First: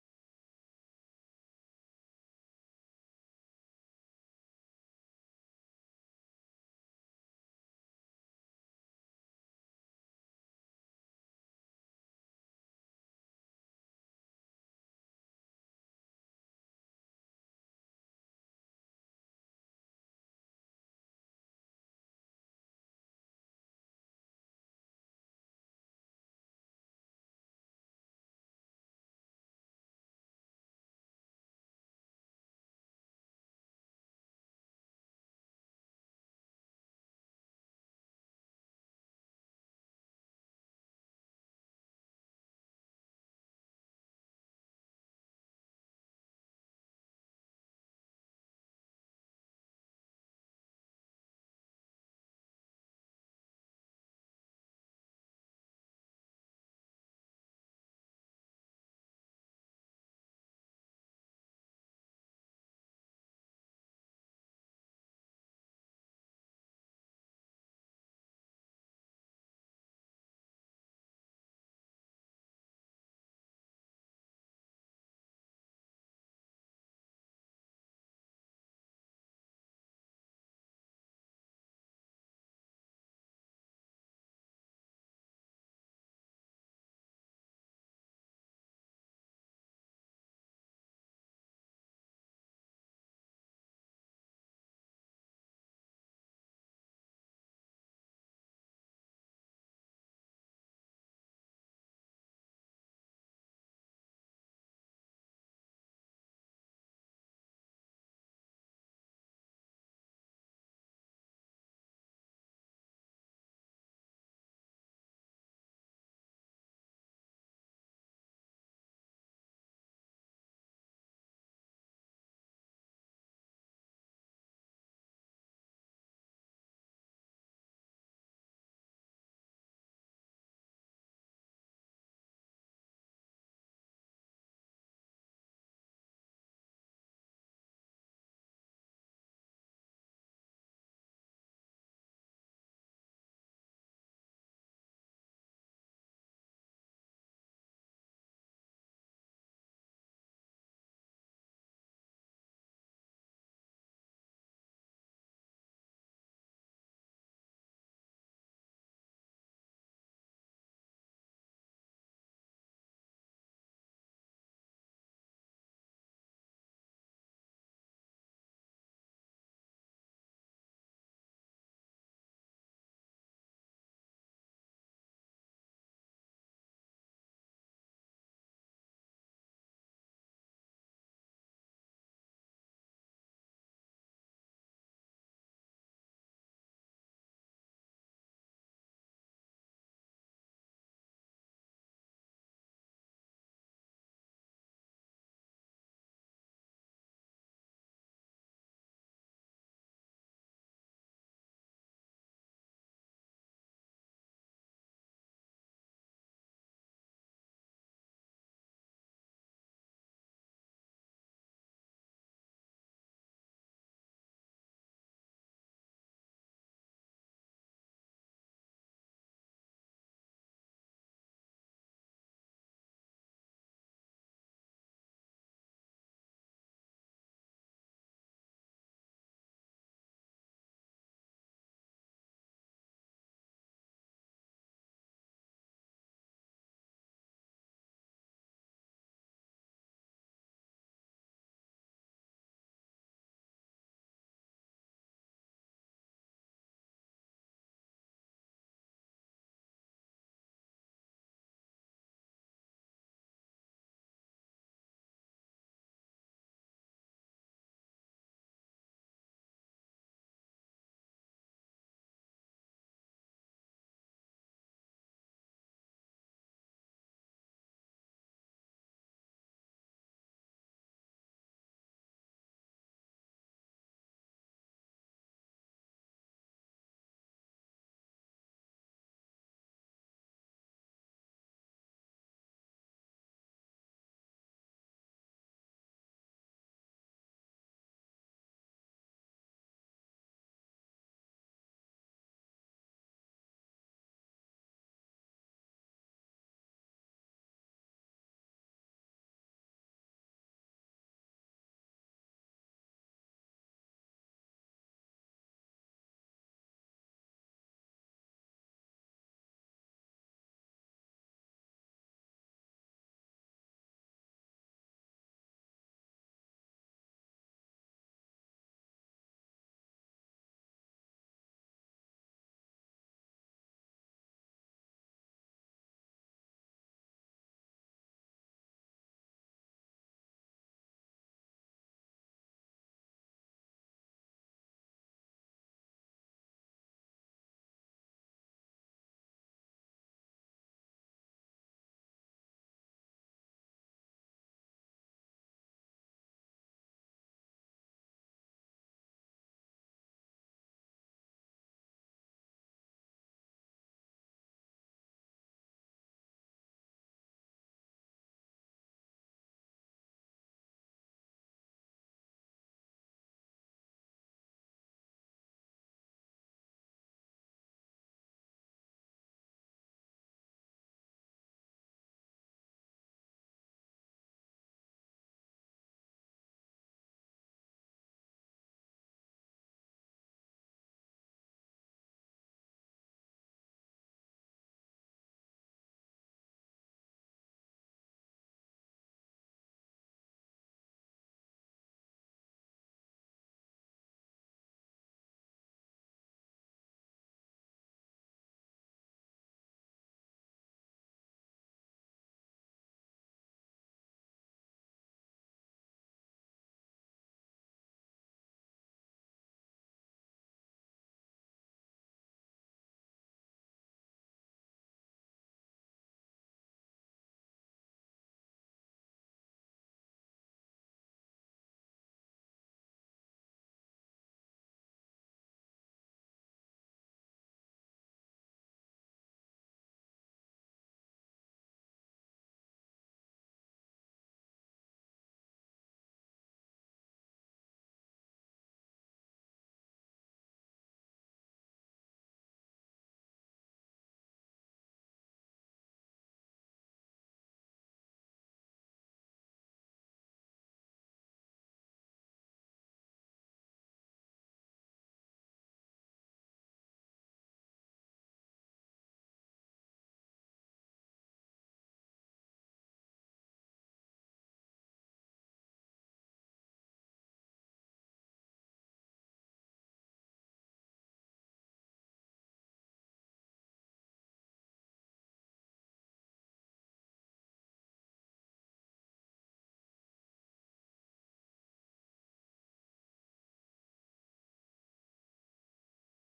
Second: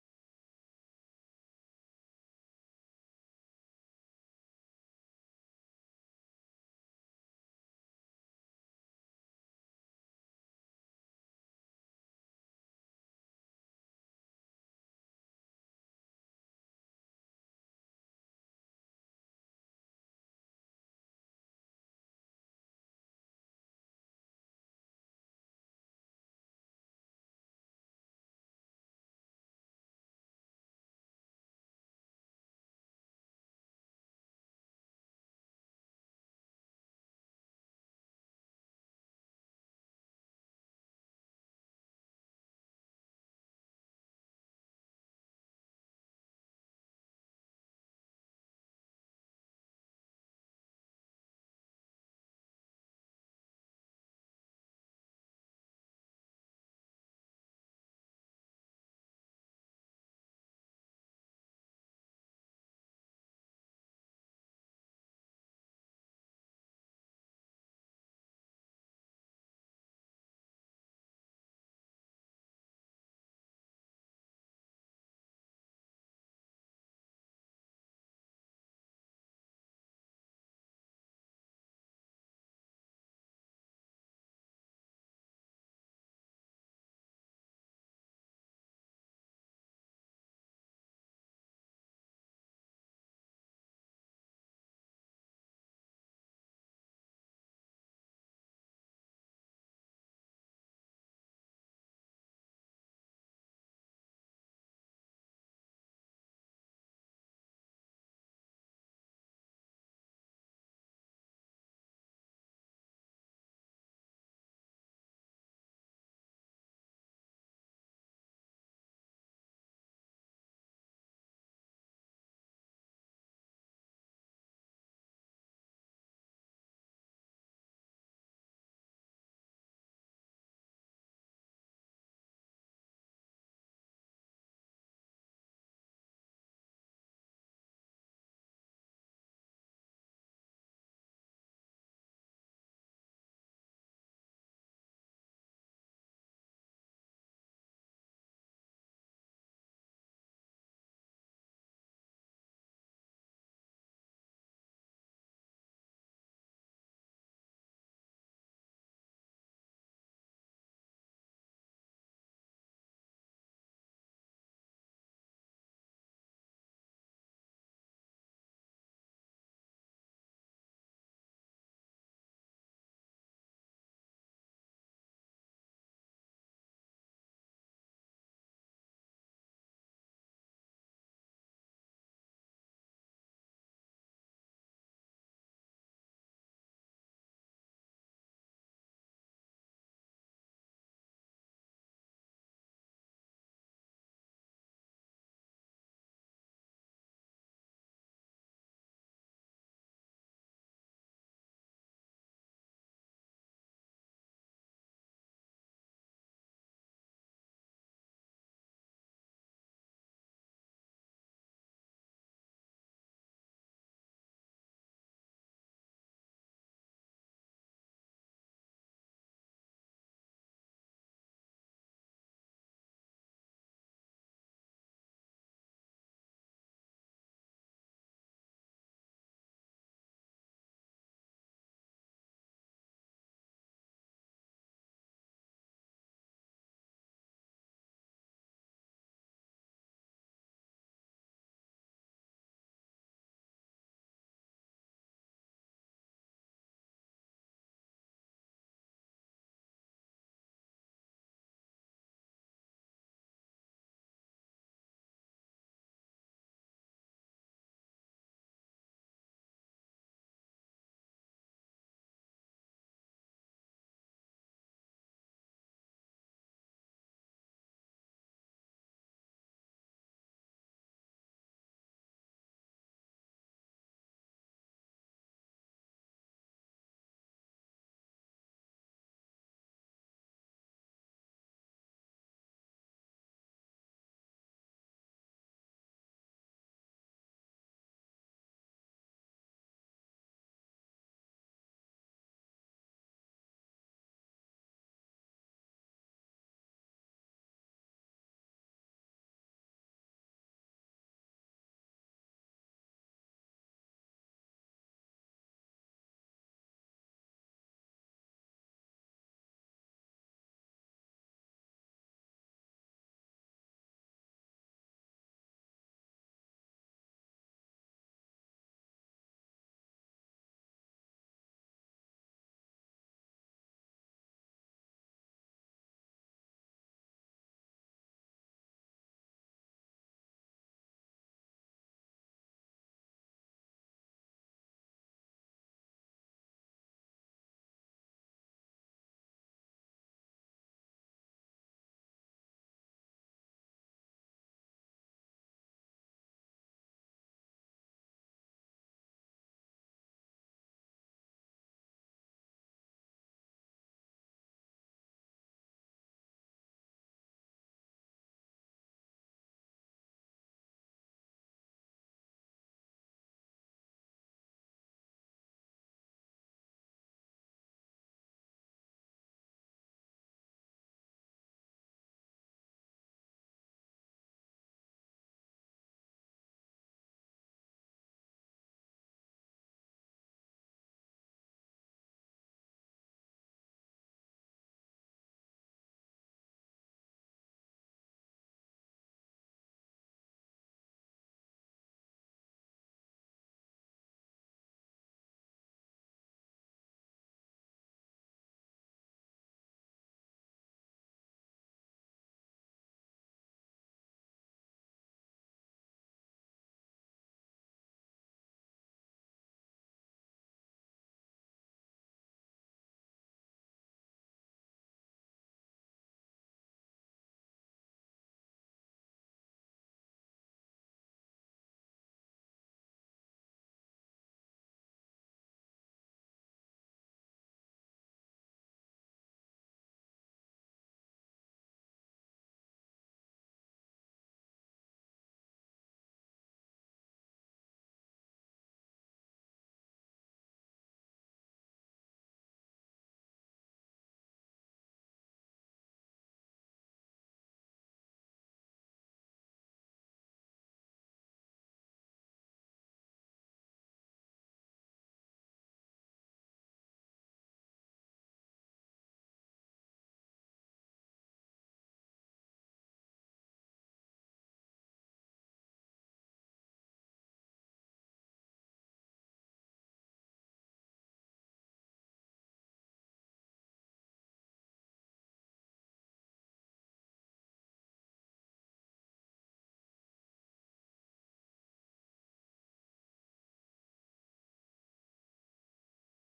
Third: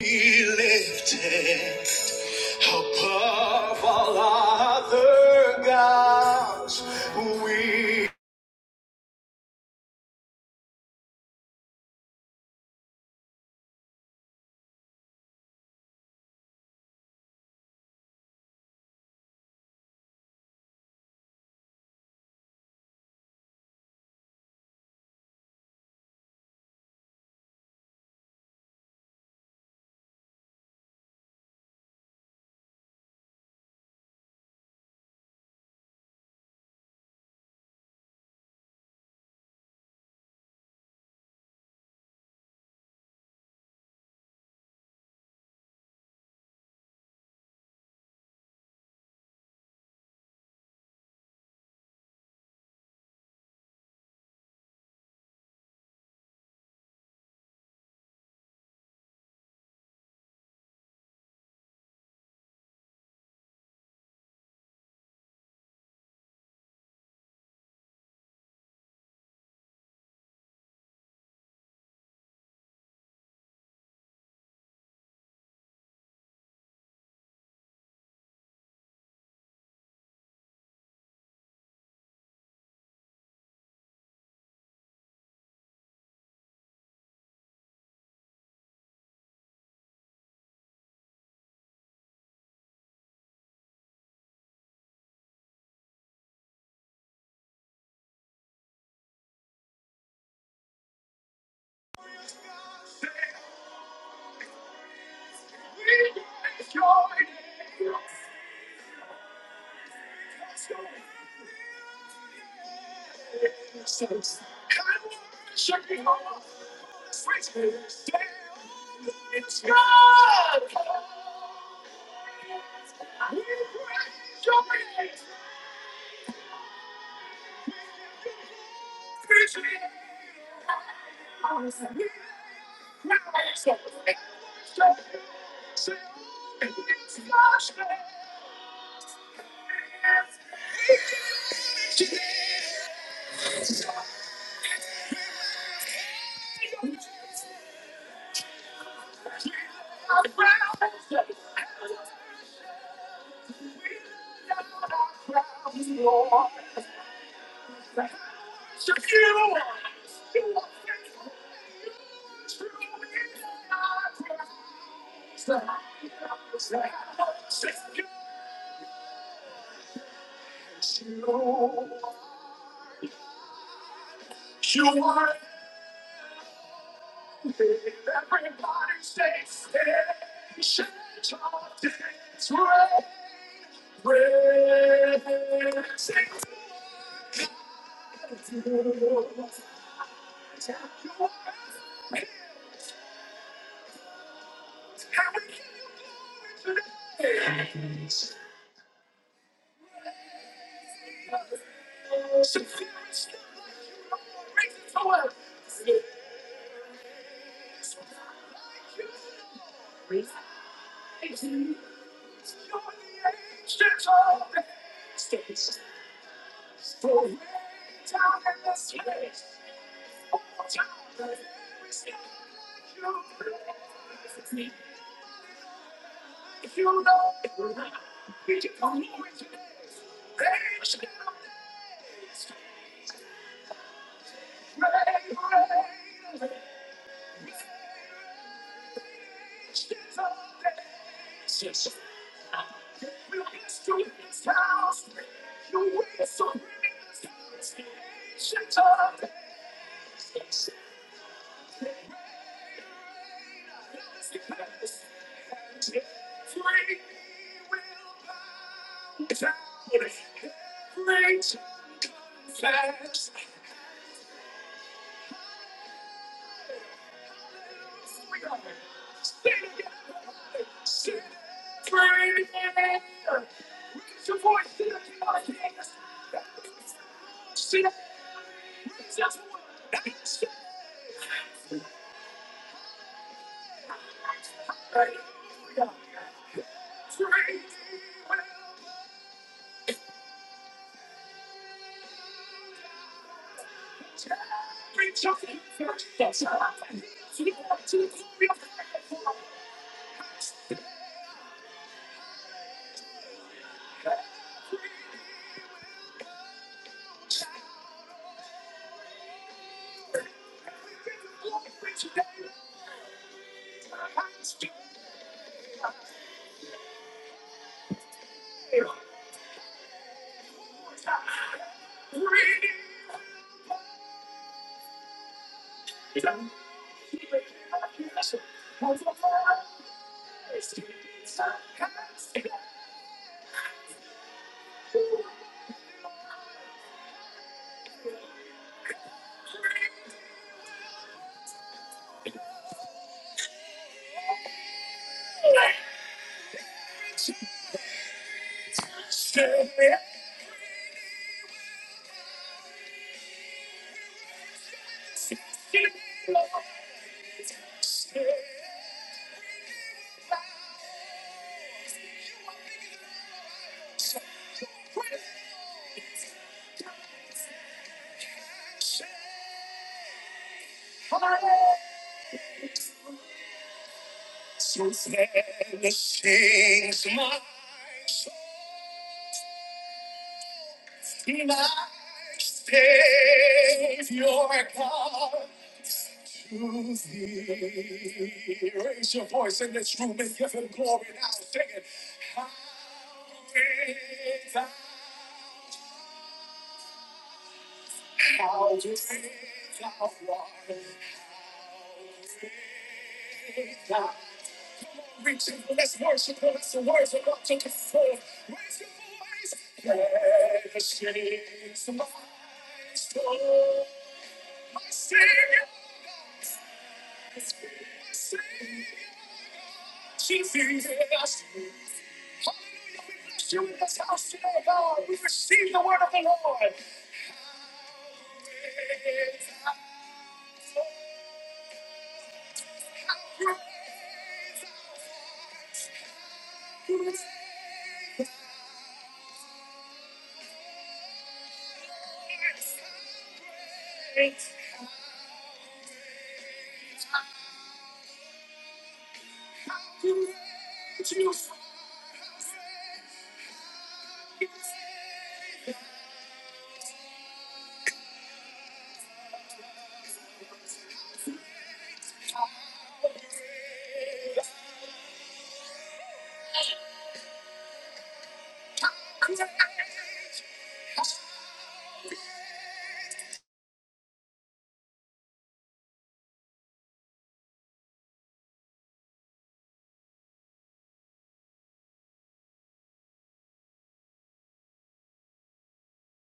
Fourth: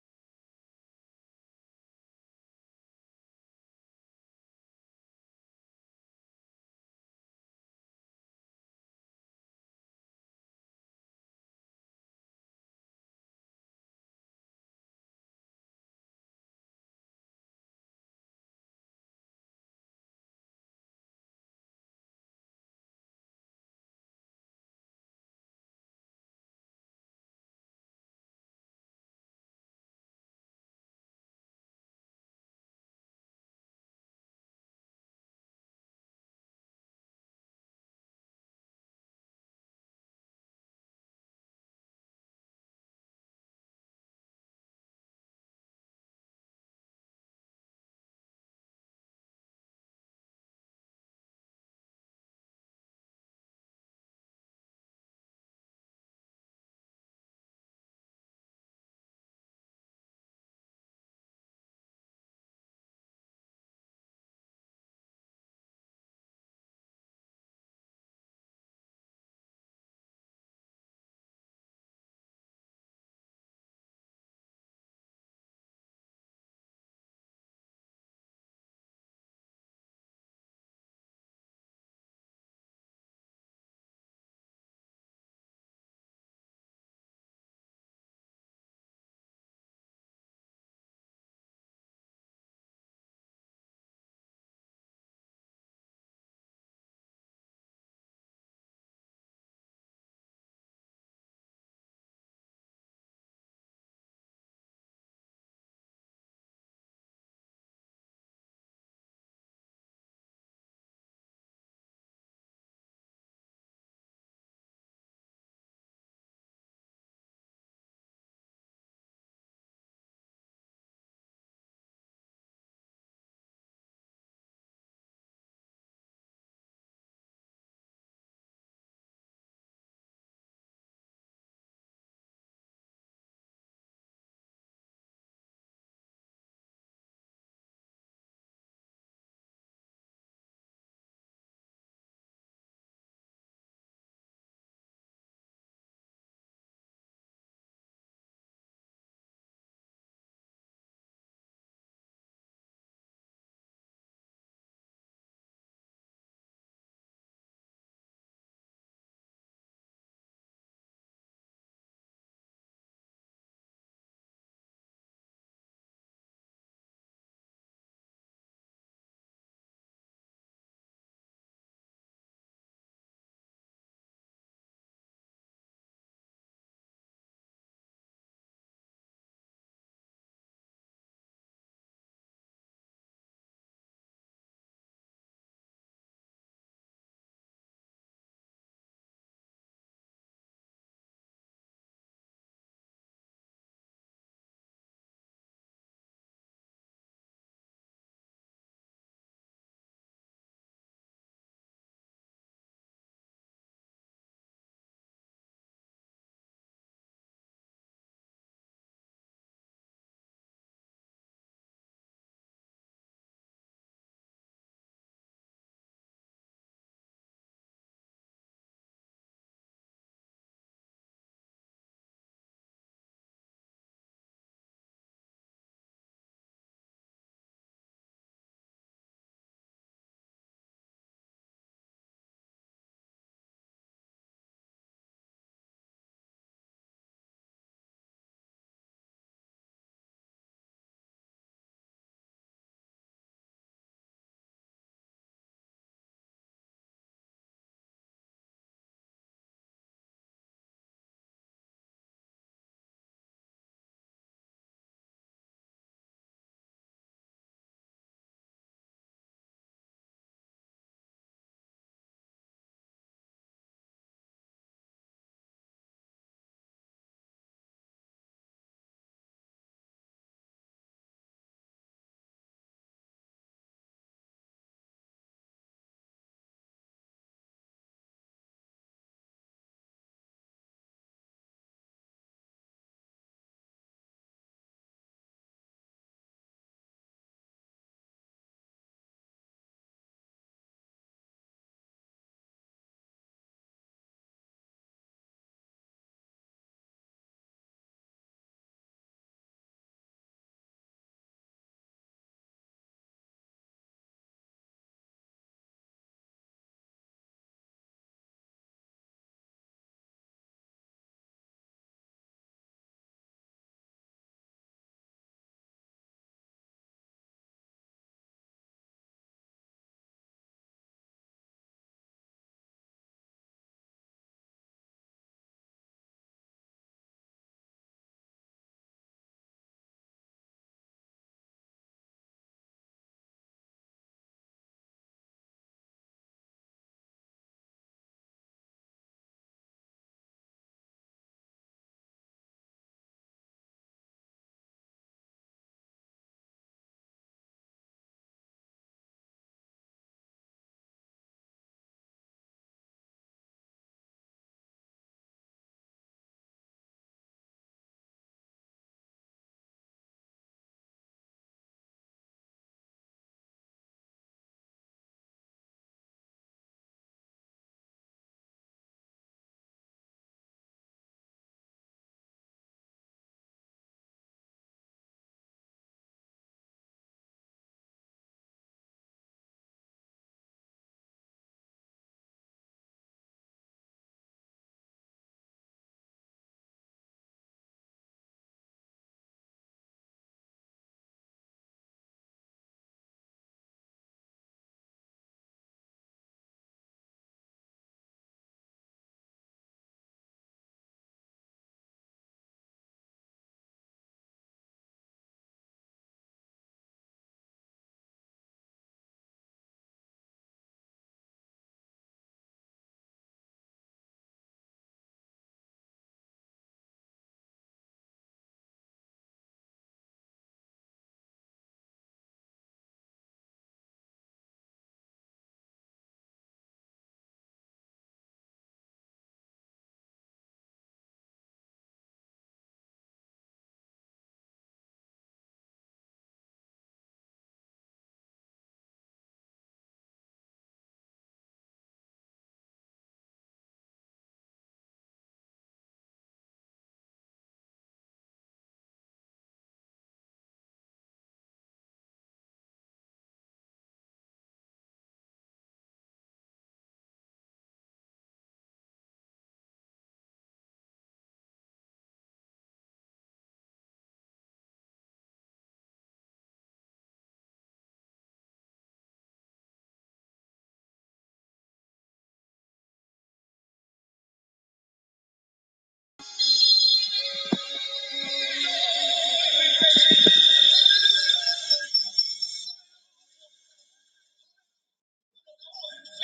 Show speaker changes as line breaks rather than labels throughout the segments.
Be lifted above all other gods. We.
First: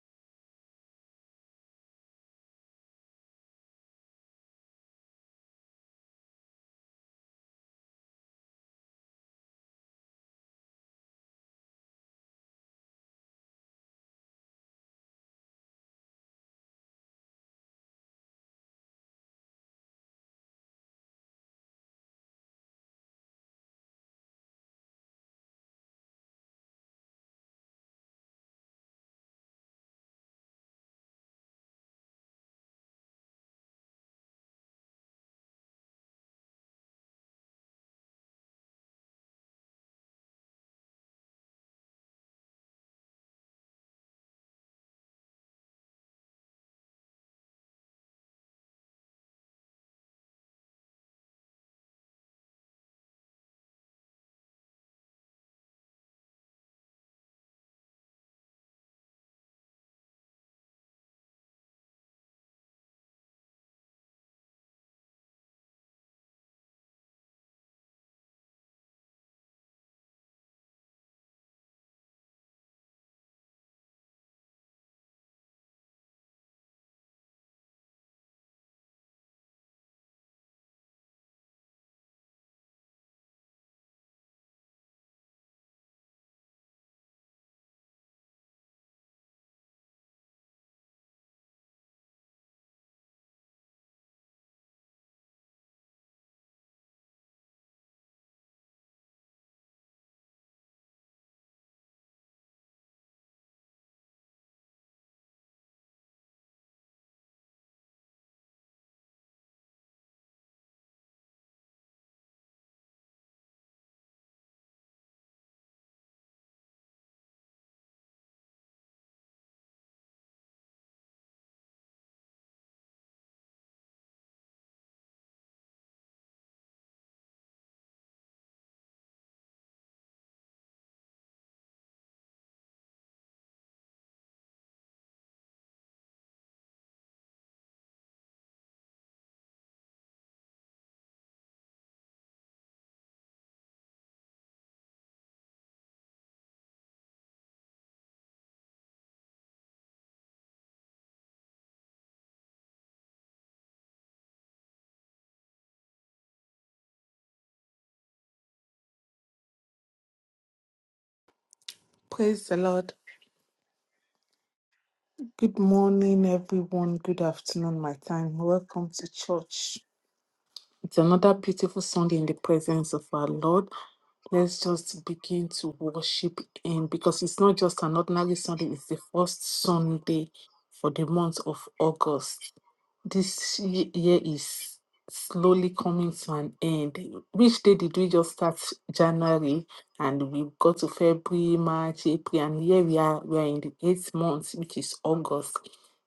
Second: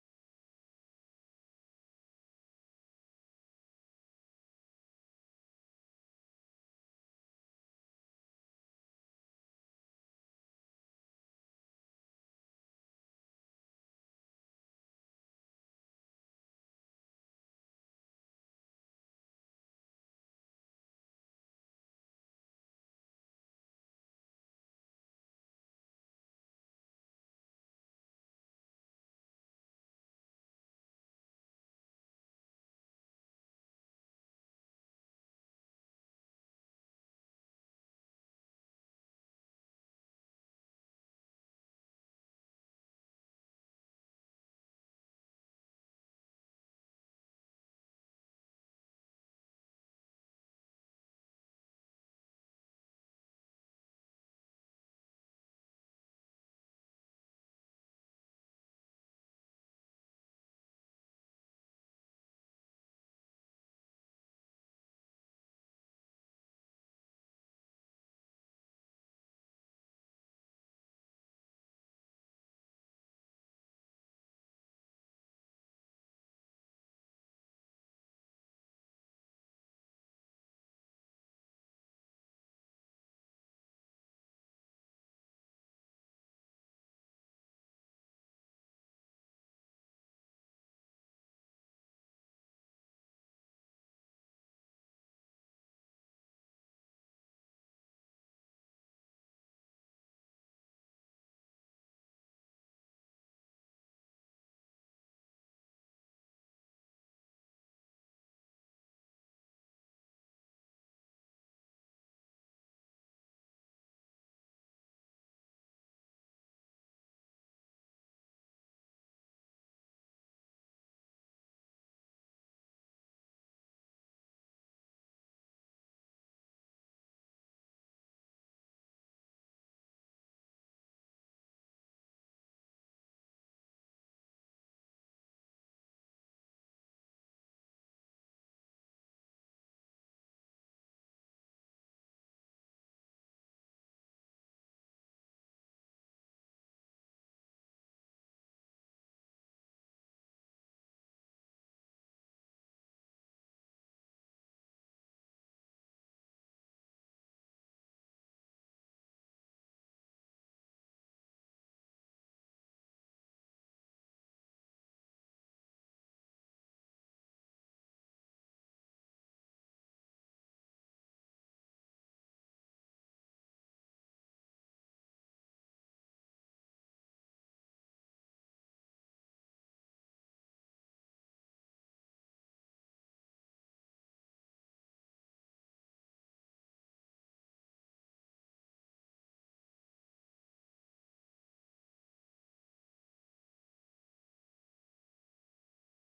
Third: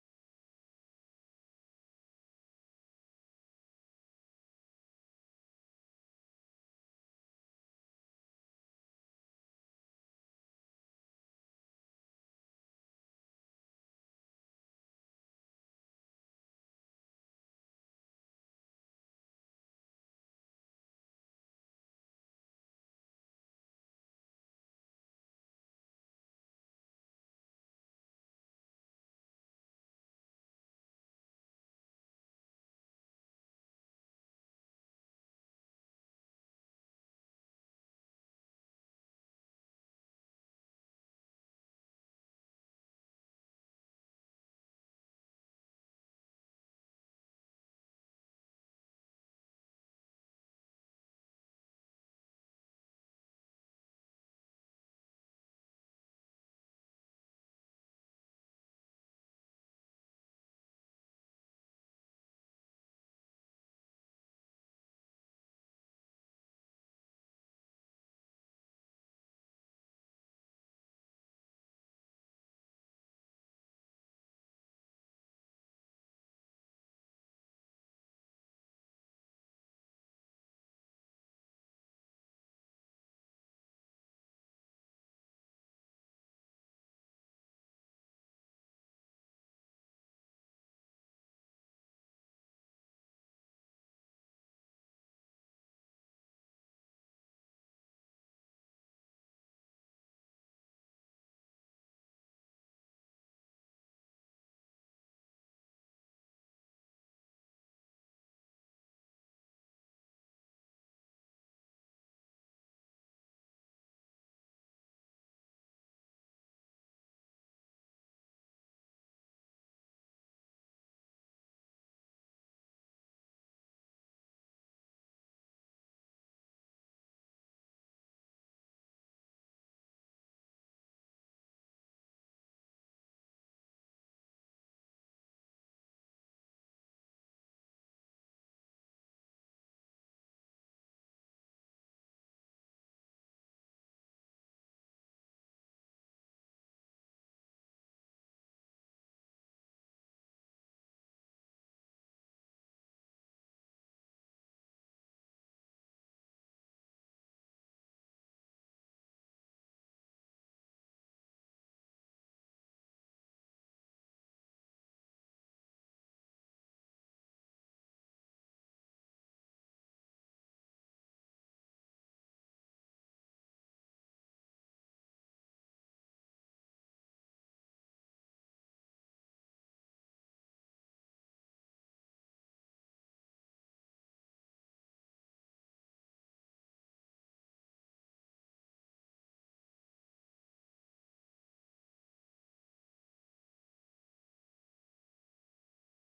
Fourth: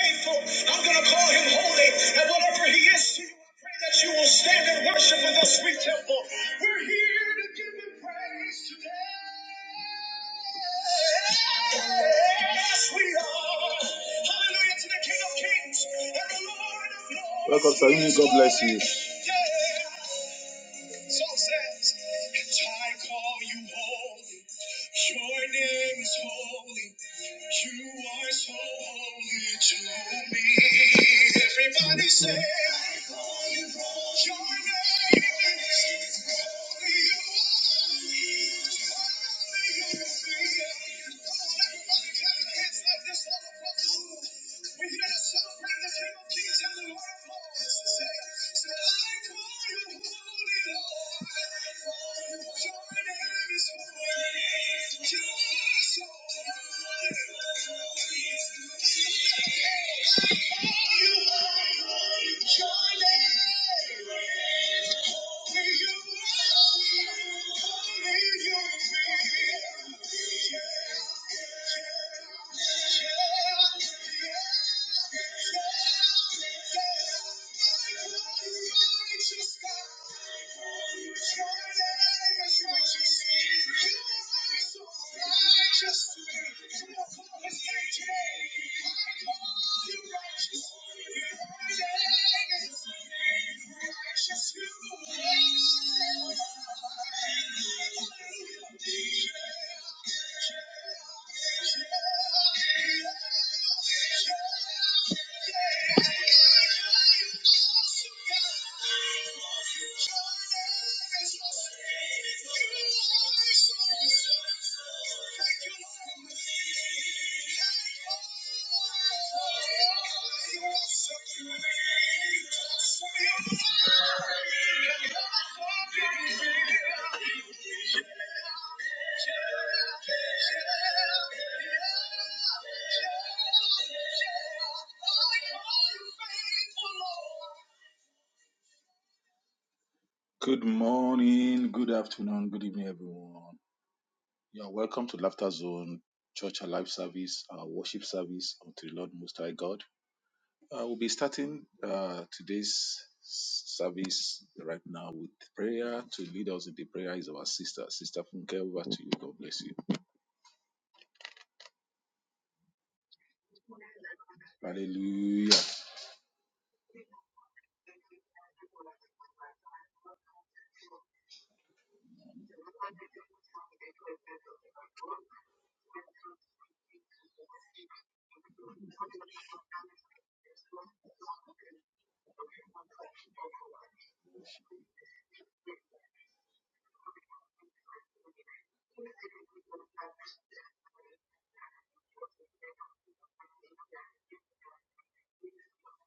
faithful. I'm going to call him holy. And whatever he is to you, I pray that you will stand and worship with us, sweet temple. We're here to give him praise today. Yes, we are. Hallelujah to the King of Kings and the Lord of Lords. Yeah. So says, and I call you holy. Your name is holy. You are so holy to me. Everybody say, Your name is holy. You are holy. You're free. Come on, everybody, clap your it's like this all across the room. We're here to celebrate the King of Kings and the Lord of Lords. Say, say, I call you holy Lord. Your name is holy. You are so
Praise the Lord. Good morning, everyone. Good afternoon, my time. Welcome to church. It's another beautiful Sunday in the presence of our Lord. Let's just begin to worship Him because it's not just an ordinary Sunday, it's the first Sunday for the month of August. This ye- year is slowly coming to an end. Which day did we just start? January, and we got to February, March, April, and here we are. We are in the eighth month, which is August.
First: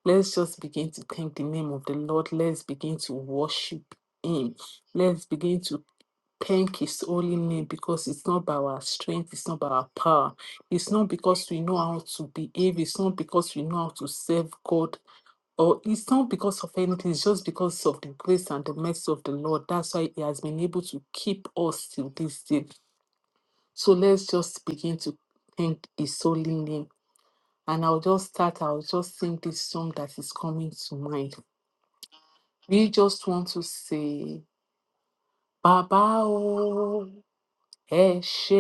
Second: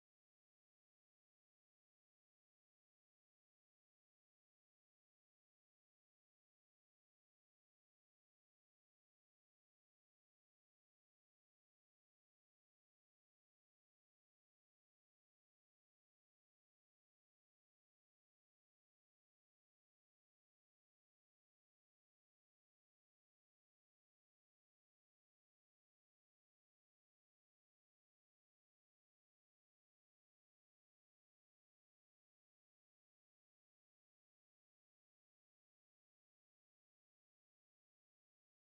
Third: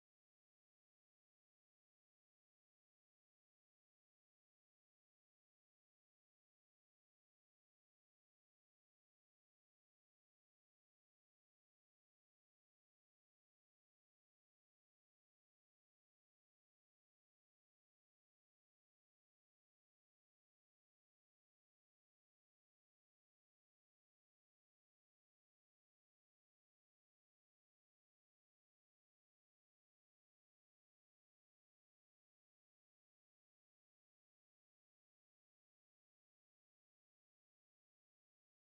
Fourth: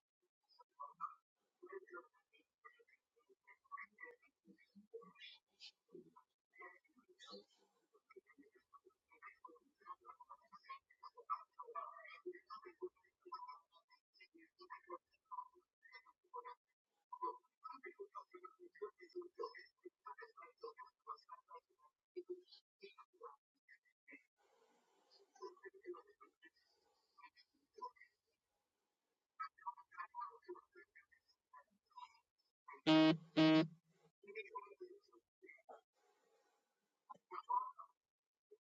Let's just begin to thank the name of the Lord. Let's begin to worship Him. Let's begin to Thank His holy name because it's not by our strength, it's not by our power, it's not because we know how to behave, it's not because we know how to serve God, or it's not because of anything, it's just because of the grace and the mercy of the Lord. That's why He has been able to keep us till this day. So let's just begin to thank His holy name. And I'll just start, I'll just sing this song that is coming to mind. We just want to say, Baba, Eshe,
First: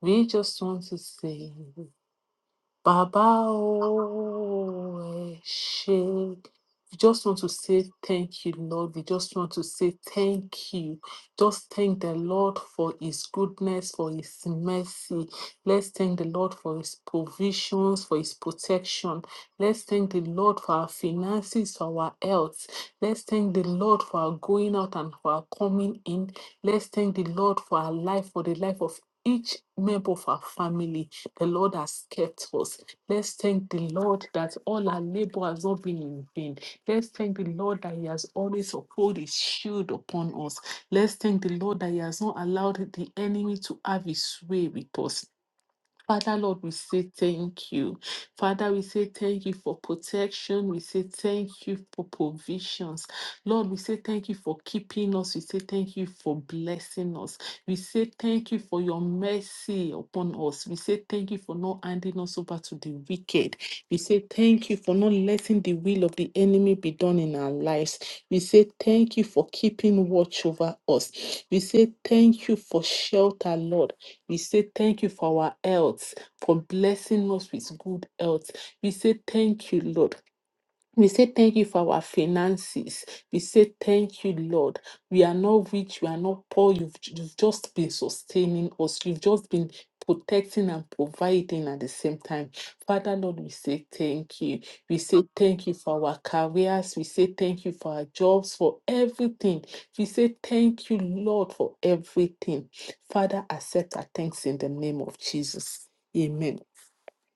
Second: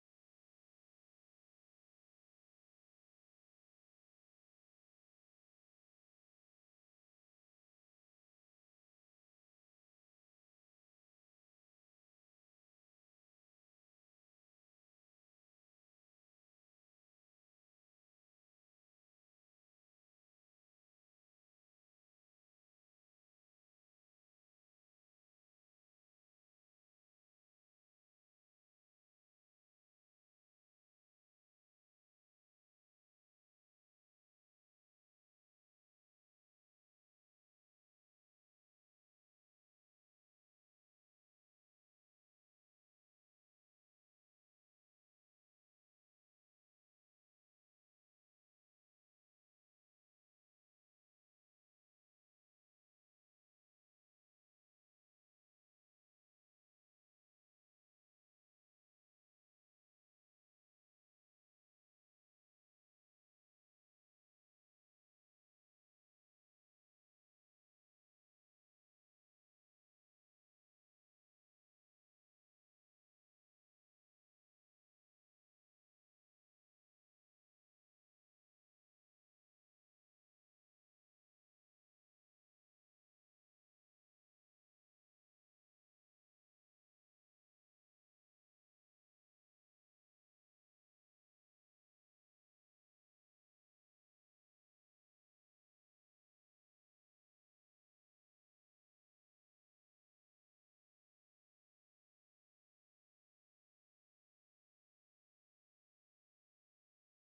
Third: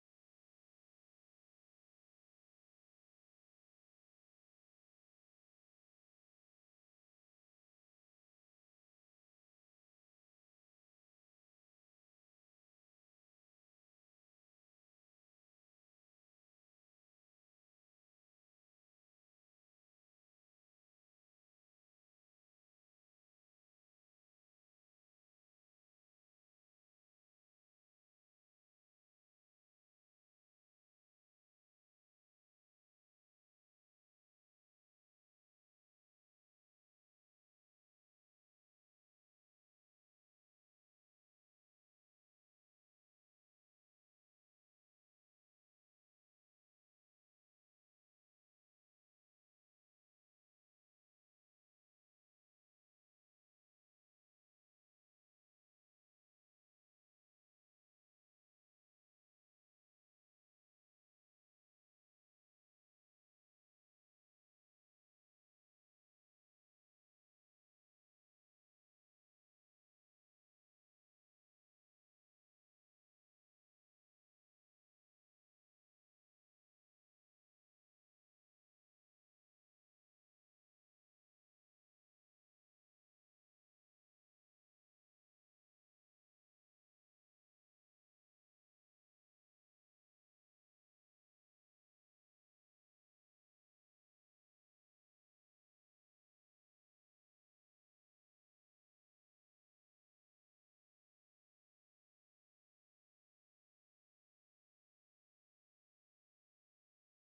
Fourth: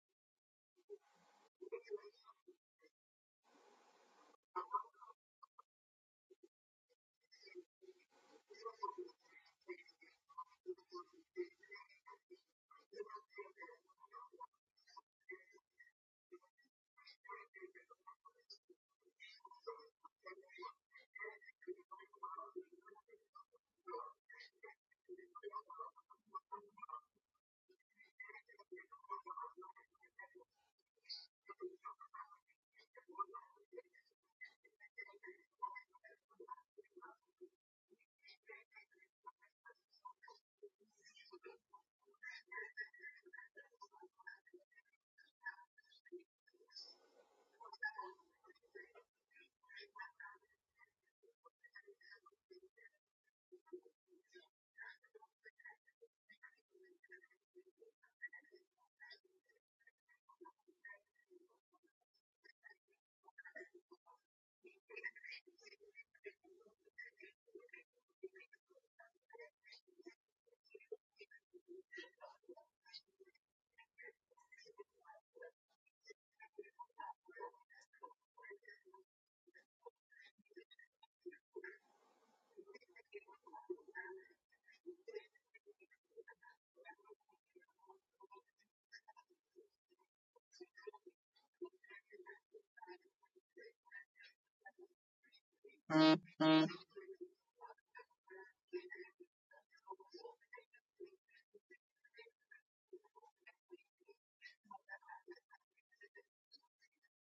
we just want to say, Baba, oh, Eshe. We just want to say thank you, Lord. We just want to say thank you. Just thank the Lord for His goodness, for His mercy. Let's thank the Lord for His provisions, for His protection. Let's thank the Lord for our finances, for our health. Let's thank the Lord for our going out and for our coming in. Let's thank the Lord for our life, for the life of each member of our family. The Lord has kept us. Let's thank the Lord that all our labor has not been in vain. Let's thank the Lord that He has always uphold His shield upon us. Let's thank the Lord that He has not allowed the enemy to have His way with us. Father Lord, we say thank you. Father, we say thank you for protection. We say thank you for provisions. Lord, we say thank you for keeping us. We say thank you for blessing us. We say thank you for your mercy upon us. We say thank you for not handing us over to the wicked. We say thank you for not letting the will of the enemy be done in our lives. We say thank you for keeping watch over us. We say thank you for shelter, Lord. We say thank you for our health, for blessing us with good health. We say thank you, Lord. We say thank you for our finances. We say thank you, Lord. We are not rich, we are not poor. You've, you've just been sustaining us, you've just been protecting and providing at the same time. Father, Lord, we say thank you. We say thank you for our careers. We say thank you for our jobs, for everything. We say thank you, Lord, for everything. Father, accept our thanks in the name of Jesus. Amen.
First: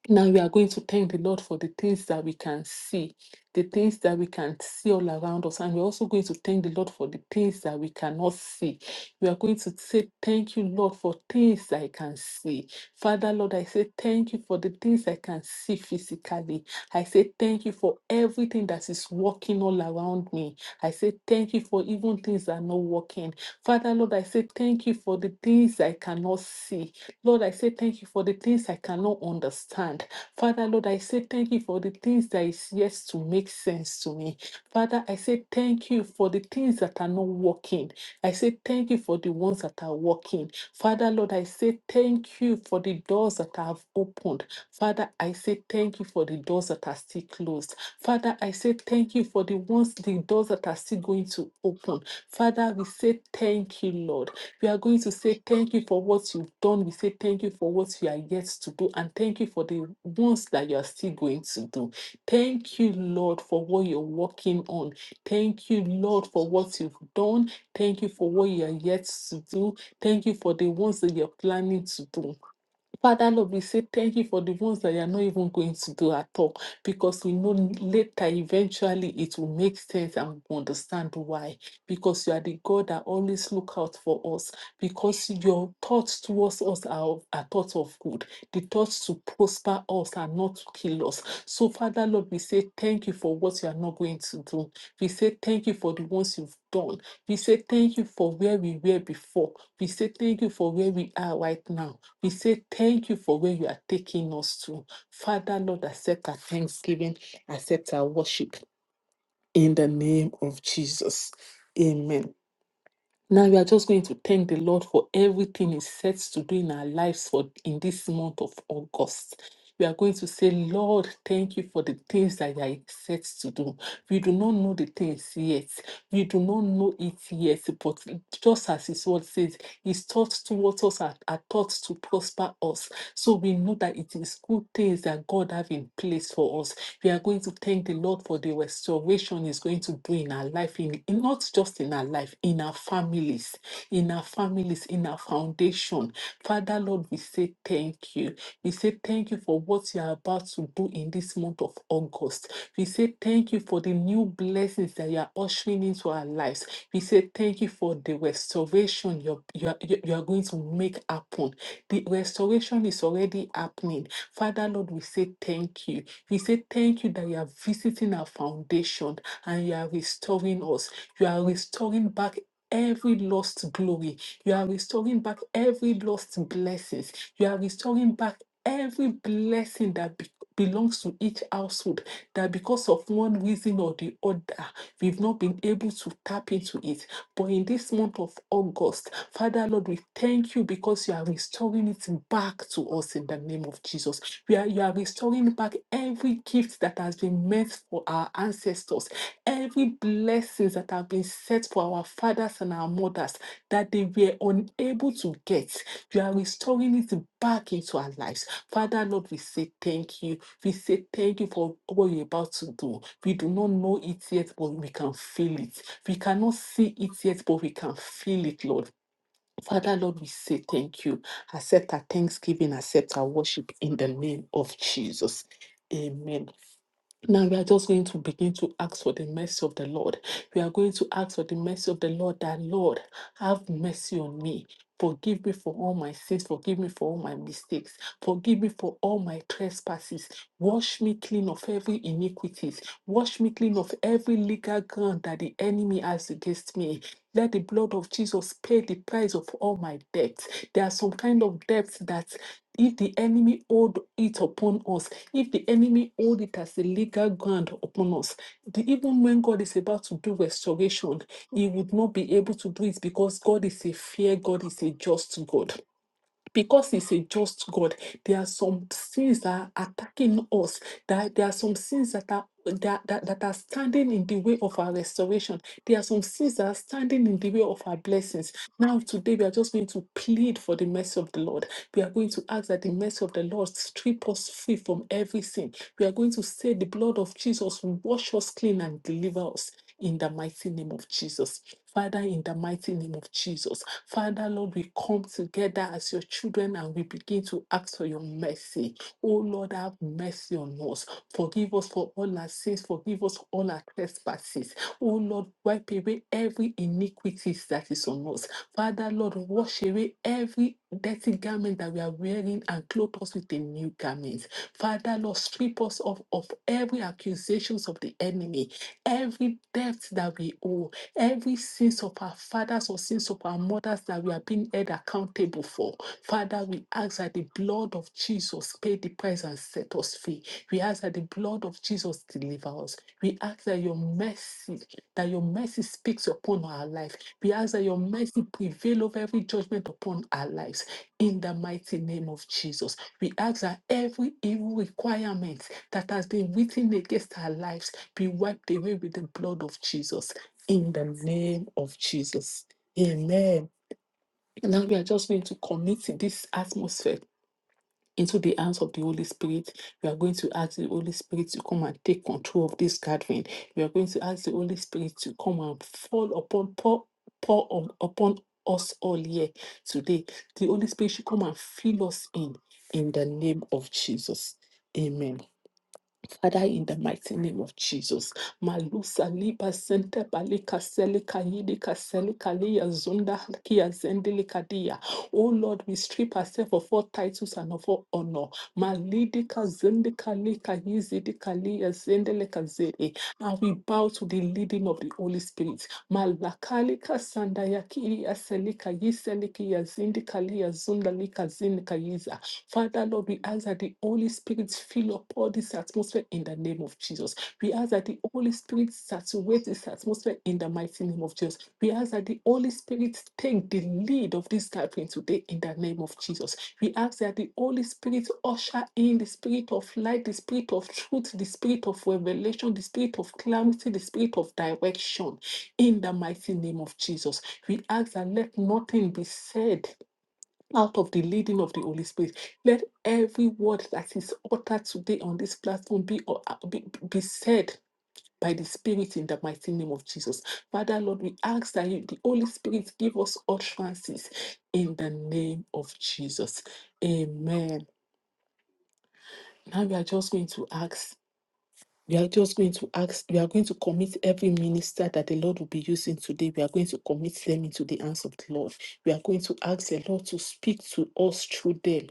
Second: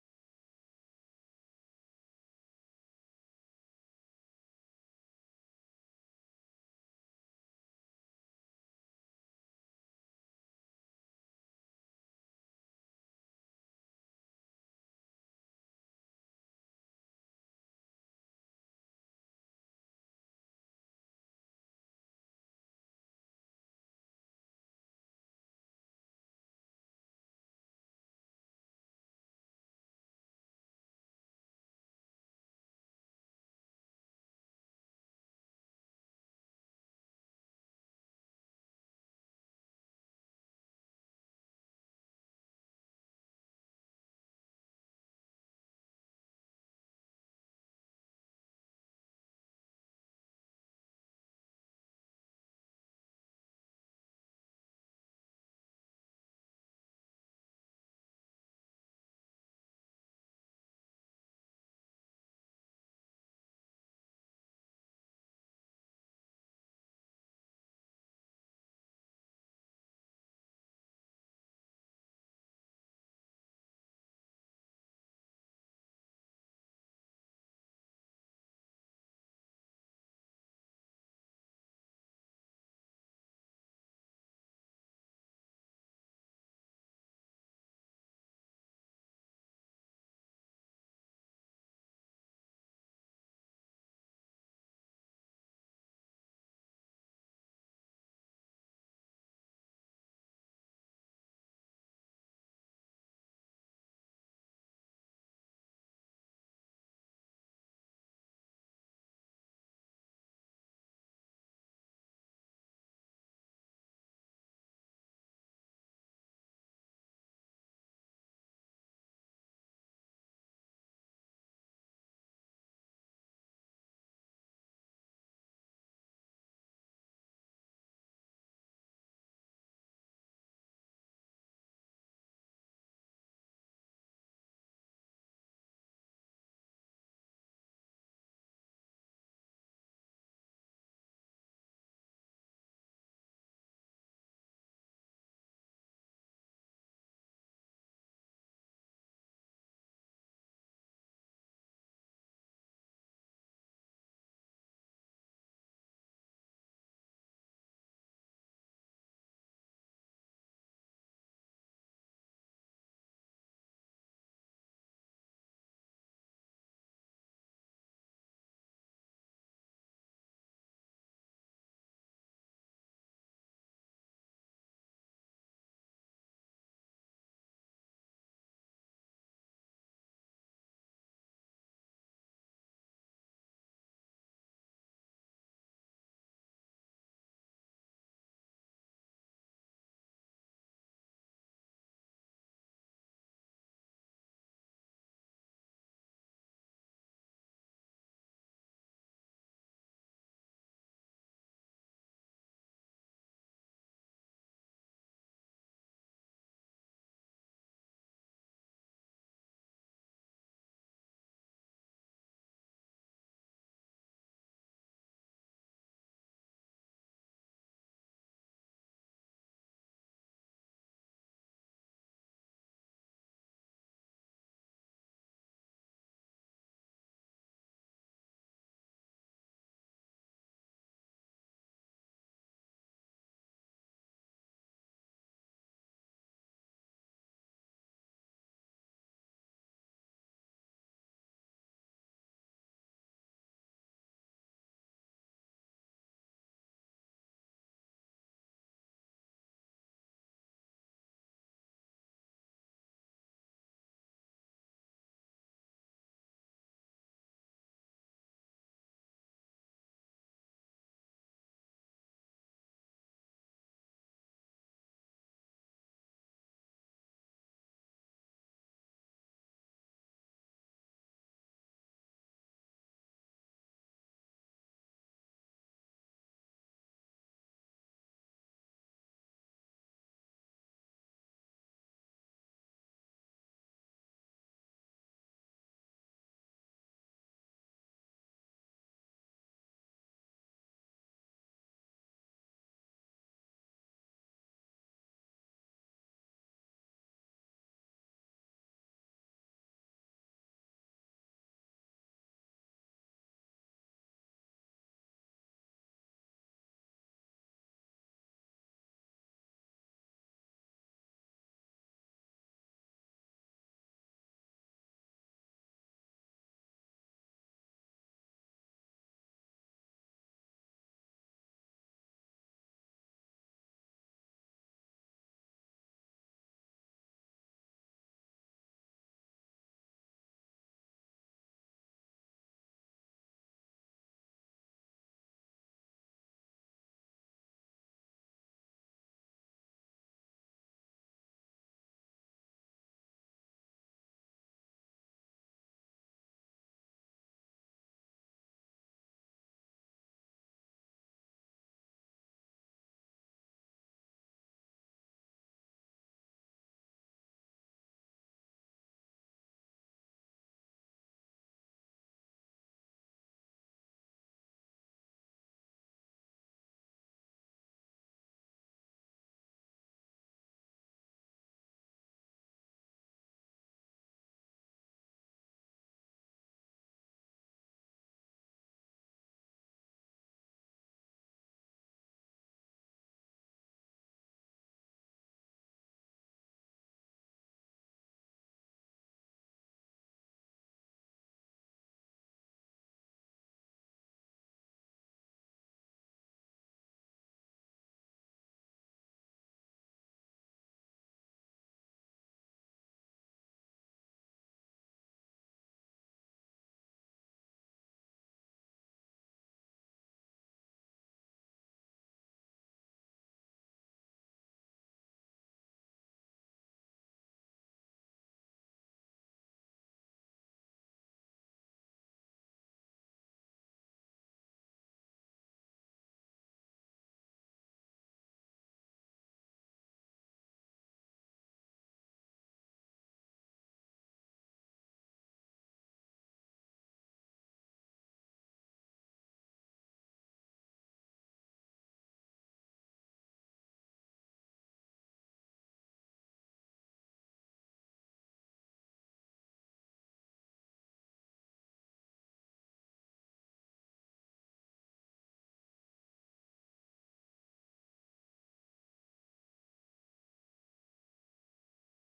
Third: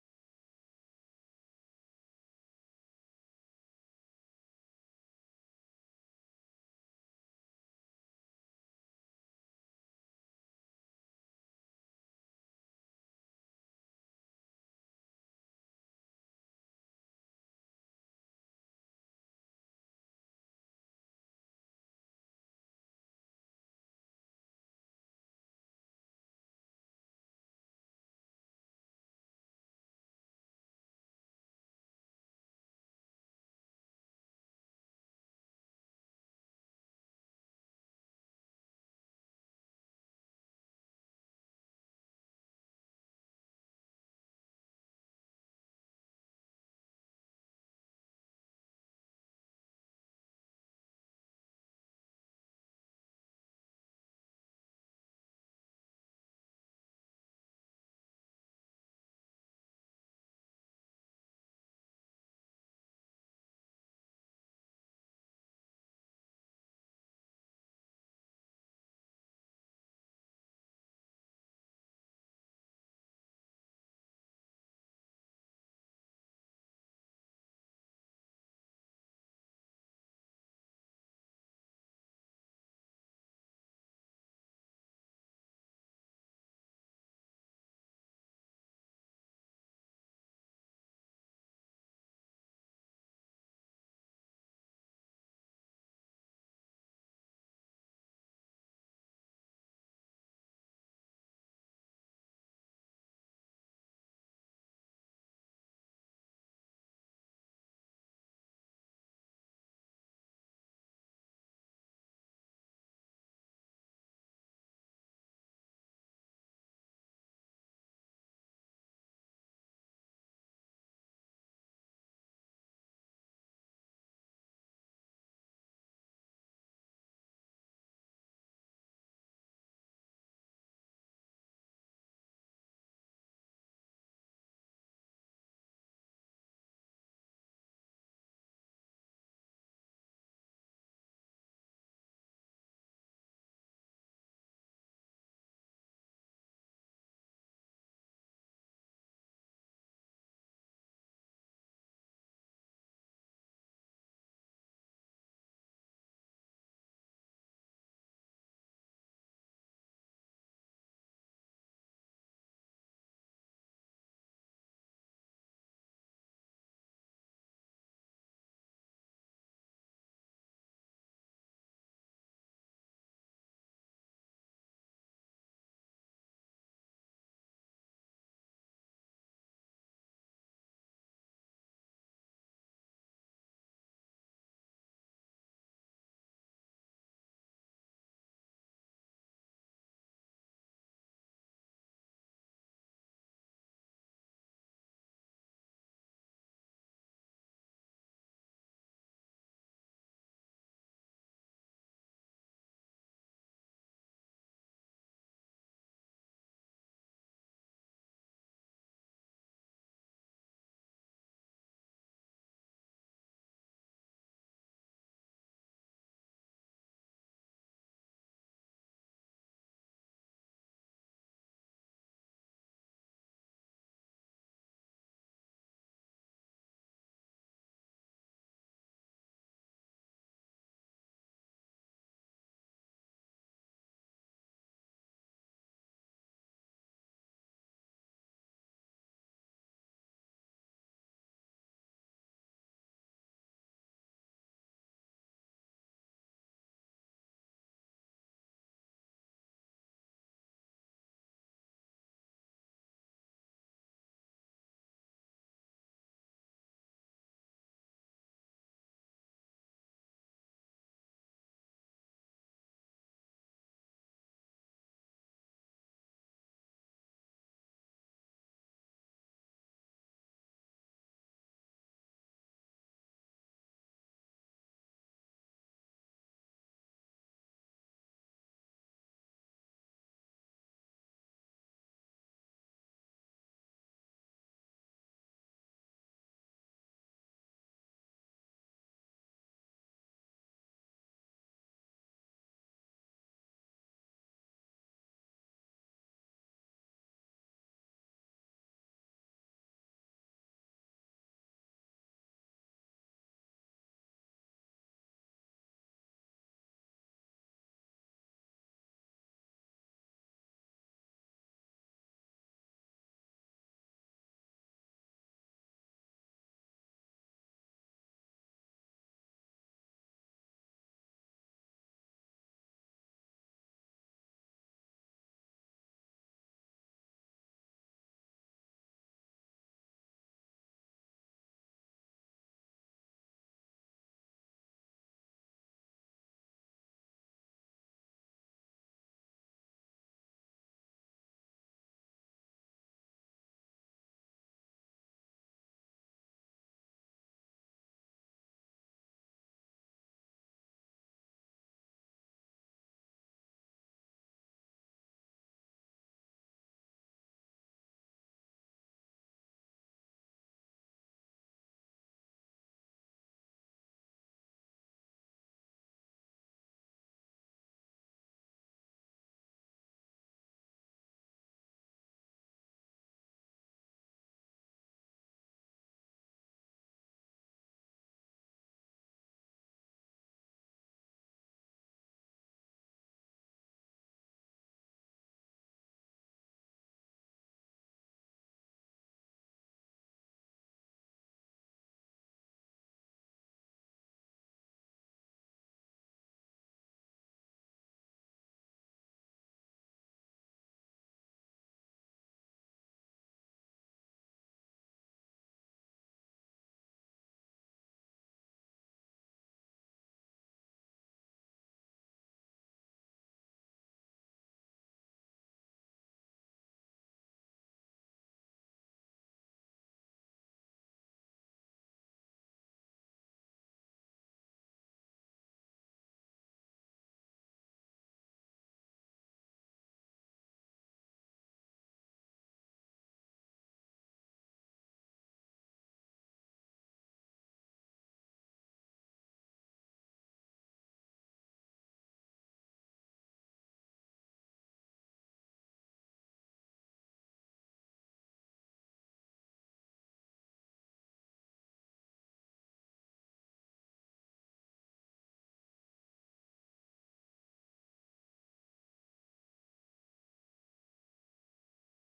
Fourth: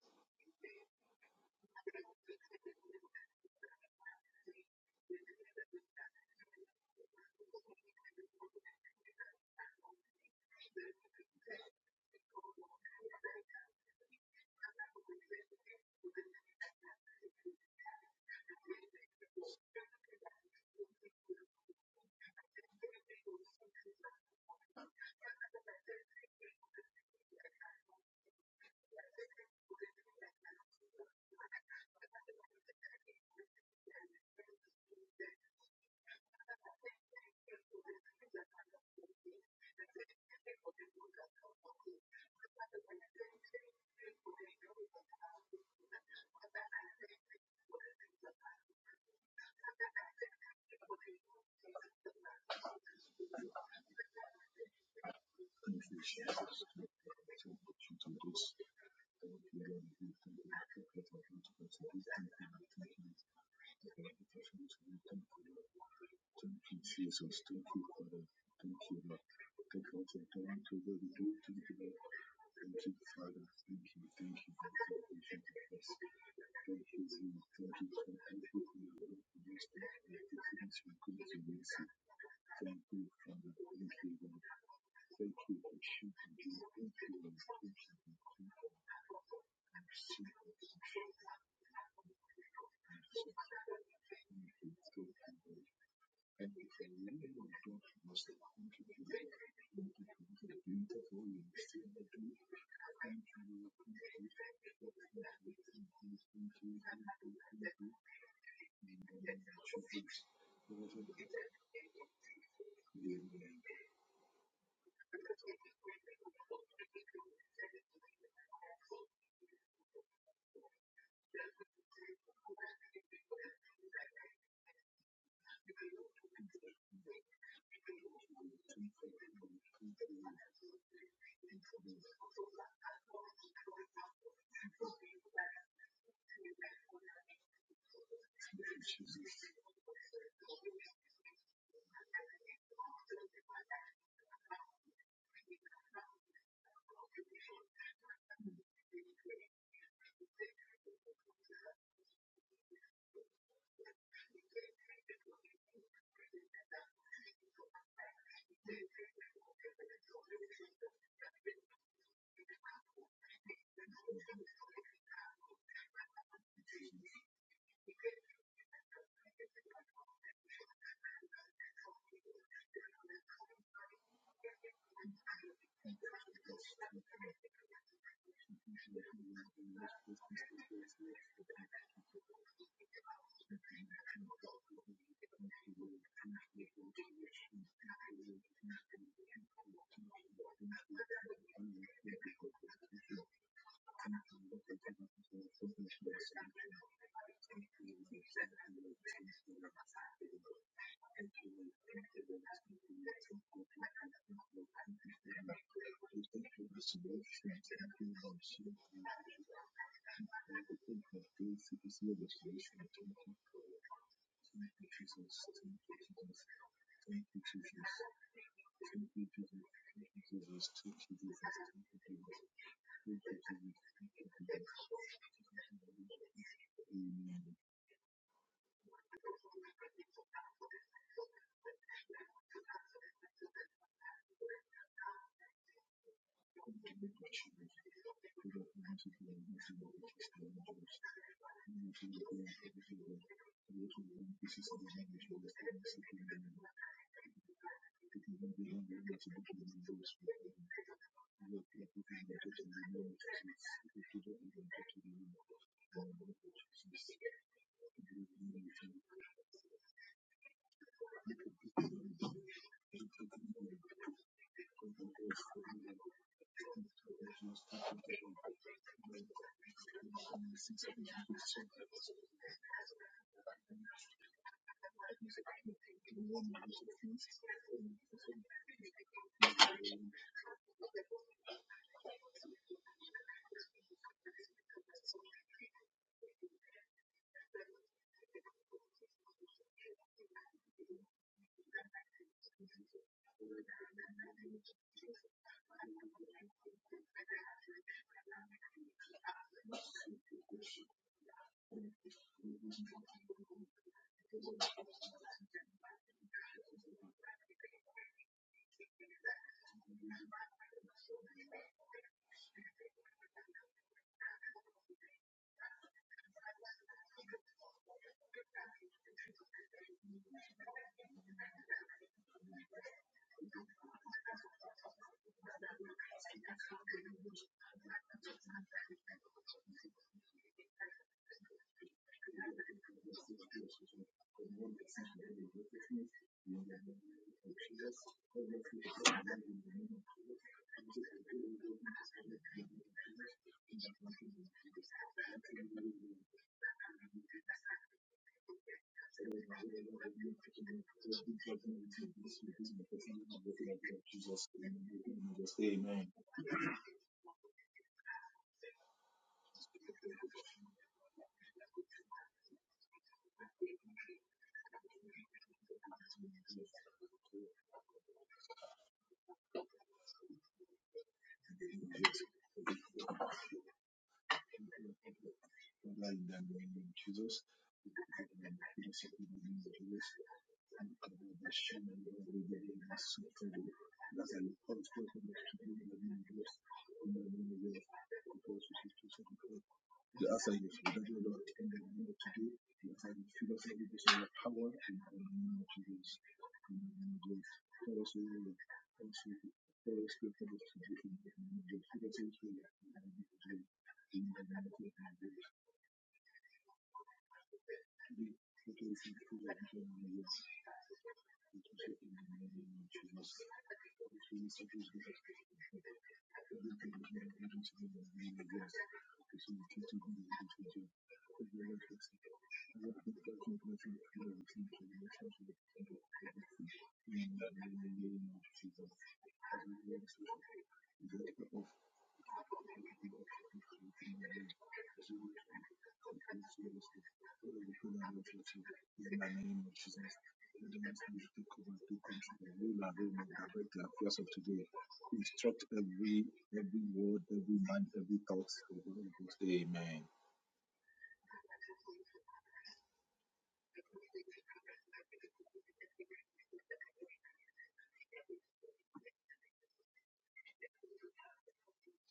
Now we are going to thank the Lord for the things that we can see, the things that we can see all around us. And we're also going to thank the Lord for the things that we cannot see. We are going to say, Thank you, Lord, for things I can see. Father, Lord, I say thank you for the things I can see physically. I say thank you for everything that is working all around me. I say thank you for even things that are not working. Father, Lord, I say thank you for the things I cannot see. Lord, I say thank you for the things I cannot understand. Father, Lord, I say thank you for the things that is yet to make sense to me. Father, I say thank you for the things that are not working. I say thank you for the ones that are working. Father, Lord, I say thank you for the doors that I have opened. Father, I say thank you for the doors that are still closed. Father, I say thank you for the ones, the doors that are still going to open. Father, we say thank you, Lord. We are going to say thank you for what you've done. We say thank you for what you are yet to do. And thank you for the ones that you are still going to do. Thank you, Lord, for what you're working on. Thank you, Lord, for what you've done. Thank you for what you are yet to do. Thank you for the ones that you're planning to do. Father Lord, we say thank you for the ones that you are not even going to do at all because we know later, eventually, it will make sense and we understand why. Because you are the God that always look out for us. Because your thoughts towards us are, are thoughts of good, the thoughts to prosper us and not to kill us. So, Father Lord, we say thank you for what you are not going to do. We say thank you for the ones you've done. We say thank you for where we were before. We say thank you for where we are right now. We say thank you for where you are taking us to. Father, Lord, accept our thanksgiving, accept our worship in the name of Jesus. Amen. Now we are just going to thank the Lord for everything He sets to do in our lives for in this month of August. We are going to say, Lord, thank you for the things that you are set to do. We do not know the things yet. We do not know it yet. But just as His word says, His thoughts towards us are, are thoughts to prosper us. So we know that it is good things that God have in place for us. We are going to thank the Lord for the restoration He's going to do in our life, in, in- not just in our life, in our families, in our families, in our foundation. Father Lord, we say thank you. We say thank you for what you are about to do in this month of August. We say thank you for the new blessings that you are ushering into our lives. We say thank you for the restoration you're, you're, you're going to make happen the restoration is already happening. Father Lord, we say thank you. We say thank you that you are visiting our foundation and you are restoring us. You are restoring back every lost glory. You are restoring back every lost blessings. You are restoring back every blessing that be- belongs to each household that because of one reason or the other we've not been able to tap into it but in this month of August, Father Lord, we thank you because you are restoring it back to us in the name of Jesus. We are, you are restoring back every gift that has been meant for our ancestors, every blessings that have been set for our fathers and our mothers that they were unable to get. You are restoring it back into our lives. Father, Lord, we say thank you. We say thank you for what you're about to do. We do not know it yet, but we can feel it. We cannot see it yet, but we can feel it, Lord. Father, Lord, we say thank you. Accept our thanksgiving, accept our worship in the name of Jesus. Amen. Now we are just going to begin to ask for the mercy of the Lord. We are going to ask for the mercy of the Lord that, Lord, have mercy on me. Forgive me for all my sins. Forgive me for all my mistakes. Forgive me for all my trespasses. Wash me clean of every iniquities. Wash me clean of every legal ground that the enemy has against me. Let the blood of Jesus pay the price of all my debts. There are some kind of debts that if the enemy hold it upon us, if the enemy hold it as a legal ground upon us, the, even when God is about to do restoration, he would not be able to do it because God is a fair God, is a just God because he's a just God, there are some sins that are attacking us. That there are some sins that are that, that, that are standing in the way of our restoration. There are some sins that are standing in the way of our blessings. Now, today, we are just going to plead for the mercy of the Lord. We are going to ask that the mercy of the Lord strip us free from every sin. We are going to say, The blood of Jesus will wash us clean and deliver us in the mighty name of Jesus. Father, in the mighty name of Jesus, Father, Lord, we come together as your children and we begin to ask for your mercy. Oh, Lord, have mercy on us. Forgive us for all our sins. Forgive us for all our trespasses. Oh, Lord, wipe away every iniquities that is on us. Father, Lord, wash away every dirty garment that we are wearing and clothe us with a new garment. Father, Lord, strip us of, of every accusations of the enemy, every debt that we owe Every sins of our fathers or sins of our mothers that we are being held accountable for, Father, we ask that the blood of Jesus pay the price and set us free. We ask that the blood of Jesus deliver us. We ask that your mercy, that your mercy speaks upon our life. We ask that your mercy prevail over every judgment upon our lives. In the mighty name of Jesus, we ask that every evil requirement that has been written against our lives be wiped away with the blood of Jesus in the name of Jesus. Amen. And Now we are just going to commit this atmosphere into the hands of the Holy Spirit. We are going to ask the Holy Spirit to come and take control of this gathering. We are going to ask the Holy Spirit to come and fall upon pour, pour on, upon us all here today. The Holy Spirit should come and fill us in in the name of Jesus. Amen. Father, in the mighty name of Jesus. Malusa liba sente balika selika yidika selika liya zunda kia zendelika dia. Oh Lord, we strip ourselves of all titles and of all honor. Malidika zendika lika yizidika liya zendelika zede. And we bow to the leading of the Holy Spirit. Malakalika Sandayakiri Aselika Yiseliki Yazindikali Yazundalika Zindika Yiza. Father Lord, we ask that the Holy Spirit fill up all this atmosphere in the name of Jesus. We ask that the Holy Spirit saturates this atmosphere in the mighty name of Jesus. We ask that the Holy Spirit take the lead of this gathering today in the name of Jesus. We ask that the Holy Spirit usher in the spirit of light, the spirit of truth, the spirit of revelation, the spirit of clarity, the spirit of direction in the mighty name of Jesus. We ask that let nothing be said out of the leading of the Holy Spirit. Let every word that is uttered today on this platform be, uh, be, be said by the Spirit in the mighty name of Jesus. Father, Lord, we ask that you, the Holy Spirit give us utterances in the name of Jesus. Amen. Now we are just going to ask. We are just going to ask, we are going to commit every minister that the Lord will be using today. We are going to commit them into the hands of the Lord. We are going to ask the Lord to speak to us through them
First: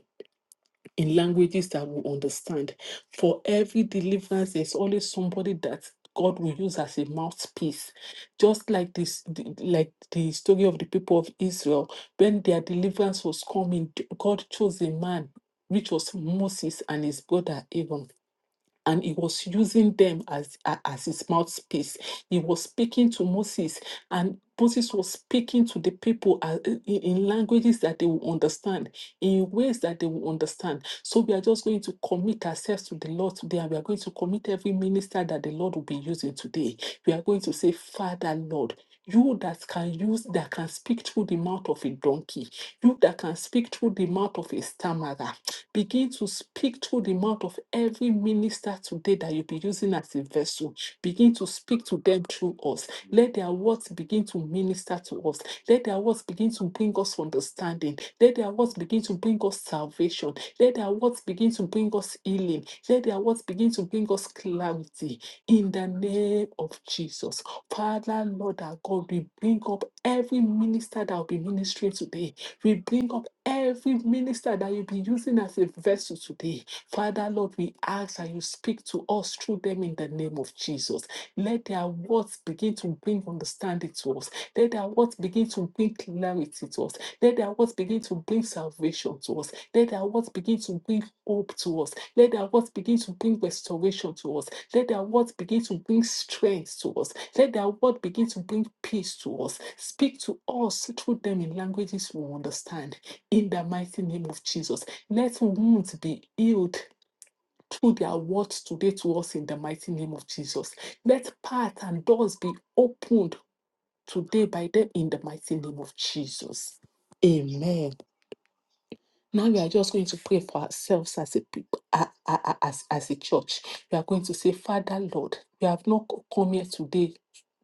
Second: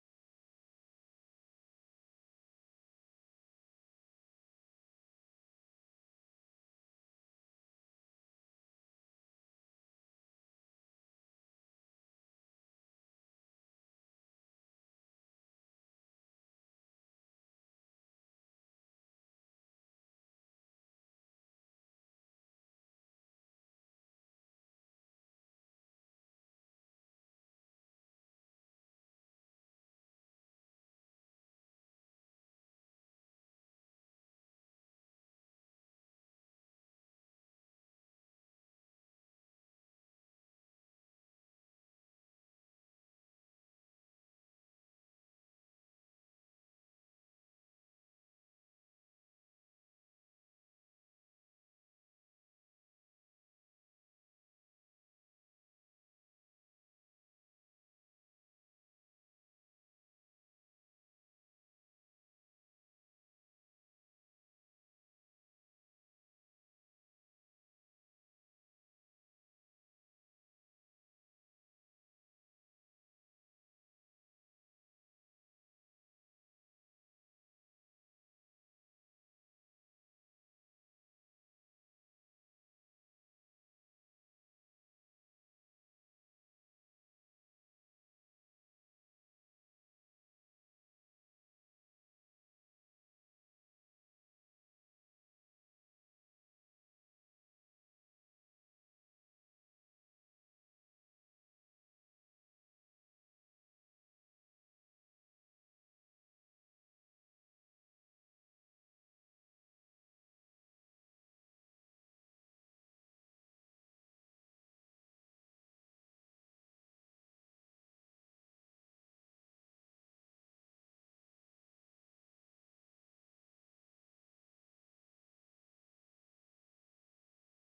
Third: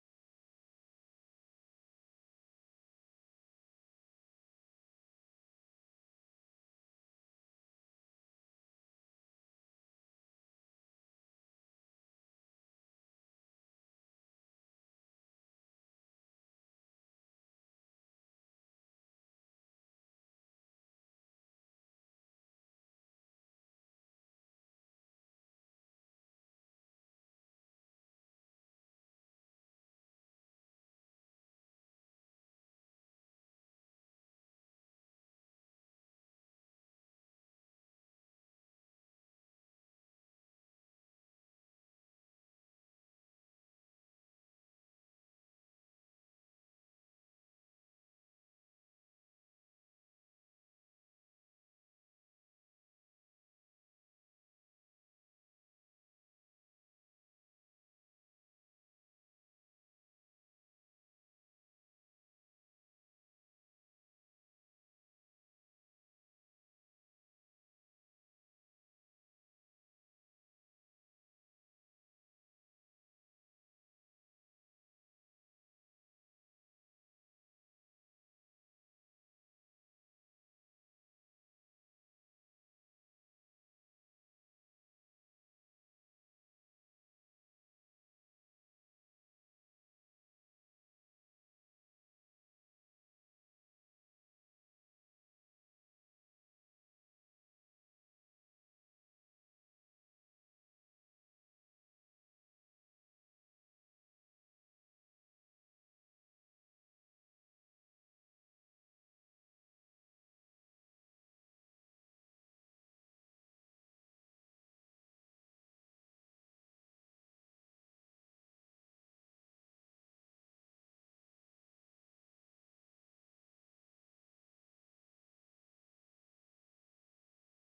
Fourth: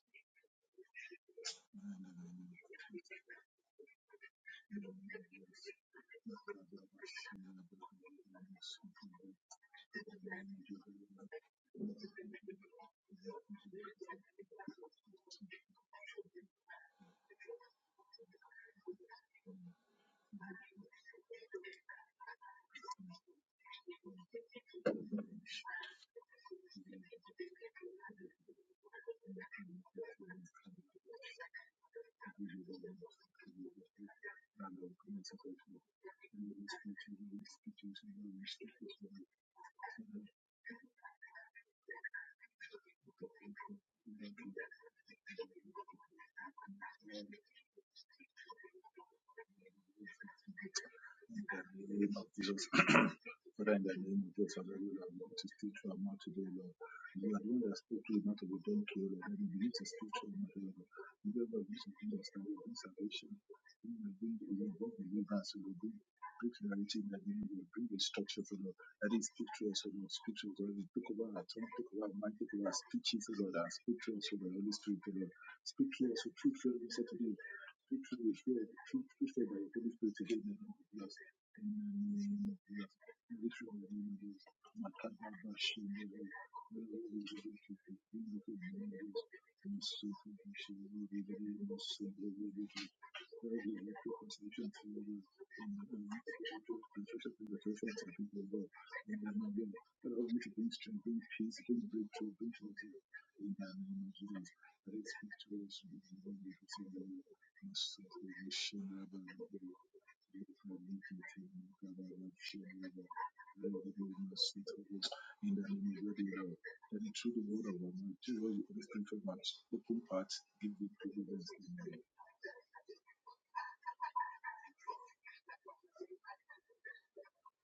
in languages that we understand. For every deliverance, there's always somebody that God will use as a mouthpiece. Just like this, the- like the story of the people of Israel, when their deliverance was coming, God chose a man, which was Moses and his brother Aaron and he was using them as a- as his mouthpiece. He was speaking to Moses, and Moses was speaking to the people uh, in, in languages that they will understand, in ways that they will understand. So we are just going to commit ourselves to the Lord today, and we are going to commit every minister that the Lord will be using today. We are going to say, Father, Lord. You that can use, that can speak through the mouth of a donkey, you that can speak through the mouth of a stammerer, Begin to speak through the mouth of every minister today that you'll be using as a vessel. Begin to speak to them through us. Let their words begin to minister to us. Let their words begin to bring us understanding. Let their words begin to bring us salvation. Let their words begin to bring us healing. Let their words begin to bring us clarity. In the name of Jesus. Father, Lord, our God, we bring up every minister that will be ministering today. We bring up every minister that you'll be using as a vessel today. Father, Lord, we ask that you speak to us through them in the name of Jesus. Let their words begin to bring understanding to us. Let their words begin to bring clarity to us. Let their words begin to bring salvation to us. Let their words begin to bring hope to us. Let their words begin to bring restoration to us. Let their words begin to bring strength to us. Let their word begin to bring peace to us. Speak to us through them in languages we understand. In the mighty name of Jesus, let wounds be healed. Through their words today to us in the mighty name of Jesus. Let paths and doors be opened today by them in the mighty name of Jesus. Amen. Now we are just going to pray for ourselves as a people, a- a- a- as, as a church. We are going to say, Father, Lord, we have not co- come here today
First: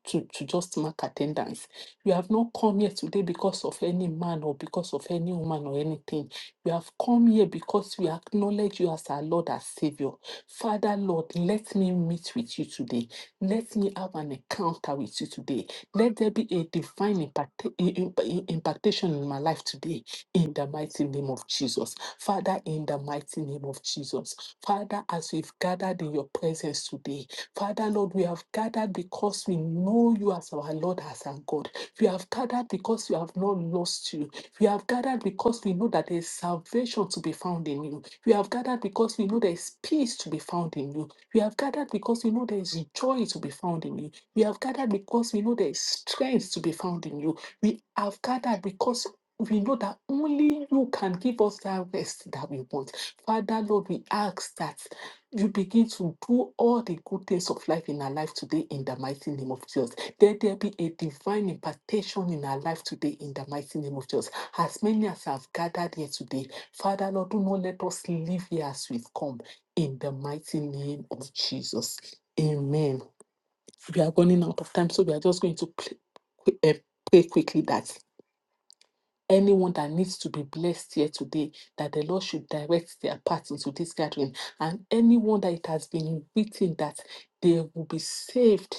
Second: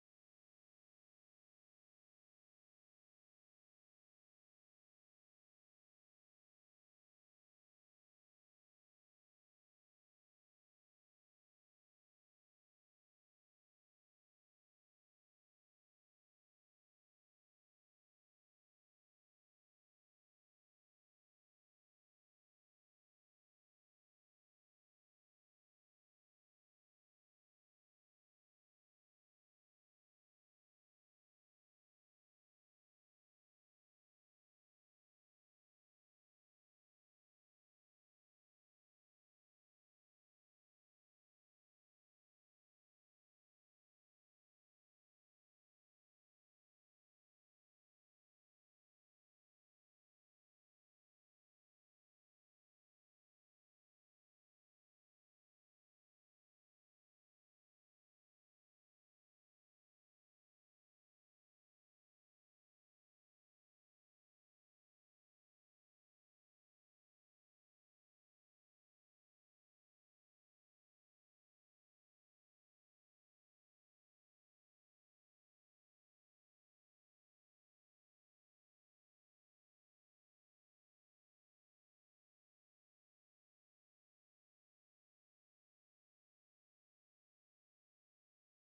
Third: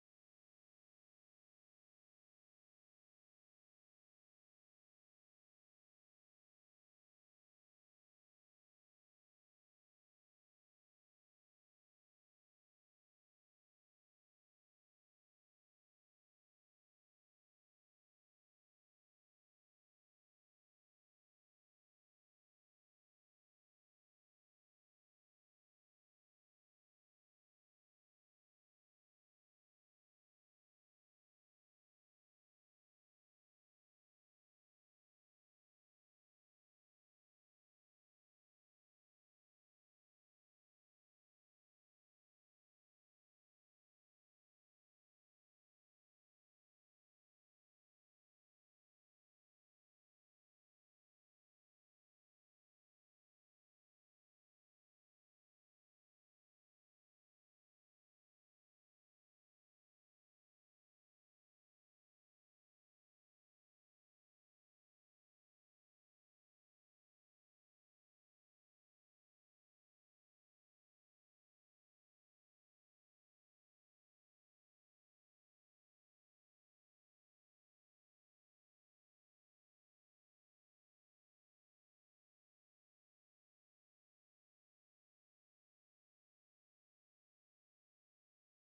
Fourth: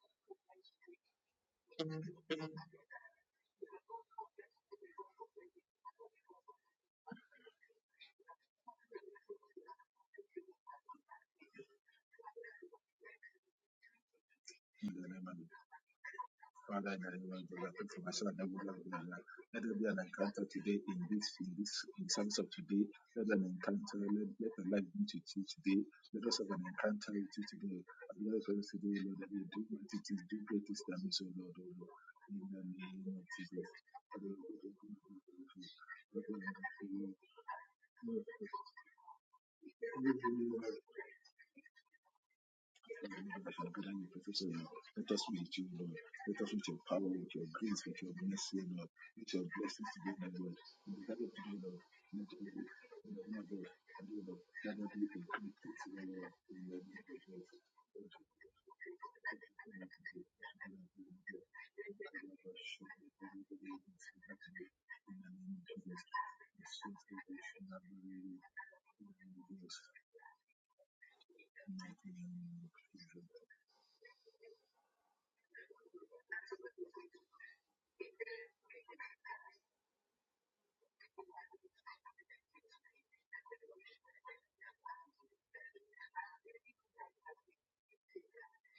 to, to just mark attendance. We have not come here today because of any man or because of any woman or anything. We have come here because we acknowledge you as our Lord, as Savior. Father, Lord, let me meet with you today. Let me have an encounter with you today. Let there be a divine impacta- i- i- impactation in my life today in the mighty name of Jesus. Father, in the mighty name of Jesus. Father, as we've gathered in your presence today, Father, Lord, we have gathered because we know you as our Lord, as our God. We have gathered because we have not lost you. We have gathered because we know that there is salvation to be found in you. We have gathered because we know there is peace to be found in you. We have gathered because we know there is joy to be found in you. We have gathered because we know there is strength to be found in you. We have gathered because we know that only you can give us that rest that we want. Father, Lord, we ask that you begin to do all the good things of life in our life today in the mighty name of Jesus. Let there be a divine impartation in our life today in the mighty name of Jesus. As many as have gathered here today, Father, Lord, do not let us leave here as we've come in the mighty name of Jesus. Amen. We are running out of time, so we are just going to play, eh, pray quickly that anyone that needs to be blessed here today, that the Lord should direct their path into this gathering, and anyone that it has been written that they will be saved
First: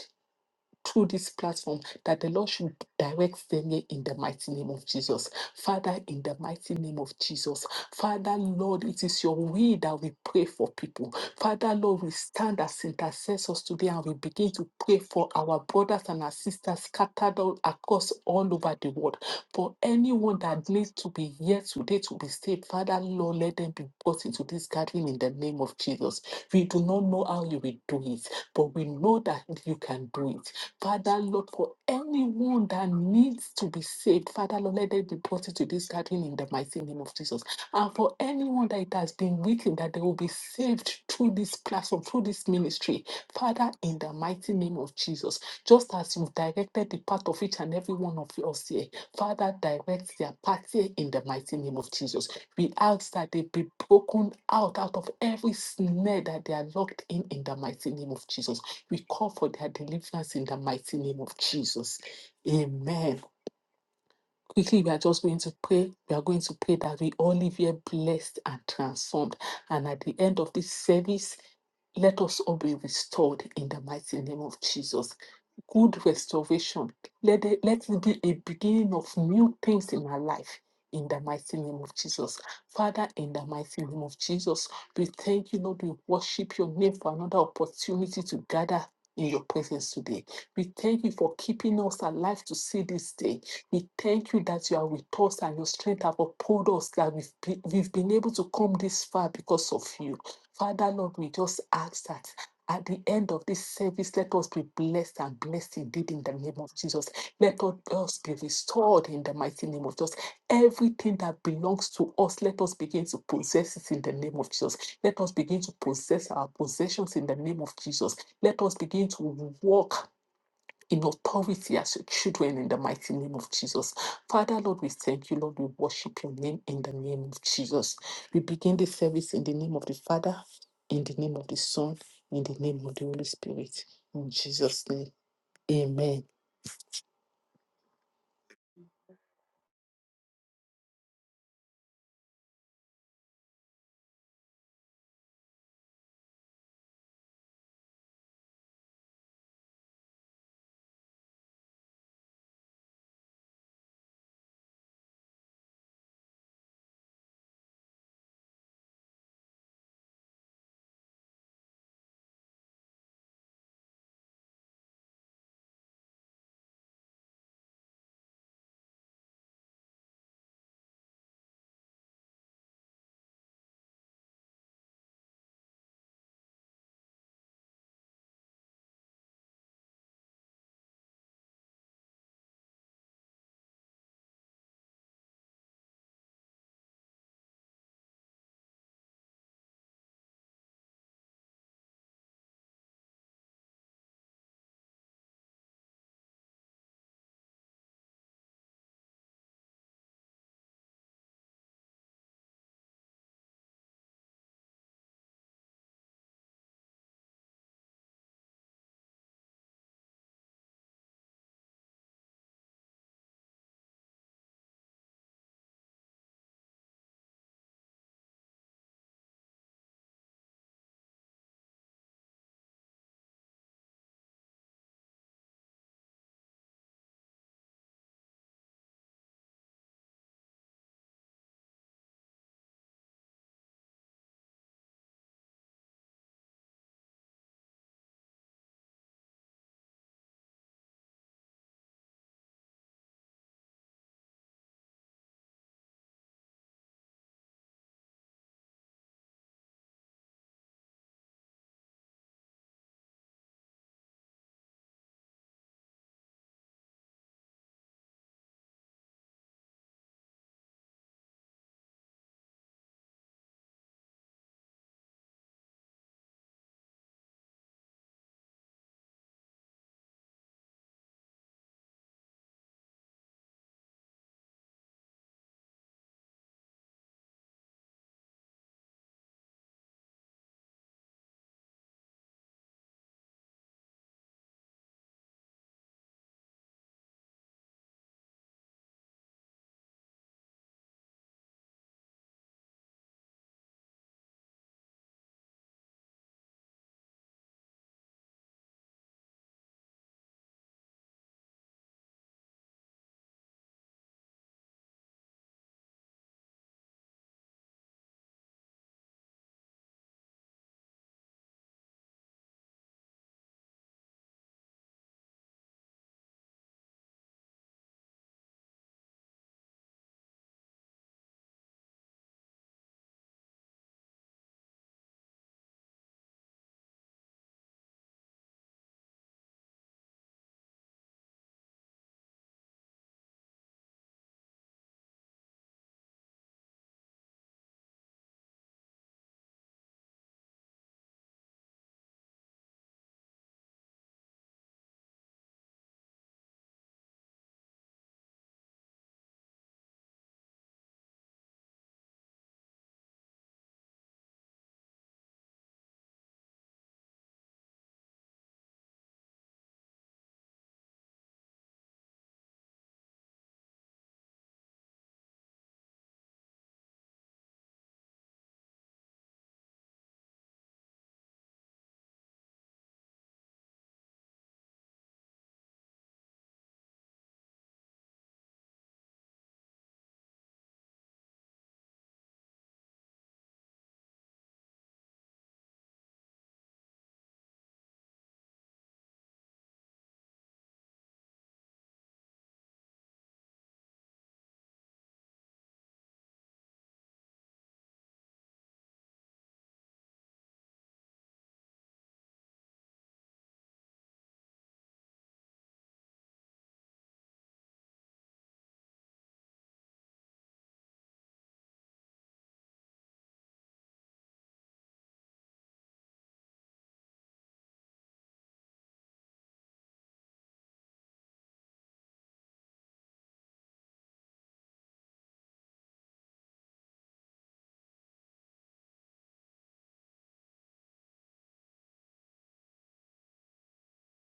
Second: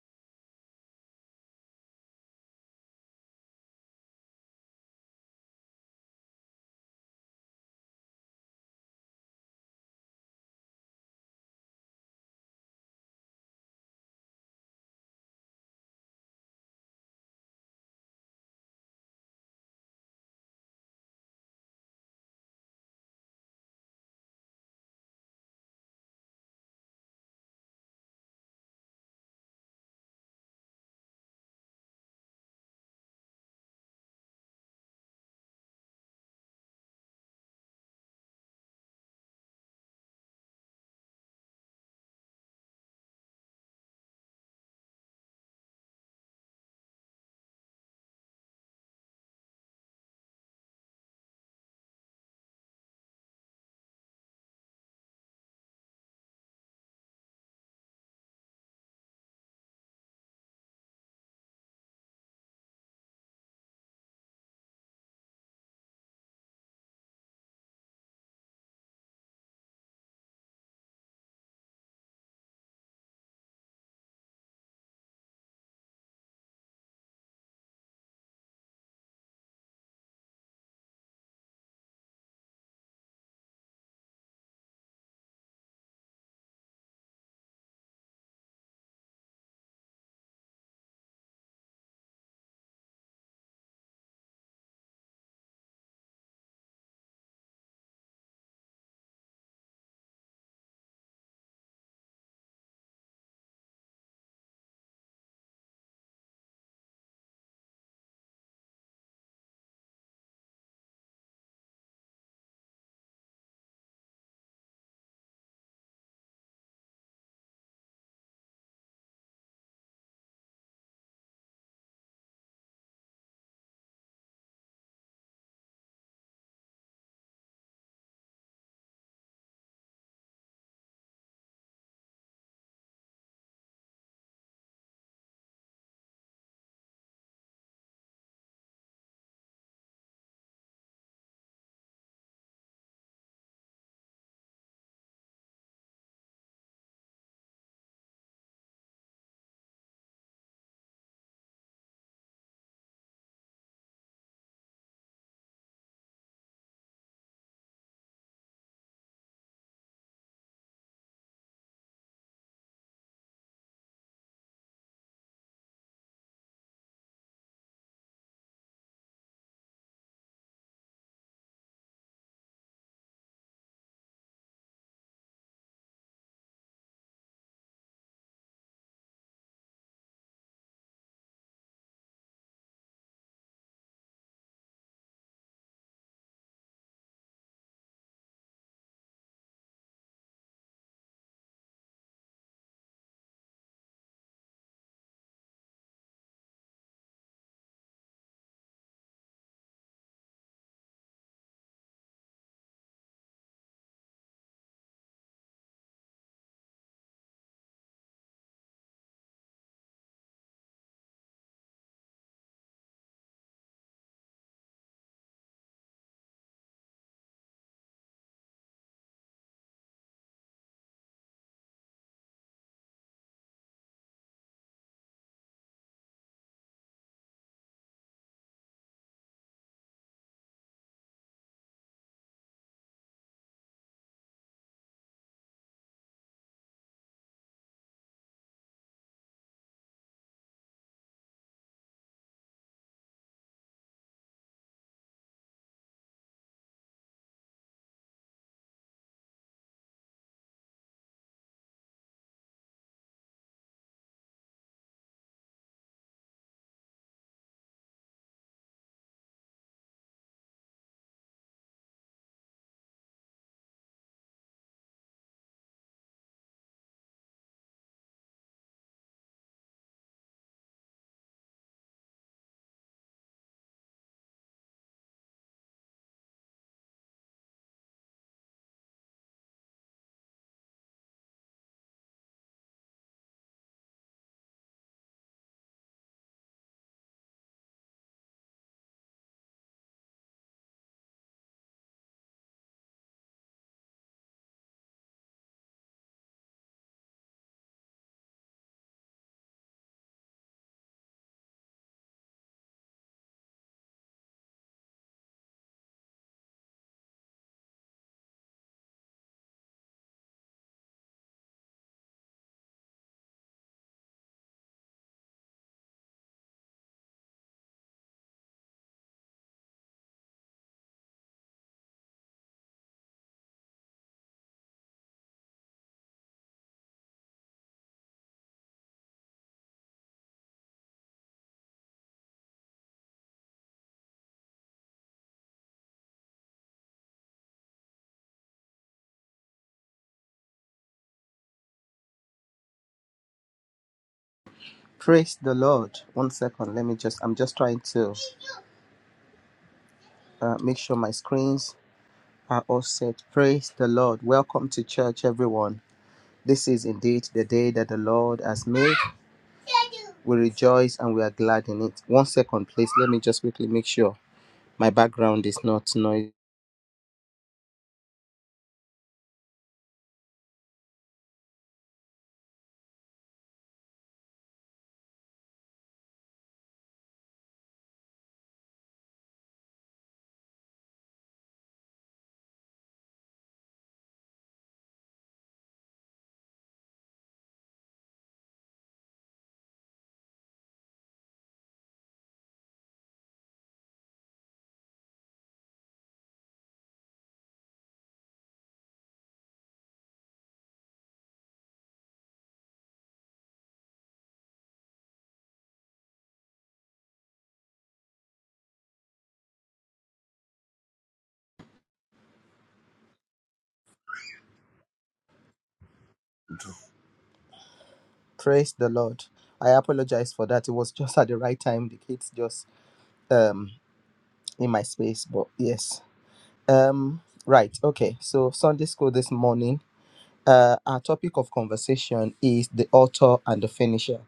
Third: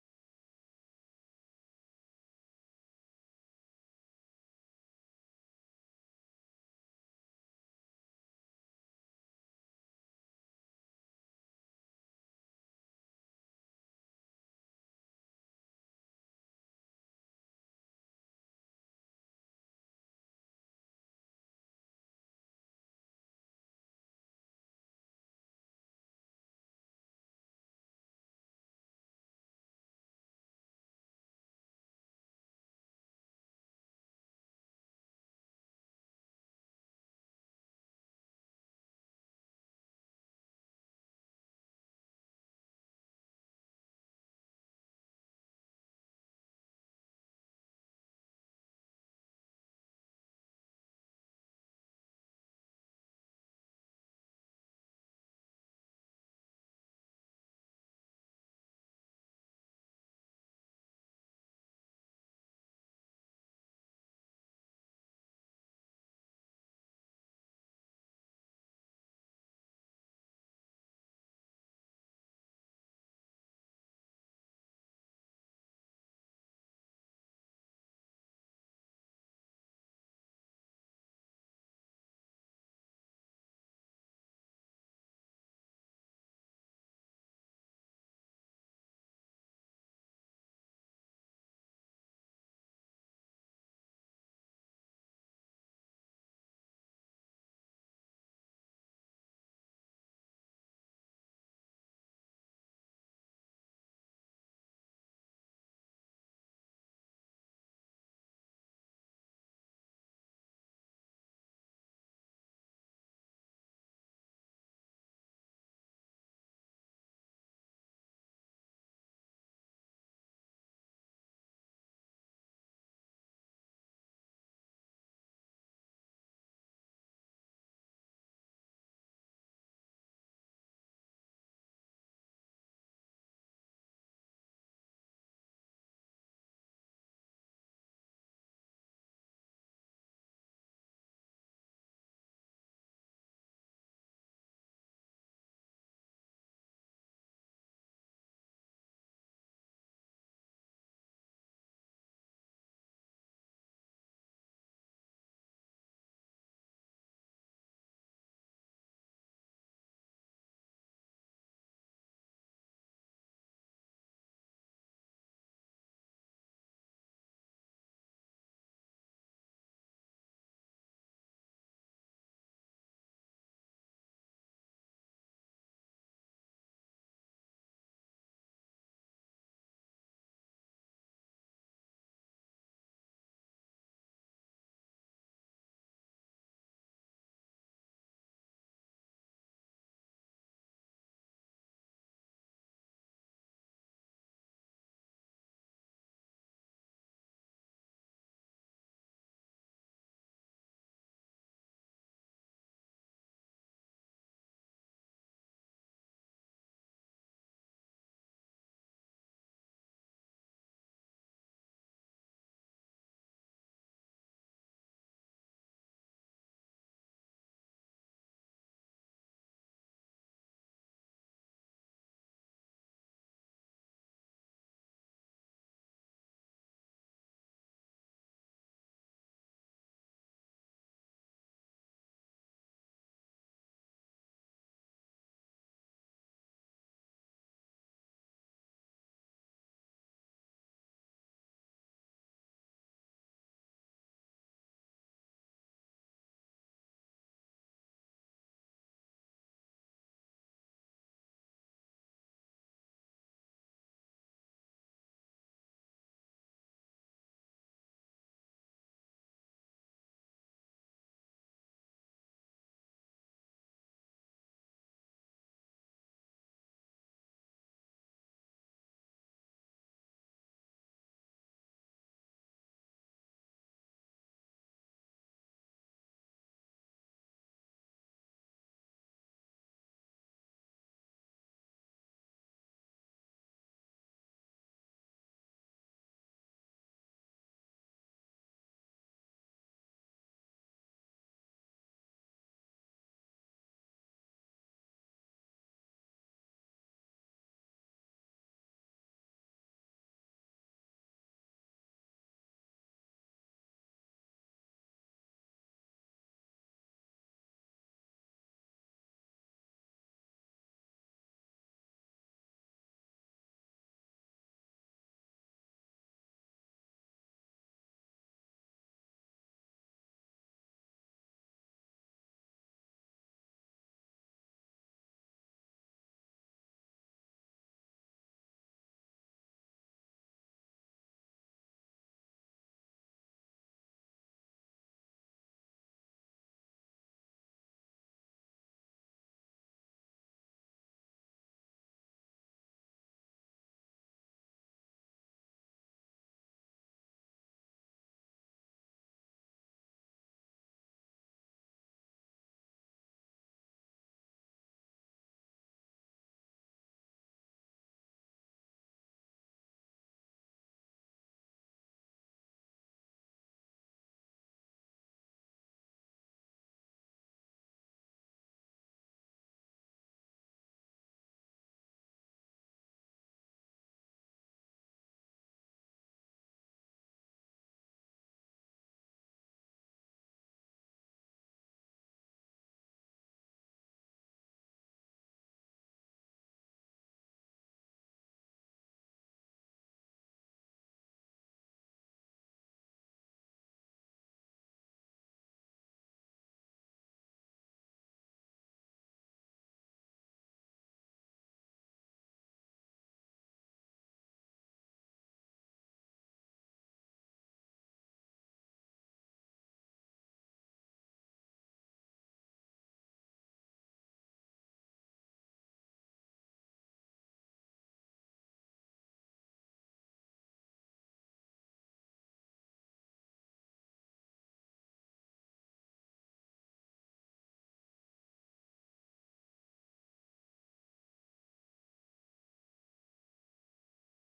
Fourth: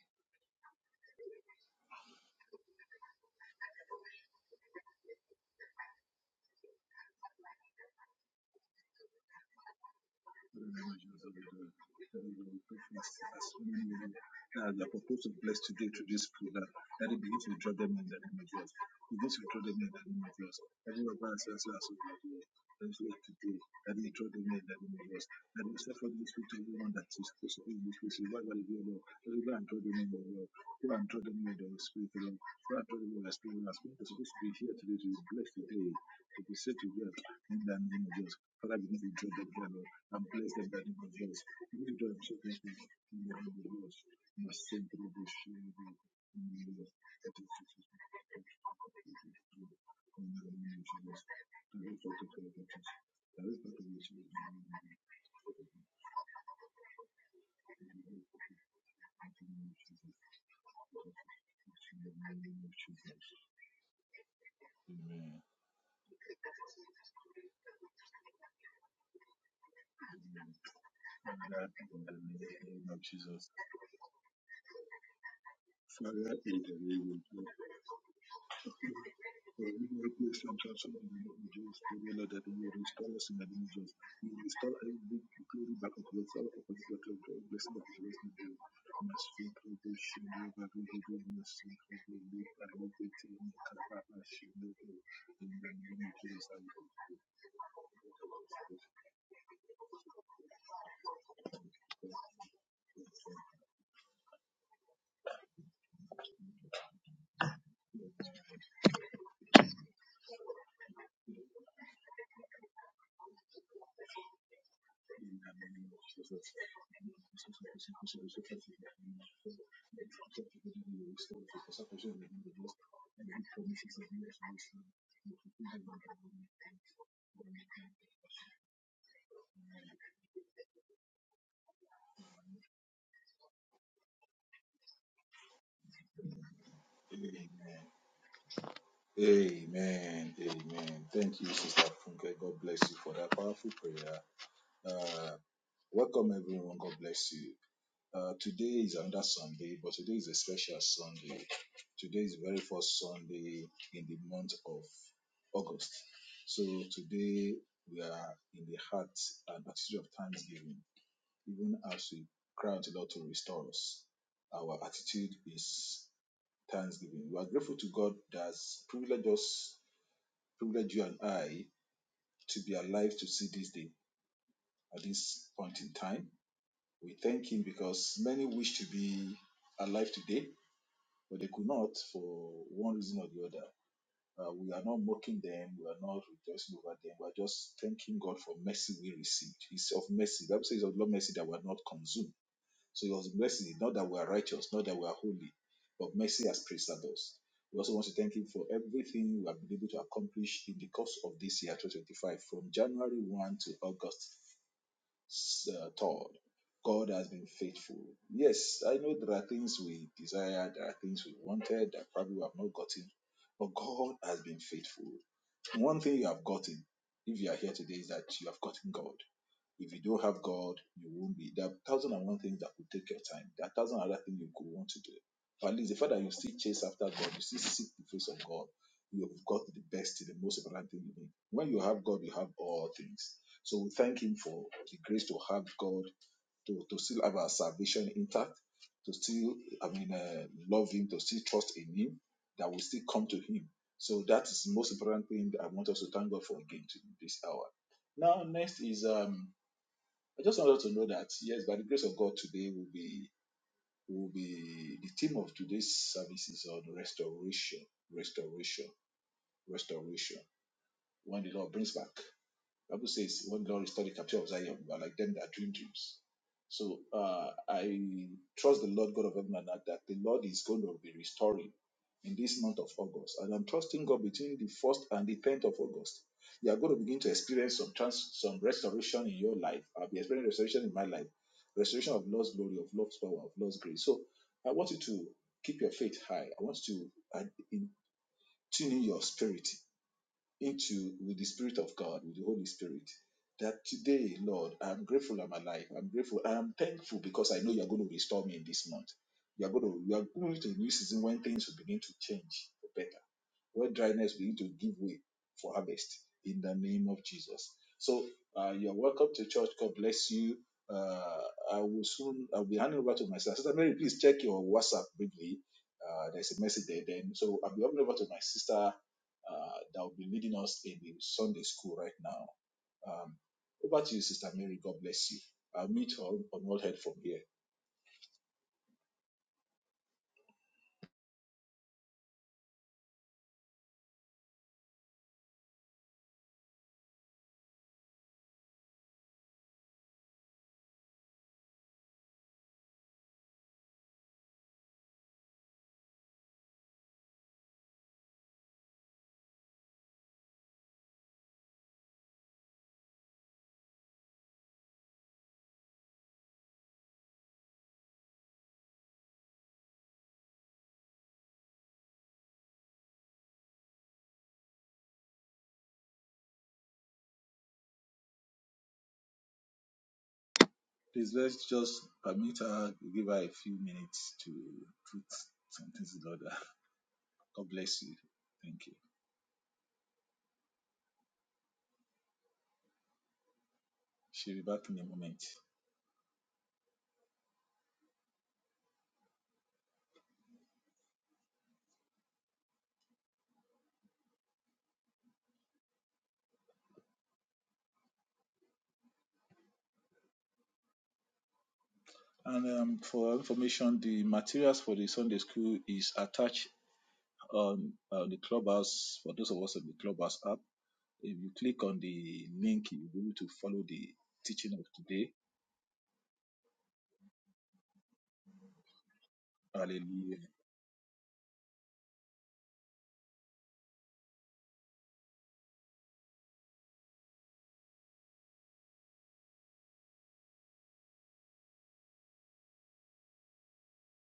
through this platform that the Lord should direct them here in the mighty name of Jesus. Father, in the mighty name of Jesus. Father, Lord, it is your will that we pray for people. Father, Lord, we stand as intercessors today and we begin to pray for our brothers and our sisters scattered all across all over the world. For anyone that needs to be here today to be saved, Father, Lord, let them be brought into this gathering in the name of Jesus. We do not know how you will do it, but we know that you can do it. Father, Lord, for anyone that needs to be saved, Father, Lord, let them be brought into this gathering in the mighty name of Jesus. And for anyone that it has been written that they will be saved through this platform, through this ministry, Father, in the mighty name of Jesus, just as you've directed the path of each and every one of us here, Father, direct their path here in the mighty name of Jesus. We ask that they be broken out out of every snare that they are locked in in the mighty name of Jesus. We call for their deliverance in the mighty name of Jesus. Amen quickly we are just going to pray we are going to pray that we all live here blessed and transformed and at the end of this service let us all be restored in the mighty name of jesus good restoration let it, let it be a beginning of new things in our life in the mighty name of Jesus. Father, in the mighty name of Jesus, we thank you, Lord. We worship your name for another opportunity to gather in your presence today. We thank you for keeping us alive to see this day. We thank you that you are with us and your strength have upheld us, that we've been, we've been able to come this far because of you. Father, Lord, we just ask that at the end of this service, let us be blessed and blessed indeed in the name of Jesus. Let all us be restored in the mighty name of Jesus. Everything that belongs to us, let us begin to possess it in the name of Jesus. Let us begin to possess our possessions in the name of Jesus. Let us begin to walk in authority as your children in the mighty name of Jesus. Father, Lord, we thank you, Lord. We worship your name in the name of Jesus. We begin the service in the name of the Father, in the name of the Son, in the name of the Holy Spirit. In Jesus' name, amen.
Praise the Lord. One second, let me just, I'm just trying to uh, make sure my screens are all set. Praise the Lord. Welcome to church, everyone. This is indeed the day that the Lord has made. We rejoice and we are glad in it. One second, please. Let me just quickly make sure my background is not noisy. Praise the Lord. I apologize for that. It was just at the right time. The kids just um in my space, but yes. Um right, okay. So Sunday school this morning Uh, our topic of conversation is the author and the finisher.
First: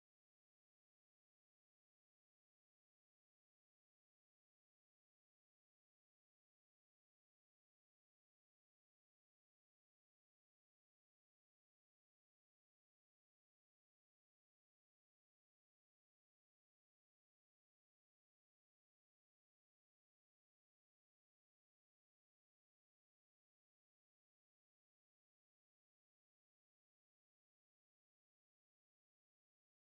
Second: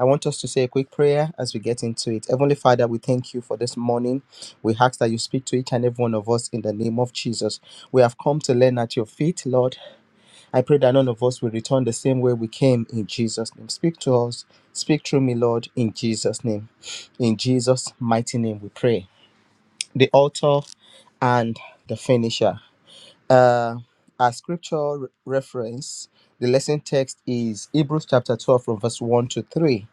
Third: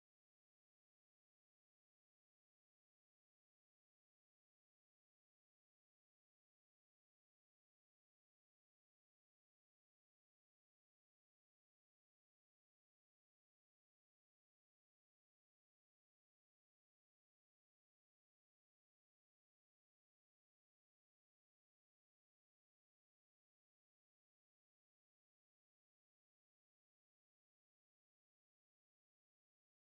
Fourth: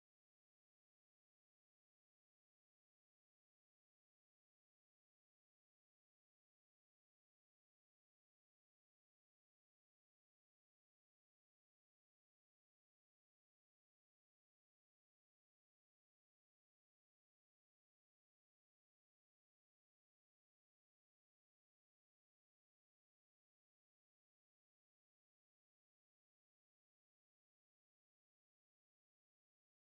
I want us to say a quick prayer as we get into it. Heavenly Father, we thank you for this morning. We ask that you speak to each and every one of us in the name of Jesus. We have come to learn at your feet, Lord. I pray that none of us will return the same way we came in Jesus' name. Speak to us. Speak through me, Lord, in Jesus' name. In Jesus' mighty name we pray. The author and the finisher. Uh, our scripture re- reference, the lesson text is Hebrews chapter 12 from verse 1 to 3.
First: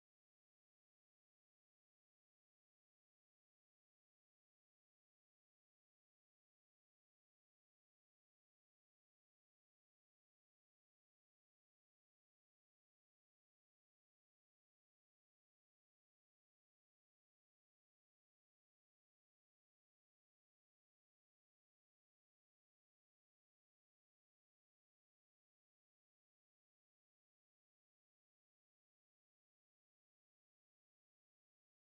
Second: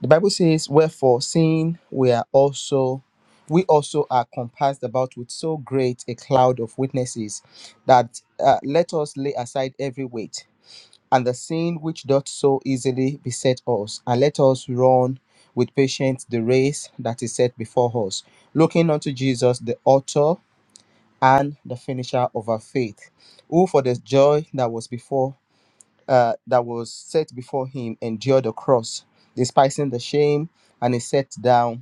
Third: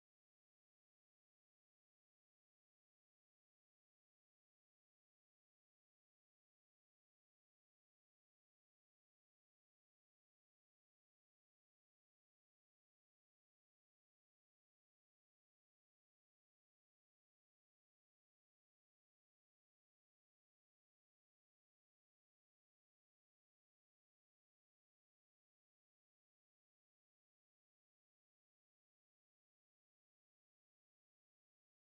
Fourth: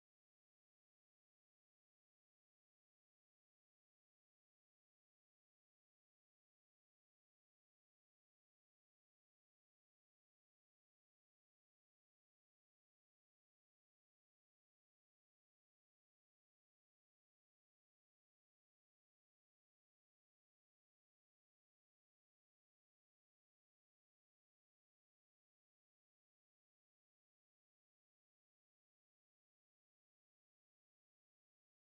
The Bible says, Wherefore, seeing we are also we also are compassed about with so great a cloud of witnesses that uh, let us lay aside every weight and the sin which doth so easily beset us, and let us run with patience the race that is set before us, looking unto Jesus, the author and the finisher of our faith, who for the joy that was before uh, that was set before him endured the cross, despising the shame, and is set down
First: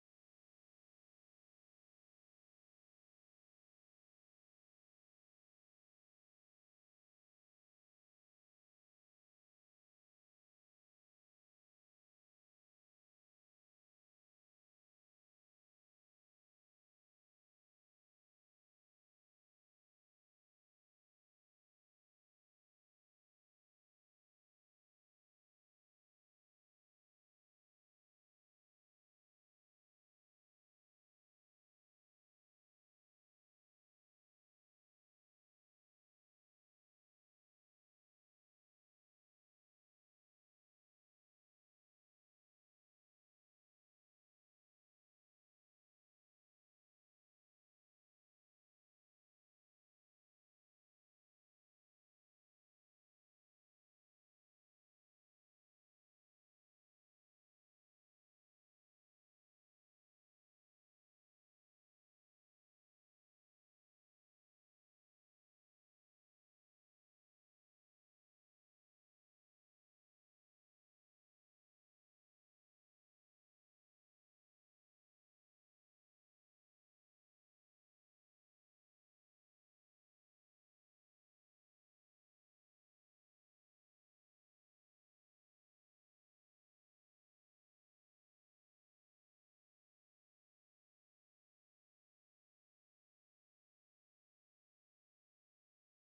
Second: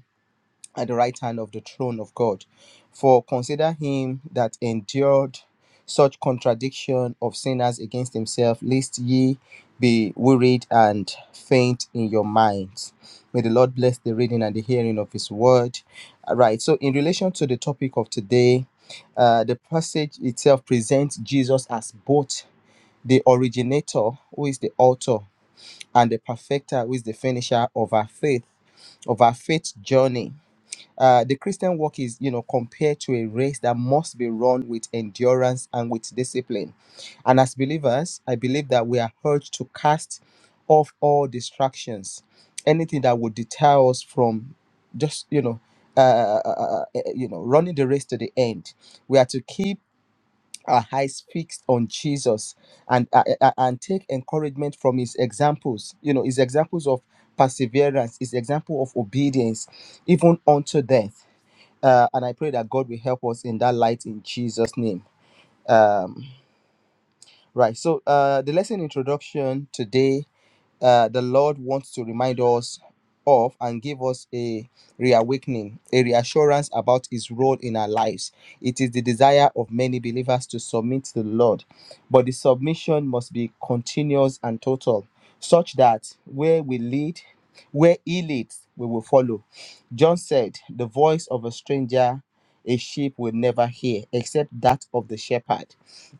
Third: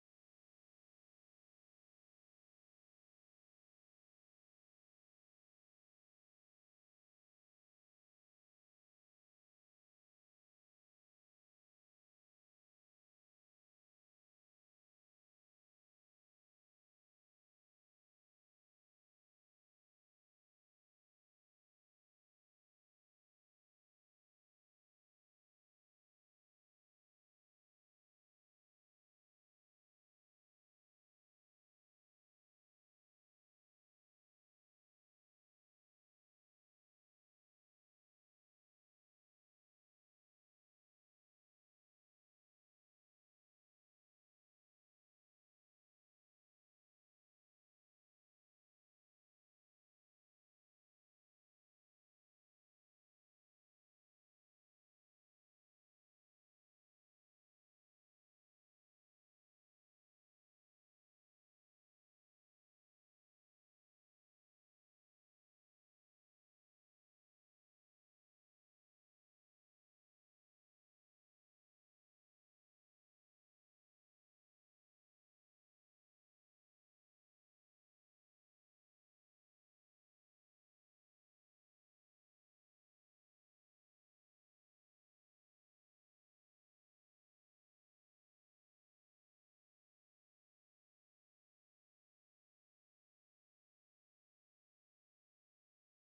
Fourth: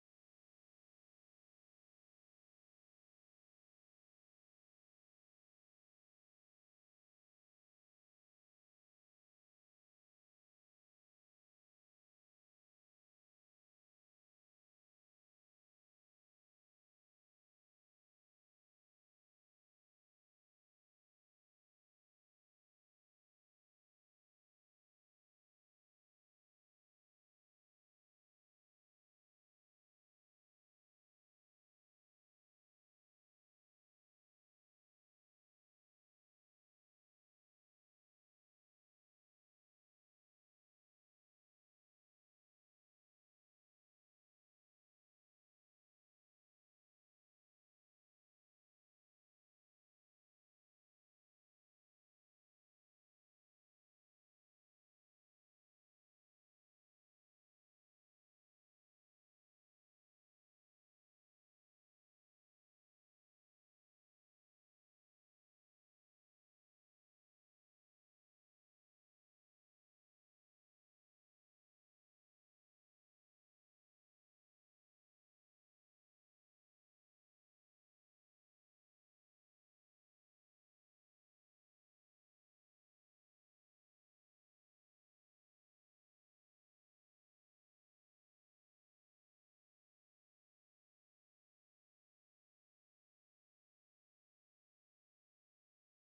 at the right hand of the throne of God. For consider him that endured such contradiction of sinners against himself, lest ye be wearied and faint in your minds. May the Lord bless the reading and the hearing of his word. All right, so in relation to the topic of today, uh, the passage itself presents Jesus as both the originator, who is the author, and the perfecter, who is the finisher of our faith, of our faith journey uh, the Christian walk is, you know, compared to a race that must be run with endurance and with discipline. And as believers, I believe that we are urged to cast off all distractions, anything that would deter us from just, you know, uh, uh, uh, uh, uh, uh, uh, you know, running the race to the end. We are to keep our eyes fixed on Jesus and uh, uh, uh, and take encouragement from his examples. You know, his examples of perseverance, his example of obedience, even unto death uh, and I pray that God will help us in that light in Jesus' name. Um, right. So uh, the lesson introduction today uh, the Lord wants to remind us of and give us a reawakening, a reassurance about His role in our lives. It is the desire of many believers to submit to the Lord, but the submission must be continuous and total, such that where we lead, where He leads, we will follow. John said, The voice of a stranger a sheep will never hear, except that of the shepherd.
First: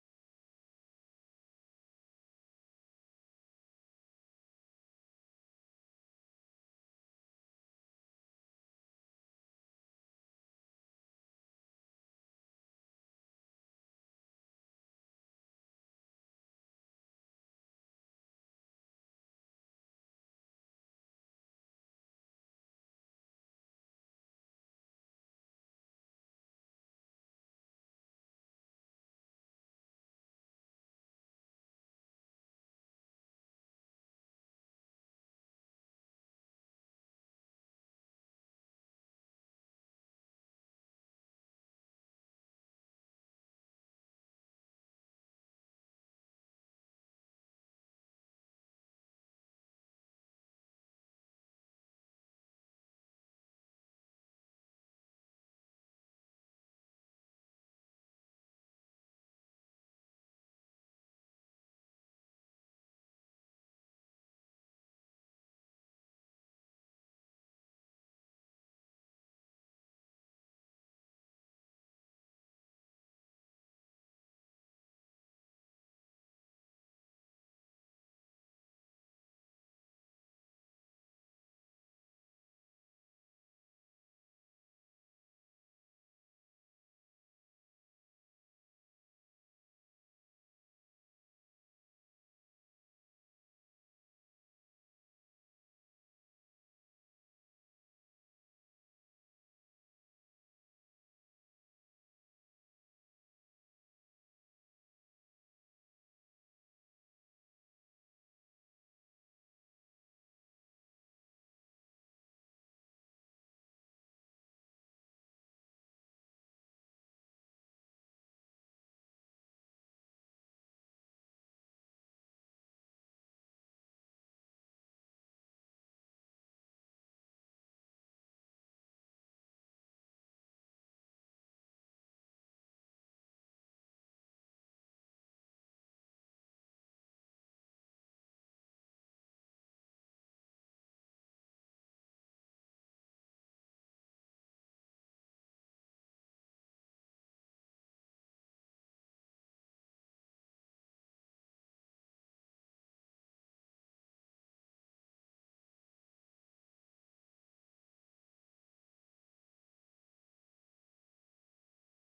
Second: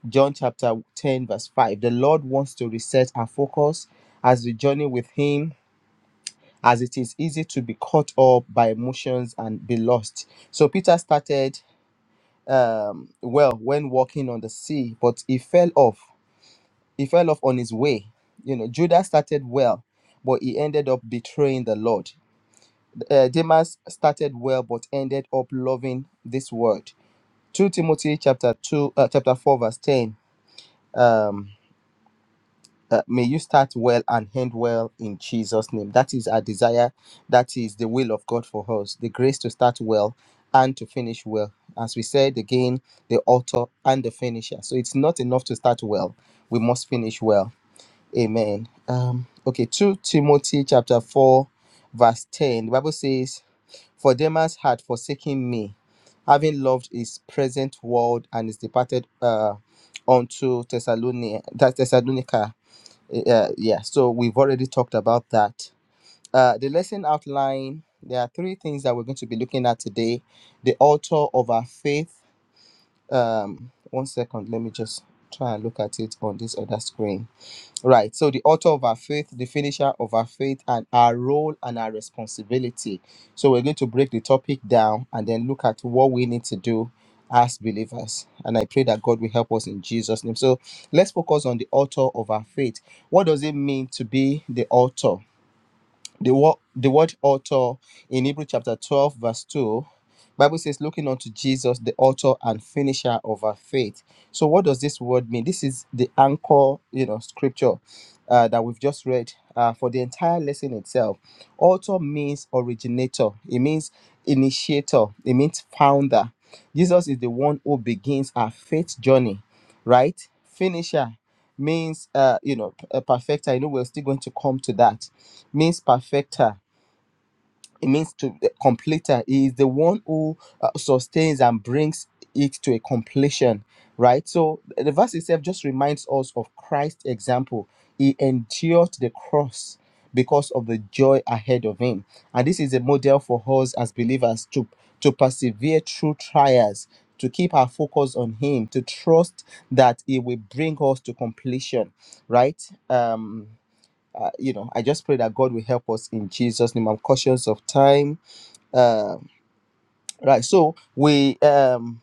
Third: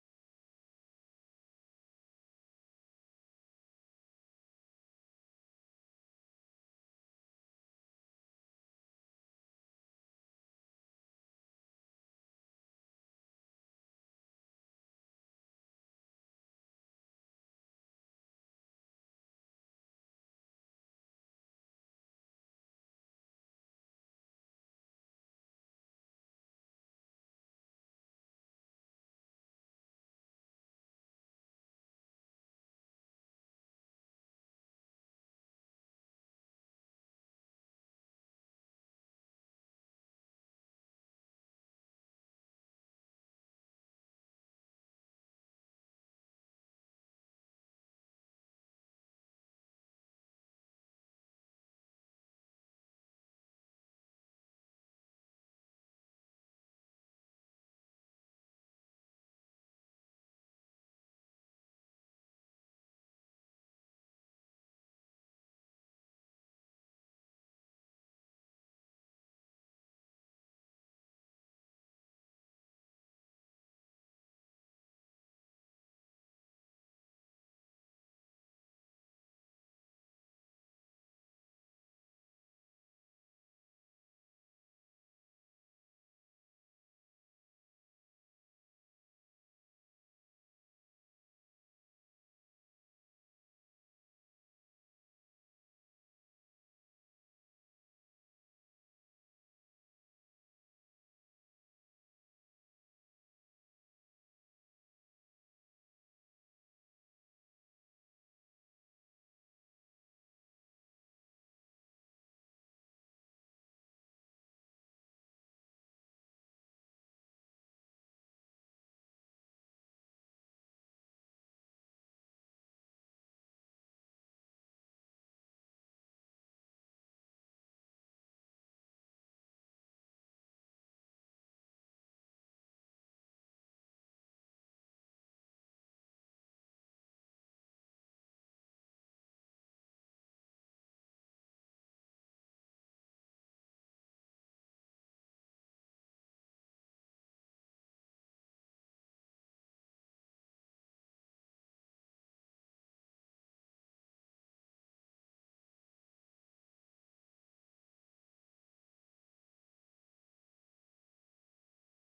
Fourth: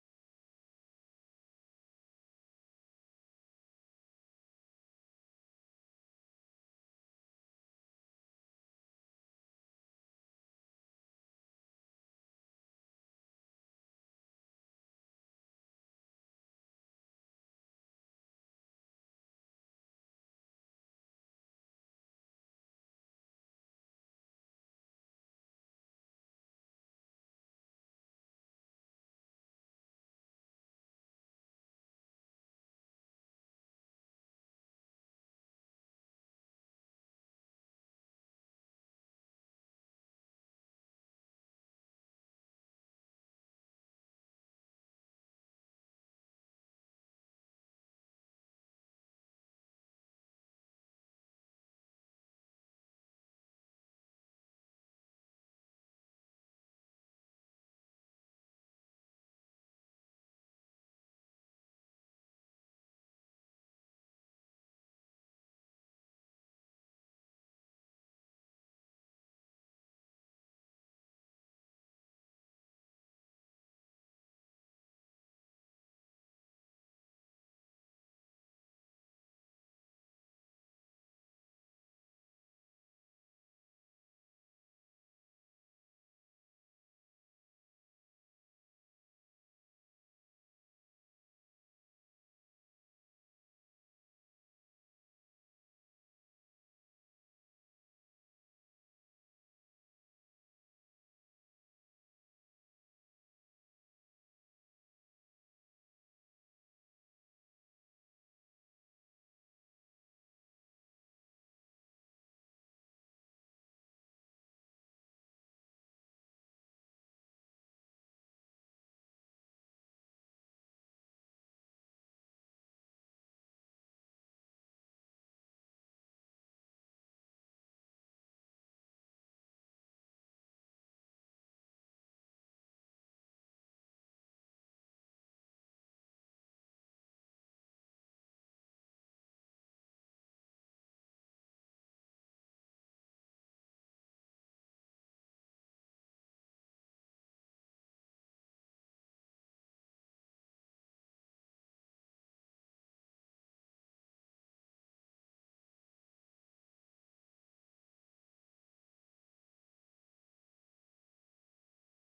John chapter 10, verse 5. The Lord wants to reset our focus as we journey with Him, as it is easy to be caught up by emotions and be lost. So Peter started um, well when walking on the sea, but he fell off. He fell off on his way. You know, Judas started well, but he ended up betraying the Lord. Uh, Demas started well, but ended up loving this world. 2 Timothy chapter 2, uh, chapter 4, verse 10. Um, Uh, may you start well and end well in Jesus' name. That is our desire. That is the will of God for us. The grace to start well and to finish well. As we said again, the author and the finisher. So it's not enough to start well. We must finish well. Amen. Um, okay, 2 Timothy chapter 4, verse 10. The Bible says, For Demas had forsaken me, having loved his present world and is departed uh, unto Thessalonica, that Thessalonica. Uh, yeah, so we've already talked about that. Uh, the lesson outline there are three things that we're going to be looking at today. The author of our faith. Um, one second, let me just try and look at it on this other screen. Right. So the author of our faith, the finisher of our faith, and our role and our responsibility. So we're going to break the topic down and then look at what we need to do as believers. And I pray that God will help us in Jesus' name. So let's focus on the author of our faith. What does it mean to be the author? The word, the word author in Hebrew chapter 12, verse 2, Bible says, looking unto Jesus, the author and finisher of our faith. So what does this word mean? This is the anchor, you know, scripture uh, that we've just read uh, for the entire lesson itself. Author means originator. It means initiator. It means founder. Jesus is the one who begins our faith journey, right? Finisher means, uh, you know, a perfecter. You know, we're still going to come to that means perfecter. It means to the completer. He is the one who uh, sustains and brings it to a completion, right? So the verse itself just reminds us of Christ's example. He endured the cross because of the joy ahead of him. And this is a model for us as believers to, to persevere through trials, to keep our focus on him, to trust that he will bring us to completion, right? Um, uh, you know, I just pray that God will help us in Jesus' name. I'm cautious of time. Uh, right. So we um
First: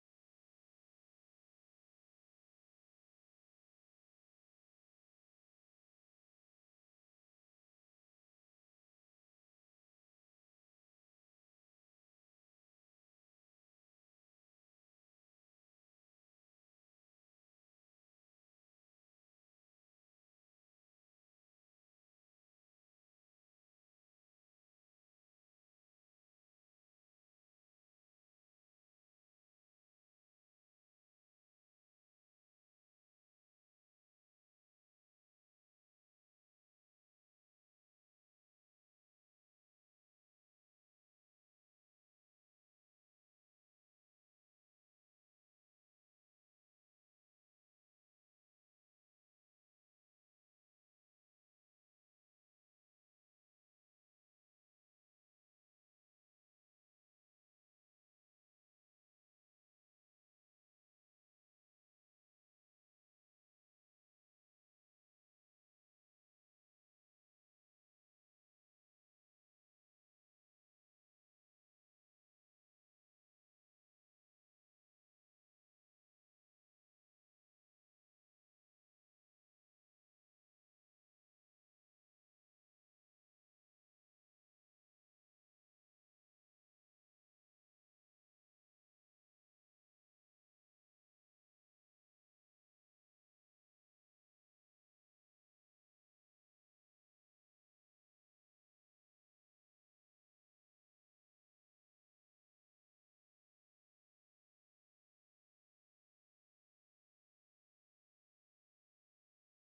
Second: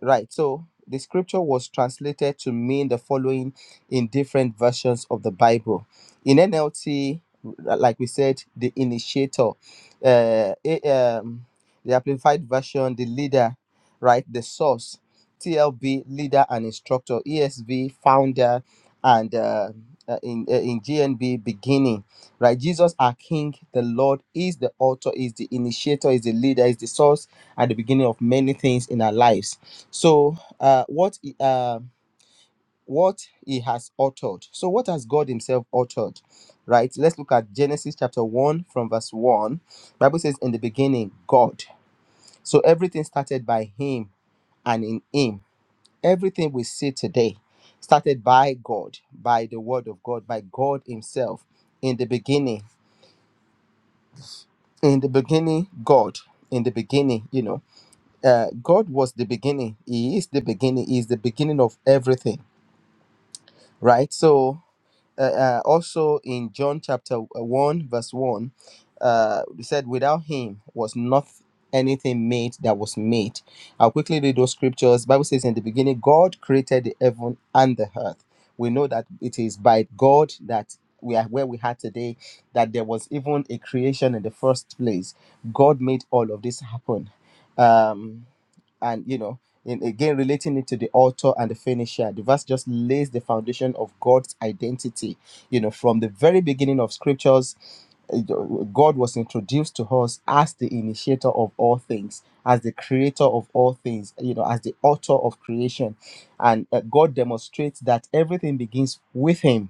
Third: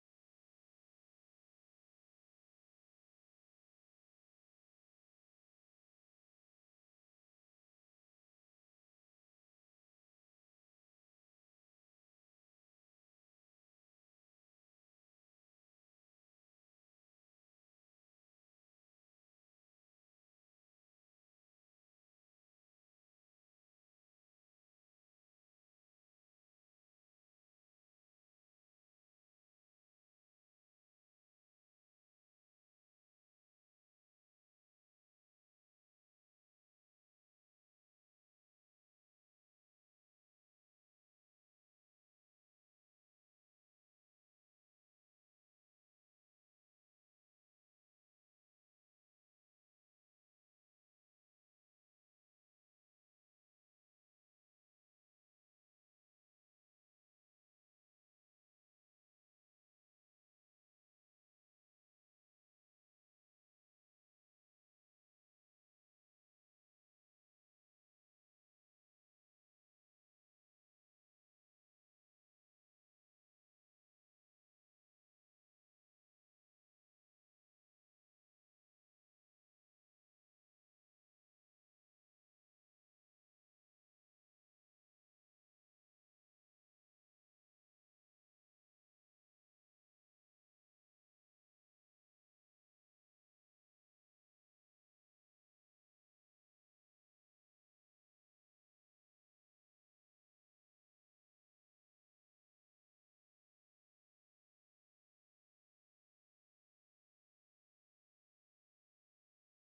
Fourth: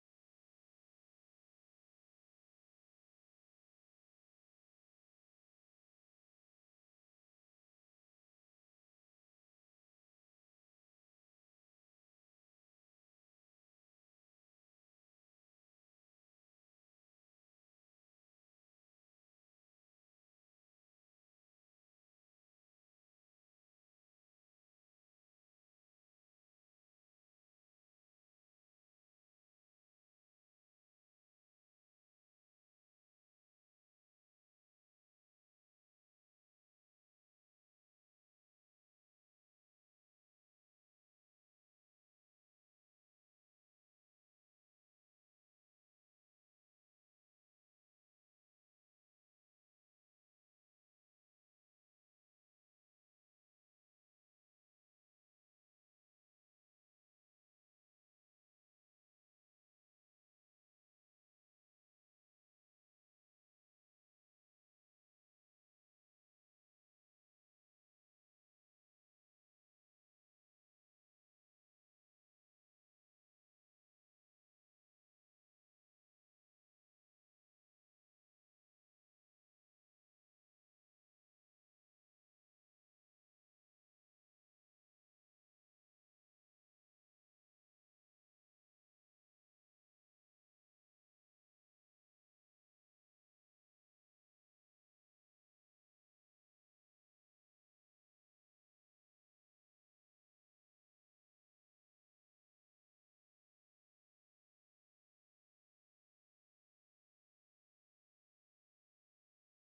Right. So the scripture was translated to mean the following in different versions of the Bible. In NLT, like we said, the initiator, uh, a- um, the amplified version, the leader, right, the source, TLB, leader and instructor, ESV, founder, and uh, uh, in uh, in GNB, beginning, right? Jesus, our King, the Lord, is the author, is the initiator, is the leader, is the source, at the beginning of many things in our lives so, uh, what he- uh, what he has authored. So, what has God Himself authored, Right. Let's look at Genesis chapter one from verse one. Bible says, "In the beginning, God." So everything started by Him and in Him. Everything we see today started by God, by the Word of God, by God Himself. In the beginning, in the beginning, God. In the beginning, you know, uh, God was the beginning. He is the beginning. He is the beginning of everything right? So uh, uh, also in John chapter uh, 1, verse 1, uh, it said, Without him was not anything made that was made. I'll quickly read those scriptures. Bible says, In the beginning, God created the heaven and the earth. We know that it is by God that we are where we are today, that there was even a creation in the first place. God made all of this happen. Um, and you know in again relating it to the author and the finisher the verse just lays the foundation of god's identity you know from the very beginning of scriptures uh, god was introduced to us as the initiator of all things as the creator of all things you know as the author of creation and uh, god demonstrates that everything begins with him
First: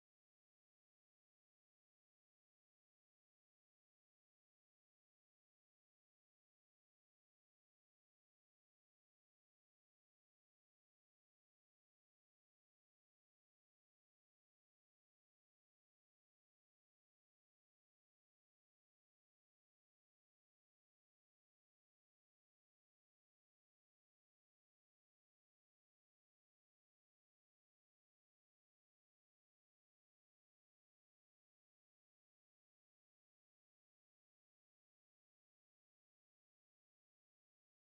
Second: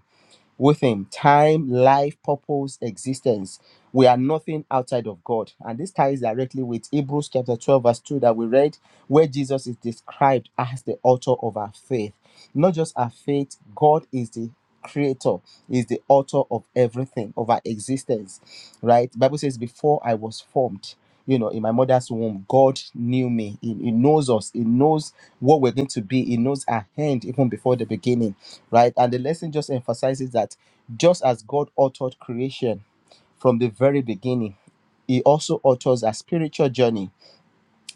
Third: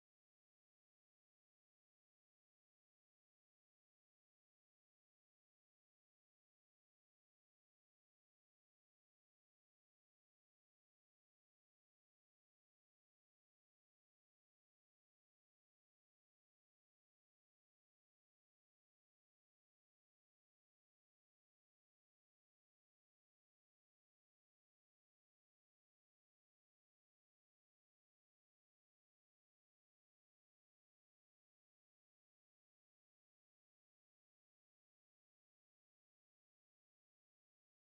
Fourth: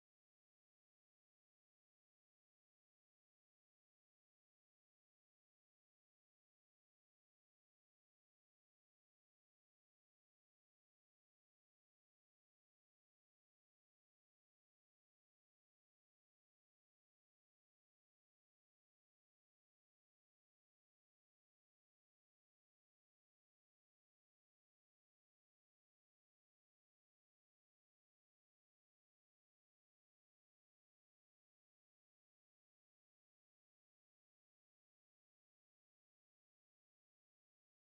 with Him time, life, purpose, existence. We are nothing outside of God. And this ties directly with Hebrews chapter 12, verse 2 that we read, where Jesus is described as the author of our faith. Not just our faith, God is the creator, is the author of everything, of our existence. Right? Bible says, Before I was formed you know, in my mother's womb, God knew me. He, he knows us. He knows what we're going to be. He knows our hand even before the beginning, right? And the lesson just emphasizes that just as God authored creation from the very beginning, He also authors our spiritual journey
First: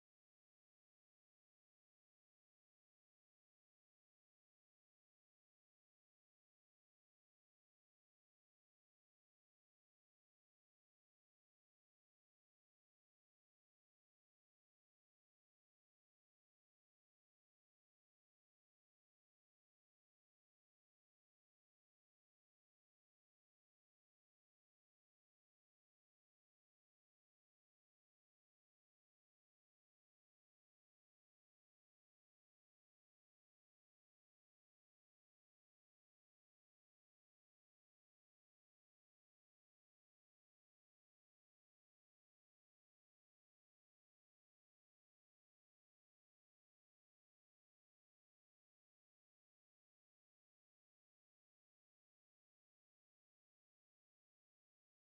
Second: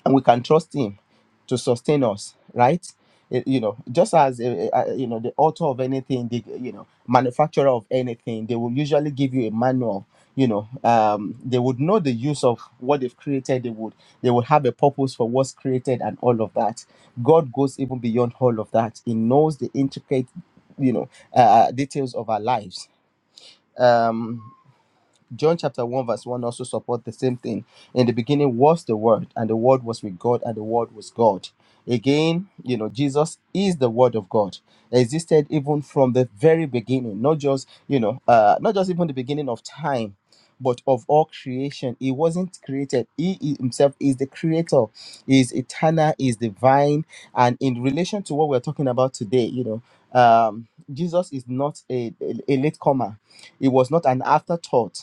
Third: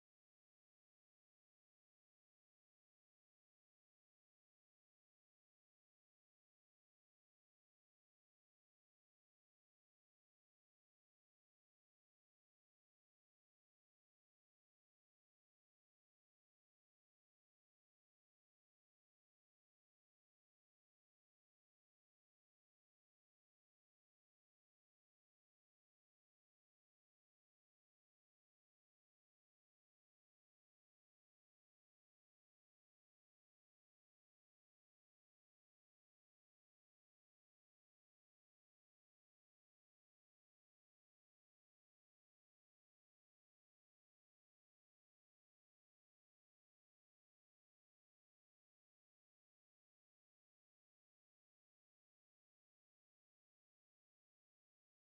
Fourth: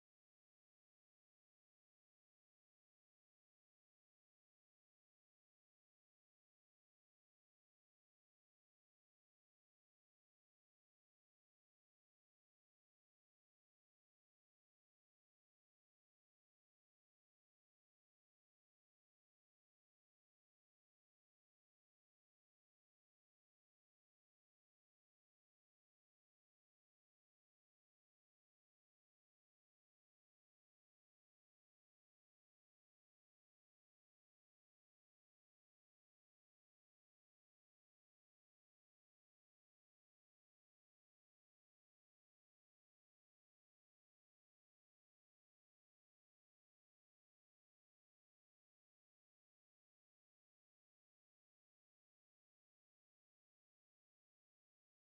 and we can trust him to sustain us right Eh, you know just as eh, eh, uh, you know the author of anything the you know manufacturer of anything they will usually give you a manual you know um, they would know the use of what they've created they would they would have a purpose for what's created and all of that god goes even beyond all of that he knows the intricate you know uh, details of our lives Um, John chapter 1 verse 1 also support the same thing. In the beginning was the word and the word was with God and the word was God. Again, you know, Jesus is the word of God. Existed even from the very beginning, not just, you know, uh not just even the beginning of time, but of all creation. He wasn't created. He i- himself is the creator. He is eternal, he is divine, and in relation to what we're talking about today, you know, um Jesus is not a, a, a latecomer. It was not an afterthought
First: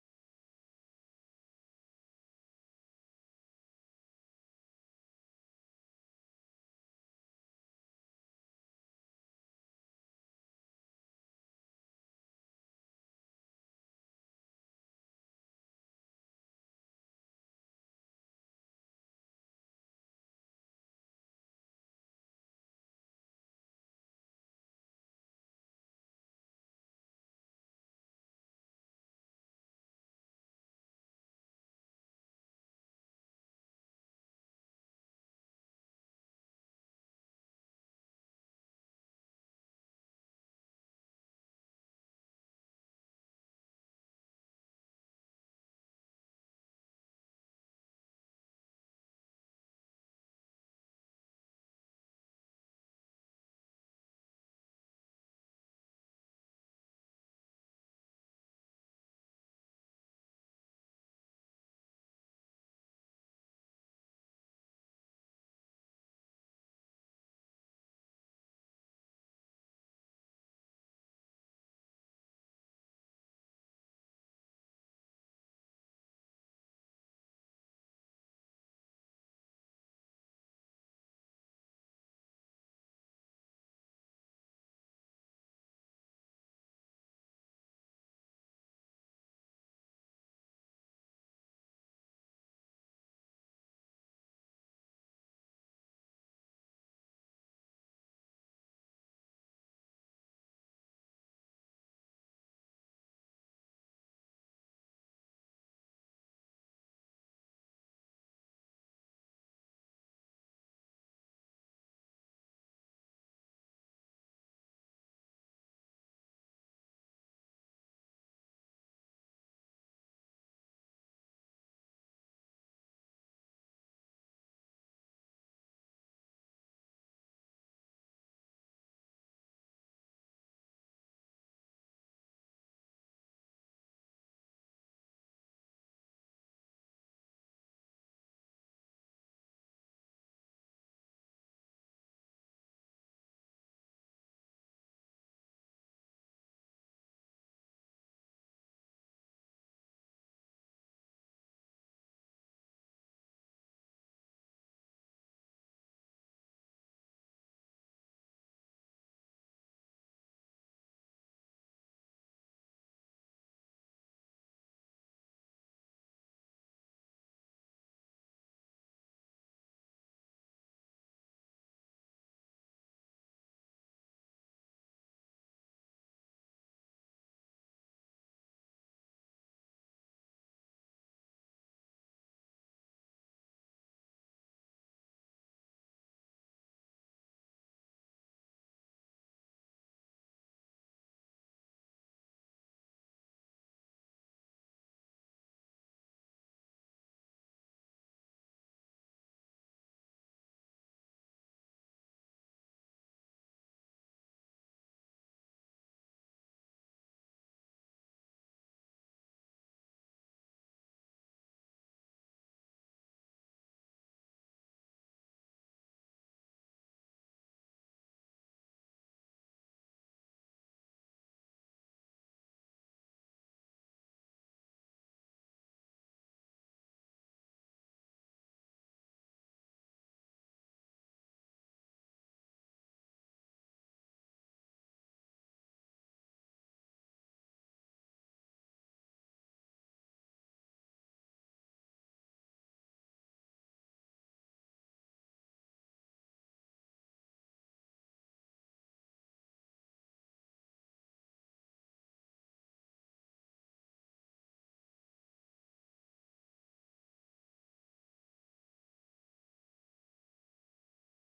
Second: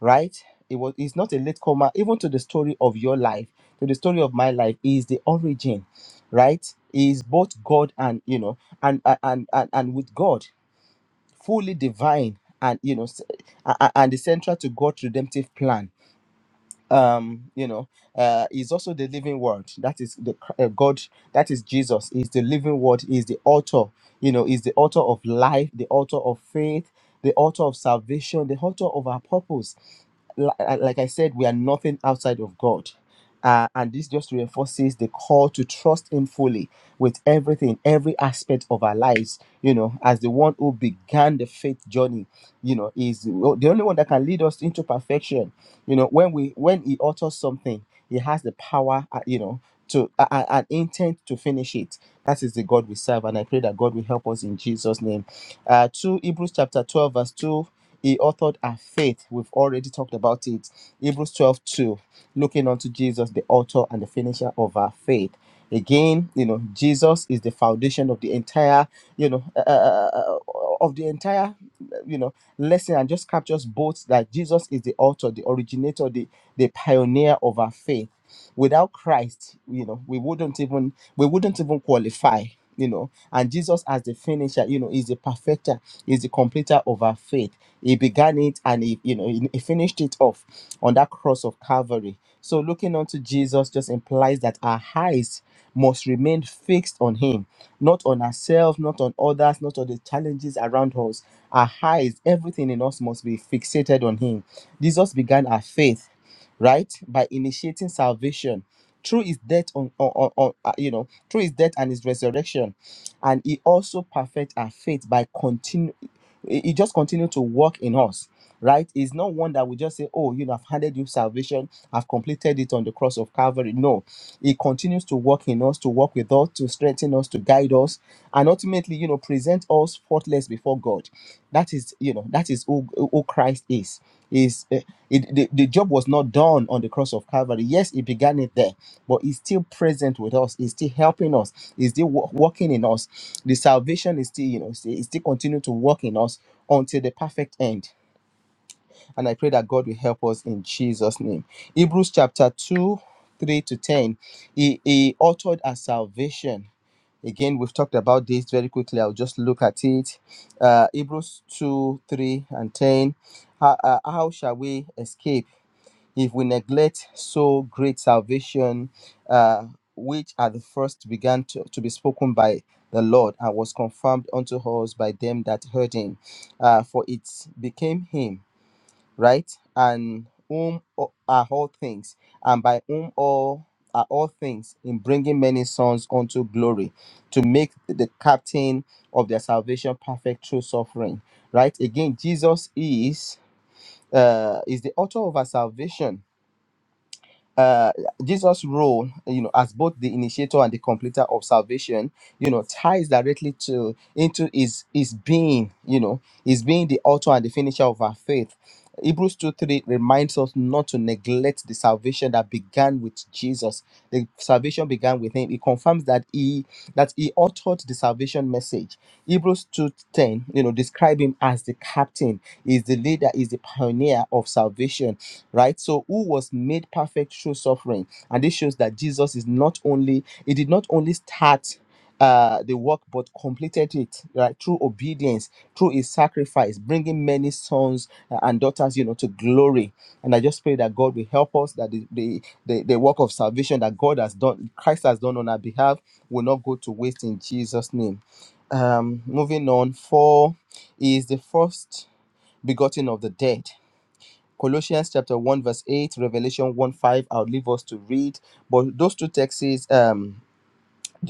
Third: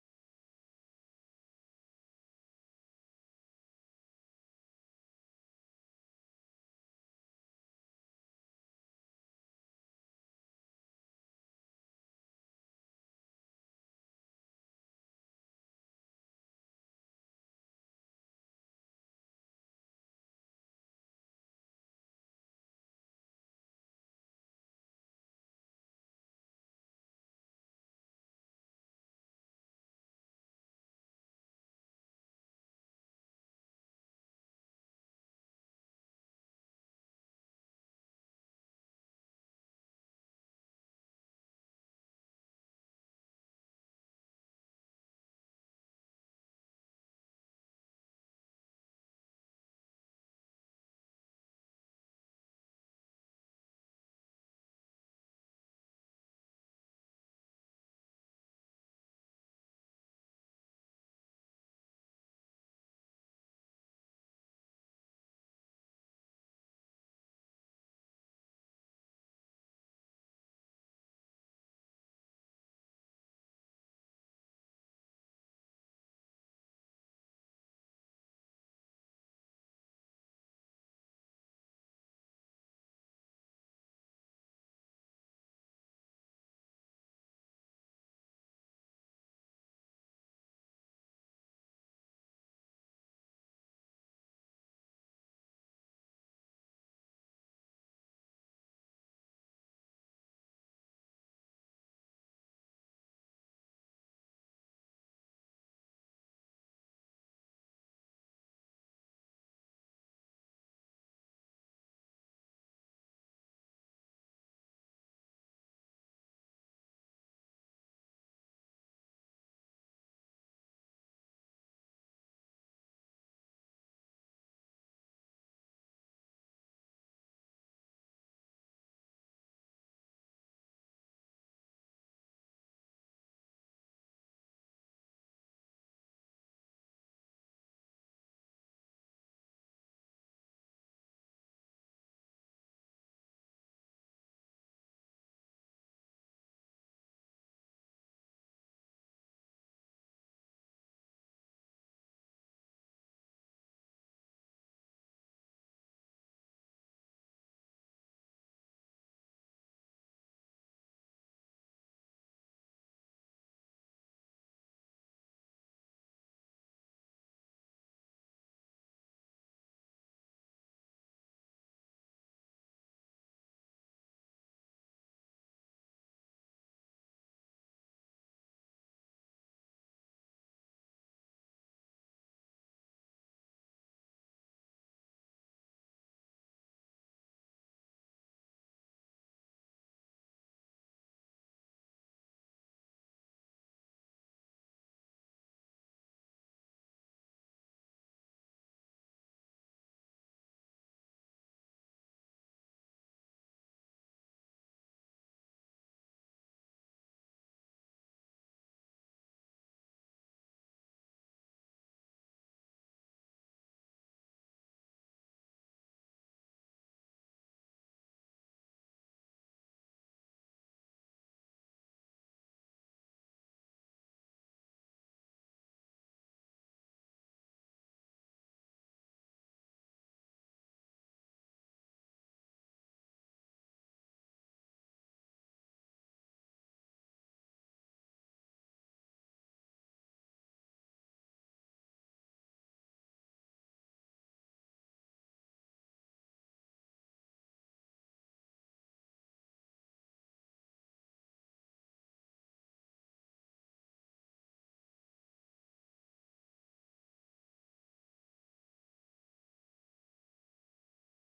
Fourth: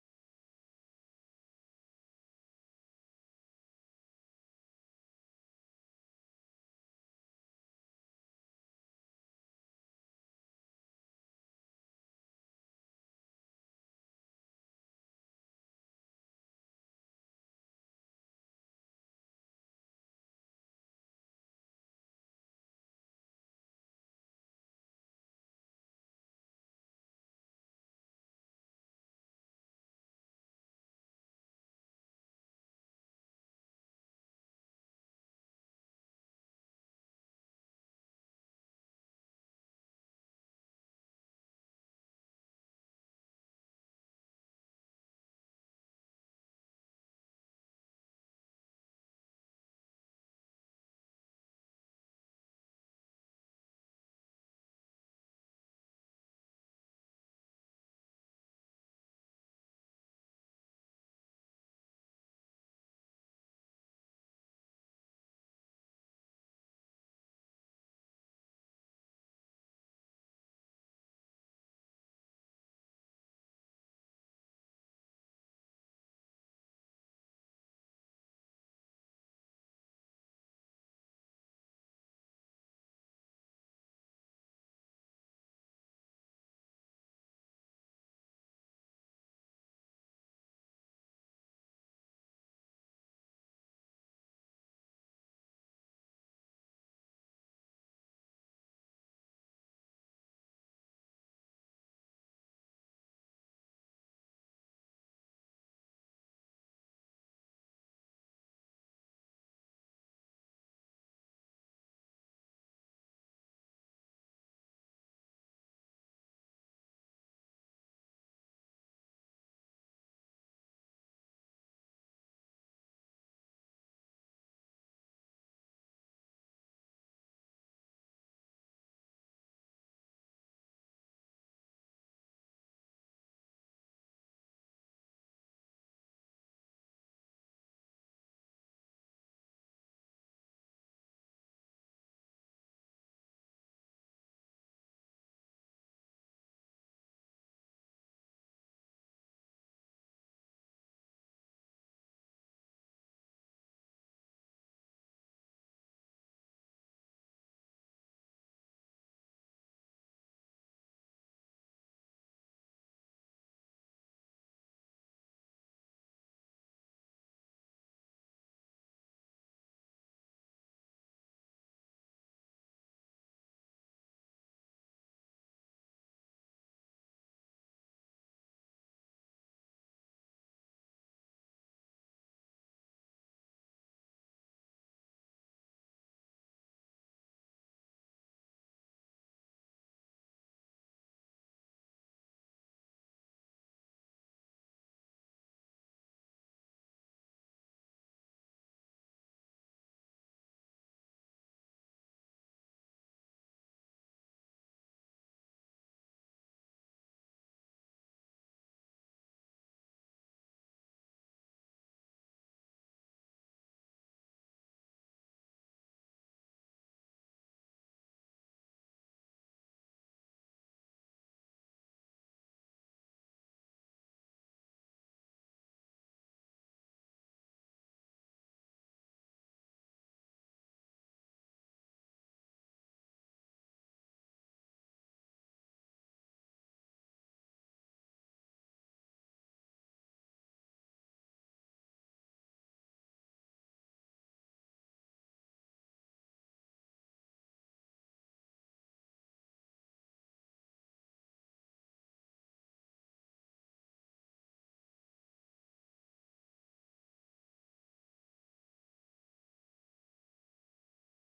right? It was it's not a late comer, even to the story of your life, to the story of my life, He is the origin, right? He Is both God and you know, and and and and and with God, fully divine and you know, s- a- a- and the central to God's redemptive plan um you know uh is also the living word that is the uh, god that is jesus is the living word is the author you know is the author of life the author of faith the author of salvation the author of our purpose Li- uh, like i said we are nothing outside of god uh, and this just reinforces the call to trust him fully with everything every aspect of our lives you know as the one who began the faith journey you know is the only one that can lead us into perfection you know when we when he authors something he has the power uh, you know to uh, uh, an intent to finish it that is the god we serve and i pray that god will help us in jesus name uh to hebrews chapter 12 verse 2 he authored our faith. We've already talked about it. Hebrews 12 2, Looking unto Jesus, the author and the finisher of our faith. Again, you know, Jesus is the foundation of the entire, you know, uh, uh, uh, uh, uh, of the entire, you know, lesson and just captures both that Jesus is the author, the originator, the, the pioneer of our faith. Without Christ, you know, we wouldn't even we wouldn't even qualify you know and jesus as the finisher you know is the perfecter is the completer of our faith he began it and he you know he, he finished it off on that cross of calvary so looking unto jesus just implies that our eyes must remain fixed on him not on ourselves not on others not on the challenges around us our eyes everything in us must be fixated on him jesus began our faith right? By initiating salvation through his death on, on, on, on, uh, you know, through his death and his resurrection. And he also perfect our faith by continue he he just continue to work in us, right? He's not one that we just say, Oh, you know, I've handed you salvation, I've completed it on the cross of Calvary. No, he continues to work in us, to work with us, to strengthen us, to guide us, and ultimately, you know, present us faultless before God. That is, you know, that is who, who Christ is. Is it, the, the job was not done on the cross of Calvary. Yes, it began it there, but it's still present with us. It's still helping us. It's still wo- working in us. The salvation is still, you know, still- it's still continue to work in us until the perfect end. And I pray that God will help us in Jesus' name. Hebrews chapter 2, 3 to 10. He, he authored our salvation. Again, we've talked about this very quickly. I'll just look at it. Uh, Hebrews 2, 3, and 10. How, uh, how shall we escape? if we neglect so great salvation, uh, which at the first began to, to be spoken by the Lord and was confirmed unto us by them that heard him, uh, for it became him, right? And whom o- are all things, and by whom all are all things, in bringing many sons unto glory, to make the captain of their salvation perfect through suffering, right? Again, Jesus is uh, is the author of our salvation uh, Jesus' role, you know, as both the initiator and the completer of salvation, you know, ties directly to into his his being, you know, his being the author and the finisher of our faith. Hebrews 2 3 reminds us not to neglect the salvation that began with Jesus. The salvation began with him. It confirms that he that he authored the salvation message. Hebrews 2:10, you know, describe him as the captain, is the leader, is the pioneer of salvation, right? So who was made perfect through suffering. And this shows that Jesus is not only, he did not only start uh, the work but completed it right through obedience through his sacrifice bringing many sons uh, and daughters you know to glory and i just pray that god will help us that the the, the, the work of salvation that god has done christ has done on our behalf will not go to waste in jesus name um moving on for he is the first begotten of the dead colossians chapter 1 verse 8 revelation 1 5 i'll leave us to read but those two texts um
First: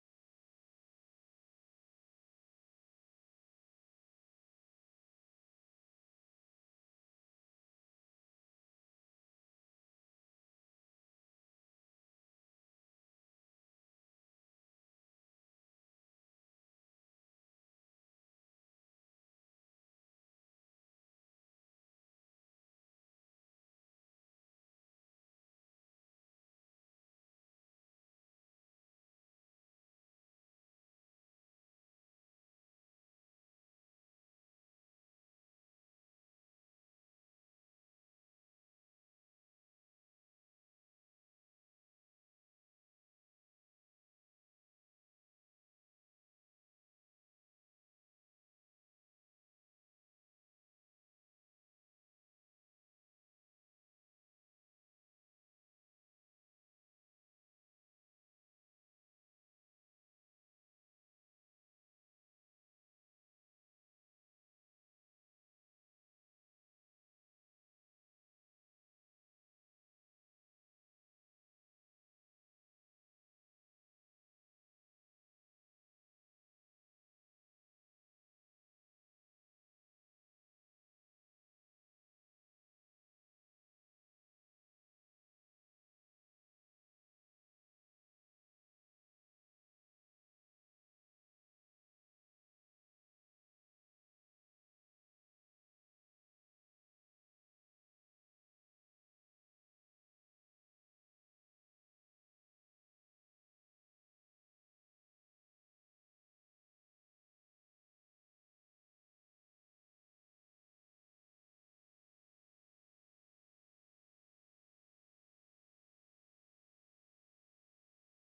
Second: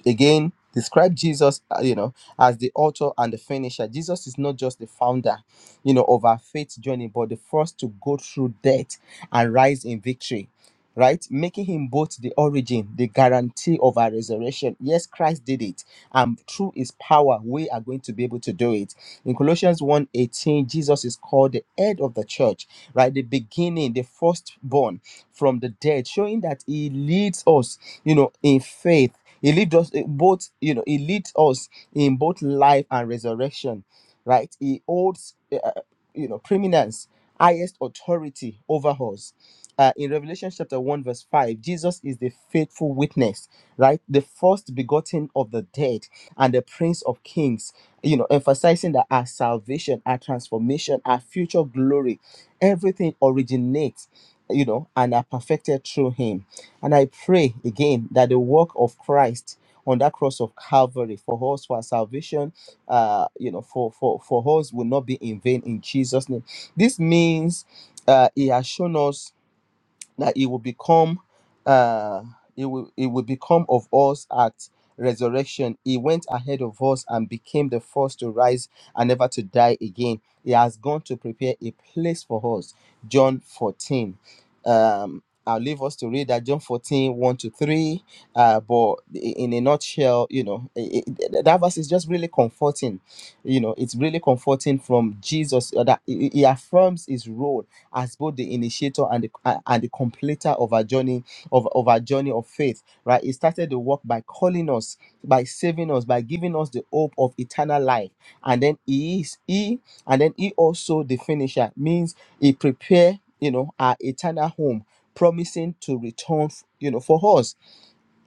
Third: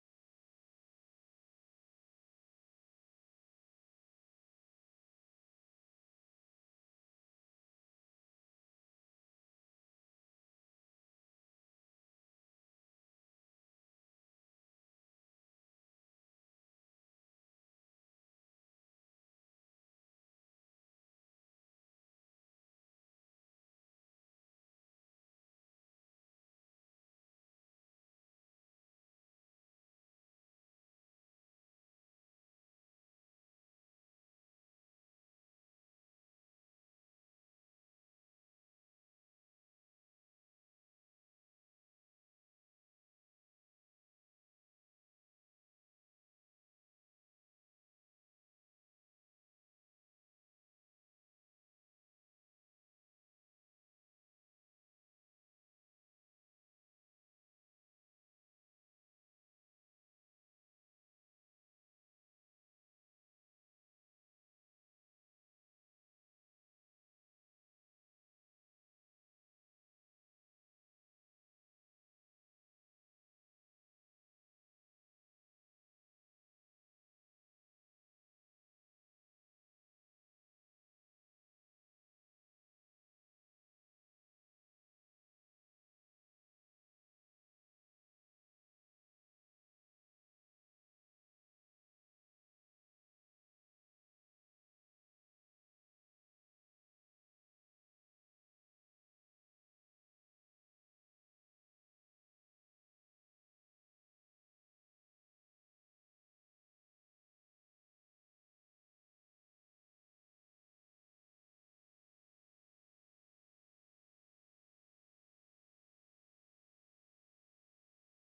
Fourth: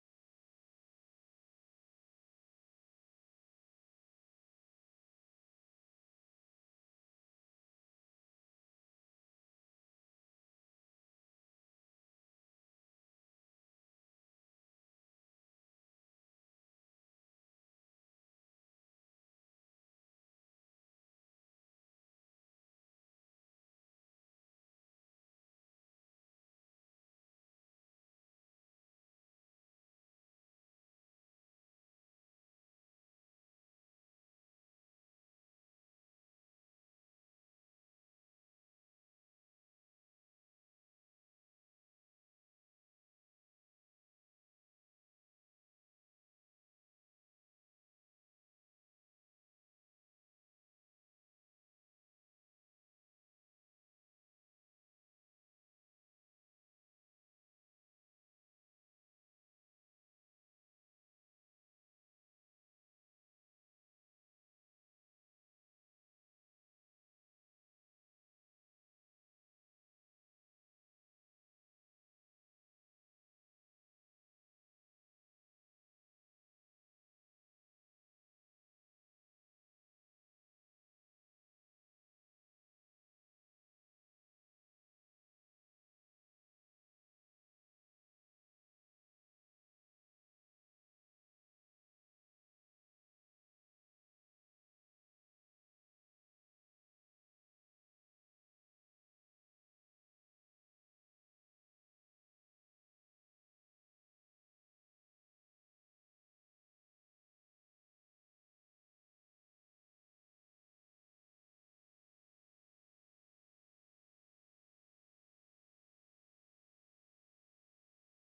again describe jesus uh, you know as the author and the finisher jesus is not just the founder you know of our faith journey but the first to go through death and rise in victory right making him both the origin the guarantee of our resurrection yes christ did it and through his power we are going to be able to do it in colossians one eighteen, jesus is called the head of the church right the beginning the firstborn from the dead showing that he leads us you know in faith he leads us eh, both, you know, he leads us in both life and resurrection, right? He holds, eh, uh, you know, preeminence, highest authority over us. Uh, in Revelation chapter 1, verse 5, Jesus is the faithful witness, right? The first begotten of the dead and the prince of kings, you know, emphasizing that our salvation, our transformation, our future glory, everything originates, you know, and are perfected through him and I pray again that the work of Christ on that cross of Calvary for us, for our salvation, uh, you know, for for for us will not be in vain in Jesus' name. This means uh, He has shown us that it will become uh it will it will become of us at resurrection he went ahead of us and became the first to rise and never to die again he has gone to prepare a place for us john 14 um i'll leave us to read that john fourteen one to 3 uh but in a nutshell you know i i- that verse is just really comforting you know it's really comforting from jesus uh, that he he affirms his role as both the initiator and the, a- and the completer of our journey of, of our journey of faith right he started the work by calling us by saving us by giving us the hope of eternal life and then he is he and then he also the finisher means he prepare you know our eternal home promising to return you know for us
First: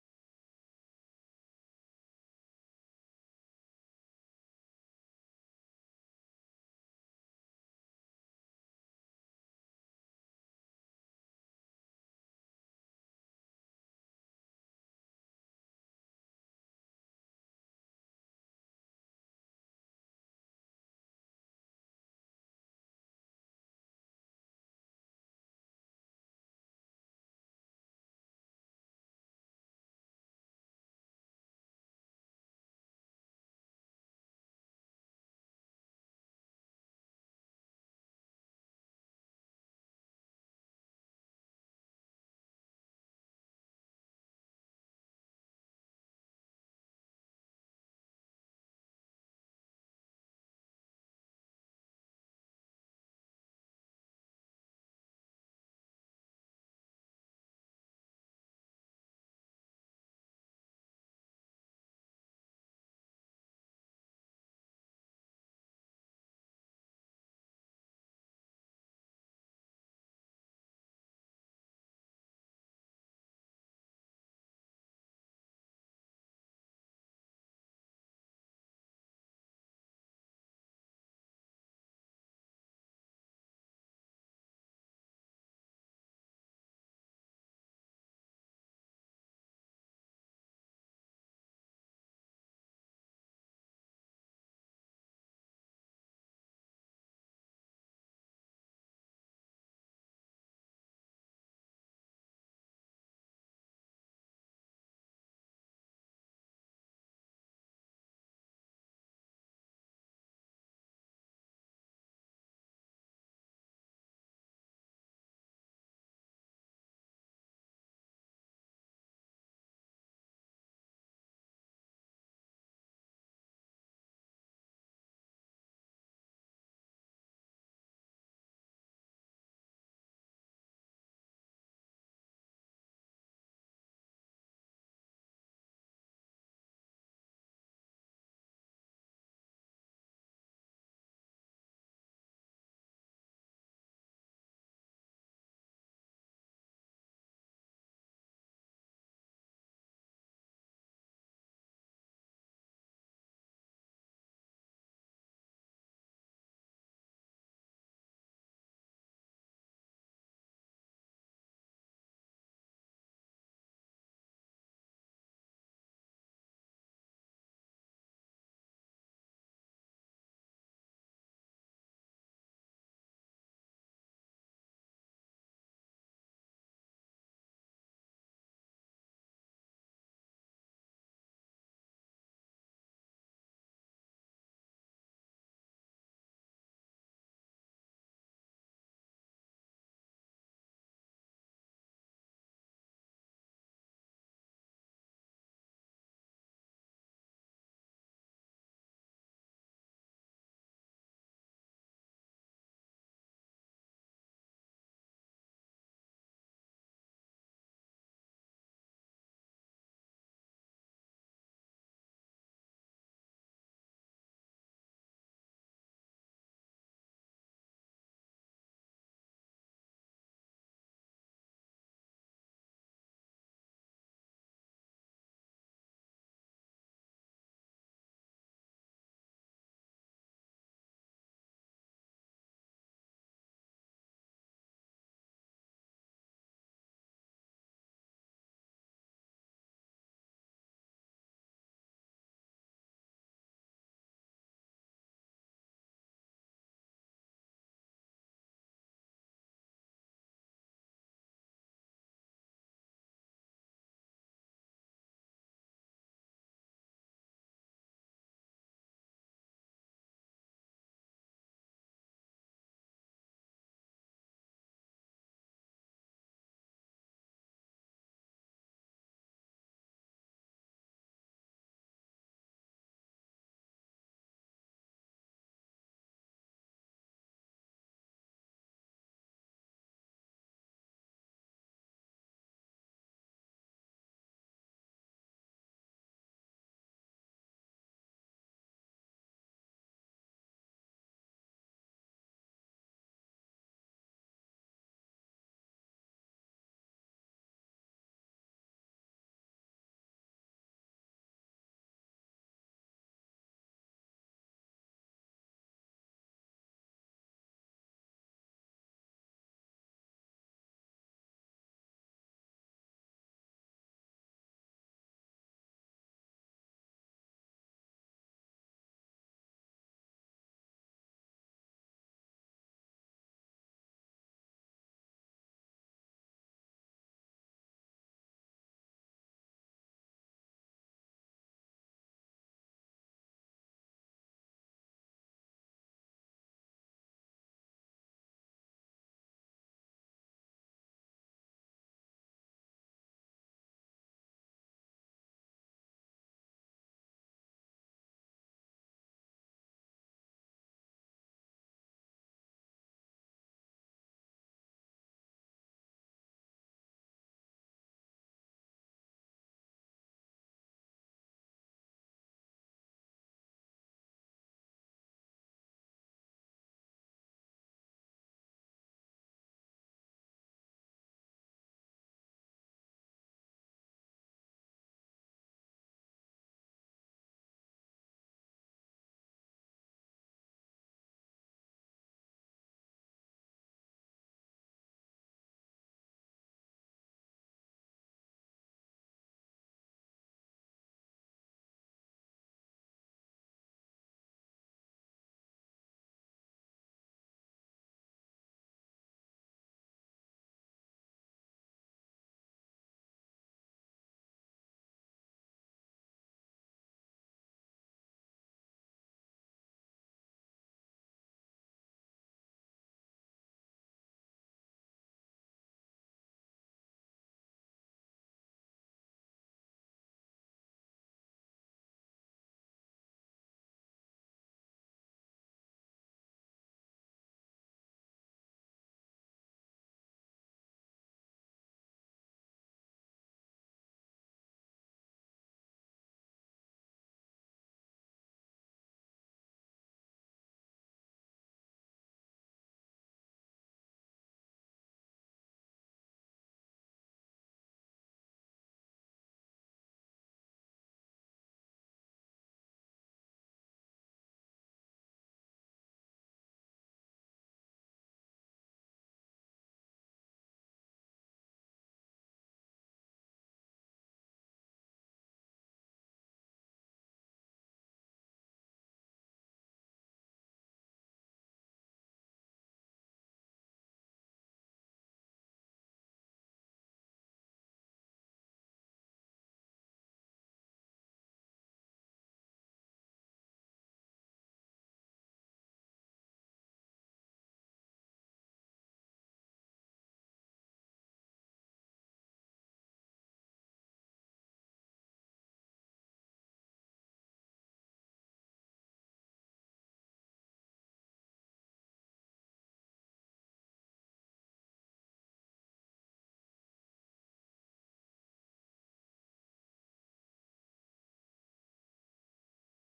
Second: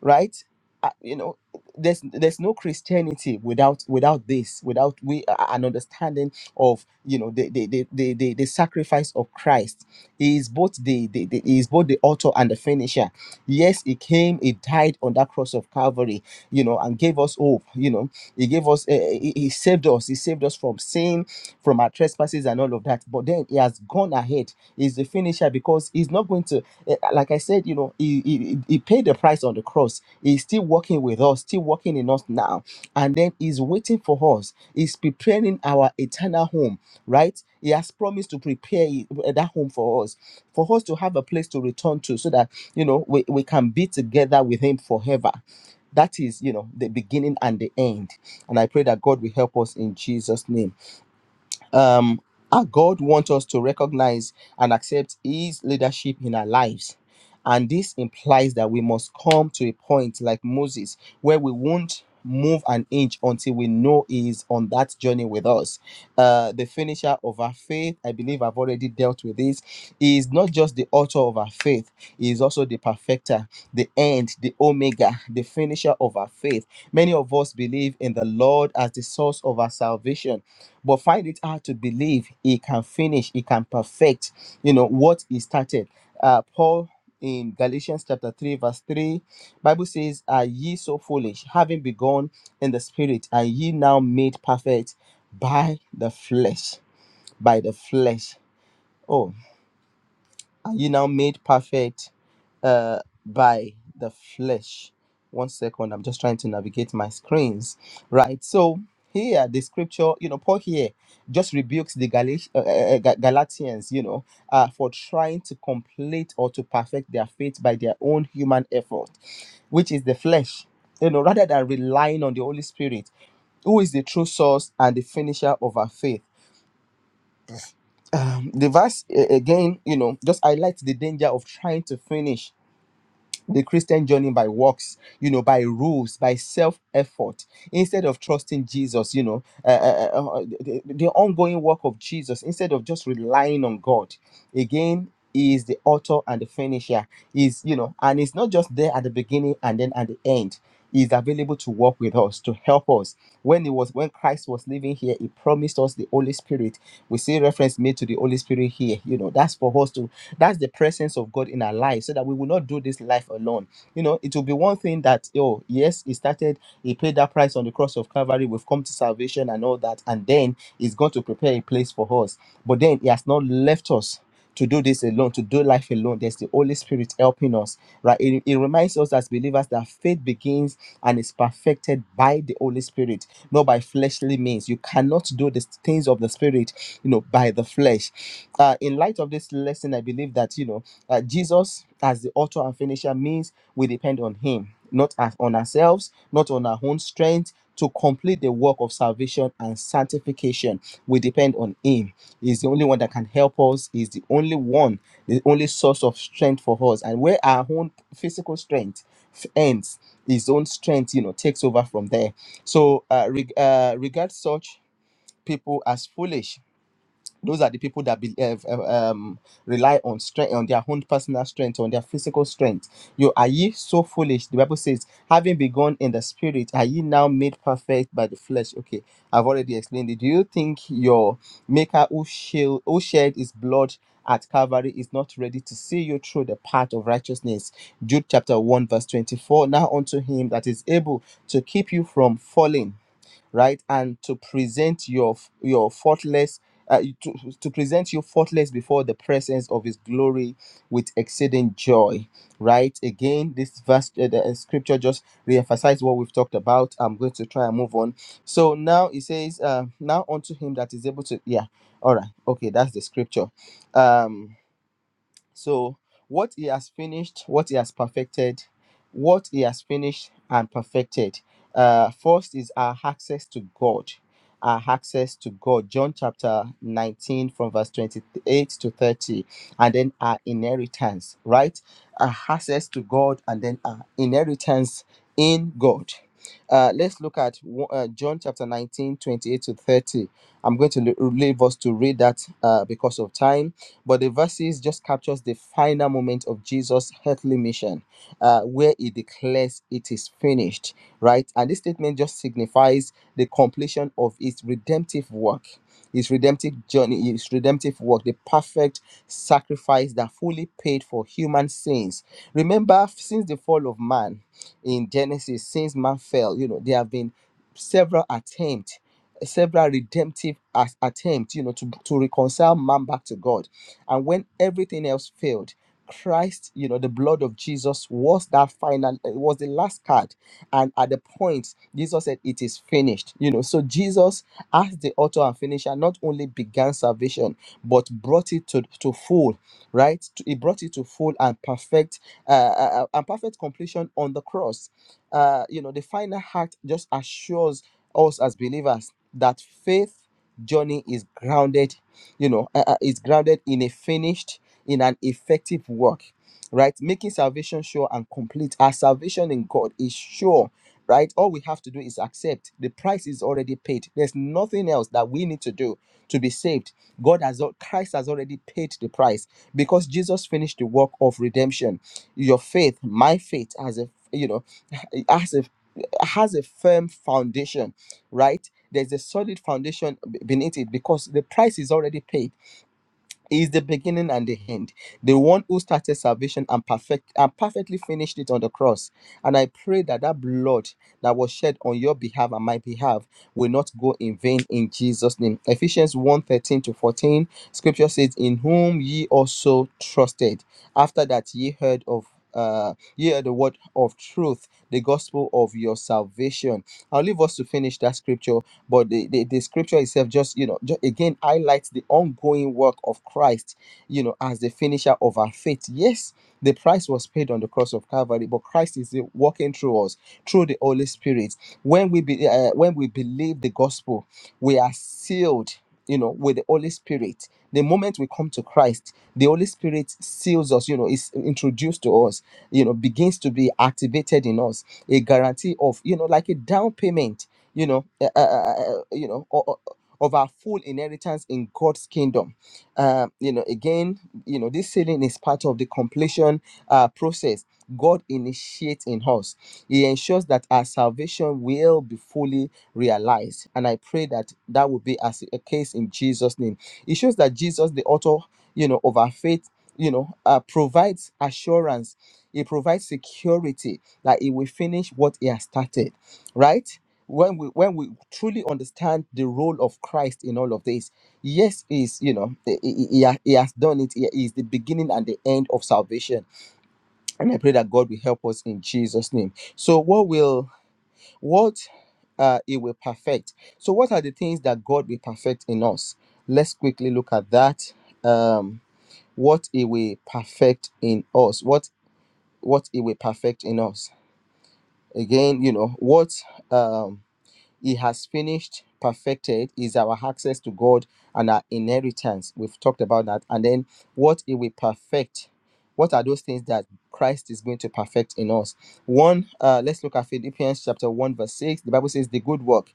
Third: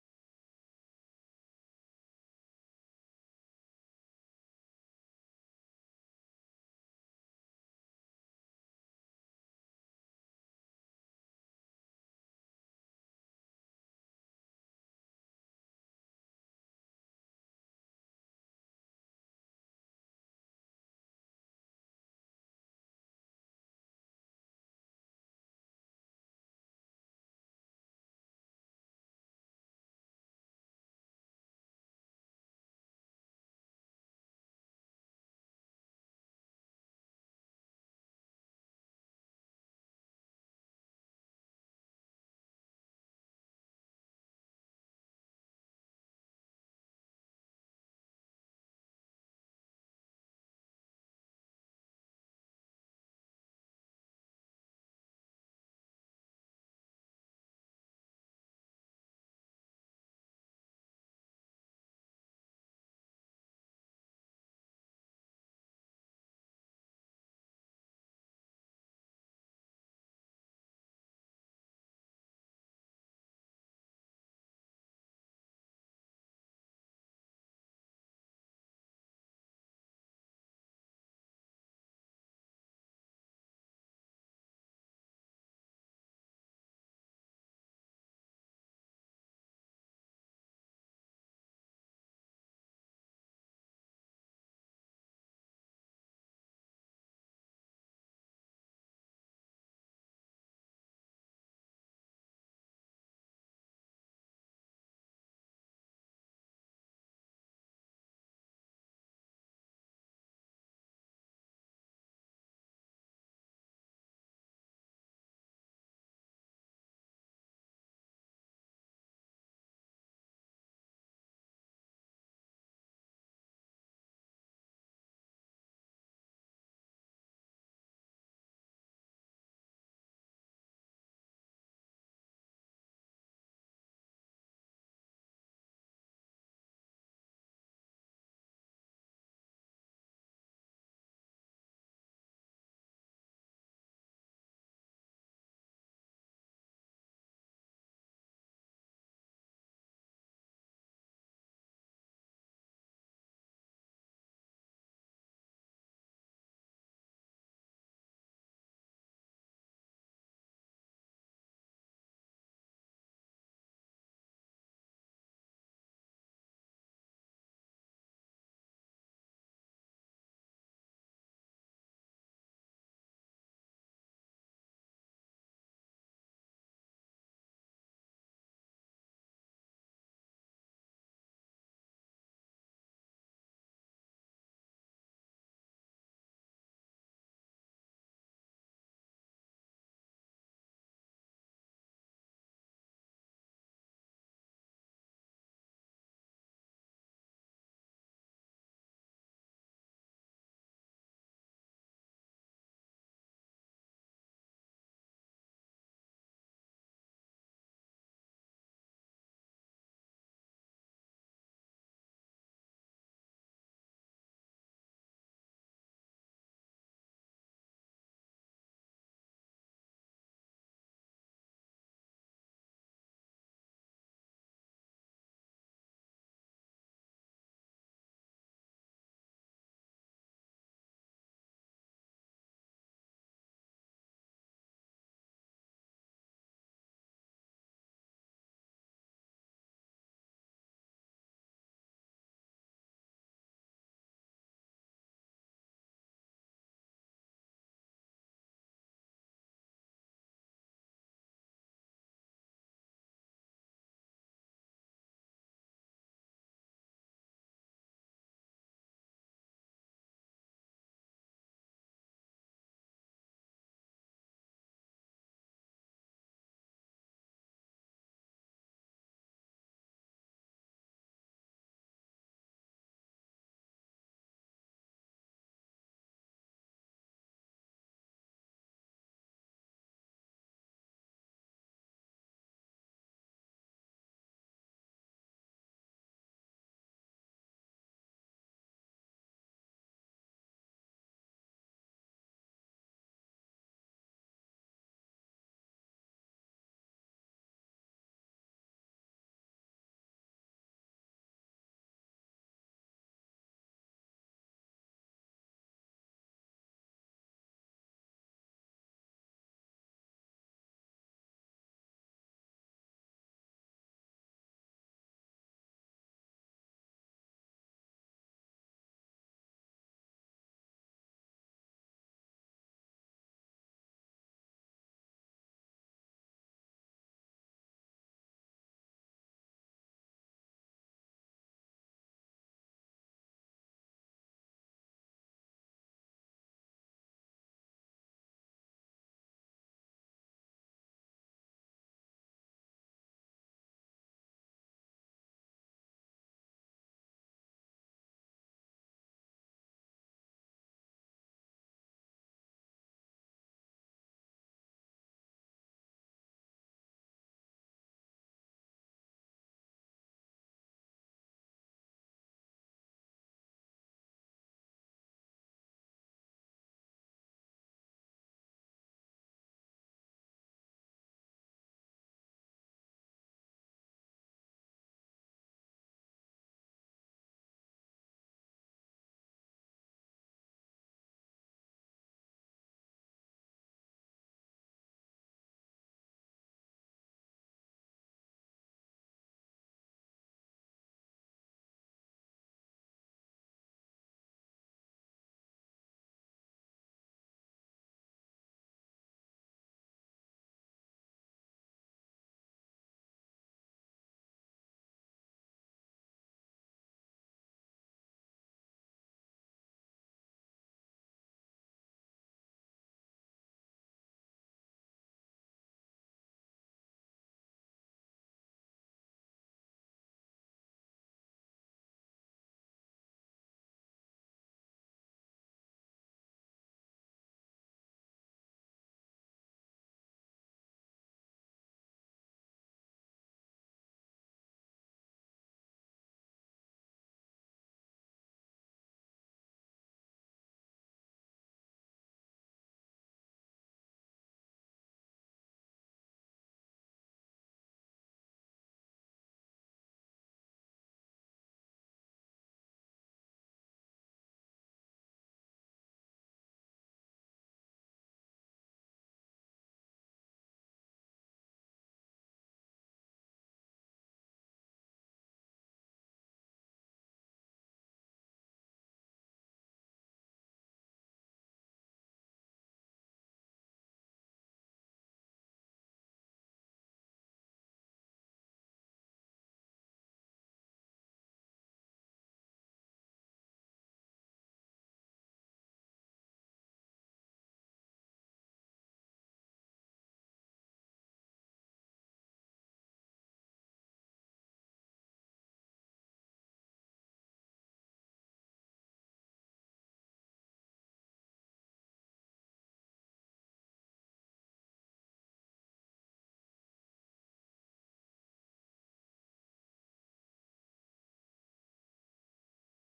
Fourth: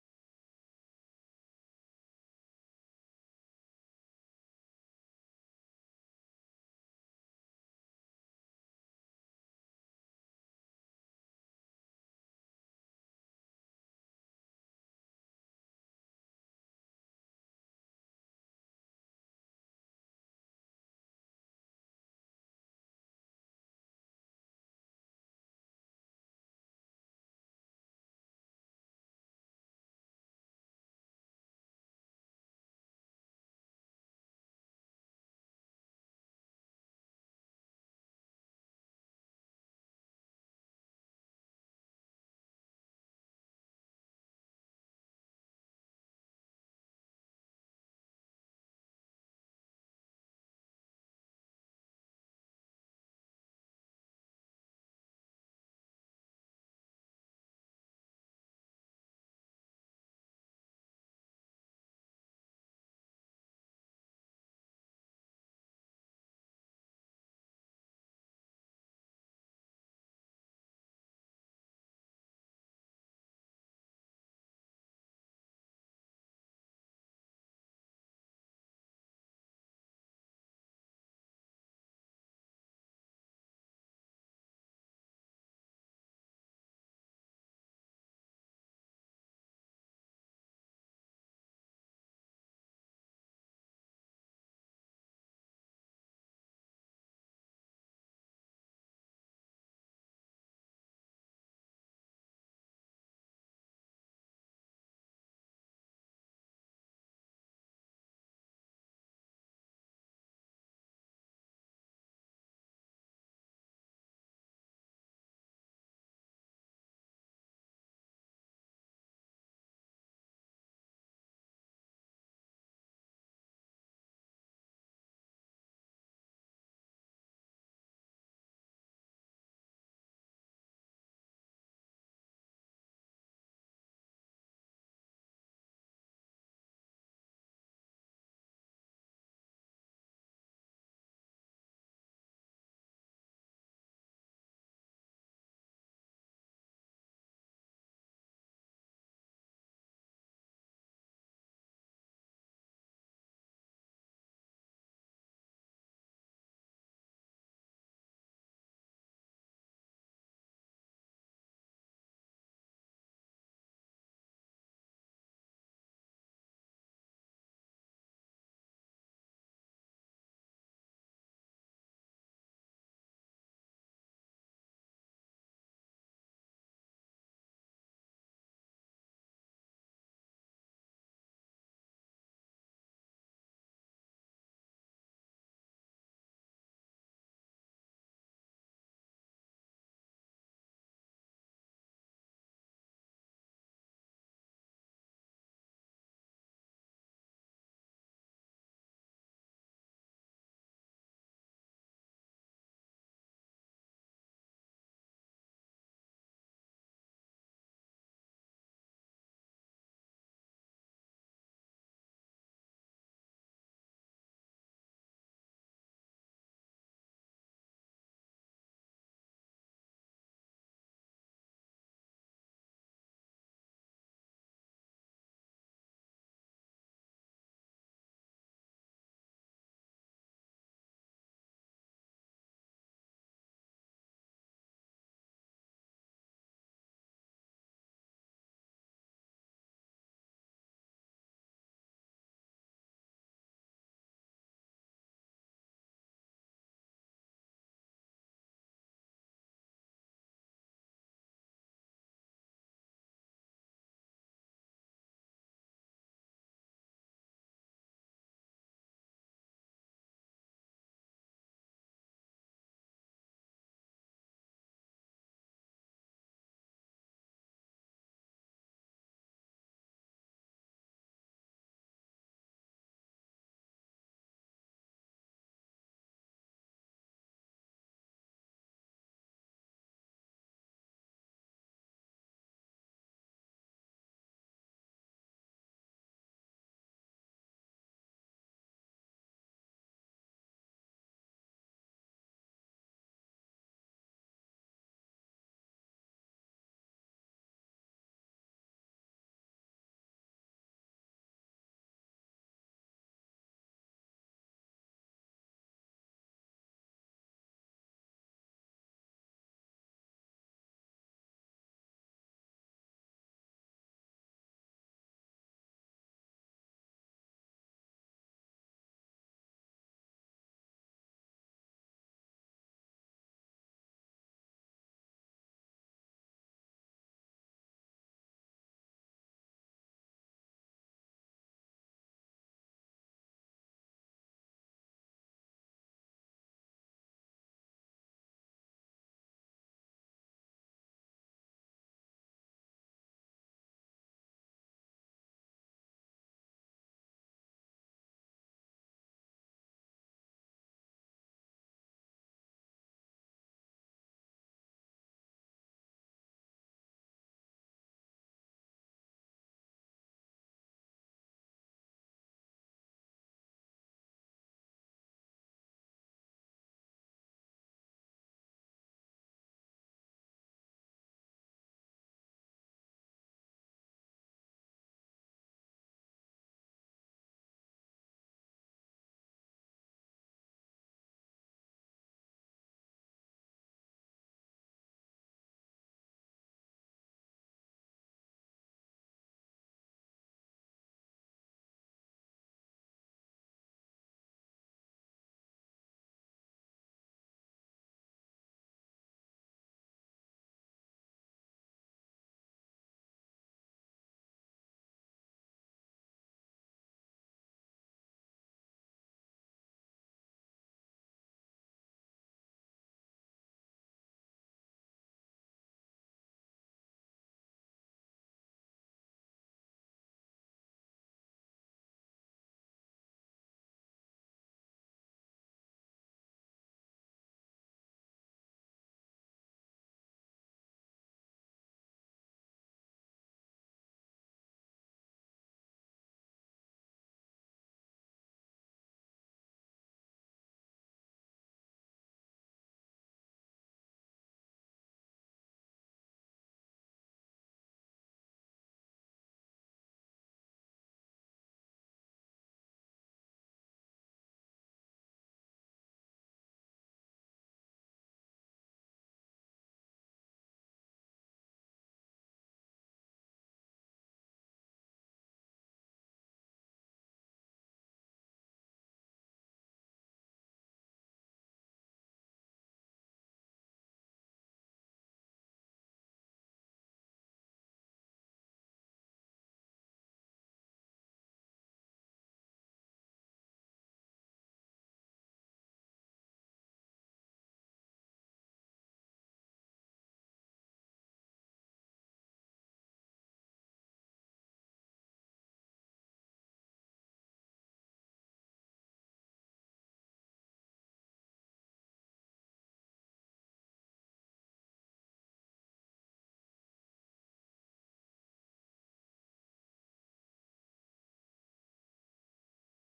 right Uh, you know there's there's no christianity without without this without we uh, an understanding of you know the the, the the the the sacrifice of christ he is both the, the, the he is both the author and the finisher yes he came he died on that cross of calvary you know and gave gave us hope. You know, He gave us, eh, eh, He He saved us. He saved us from sin, from our trespasses, and all of that. But then He has gone ahead. He's the finisher because He's not going to, eh, like I said, you know, He He, he paid the price on the cross. He's still working with us, still working in us now, and then He's waiting for us. He's preparing our eternal home. Right? He has promised to prepare it- eh, that home for us, for us to have a place to return to, so that you know we, we can be together with him forever that is, you know, the beginning and the end. And I pray that God will help us in Jesus' name um, our God wants us to recognize and accept His leadership in our lives. And this implies that we must come to a point like Moses where we won't move an inch until we know He is on that journey with us. Uh, the finisher of our faith, I believe I've already dealt with this. He is not just the author of our faith, He is also the perfecter, the end, the omega, the finisher of our faith. Many of us believe in the Lord as the source of our salvation but find it hard to believe he can finish, he can perfect, you know, what he started. Uh, Paul in Galatians chapter 3, verse 3, Bible says, Are ye so foolish, having begun in the spirit, are ye now made perfect by the flesh? By the flesh. oh. Are you now made perfect uh, by the flesh? One second, I'm just trying to navigate my screens. Right. So here, the scripture, you know, Paul here just rebukes the Galat- uh, uh, uh, Ga- Galatians, you know, uh, for trying to complete or to perfect their faith by their own human effort, which is the flesh, you know, rather than relying on the Holy Spirit, who is the true source and the finisher of our faith. Um, the verse uh, again, you know, just highlights the danger of trying to finish the Christian journey by works, you know, by rules, by self effort, instead of trusting Jesus, you know, uh, uh, uh, uh, uh, the, the ongoing work of Jesus, instead of just relying on God. Again, He is the author and the finisher. Is you know, and it's not just there at the beginning and then at the end. He Is available to work with us to help us. When it was when Christ was living here, He promised us the Holy Spirit. We see reference made to the Holy Spirit here. You know, that's for us to that's the presence of God in our lives so that we will not do this life alone. You know, it will be one thing that, oh, yes, it started. He paid that price on the cross of Calvary. We've come to salvation and all that. And then He's going to prepare a place for us. But then He has not left us to do this alone, to do life alone. There's the Holy Spirit helping us, right? It, it reminds us as believers that faith begins and is perfected by the Holy Spirit, not by fleshly means. You cannot do the things of the Spirit, you know, by the flesh. Uh, in light of this lesson, I believe that, you know, uh, Jesus, as the author and finisher, means we depend on Him not as- on ourselves, not on our own strength. To complete the work of salvation and sanctification, we depend on Him. He's the only one that can help us. He's the only one, the only source of strength for us. And where our own physical strength f- ends, His own strength, you know, takes over from there. So, uh, reg- uh, regard such people as foolish those are the people that be, uh, uh, um, rely on strength, on their own personal strength, on their physical strength. You are ye so foolish? The Bible says, having begun in the spirit, are ye now made perfect by the flesh? Okay, I've already explained it. Do you think your maker who, shield, who shed his blood at Calvary is not ready to see you through the path of righteousness? Jude chapter 1, verse 24. Now unto him that is able to keep you from falling right and to present your your faultless uh, to, to present you faultless before the presence of his glory with exceeding joy right again this verse uh, the uh, scripture just reemphasize what we've talked about i'm going to try and move on so now it says uh now unto him that is able to yeah all right okay that's the scripture um so, what he has finished, what he has perfected, what he has finished and perfected. Uh, first is our access to God. Our access to God. John chapter 19, from verse 28 to 30. And then our inheritance, right? Our access to God and then our inheritance in God. Uh, let's look at wo- uh, John chapter 19, 28 to 30. I'm going to le- leave us to read that uh, because of time but the verses just captures the final moment of jesus earthly mission uh, where he declares it is finished right and this statement just signifies the completion of his redemptive work his redemptive journey his redemptive work the perfect sacrifice that fully paid for human sins remember since the fall of man in genesis since man fell you know there have been several attempts several redemptive as attempt you know to, to reconcile man back to god and when everything else failed, Christ, you know, the blood of Jesus was that final, it was the last card. And at the point, Jesus said, It is finished. You know, so Jesus, as the author and finisher, not only began salvation, but brought it to, to full, right? He brought it to full and perfect uh, uh, uh, and perfect completion on the cross. Uh, you know, the final act just assures us as believers that faith journey is grounded you know uh, uh, is grounded in a finished in an effective work right making salvation sure and complete our salvation in god is sure right all we have to do is accept the price is already paid there's nothing else that we need to do to be saved god has al- christ has already paid the price because jesus finished the work of redemption your faith my faith has a you know has a has a firm foundation right there's a solid foundation b- beneath it because the price is already paid. He Is the beginning and the end. The one who started salvation and perfect and perfectly finished it on the cross. And I pray that that blood that was shed on your behalf and my behalf will not go in vain in Jesus' name. Ephesians one thirteen to 14, scripture says, In whom ye also trusted, after that ye heard of uh ye heard the word of truth, the gospel of your salvation. I'll leave us to finish that scripture but the, the, the scripture itself just you know ju- again highlights the ongoing work of christ you know as the finisher of our faith yes the price was paid on the cross of calvary but christ is the- working through us through the holy spirit when we be, uh, when we believe the gospel we are sealed you know with the holy spirit the moment we come to christ the holy spirit seals us you know is introduced to us you know begins to be activated in us a guarantee of you know like a down payment you know, uh, uh, uh, you know, o- o- of our full inheritance in God's kingdom. Uh, you know, again, you know, this sealing is part of the completion uh, process God initiates in us. He ensures that our salvation will be fully realized, and I pray that that will be as a case in Jesus' name. It shows that Jesus, the author, you know, of our faith, you know, uh, provides assurance. He provides security that he will finish what he has started, right? when we when we truly understand the role of Christ in all of this, yes, is you know he, he, he ha- he has done it. He is the beginning and the end of salvation, and I pray that God will help us in Jesus' name. So, what will what uh, it will perfect? So, what are the things that God will perfect in us? Let's quickly look at that. Um, what it will perfect in us? What what it will perfect in us? Again, you know what. Um, He has finished, perfected is our access to God and our inheritance. We've talked about that. And then what He will perfect. What are those things that Christ is going to perfect in us? One, uh, let's look at Philippians chapter 1, verse 6. The Bible says, The good work,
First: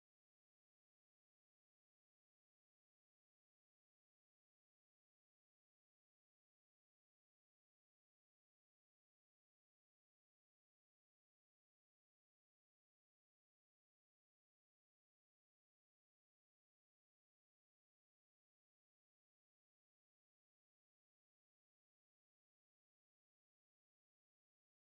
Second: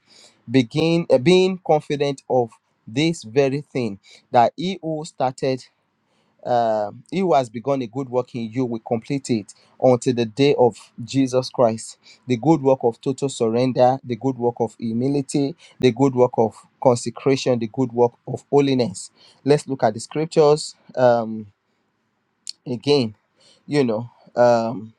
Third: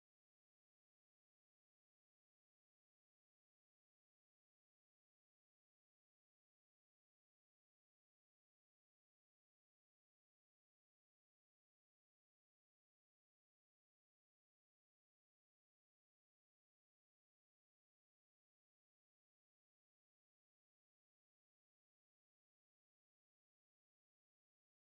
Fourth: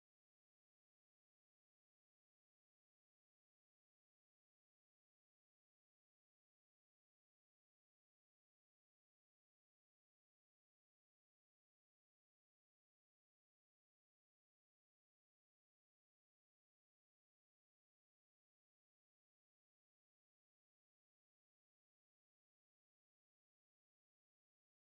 begin uh, being confident of this very thing, that he who started uh, he who has begun a good work in you will complete it until the day of Jesus Christ. The good work of total surrender, the good work of humility, the good work of consecration, the good work of holiness. Let's look at the scriptures um, again you know um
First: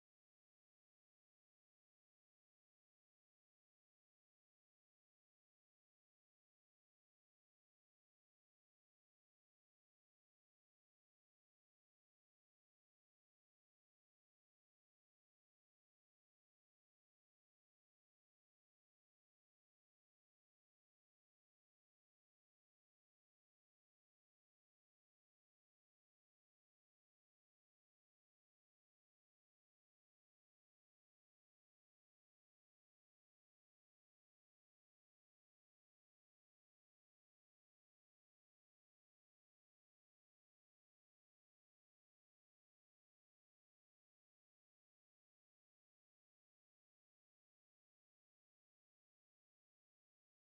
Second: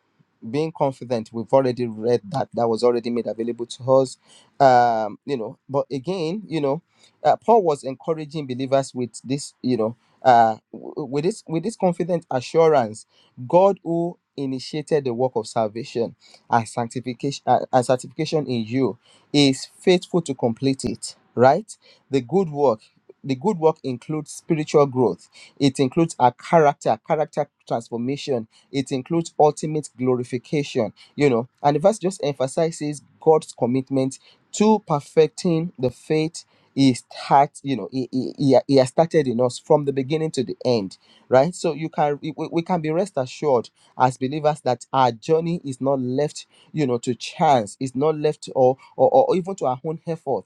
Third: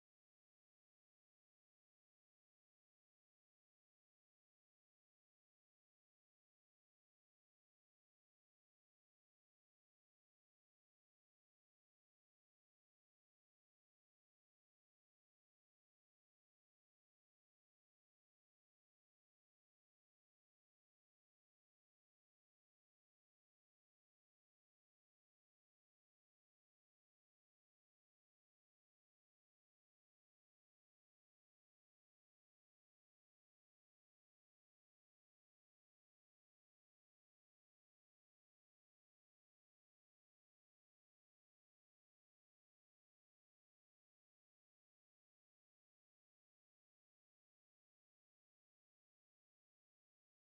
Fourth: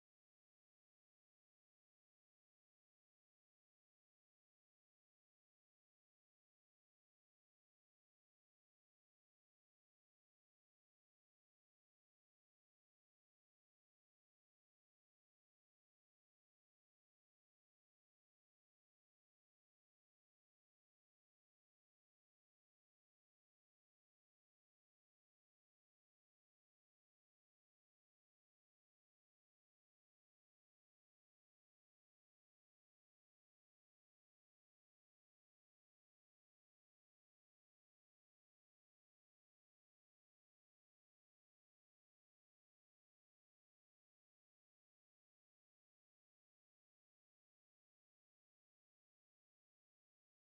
being confident we've already read that that was already made available to us um you know but again you know uh, paul was encouraging believers with this you know uh w- w- with this with this confident assurance god who initiated the work of salvation and sanctification uh, and sanctification in you is faithful to complete it right the good work the good work includes spiritual growth it includes our character character transformation it includes ultimate glorification, you know. And the verse just emphasizes God's commitment to perfecting the faith he start you know he, he, he he has started in us from the beginning to the end right so you can we, we we can be rest assured as believers that our journey is not left you know to chance it's not left or or, or even to our own effort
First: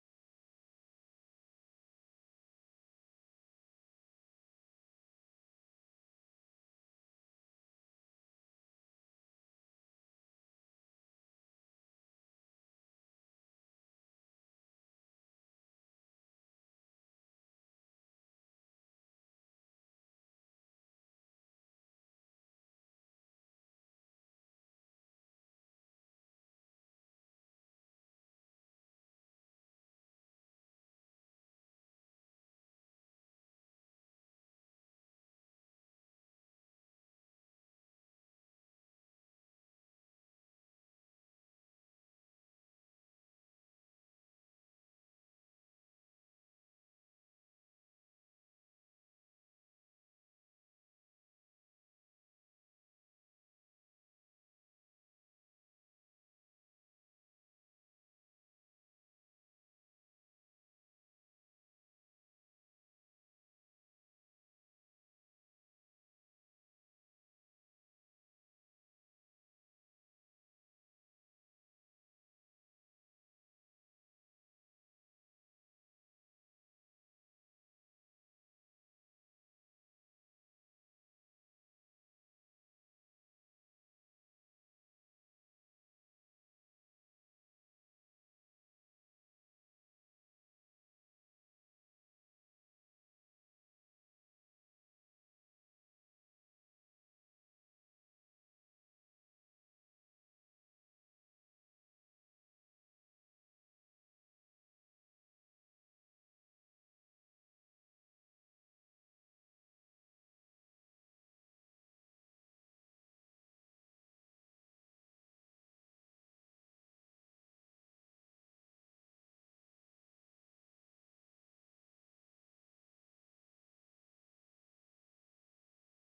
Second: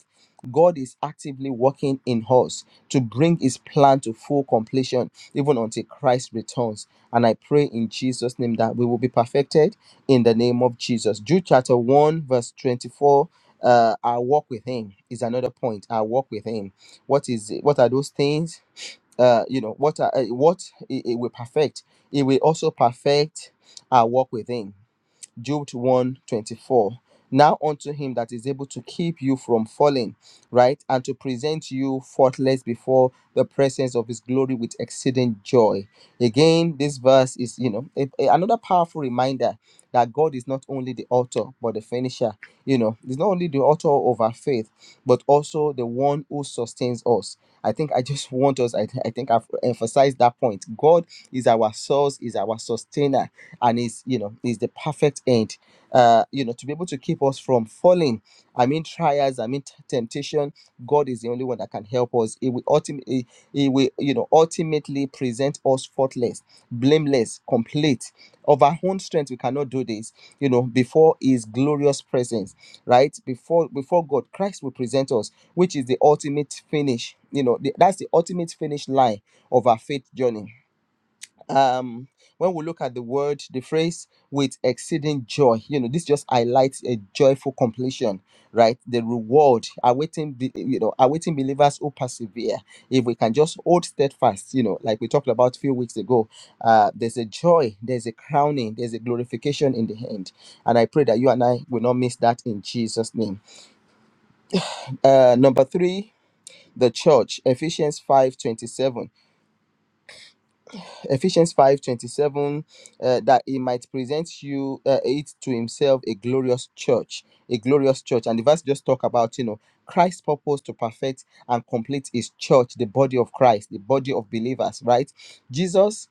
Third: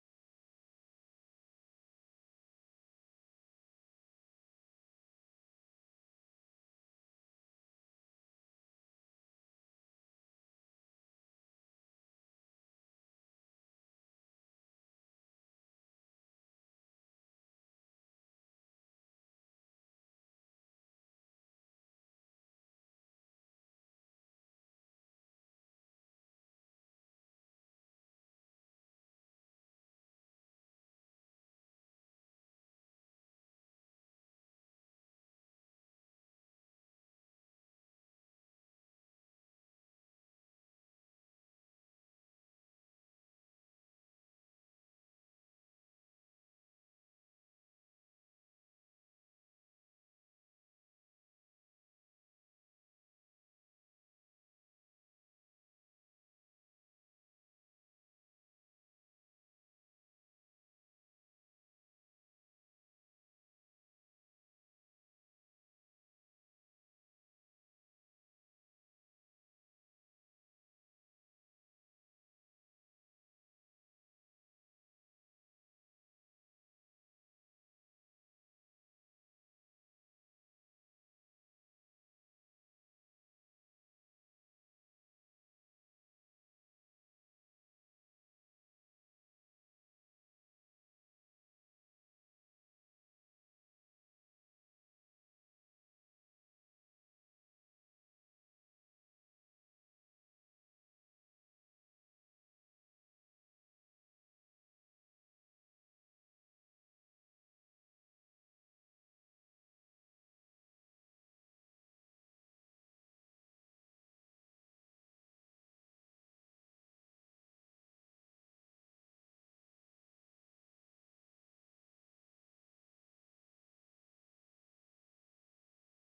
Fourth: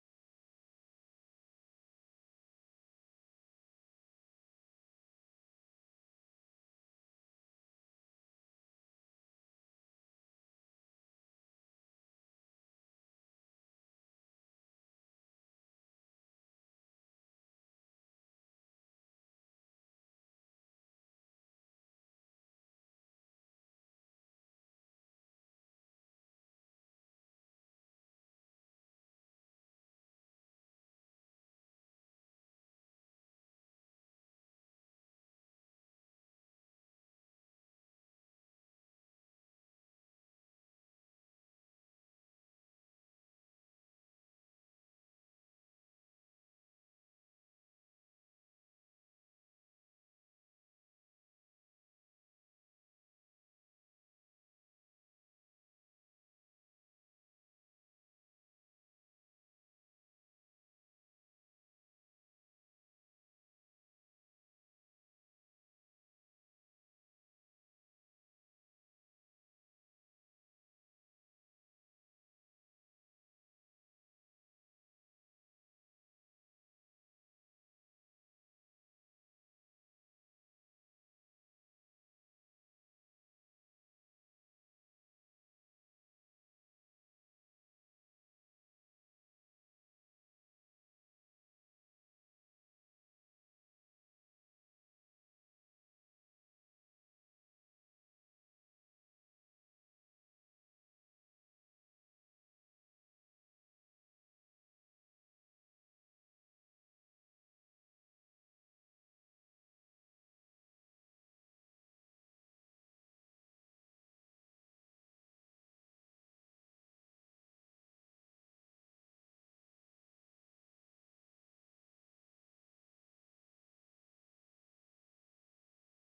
God is actively working in us to bring his plan to full completion, even until Christ returns. And I pray in Jesus' name that we will be perfected in the name of Jesus. Jude chapter 1, verse 24. Uh, our walk with him is another point. Our walk with him. What is it? What are those things? Uh, you know, what are uh, what it, it will perfect? It will also perfect our walk with him. Job one 24 Now unto him that is able to keep you from falling, right, and to present you faultless before the presence of his glory with exceeding joy. Again, this verse is, you know, a- a- another powerful reminder that God is not only the author, but the finisher. You know, he's not only the author of our faith, but also the one who sustains us. I think I just want us, I, th- I think I've emphasized that point. God is our source, is our sustainer and is you know is the perfect end uh you know to be able to keep us from falling i mean trials i mean t- temptation god is the only one that can help us He will ultimately He will you know ultimately present us faultless blameless complete of our own strength we cannot do this you know before his glorious presence right before before god christ will present us which is the ultimate finish you know the, that's the ultimate finish line of our faith journey um when we look at the word the phrase with exceeding joy you know this just highlights a joyful completion right the reward awaiting be- you know awaiting believers who persevere if we can just hold steadfast you know like we talked about a few weeks ago uh there's a joy there's a crowning there's a glorification in the end and i pray that you and i will not miss that in jesus name uh number three the church ephesians five twenty seven. Ephesians 5 27 uh, that he might present you uh, it to himself a glorious church, a glorious church. And the verse just talk about, you know, Christ's purpose to perfect and complete his church, the body of Christ, the body of believers, right? Jesus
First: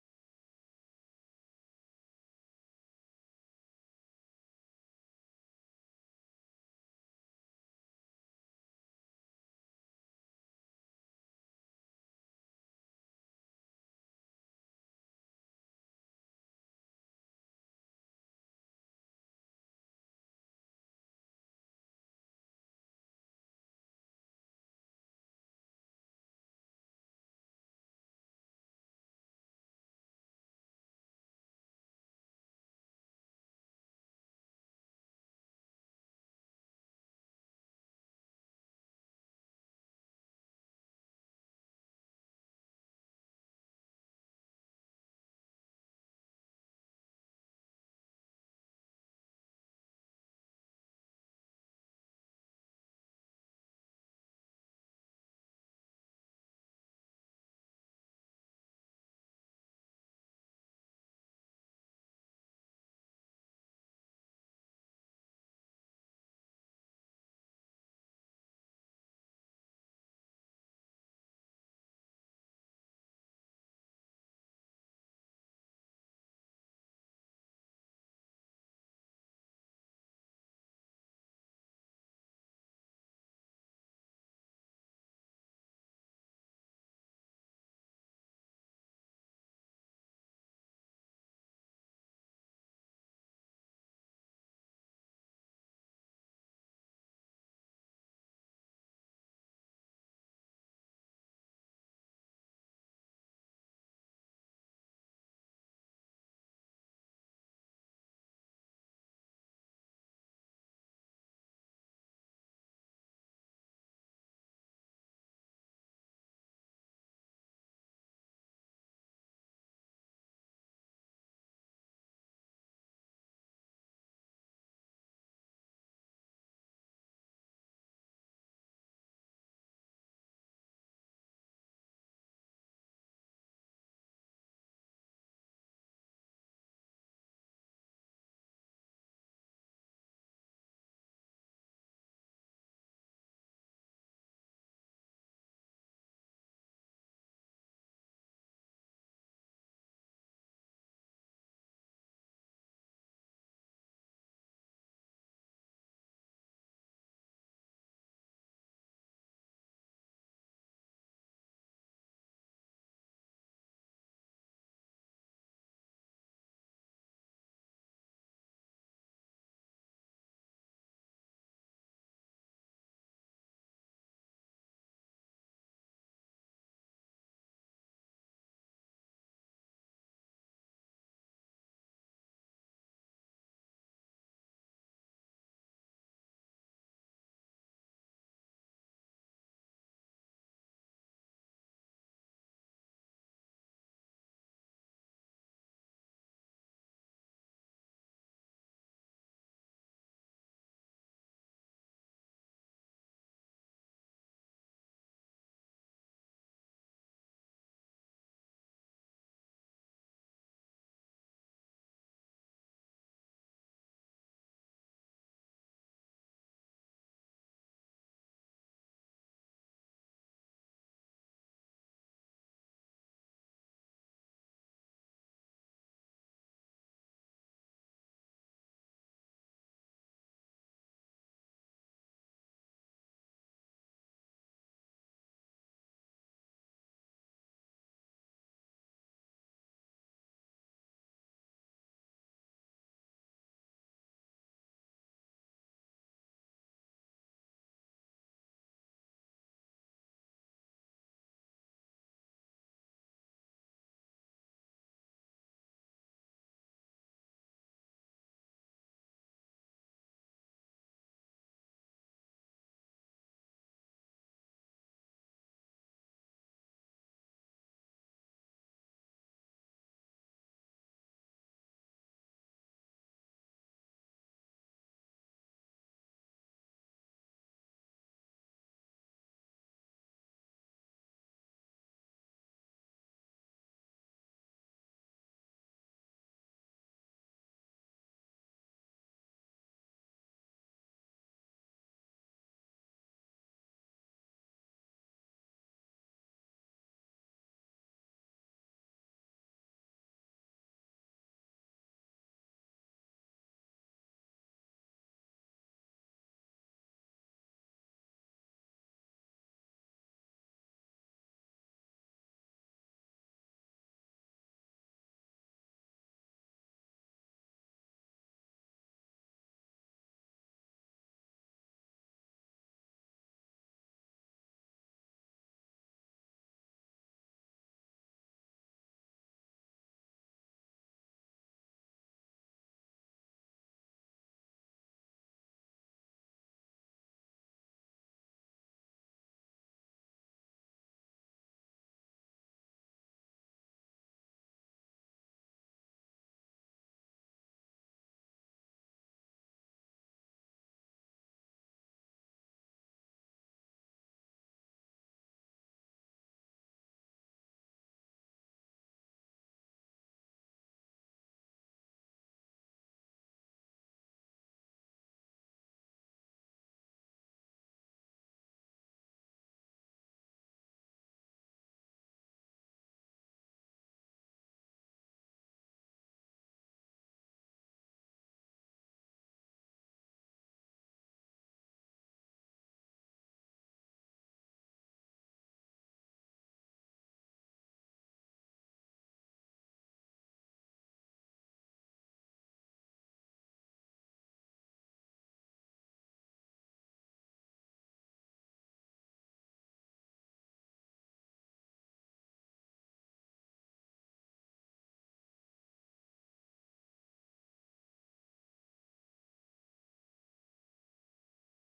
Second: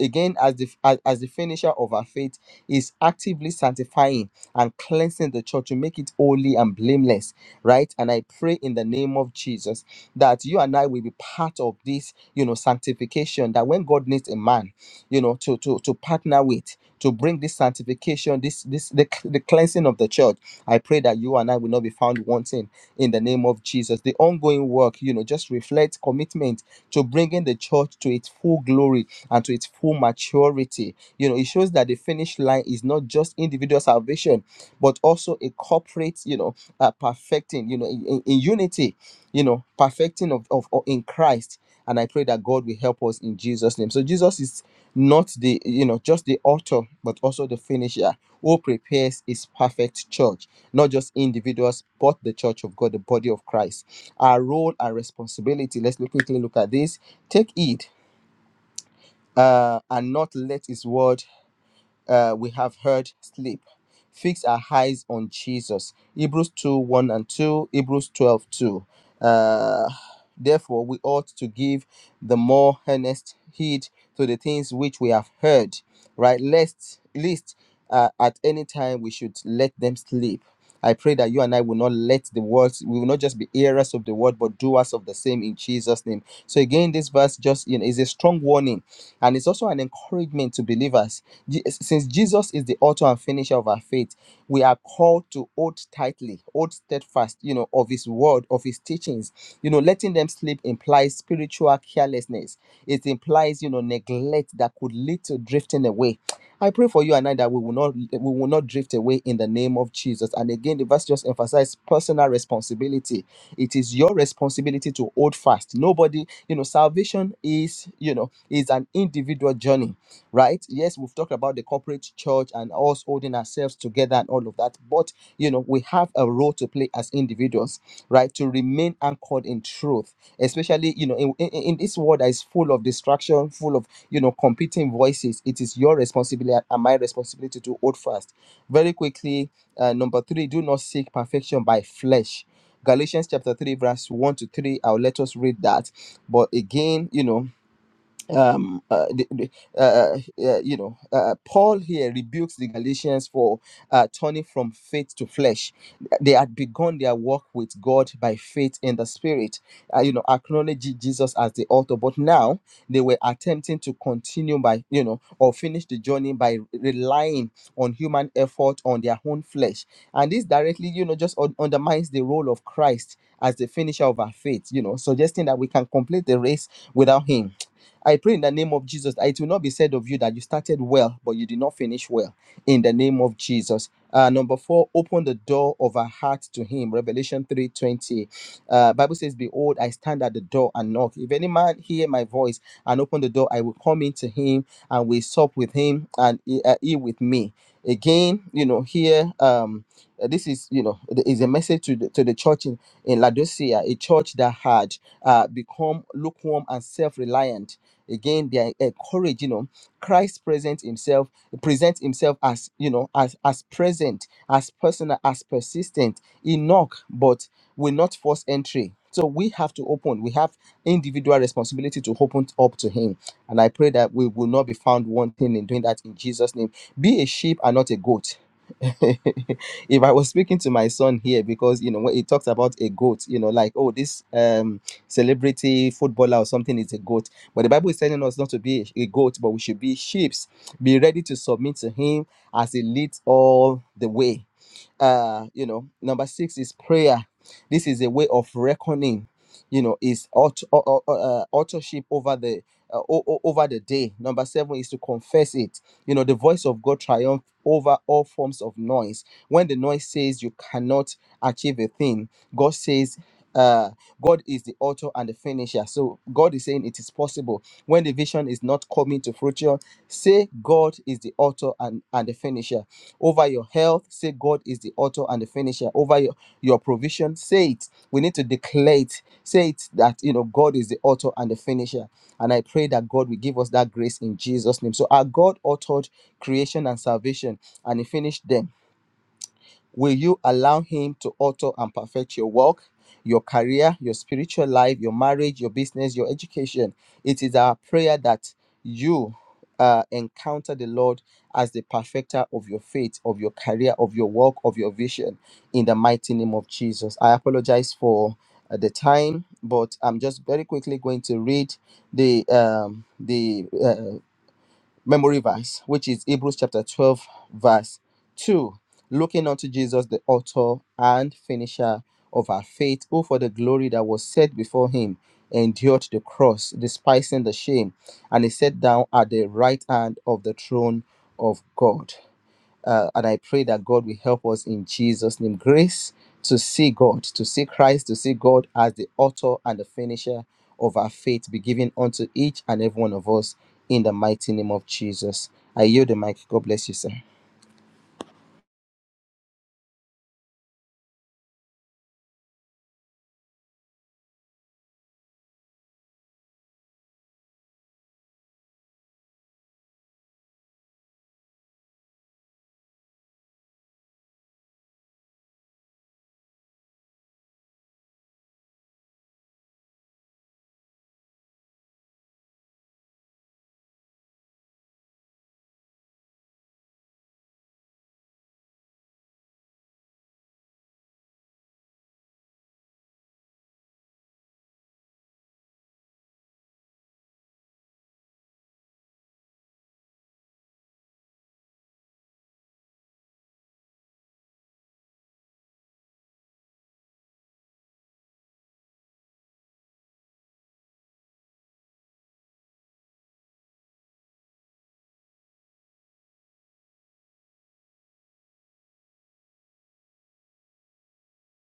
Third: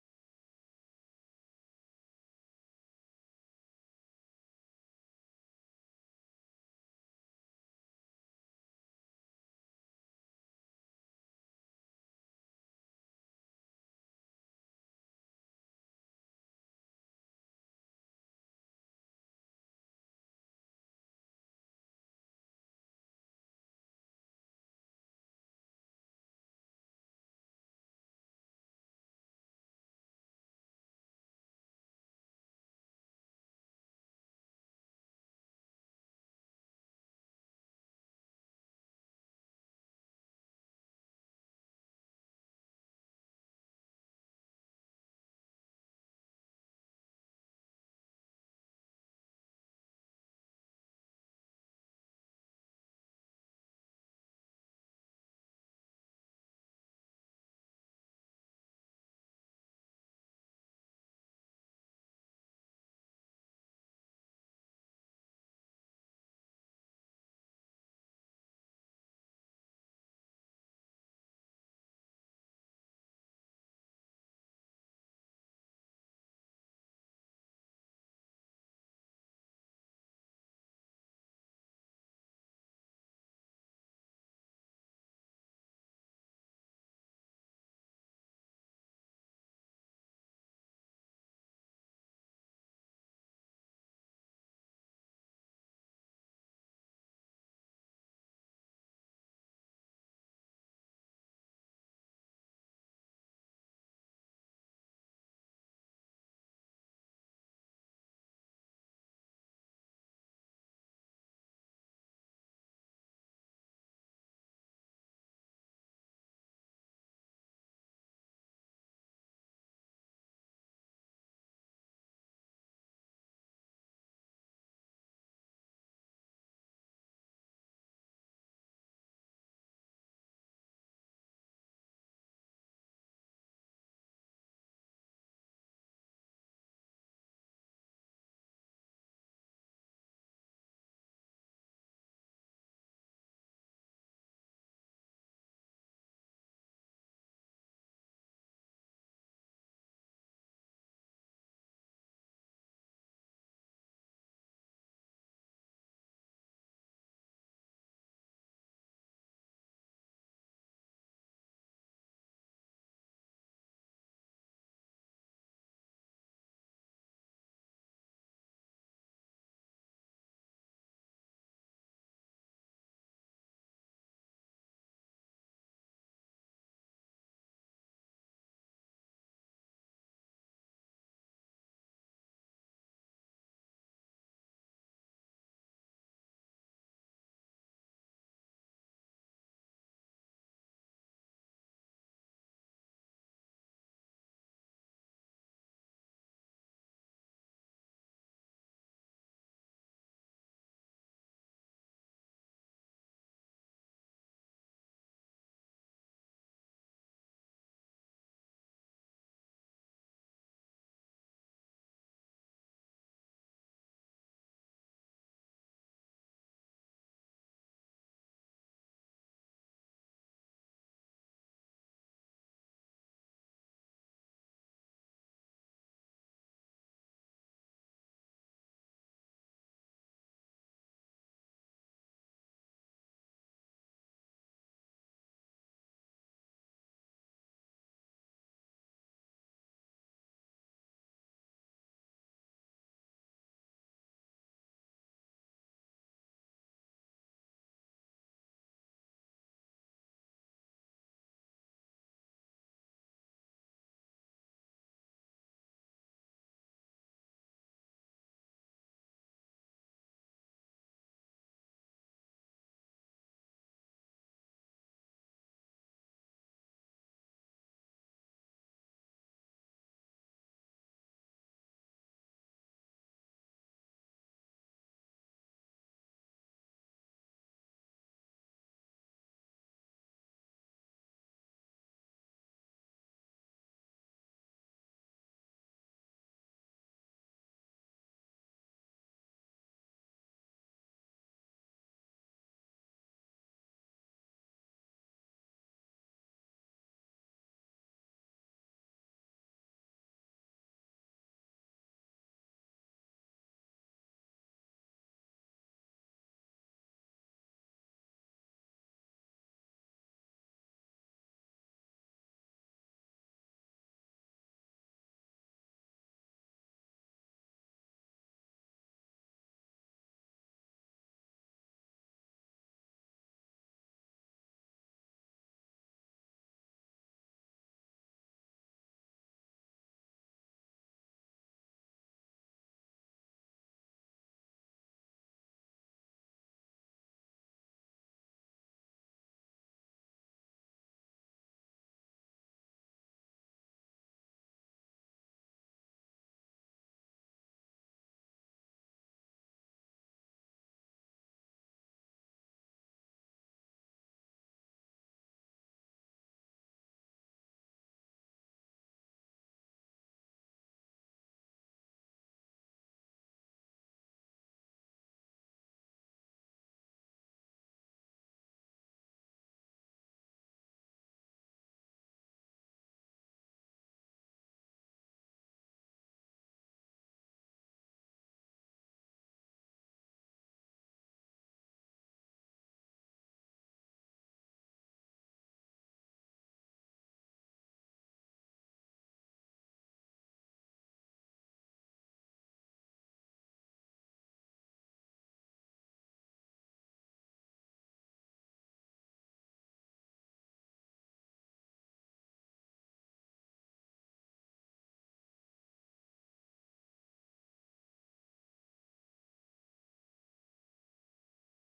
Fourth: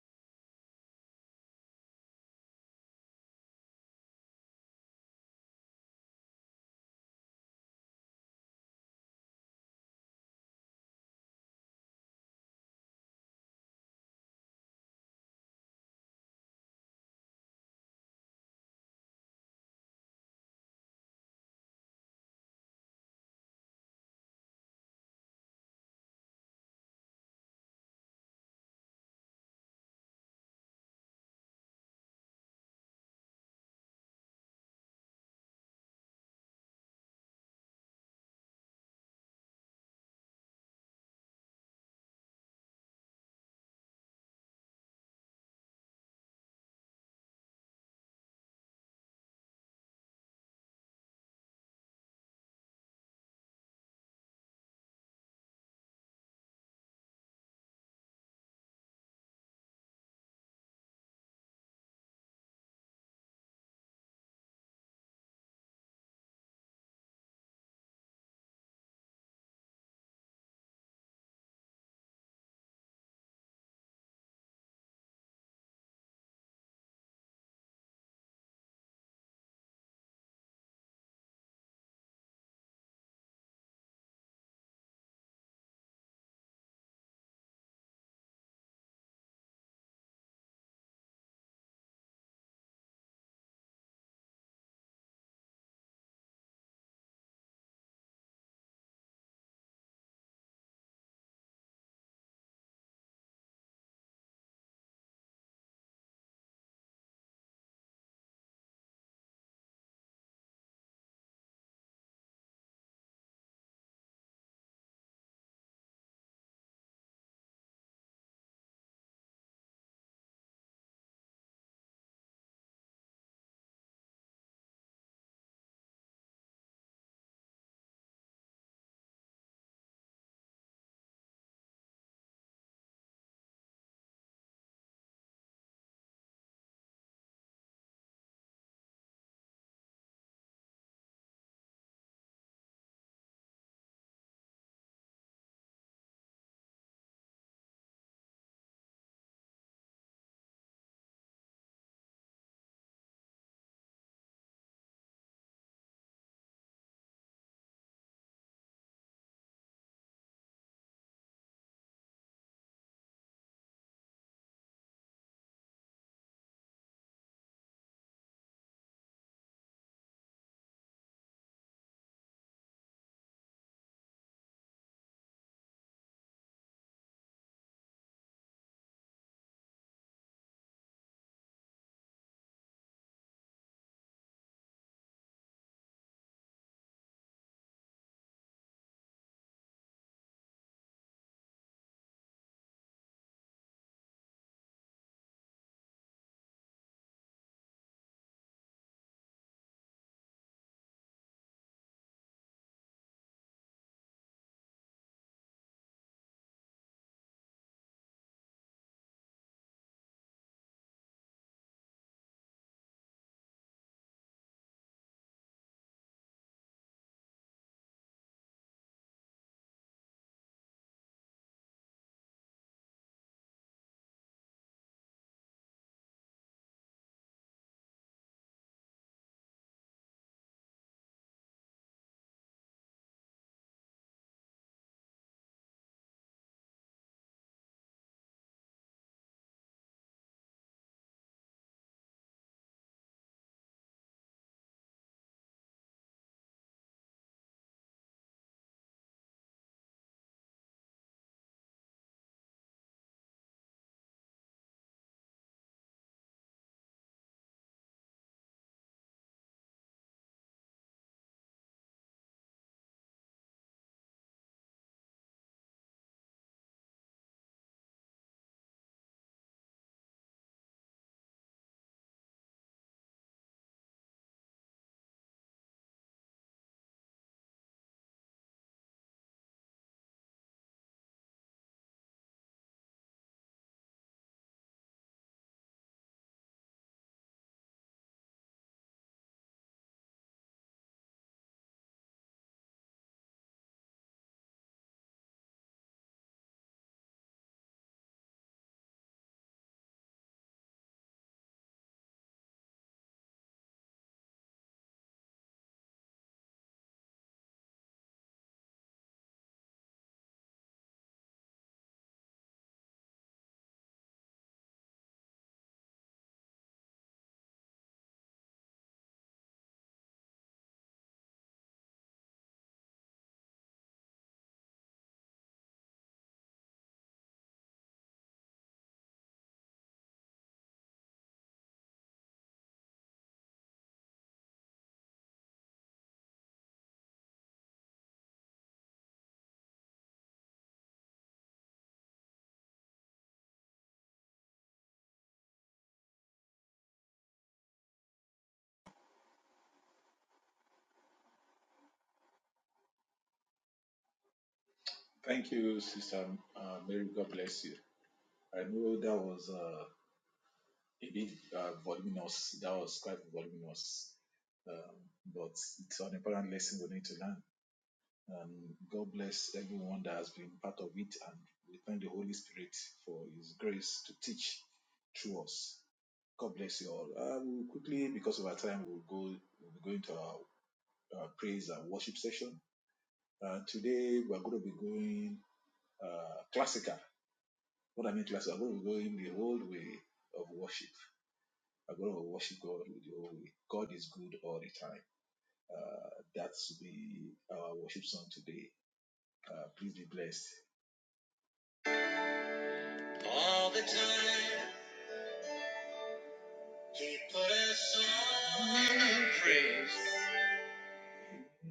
again as the as, as the finisher of our faith is actively sanctifying and cleansing the church to make it holy and blameless right and i pray in the name of jesus that you and i will be part of this you know sanctification that when god needs a man you know to to to partner with to bring this sanctification this this the, the cleansing of the church i pray that you and i will not be found wanting in the name of jesus the ongoing work you know just reflects commitment to bringing the church to its full glory and to its full maturity. You know, it shows that the finish line is not just individual salvation, but also a corporate, you know, uh, perfecting, you know, in, in- in unity, you know, perfecting of, of of- in Christ. And I pray that God will help us in Jesus' name. So Jesus is not the, you know, just the author, but also the finisher who prepares his perfect church, not just individuals, but the church of God, the body of Christ. Our role and responsibility. Let's look- quickly look at this. Take heed uh, and not let his word uh, we have heard sleep. Fix our eyes on Jesus. Hebrews 2 1 and 2, Hebrews 12:2. Uh, therefore, we ought to give the more earnest heed to the things which we have heard, right? Lest, least uh, at any time we should let them sleep. I pray that you and I will not let the words, we will not just be hearers of the word, but doers of the same in Jesus' name. So again, this verse just you know is a strong warning, and it's also an encouragement to believers. Je- Since Jesus is the author and finisher of our faith, we are called to hold tightly, hold steadfast, you know, of His word, of His teachings. You know, letting them slip implies spiritual carelessness. It implies, you know, neglect that could lead to drifting away. I pray for you and I that we will not we will not drift away in the name of Jesus. And again, the verse just emphasizes personal responsibility. It is your responsibility to hold fast. Nobody, you know, salvation is, you know, is an individual journey, right? Yes, we've talked about the corporate church and us holding ourselves together and all of that. But you know, we have a role to play as individuals, right? To remain anchored in truth, especially, you know, in, in, in this world that is full of distraction, full of you know competing voices it is your responsibility and my responsibility to hold fast very quickly uh, number three do not seek perfection by flesh galatians chapter 3 verse 1 to 3 i'll let us read that but again you know um, uh, the, the, uh, uh, you know, uh, Paul here rebukes the Galatians for uh, turning from faith to flesh. They had begun their walk with God by faith in the Spirit, uh, you know, acknowledging Jesus as the author. But now they were attempting to continue by, you know, or finish the journey by relying on human effort on their own flesh. And this directly, you know, just un- undermines the role of Christ as the finisher of our faith, you know, suggesting that we can complete the race without Him I pray in the name of Jesus that it will not be said of you that you started well, but you did not finish well. In the name of Jesus. Uh, number four, open the door of our heart to Him. Revelation three twenty. Uh, Bible says, "Behold, I stand at the door and knock. If any man hear my voice and open the door, I will come into him and we sup with him and he, uh, he with me." Again, you know, here um, uh, this is you know th- is a message to the, to the church in in Laodicea, a church that had uh, become lukewarm and self reliant Again, they are encouraged, you know, Christ presents himself, presents himself as, you know, as, as present, as personal, as persistent. He knock, but will not force entry. So we have to open. We have individual responsibility to open up to him. And I pray that we will not be found wanting in doing that in Jesus' name. Be a sheep and not a goat. if I was speaking to my son here, because you know when he talks about a goat, you know, like oh this um celebrity footballer or something is a goat. But the Bible is telling us not to be a goat, but we should be sheep. Be ready to submit to Him as He leads all the way uh you know number six is prayer this is a way of reckoning you know is aut- au- au- uh, authorship over the uh, o- o- over the day number seven is to confess it you know the voice of god triumph over all forms of noise when the noise says you cannot achieve a thing god says uh god is the author and the finisher so god is saying it is possible when the vision is not coming to fruition say god is the author and and the finisher over your health. Say, God is the author and the finisher. Over your, your provision, say it. We need to declare it. Say it that, you know, God is the author and the finisher. And I pray that God will give us that grace in Jesus' name. So, our God authored creation and salvation, and He finished them Will you allow Him to author and perfect your work, your career, your spiritual life, your marriage, your business, your education? It is our prayer that you uh, encounter the Lord as the perfecter of your faith, of your career, of your work, of your vision in the mighty name of Jesus. I apologize for uh, the time, but I'm just very quickly going to read the um, the uh, memory verse, which is Hebrews chapter 12, verse 2. Looking unto Jesus, the author and finisher of our faith, who for the glory that was set before him endured the cross, despising the shame, and is sat down at the right hand of the throne of God. Uh, and I pray that God will help us in Jesus' name. Grace to see God, to see Christ, to see God as the author and the finisher of our faith be given unto each and every one of us in the mighty name of Jesus. I yield the mic. God bless you, sir.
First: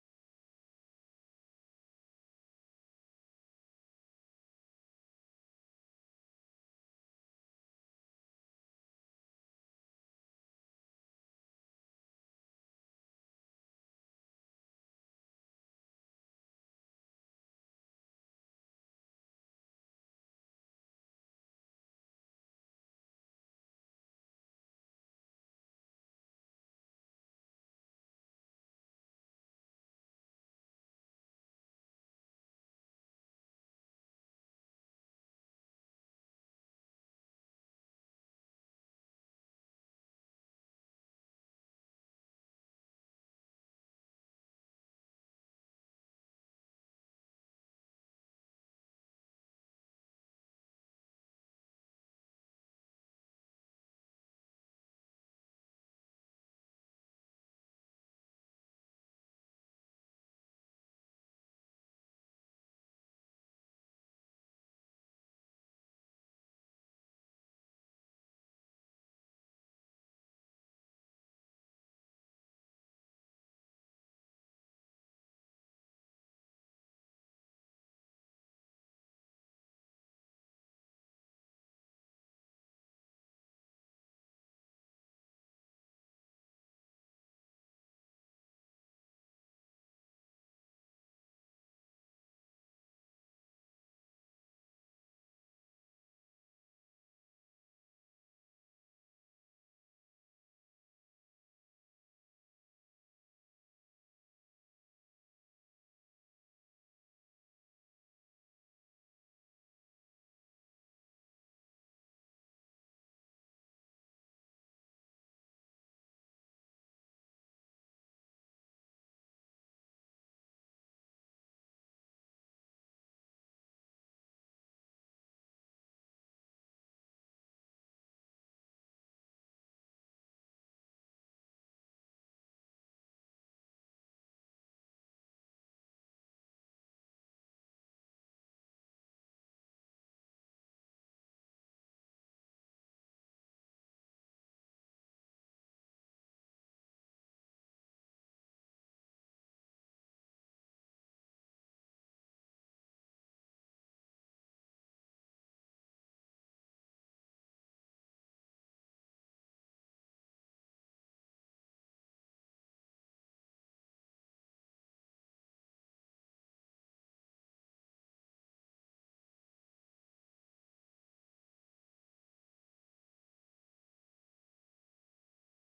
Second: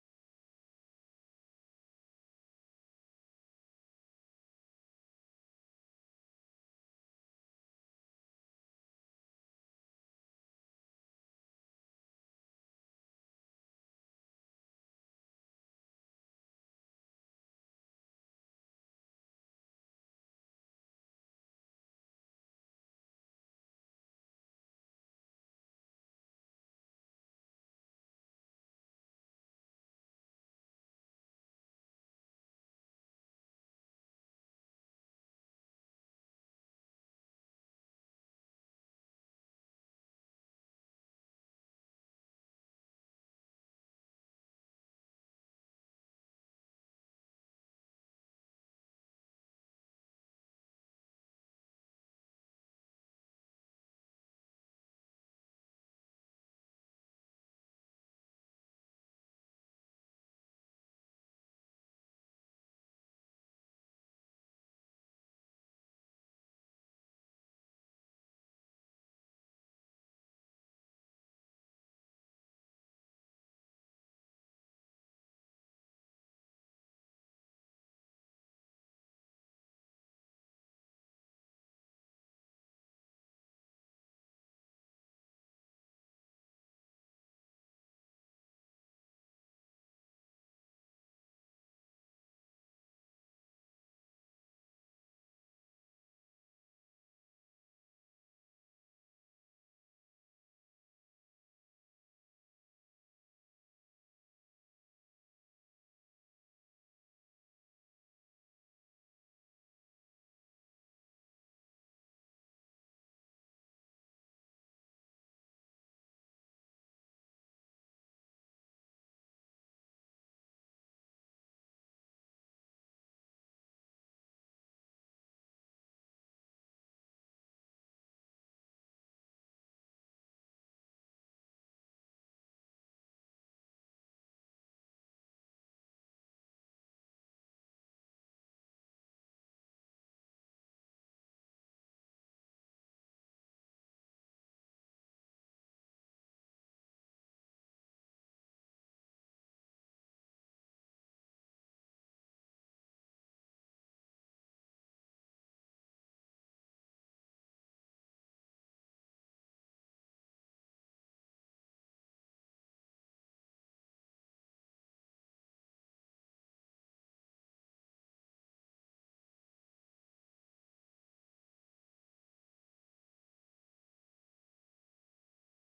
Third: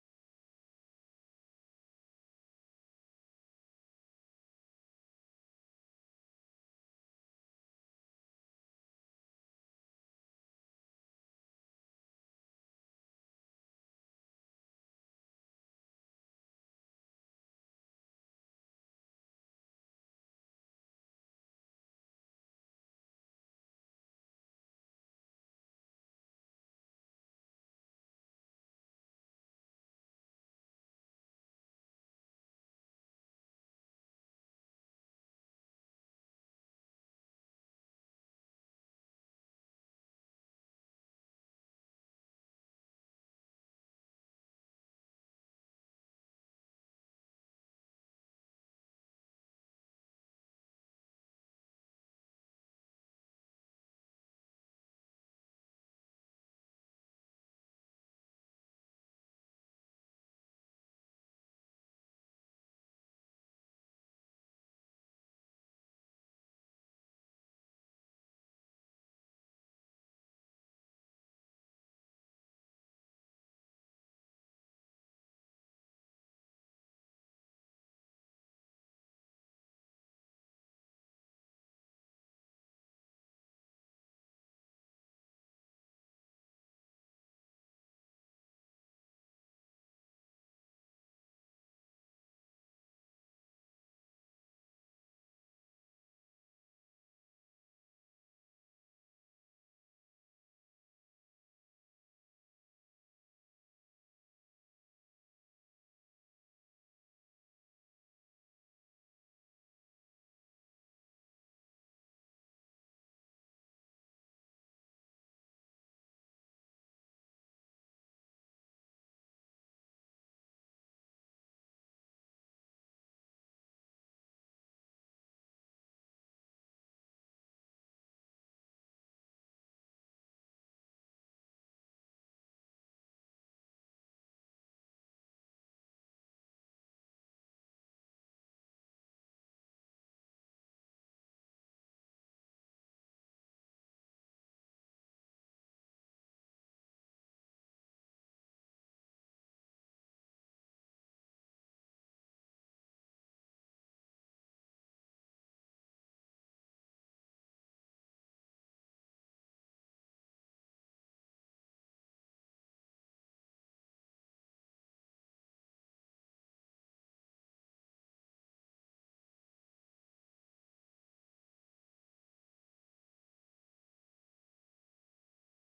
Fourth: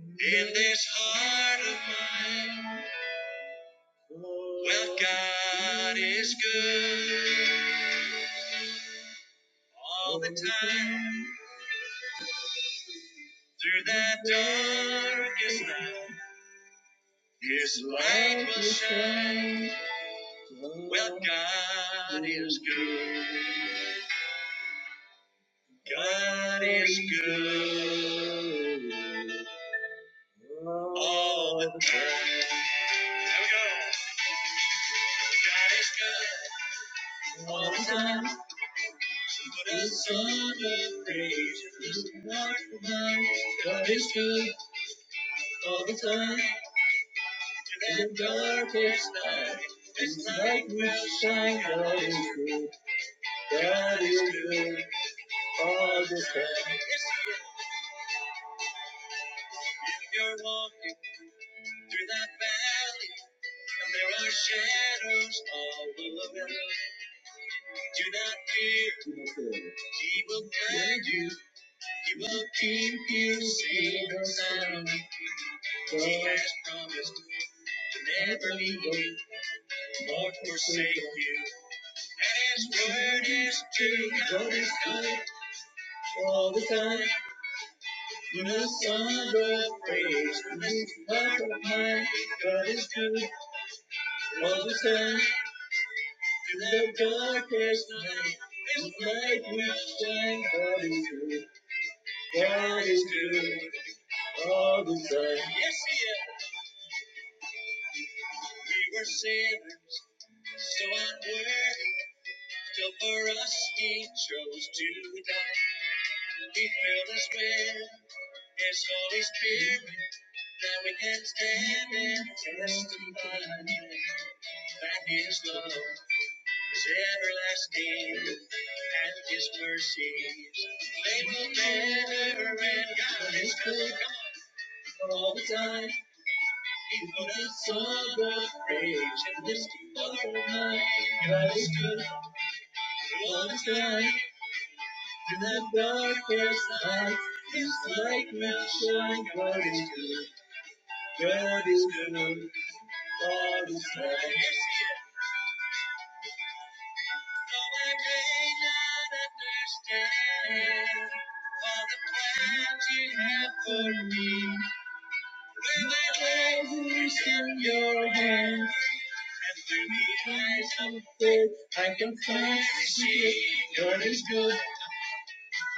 In this heart, God is good all time. Through that darkest night, His light will shine. Well, God is good. God is good. Oh, God is good. All the time. But it's on your praise. It's not for mine. God is good. All the time. In the darkest night. This light will shine. God is good. God is good. All the time. You're walking through that valley. And there are shadows all around. Do not fear. He will guide you. He will keep you safe from sorrow. He has promised to never leave you, nor forsake you. And his word is true. God is good all the time. You must song of praise to this life of mine. God is good all the time. In the darkest night, his light will shine. God is good. God is good all the time. Yes, he is. We were sinners. So unworthy, still for us he chose to die. He filled us with his Holy Spirit. Now we can stand and testify that his love is everlasting and his mercy. They will never end. God is good all the time. He put a song of rage in this world. God is good all the time. In the darkest night, His light will shine. God is good, God is good, God is good. Though I may not understand all the plans you have for me, when I raise in your hands, through the eyes of faith, I can finally see God is good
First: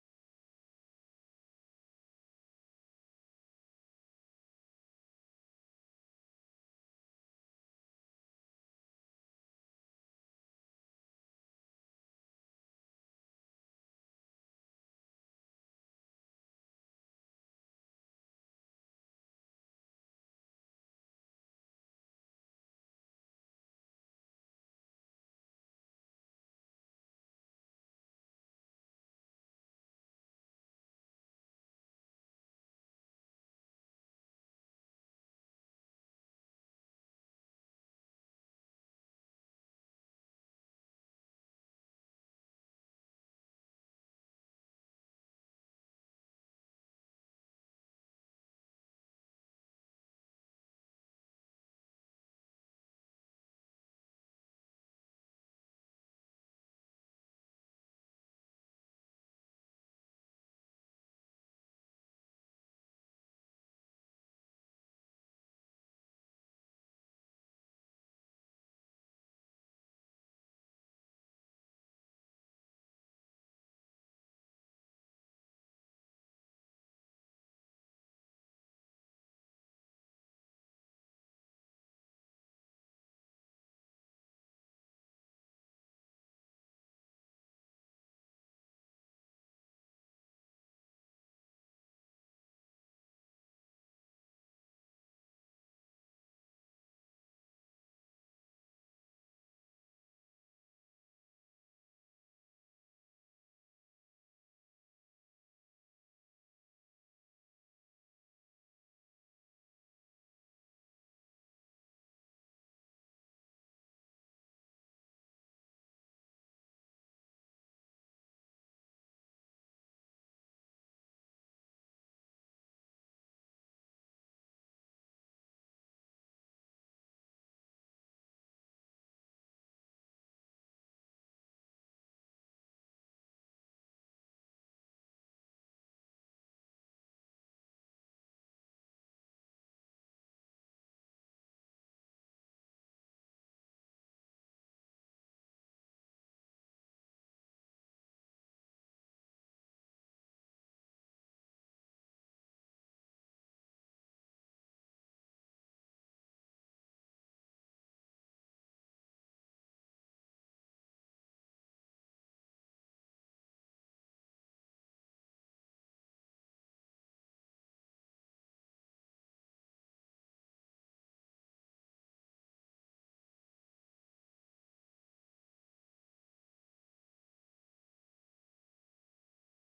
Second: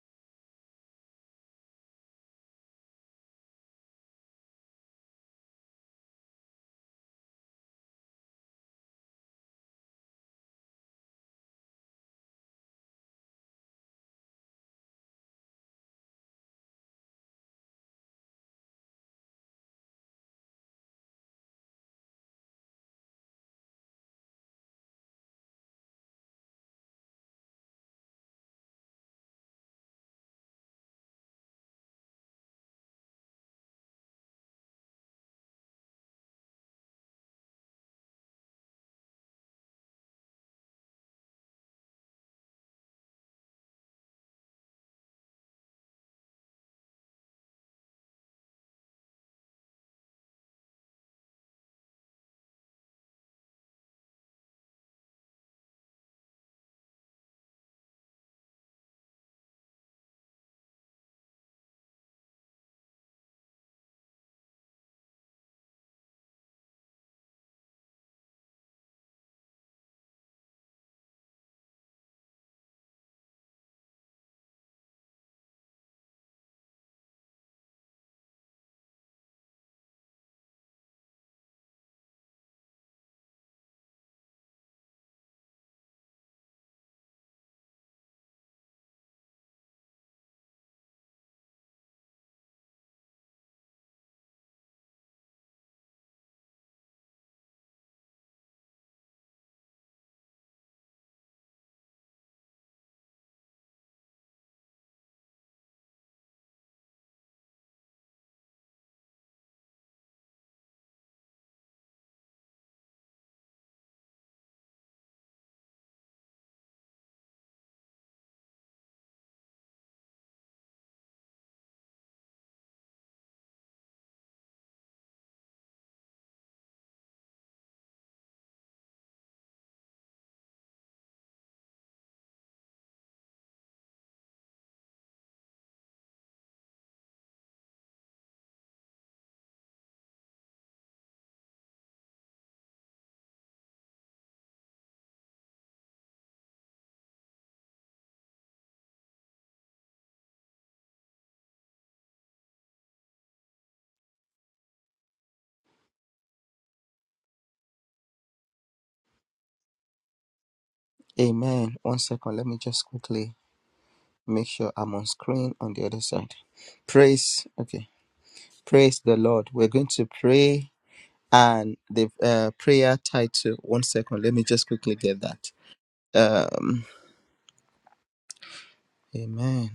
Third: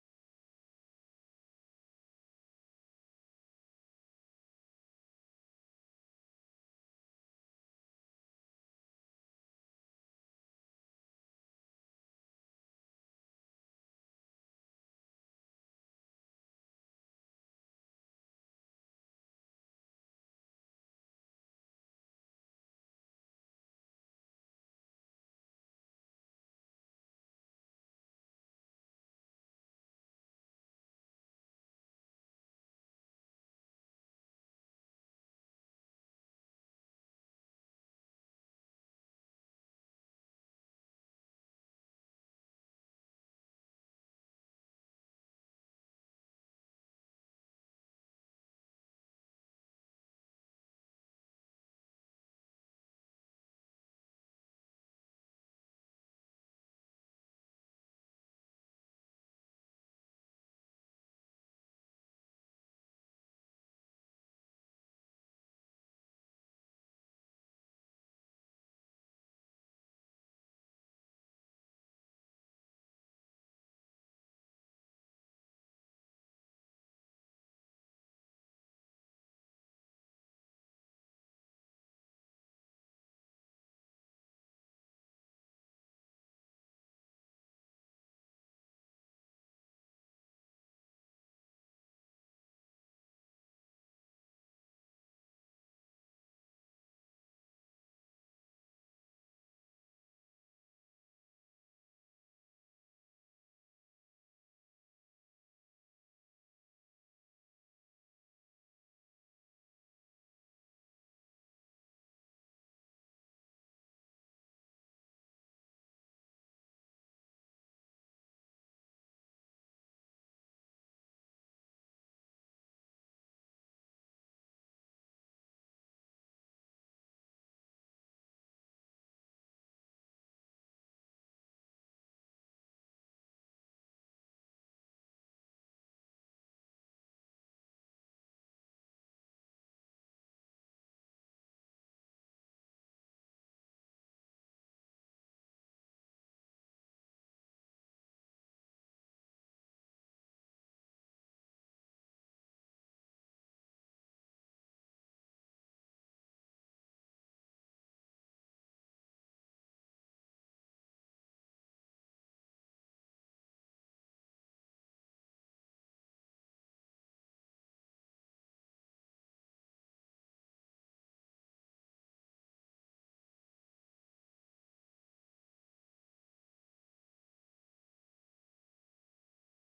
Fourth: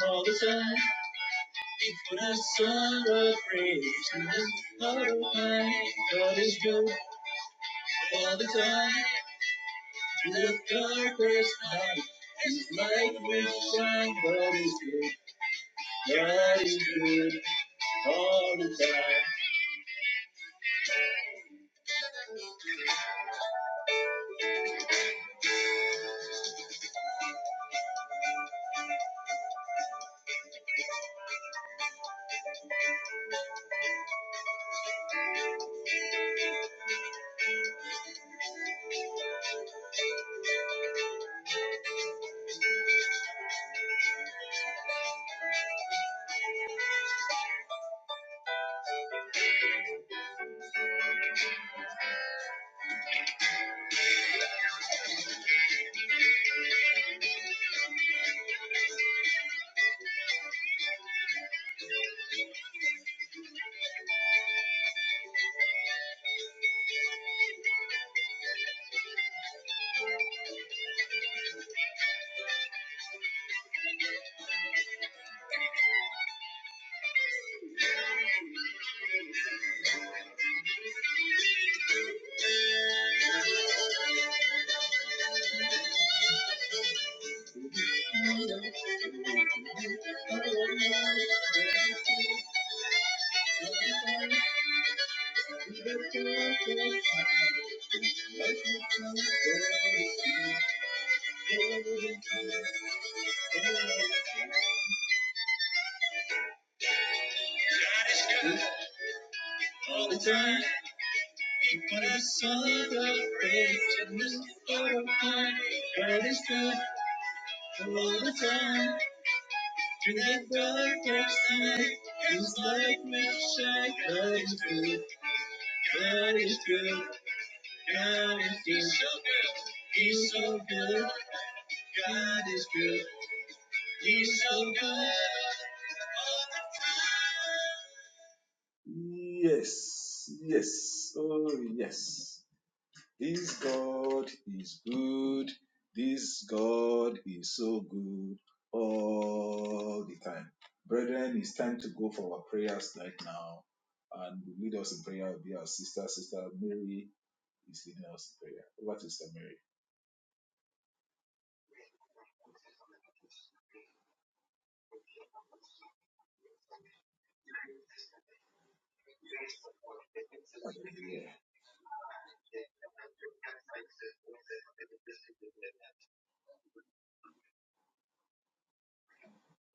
all the time. When I saw a praise and heart of mine, God is good all the time. Through the darkest night, His light will shine. God is good, God is good all the time. Oh, through the darkest night, God is good all the time. When I saw the praise and heart of mine, God is good all the time. Through the darkest night, His light will shine. God is good, God is good, God is good. He's so good, He's so good, God is good, He's so good all the time.
Amen. One second. Let me just quickly make sure I'm on screen on the other side. Praise. Okay. Praise the Lord. We're going to pray and the uh, prayer title. One second. Let me just quickly get that. Um. Amen.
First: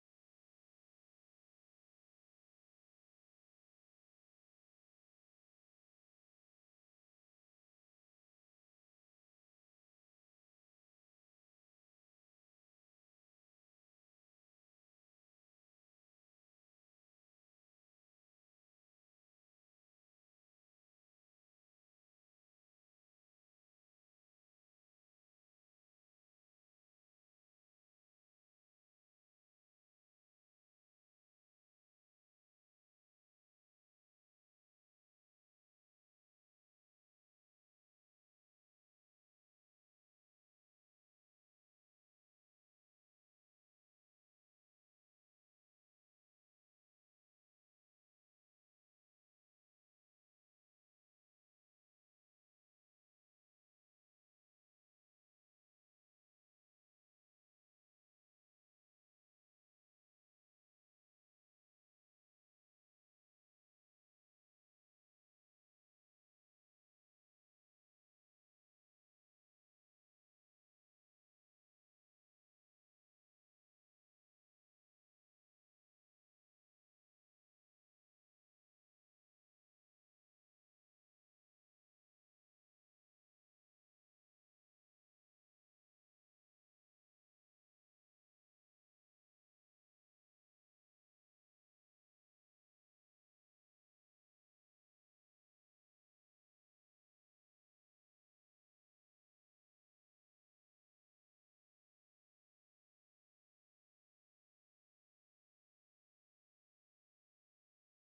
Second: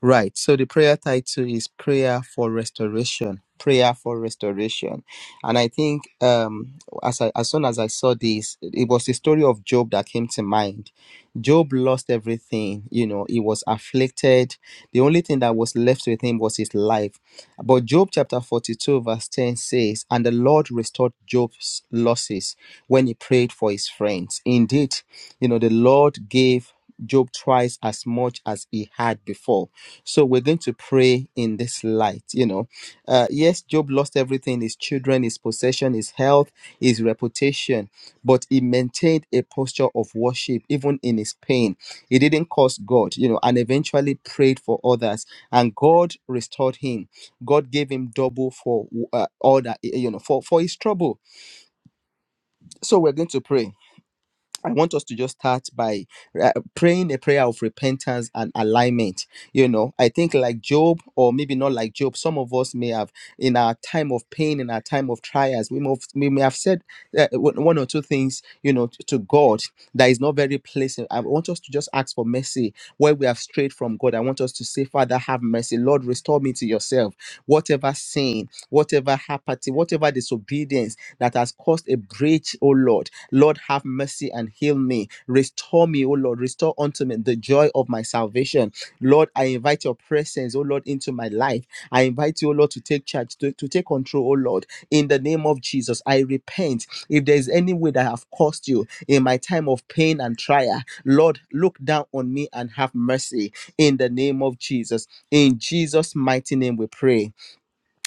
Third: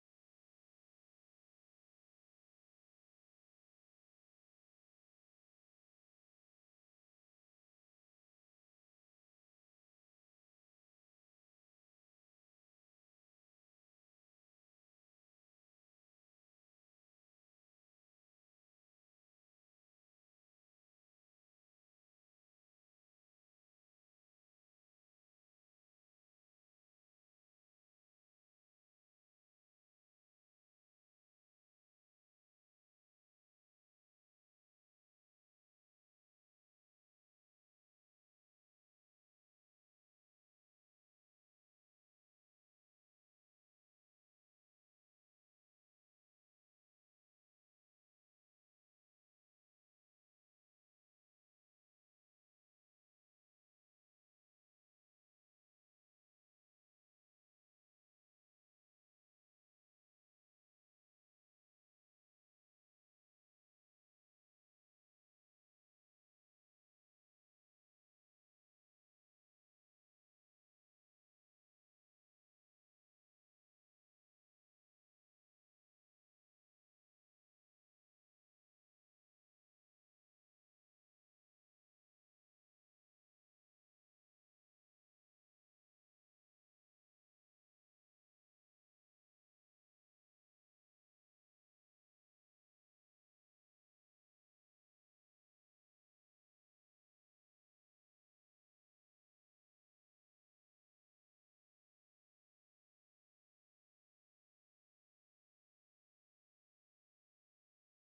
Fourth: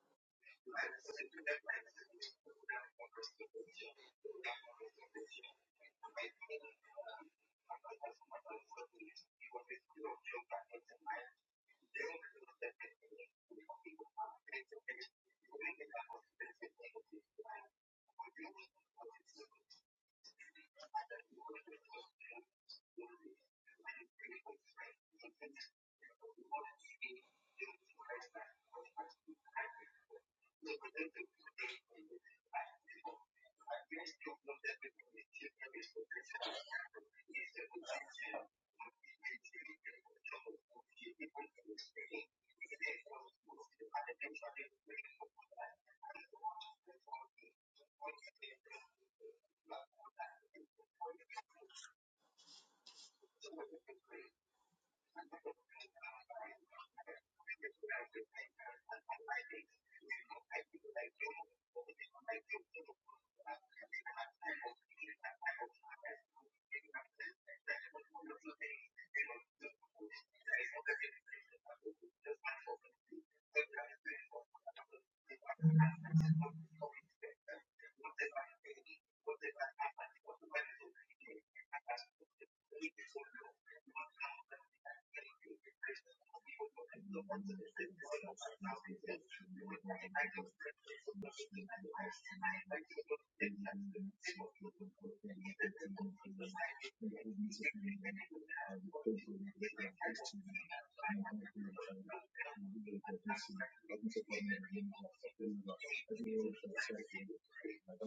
Right. So the prayer title is Prayer for Restoration. Prayer for restoration. And I think um as I, as soon as I saw this, it was the story of Job that came to mind. Job lost everything, you know, he was afflicted. The only thing that was left with him was his life. But Job chapter 42, verse 10 says, And the Lord restored Job's losses when he prayed for his friends. Indeed, you know, the Lord gave Job twice as much as he had before so we're going to pray in this light. You know, uh, yes, Job lost everything his children, his possession, his health, his reputation, but he maintained a posture of worship even in his pain. He didn't curse God, you know, and eventually prayed for others, and God restored him. God gave him double for uh, all that, you know, for, for his trouble. So we're going to pray. I want us to just start by uh, praying a prayer of repentance and alignment. You know, I think like Job, or maybe not like Job, some of us may have, in our time of pain, in our time of trials, we, must, we may have said uh, one one or two things, you know, to, to God that is not very pleasant. I want us to just ask for mercy where we have strayed from God. I want us to say, Father, have mercy. Lord, restore me to yourself. Whatever sin, whatever apathy, whatever disobedience that has caused a breach, oh Lord, Lord, have mercy and heal me. Restore me, oh Lord. Restore unto me the joy of my salvation. Lord, I invite your presence, oh Lord, into my life. I invite you, oh Lord, to take charge, to, to take control, oh Lord. In the name of Jesus, I repent. If there is any way that I have caused you in my time of pain and trial, Lord, look down on me and have mercy. In the name of Jesus. In Jesus' mighty name we pray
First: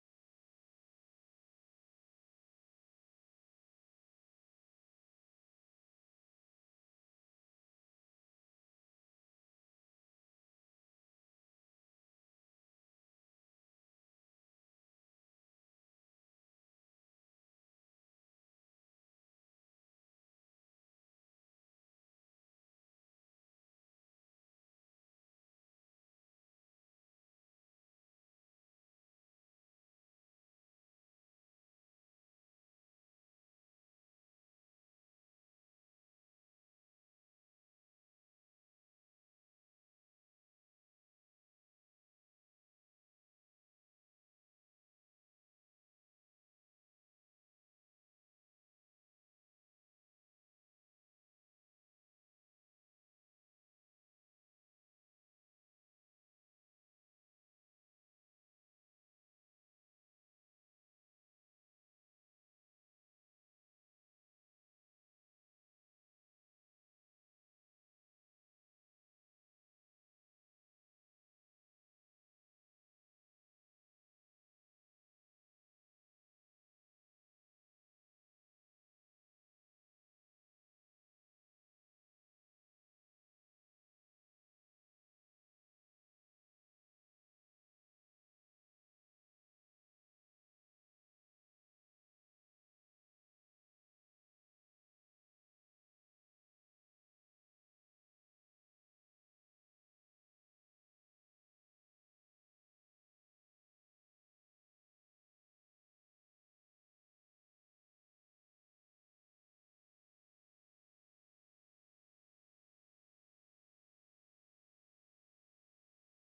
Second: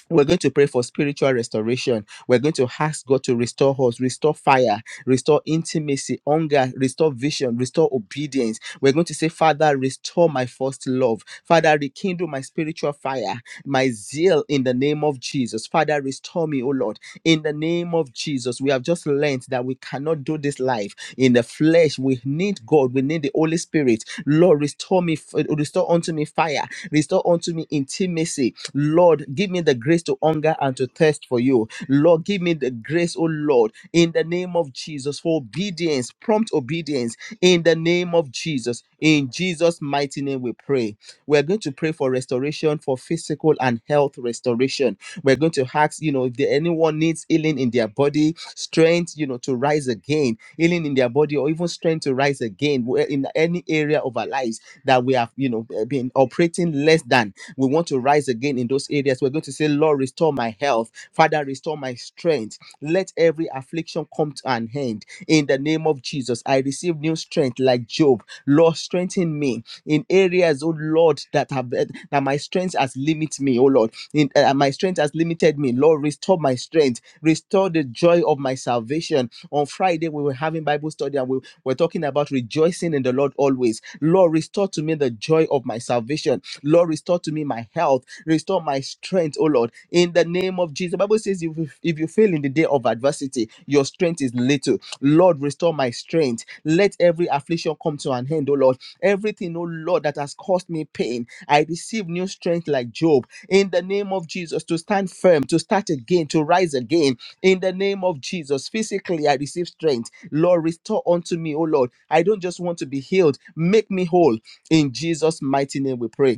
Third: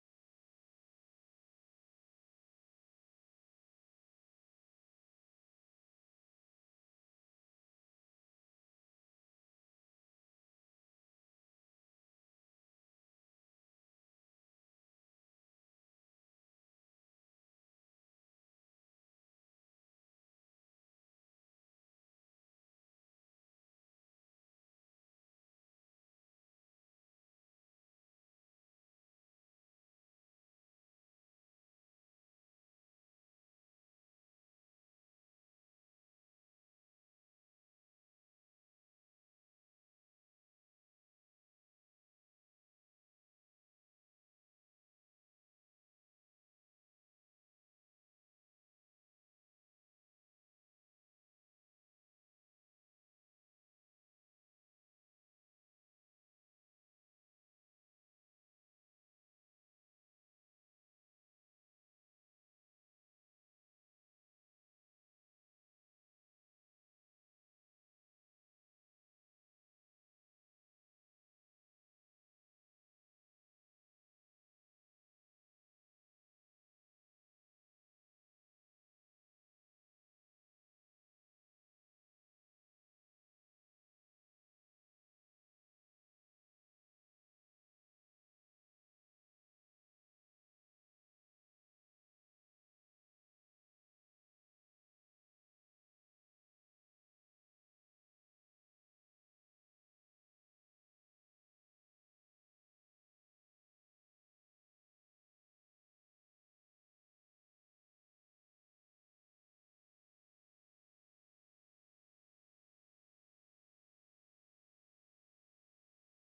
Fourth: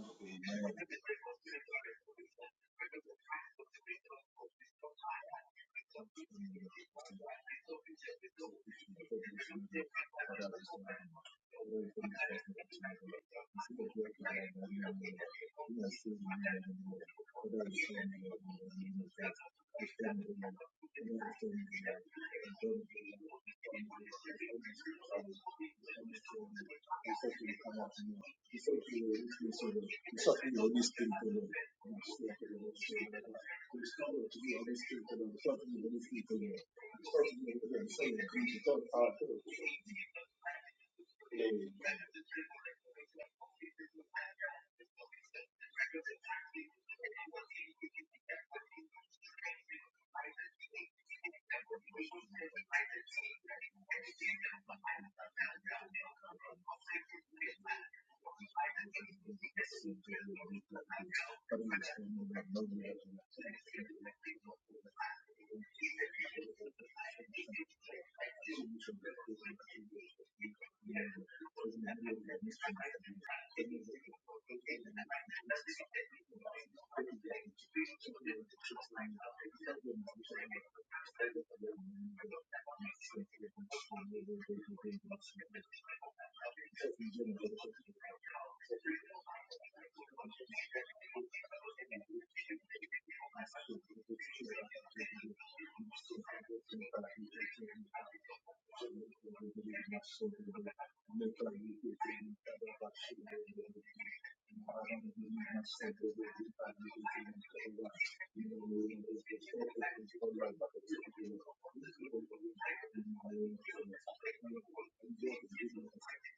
we're going to pray for spiritual restoration. We're going to ask God to restore us, restore fire, restore intimacy, hunger, restore vision, restore obedience. We're going to say, Father, restore my first love. Father, rekindle my spiritual fire, my zeal in the name of Jesus. Father, restore me, O Lord, in the name of Jesus. We have just learned that we cannot do this life in the flesh. We need God. We need the Holy Spirit. Lord, restore me, restore unto me fire, restore unto me intimacy Lord, give me the grace to hunger and to thirst for you. Lord, give me the grace, oh Lord, in the name of Jesus, for obedience, prompt obedience, in the name of Jesus. In Jesus' mighty name, we pray. We're going to pray for restoration, for physical and health restoration. We're going to ask, you know, if there anyone needs healing in their body, strength, you know, to rise again, healing in their body, or even strength to rise again where- in any area of our lives that we have, you know, been operating less than we want to rise again in those areas. We're going to say, Lord, restore my health. Father, restore my strength. Let every affliction come to an end. In the name of Jesus, I receive new strength like Job. Lord, strengthen me in areas, oh Lord, that have that my strength has limited me, oh Lord. In, uh, my strength has limited me. Lord, restore my strength. Restore the joy of my salvation. On Friday, we were having Bible study and we were talking about rejoicing in the Lord always. Lord, restore to me the joy of my salvation Lord, restore to me my health, restore my strength, oh Lord, in the name of Jesus. The Bible says, if, if if you fail in the day of adversity, your strength is little. Lord, restore my strength. Let every affliction come to an end, oh Lord. Everything, oh Lord, that has caused me pain, I receive new strength like Job in the name of Jesus to stand firm, to start again, to rise again in the name of Jesus. Physically, I receive strength. Lord, restore unto me, oh Lord. I don't just want to be healed, make me whole. In Jesus' mighty name, we pray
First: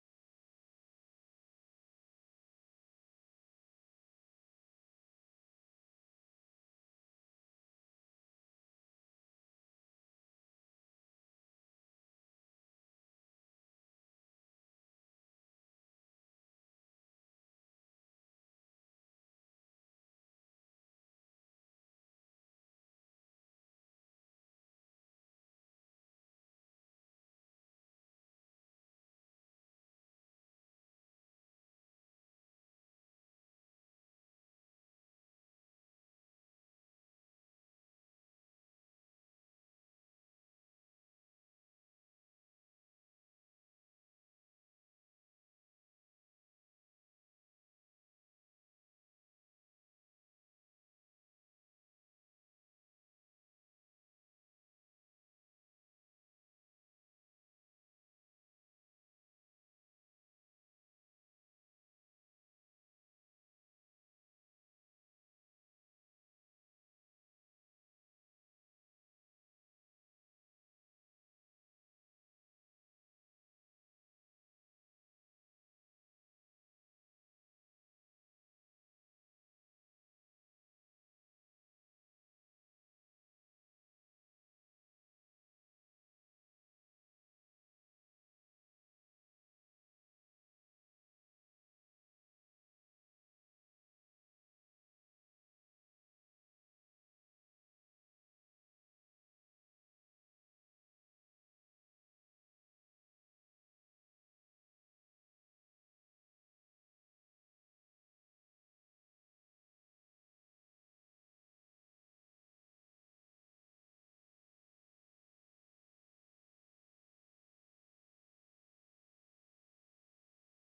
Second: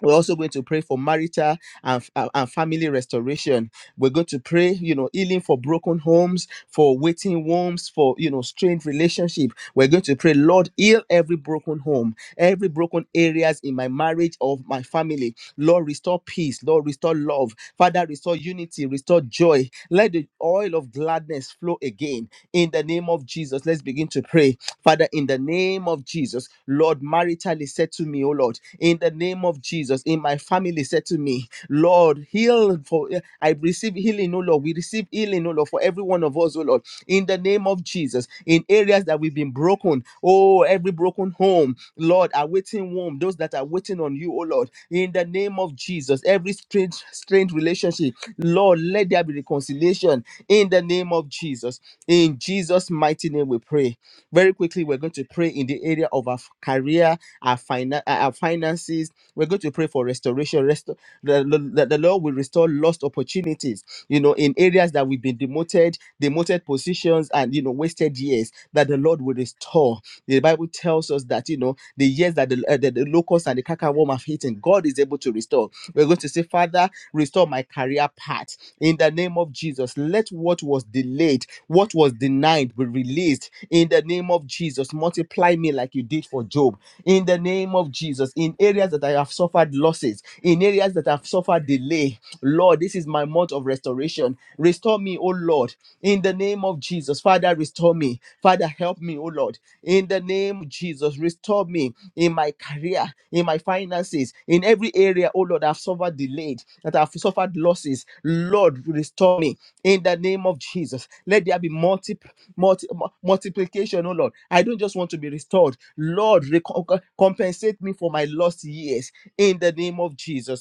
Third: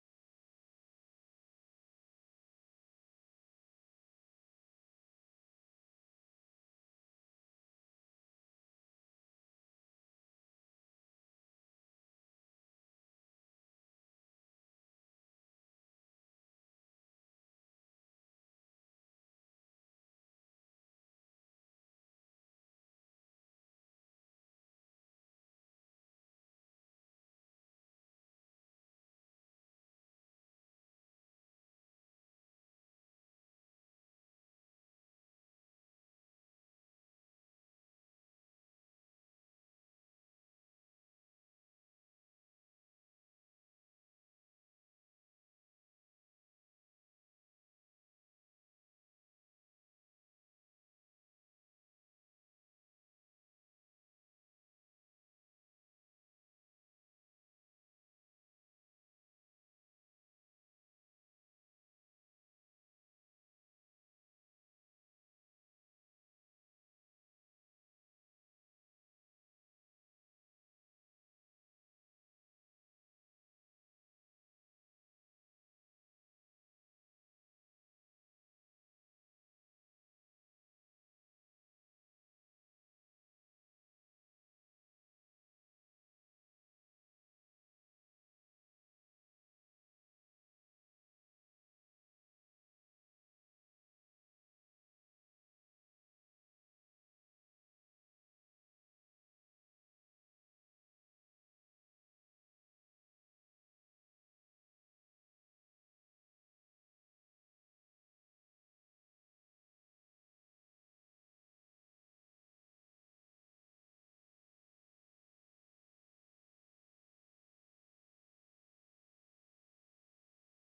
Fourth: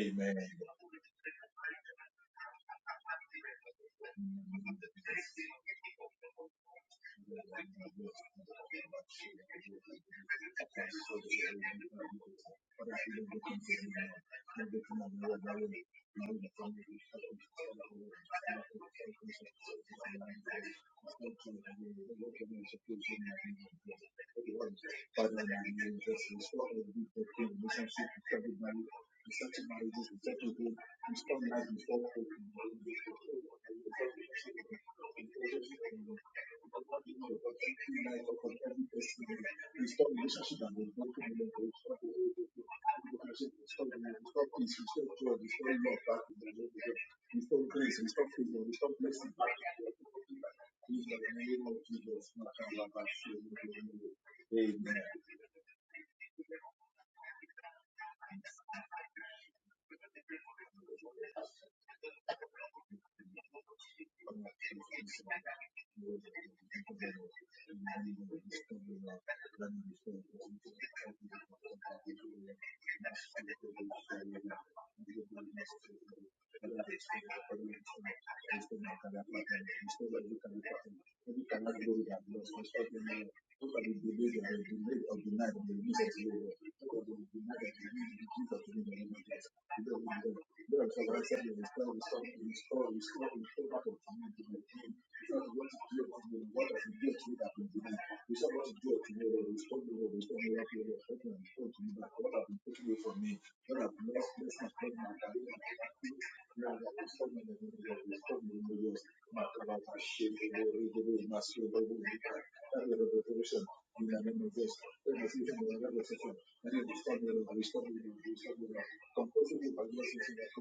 we're also going to pray for marital and, and and family restoration we're going to pray you know healing for broken homes for waiting wombs for you know strained relationship we're going to pray lord heal every broken home every broken areas in my marriage or my family lord restore peace lord restore love father restore unity restore joy let the oil of gladness flow again in the name of jesus let's begin to pray Father, in the name of Jesus, Lord, maritally said to me, oh Lord, in the name of Jesus, in my family said to me, Lord, heal for I receive healing, oh Lord. We receive healing, oh Lord, for every one of us, oh Lord, in the name of Jesus, in areas that we've been broken, oh, every broken home, Lord, awaiting womb, those that are waiting on you, oh Lord, in the name of Jesus, every strange, strange relationship, Lord, let there be reconciliation in the name of Jesus. In Jesus' mighty name we pray. Very quickly, we're going to pray in the area of our career, our, finan- uh, our finances. We're going to pray for restoration. Resto- the, the, the Lord will restore lost opportunities, you know, in areas that we've been demoted, demoted positions, and, you know, wasted years that the Lord will restore. The Bible tells us that, you know, the years that the, uh, the, the locusts and the cankerworm have eaten, God is able to restore. We're going to say, Father, restore my career path in the name of Jesus. Let what was delayed, what was denied, be released in the name of Jesus. Multiply me like you did for Job in the name of Jesus. In areas that I have suffered losses, in areas that I've suffered delay, Lord, this is my month of restoration. Restore me, oh Lord, in the name of Jesus. Father, Father, restore me. Father, help me, oh Lord. In the name of Jesus, restore me in my career, in my finances, in every area, oh Lord, I've suffered delayed, that I've suffered losses. Lord, restore me in the name of Jesus. Let there be multi, multi, mu- multiplication, oh Lord. I don't just want to be restored. Lord, recom- compensate me for my lost years in the name of Jesus.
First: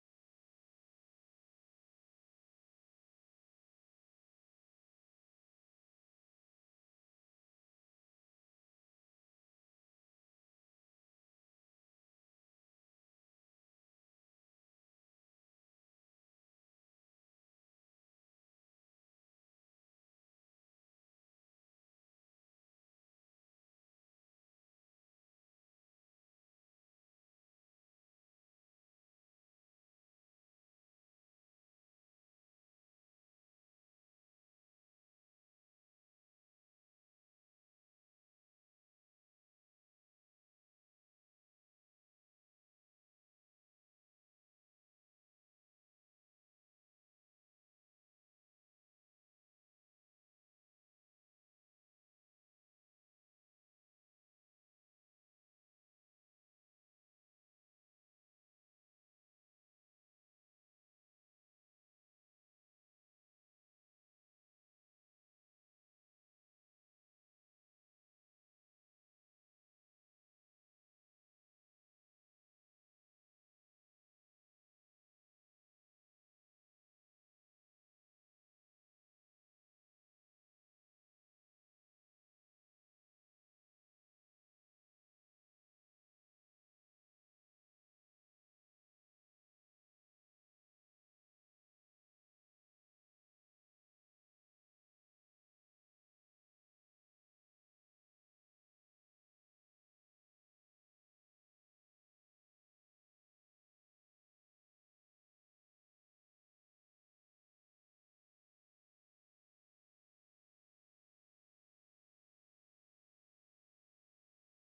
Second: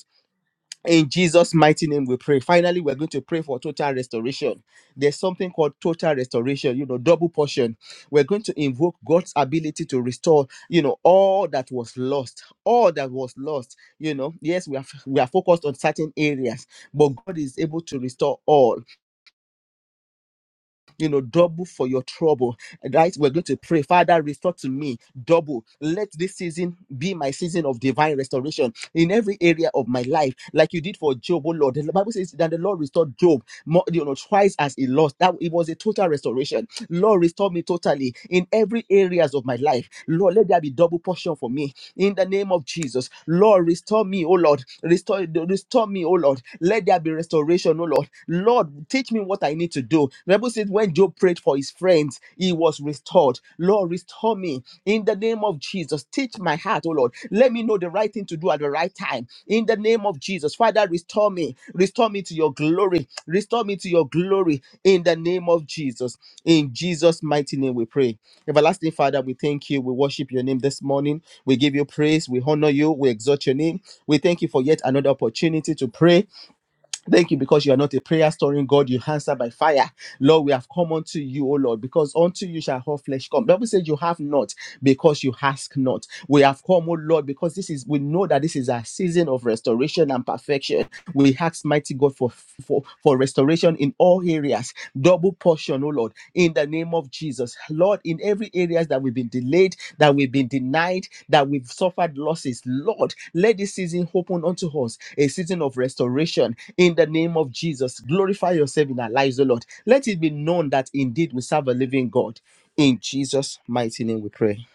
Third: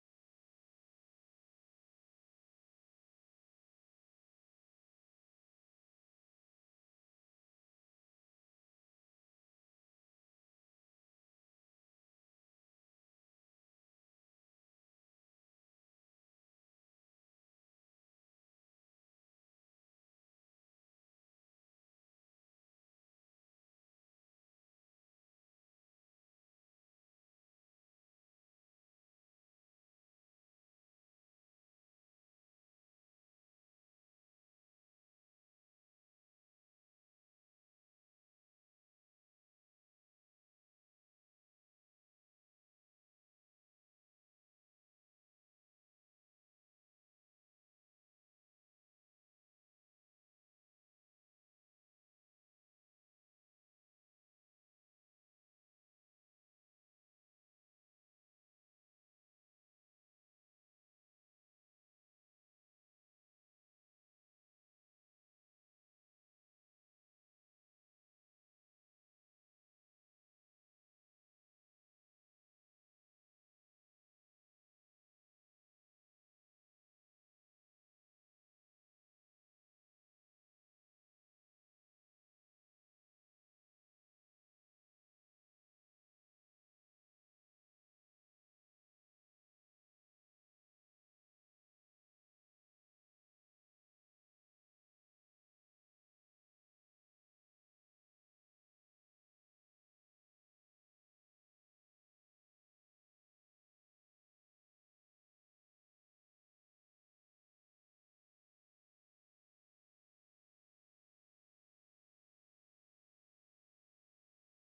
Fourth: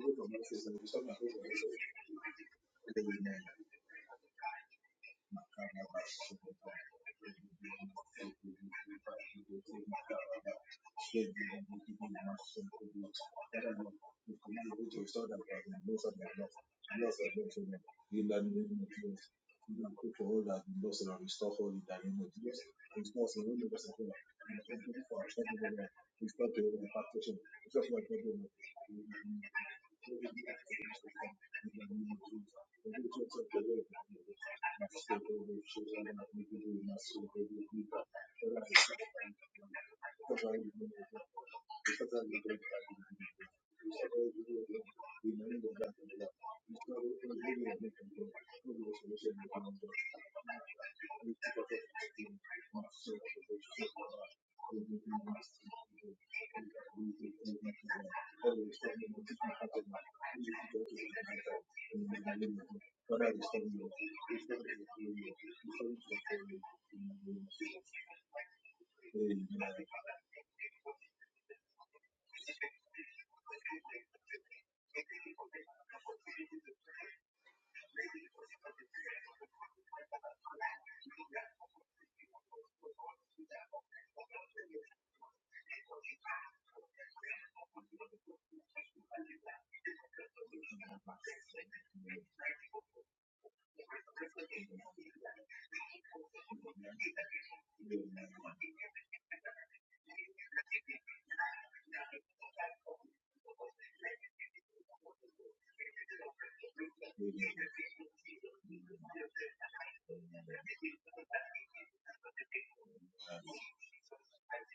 In Jesus' mighty name, we pray. Finally, we're going to pray for total restoration. There's something called total restoration, you know, double portion. We're going to invoke God's ability to restore, you know, all that was lost, all that was lost. You know, yes, we are we are focused on certain areas, but God is able to restore all you know, double for your trouble. Right? We're going to pray, Father, restore to me double. Let this season be my season of divine restoration in every area of my life, like you did for Job, oh Lord. The Bible says that the Lord restored Job more, you know, twice as he lost. That it was a total restoration. Lord, restore me totally in every areas of my life. Lord, let there be double portion for me in the name of Jesus. Lord, restore me, oh Lord. Restore, restore me, oh Lord. Let there be restoration, oh Lord. Lord, teach me what I need to do. The Bible says when Job prayed for his friends, he was restored. Lord, restore me in the name of Jesus. Teach my heart, oh Lord. Let me know the right thing to do at the right time. In the name of Jesus. Father, restore me. Restore me to your glory. Restore me to your glory in the name of Jesus. In Jesus' mighty name we pray. Everlasting Father, we thank you. We worship your name this morning. We give you praise. We honor you. We exalt your name. We thank you for yet another opportunity to pray. Thank you because you are not a prayer storing God. You answer by fire. Lord, we have come unto you, O Lord, because unto you shall all flesh come. Bible says you have not because you ask not. We have come, O Lord, because this is we know that this is a season of restoration and perfection. We ask mighty God for for, for restoration in all areas double portion, oh Lord, in the name of Jesus. Lord, in every areas that we've been delayed, that we've been denied, that we've suffered losses, Lord, let this season open unto us a season of restoration in the name of Jesus. Glorify yourself in our lives, oh Lord. Let it be known that indeed we serve a living God. In Jesus' mighty name we pray.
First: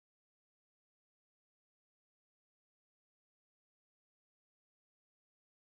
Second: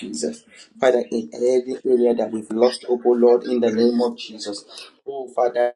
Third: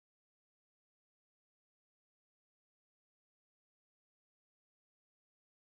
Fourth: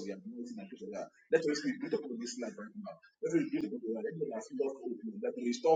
Jesus. Father, in every area that we've lost hope, oh Lord, in the name of Jesus. Oh, Father.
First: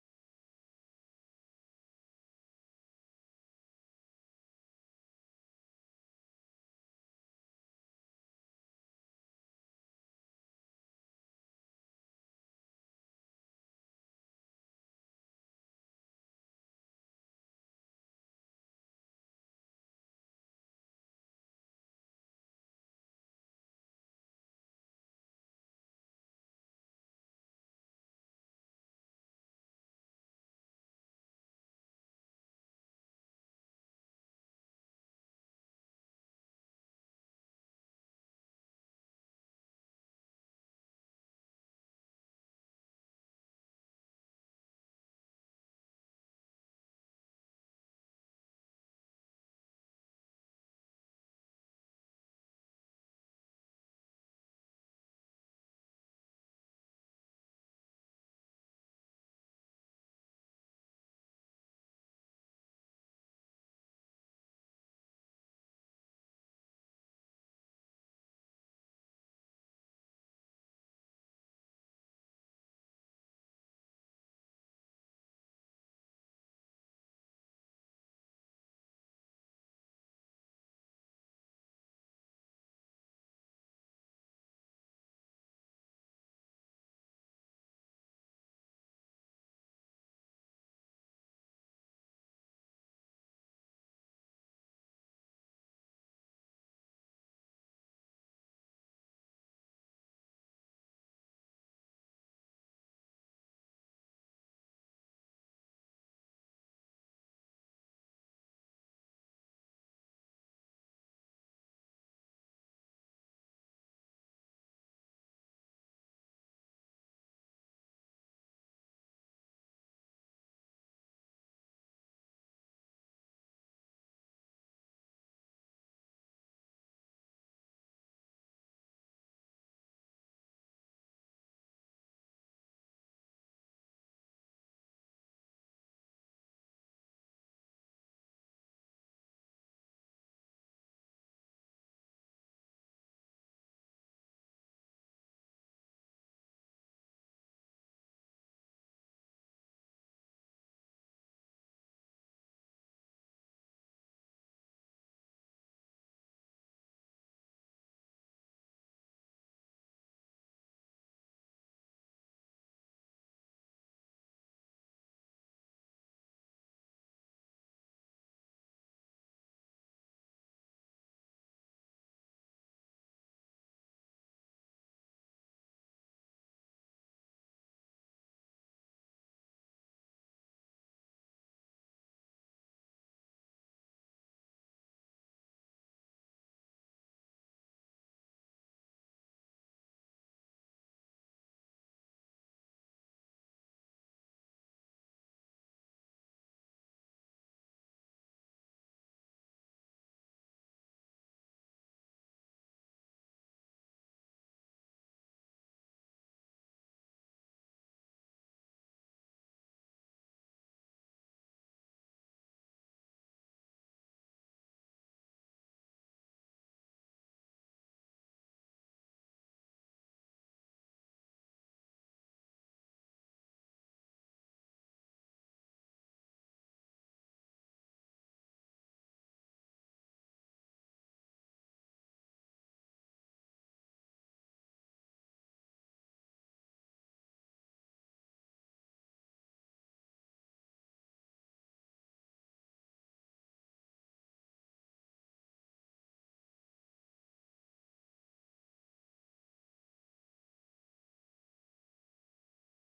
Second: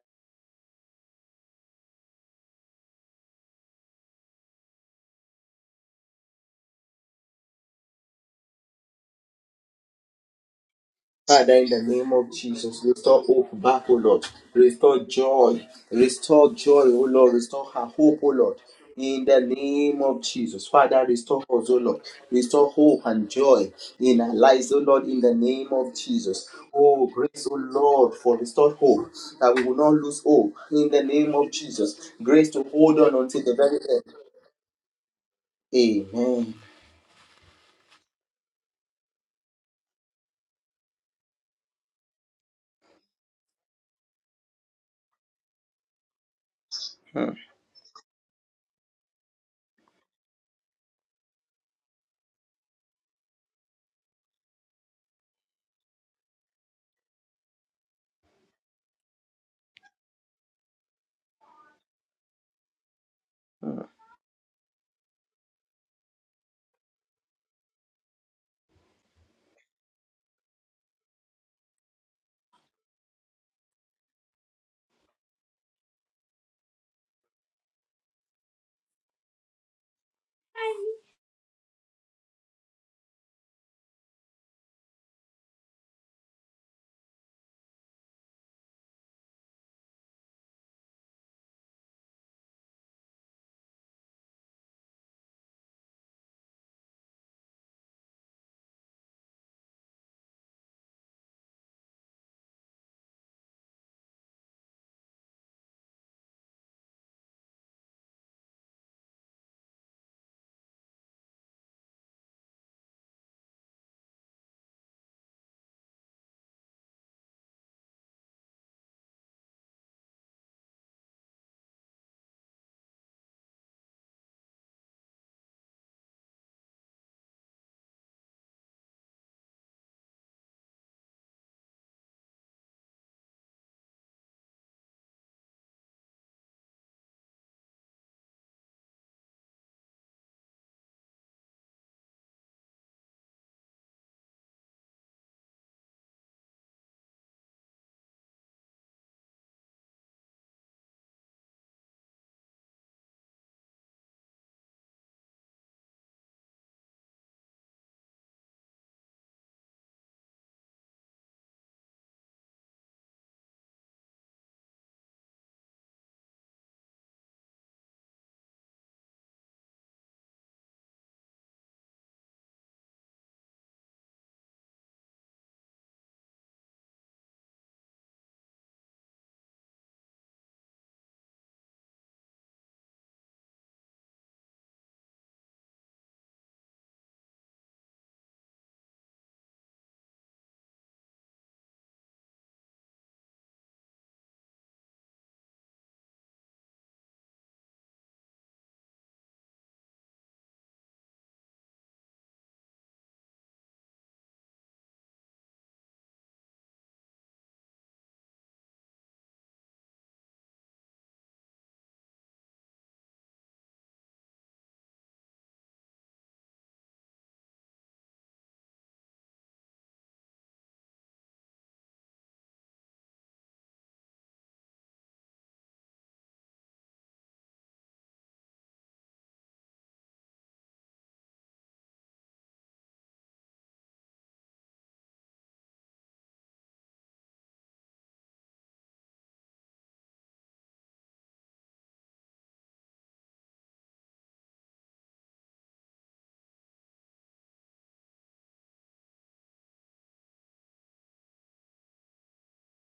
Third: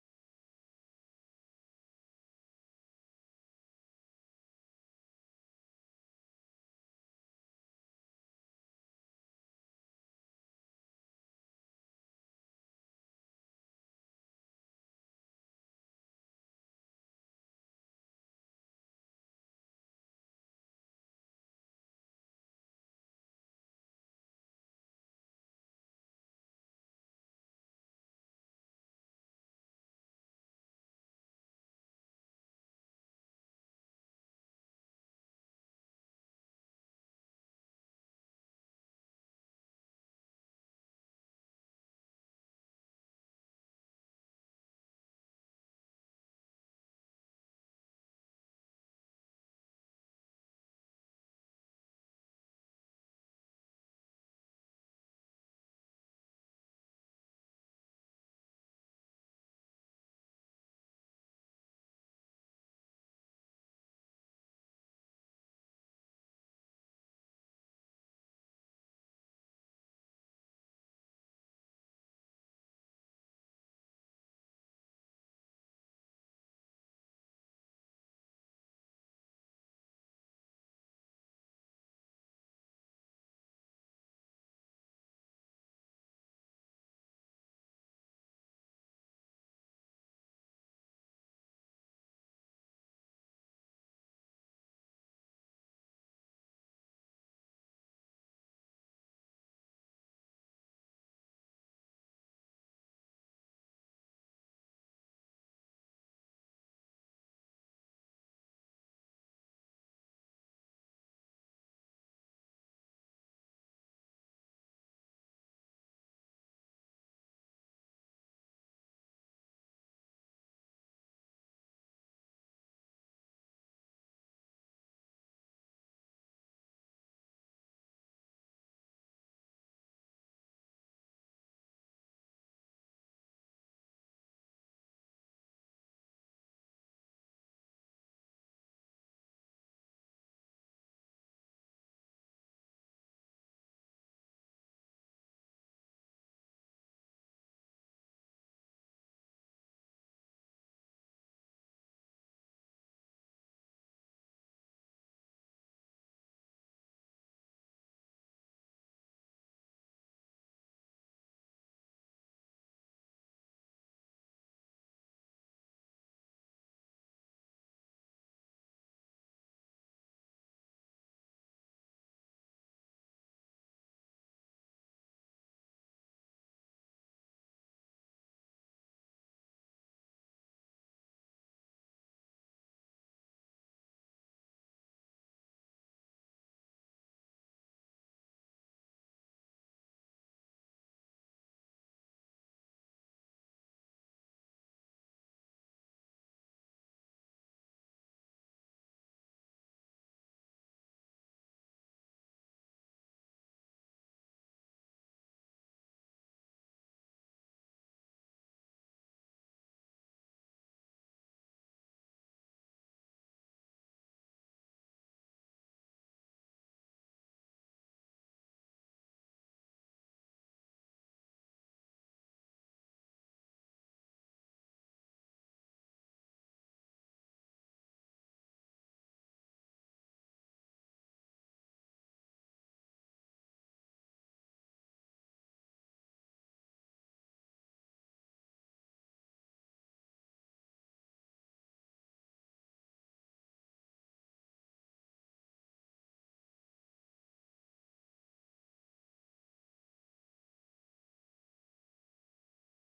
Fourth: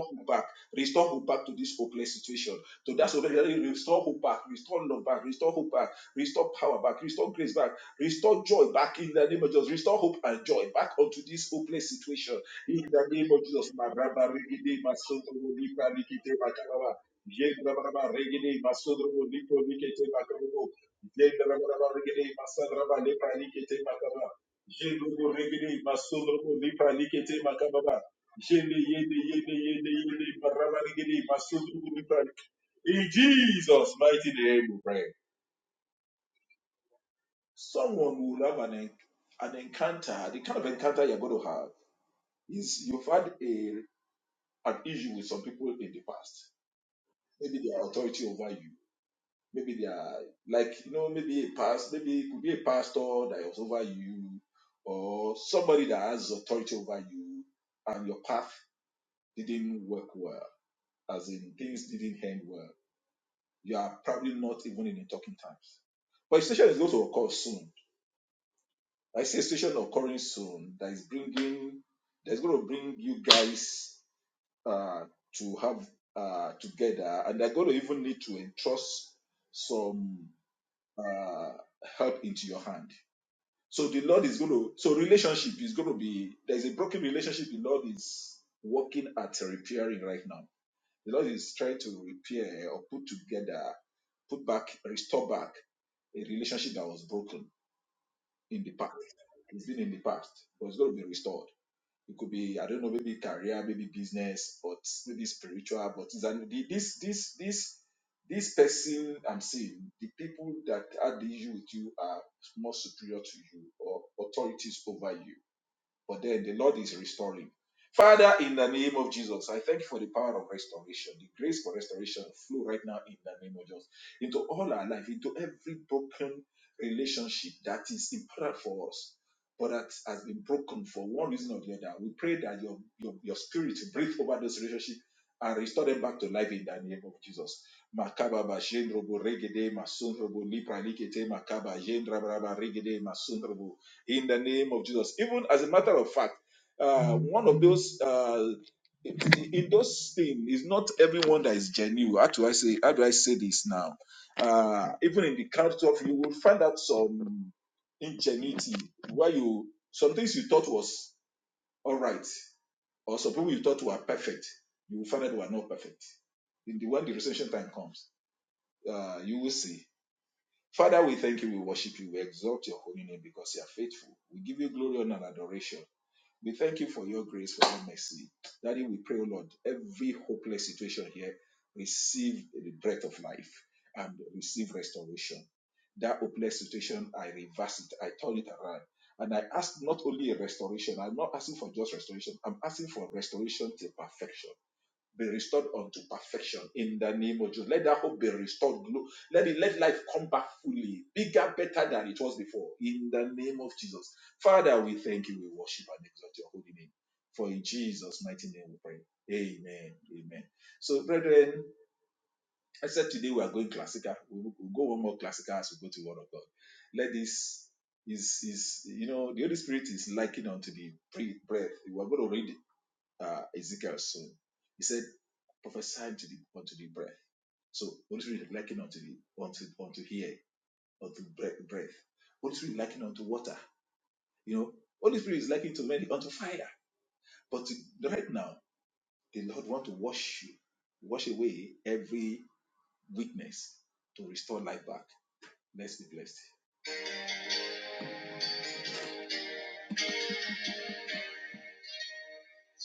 Father, in the name of Jesus, restore hope back, O Lord. Restore joy. Restore joy, O Lord. Restore her hope, O Lord. In the name of Jesus, Father, restore us, O Lord. Restore hope and joy in our lives, O Lord, in the name of Jesus. Oh, grace, O Lord, for restored hope, that we will not lose hope. In the name of Jesus, grace to hold on until the very end. Amen.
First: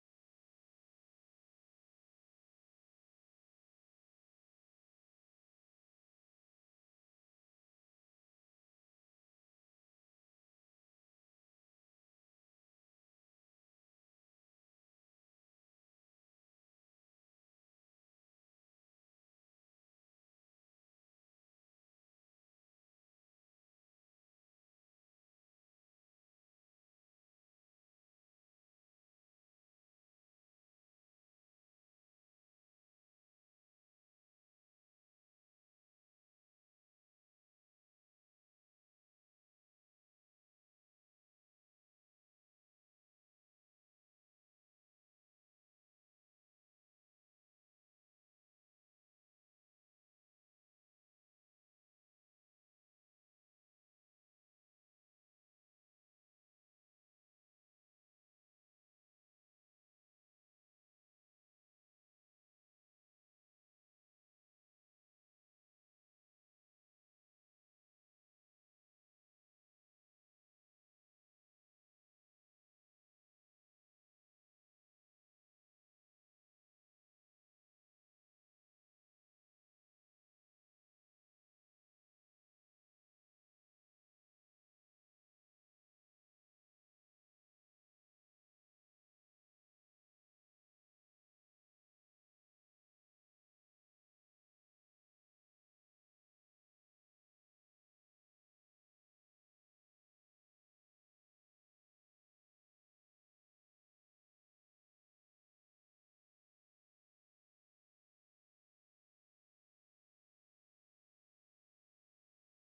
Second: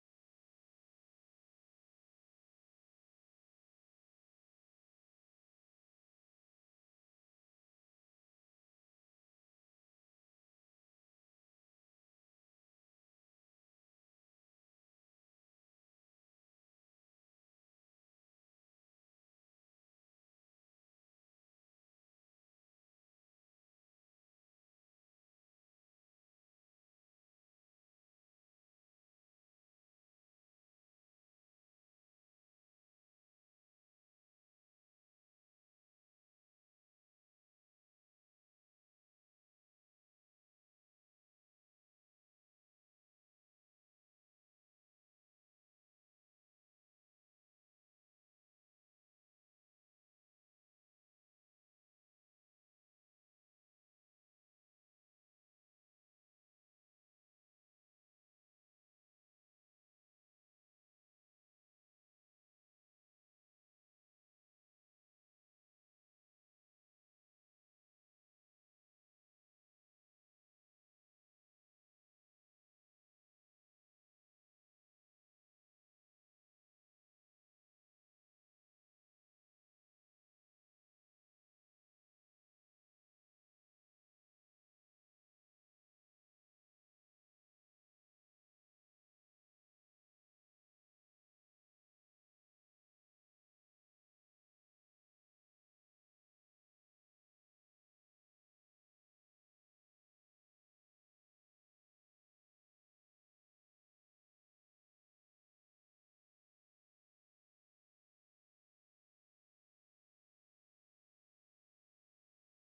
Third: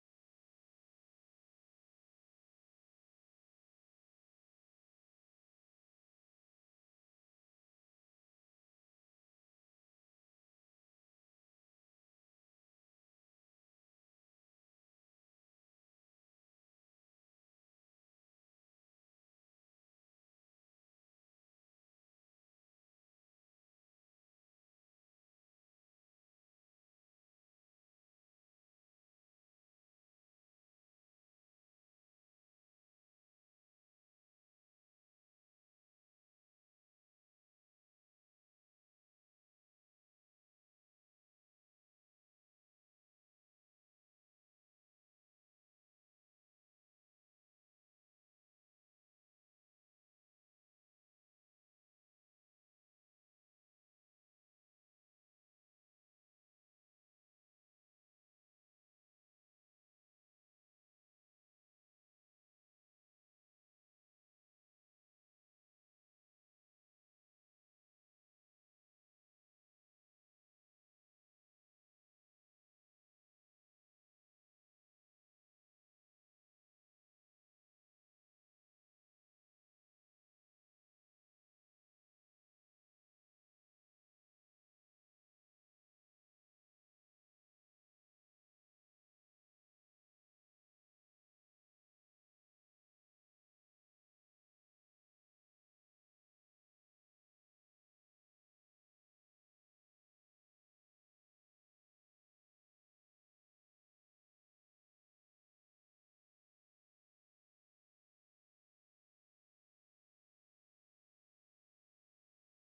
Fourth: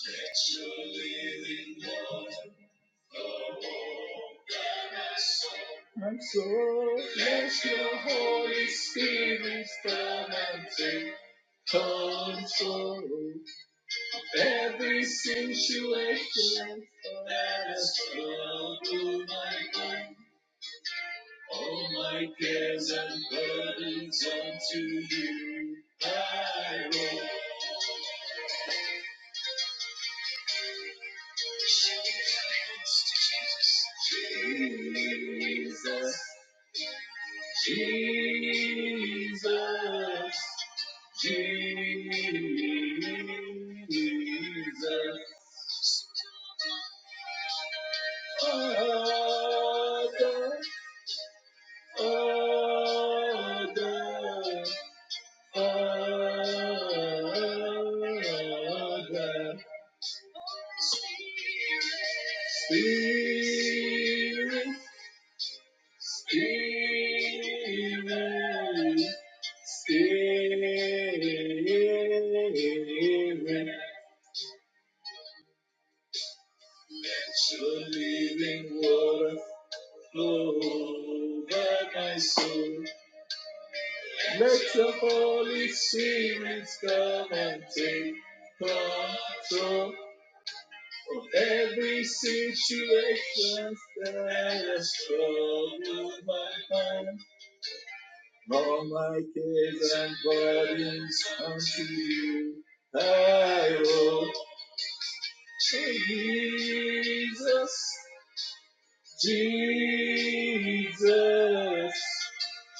Let your living water flow over my soul. My soul, let your Holy Spirit come and take control. Every situation that has come to my mind, all my cares and burdens unto you I roll. Jesus, Jesus, Jesus. Father, Father, Oh, the Spirit, spirit, spirit, let your living water flow over my soul. Let the Holy Spirit come and take control. Every situation stands strong in my hand. All my cares and burdens unto you I owe. Jesus, Jesus,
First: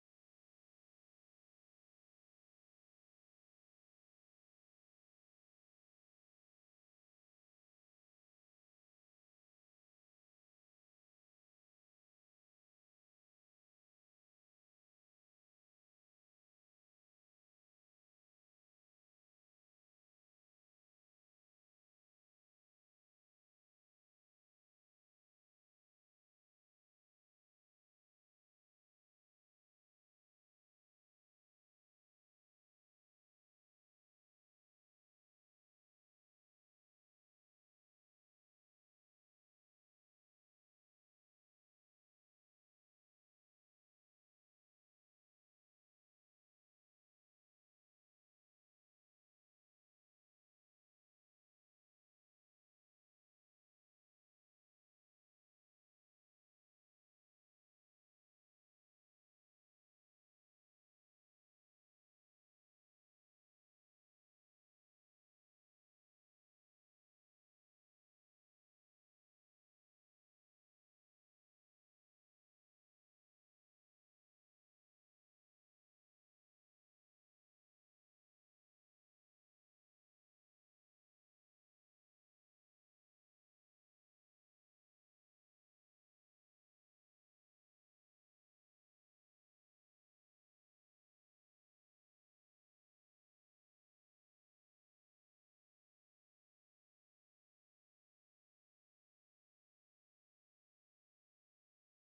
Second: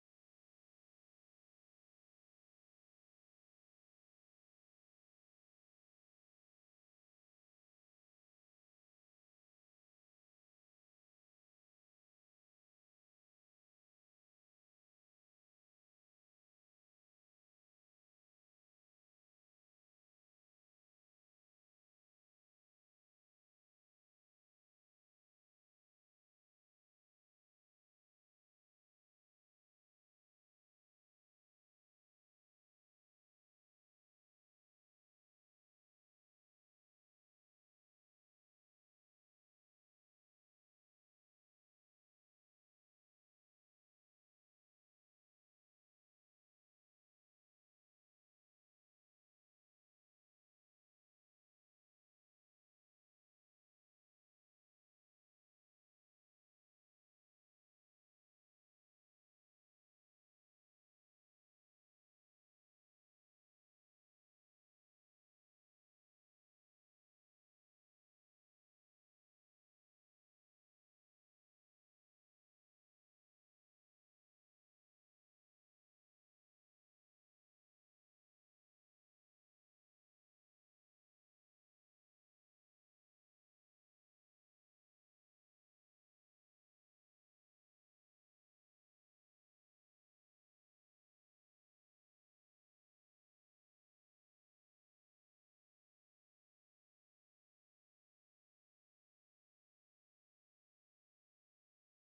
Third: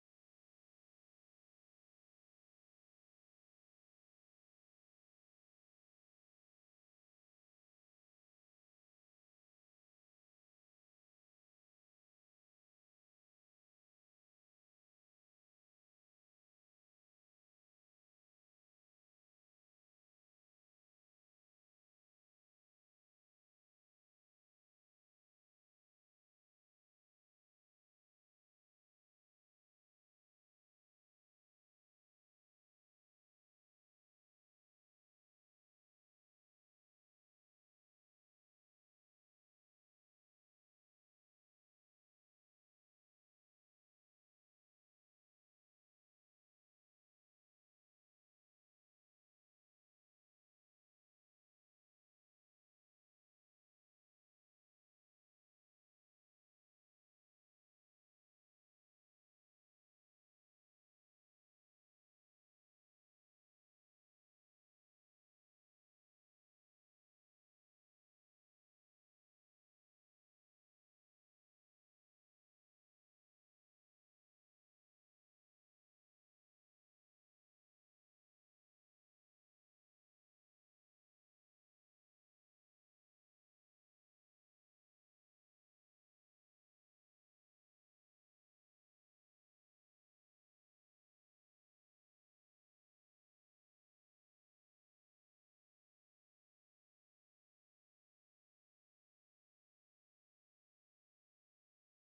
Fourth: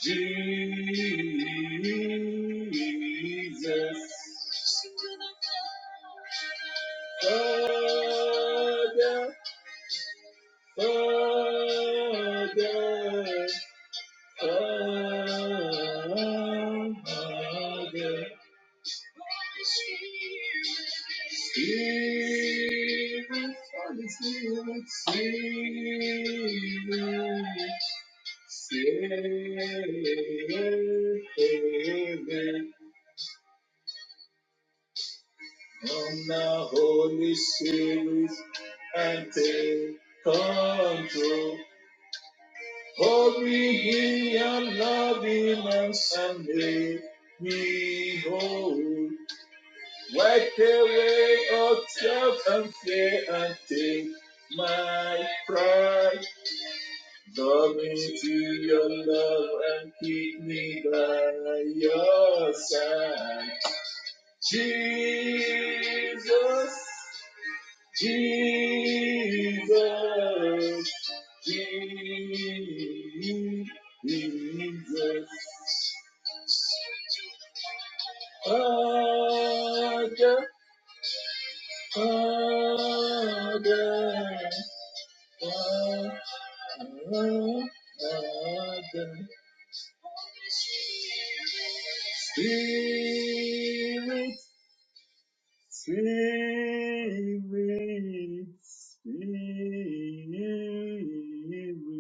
Jesus. Father, Father, Father. Spirit, Holy Spirit, Spirit, Spirit, come now, Holy Spirit, and take control. Glory and loveliness and may we hold. Wipe away all doubt and fear and take my pride. Draw me to your love and keep me by your side. Jesus, Jesus. Jesus. Father, Father, Father, Father, Spirit.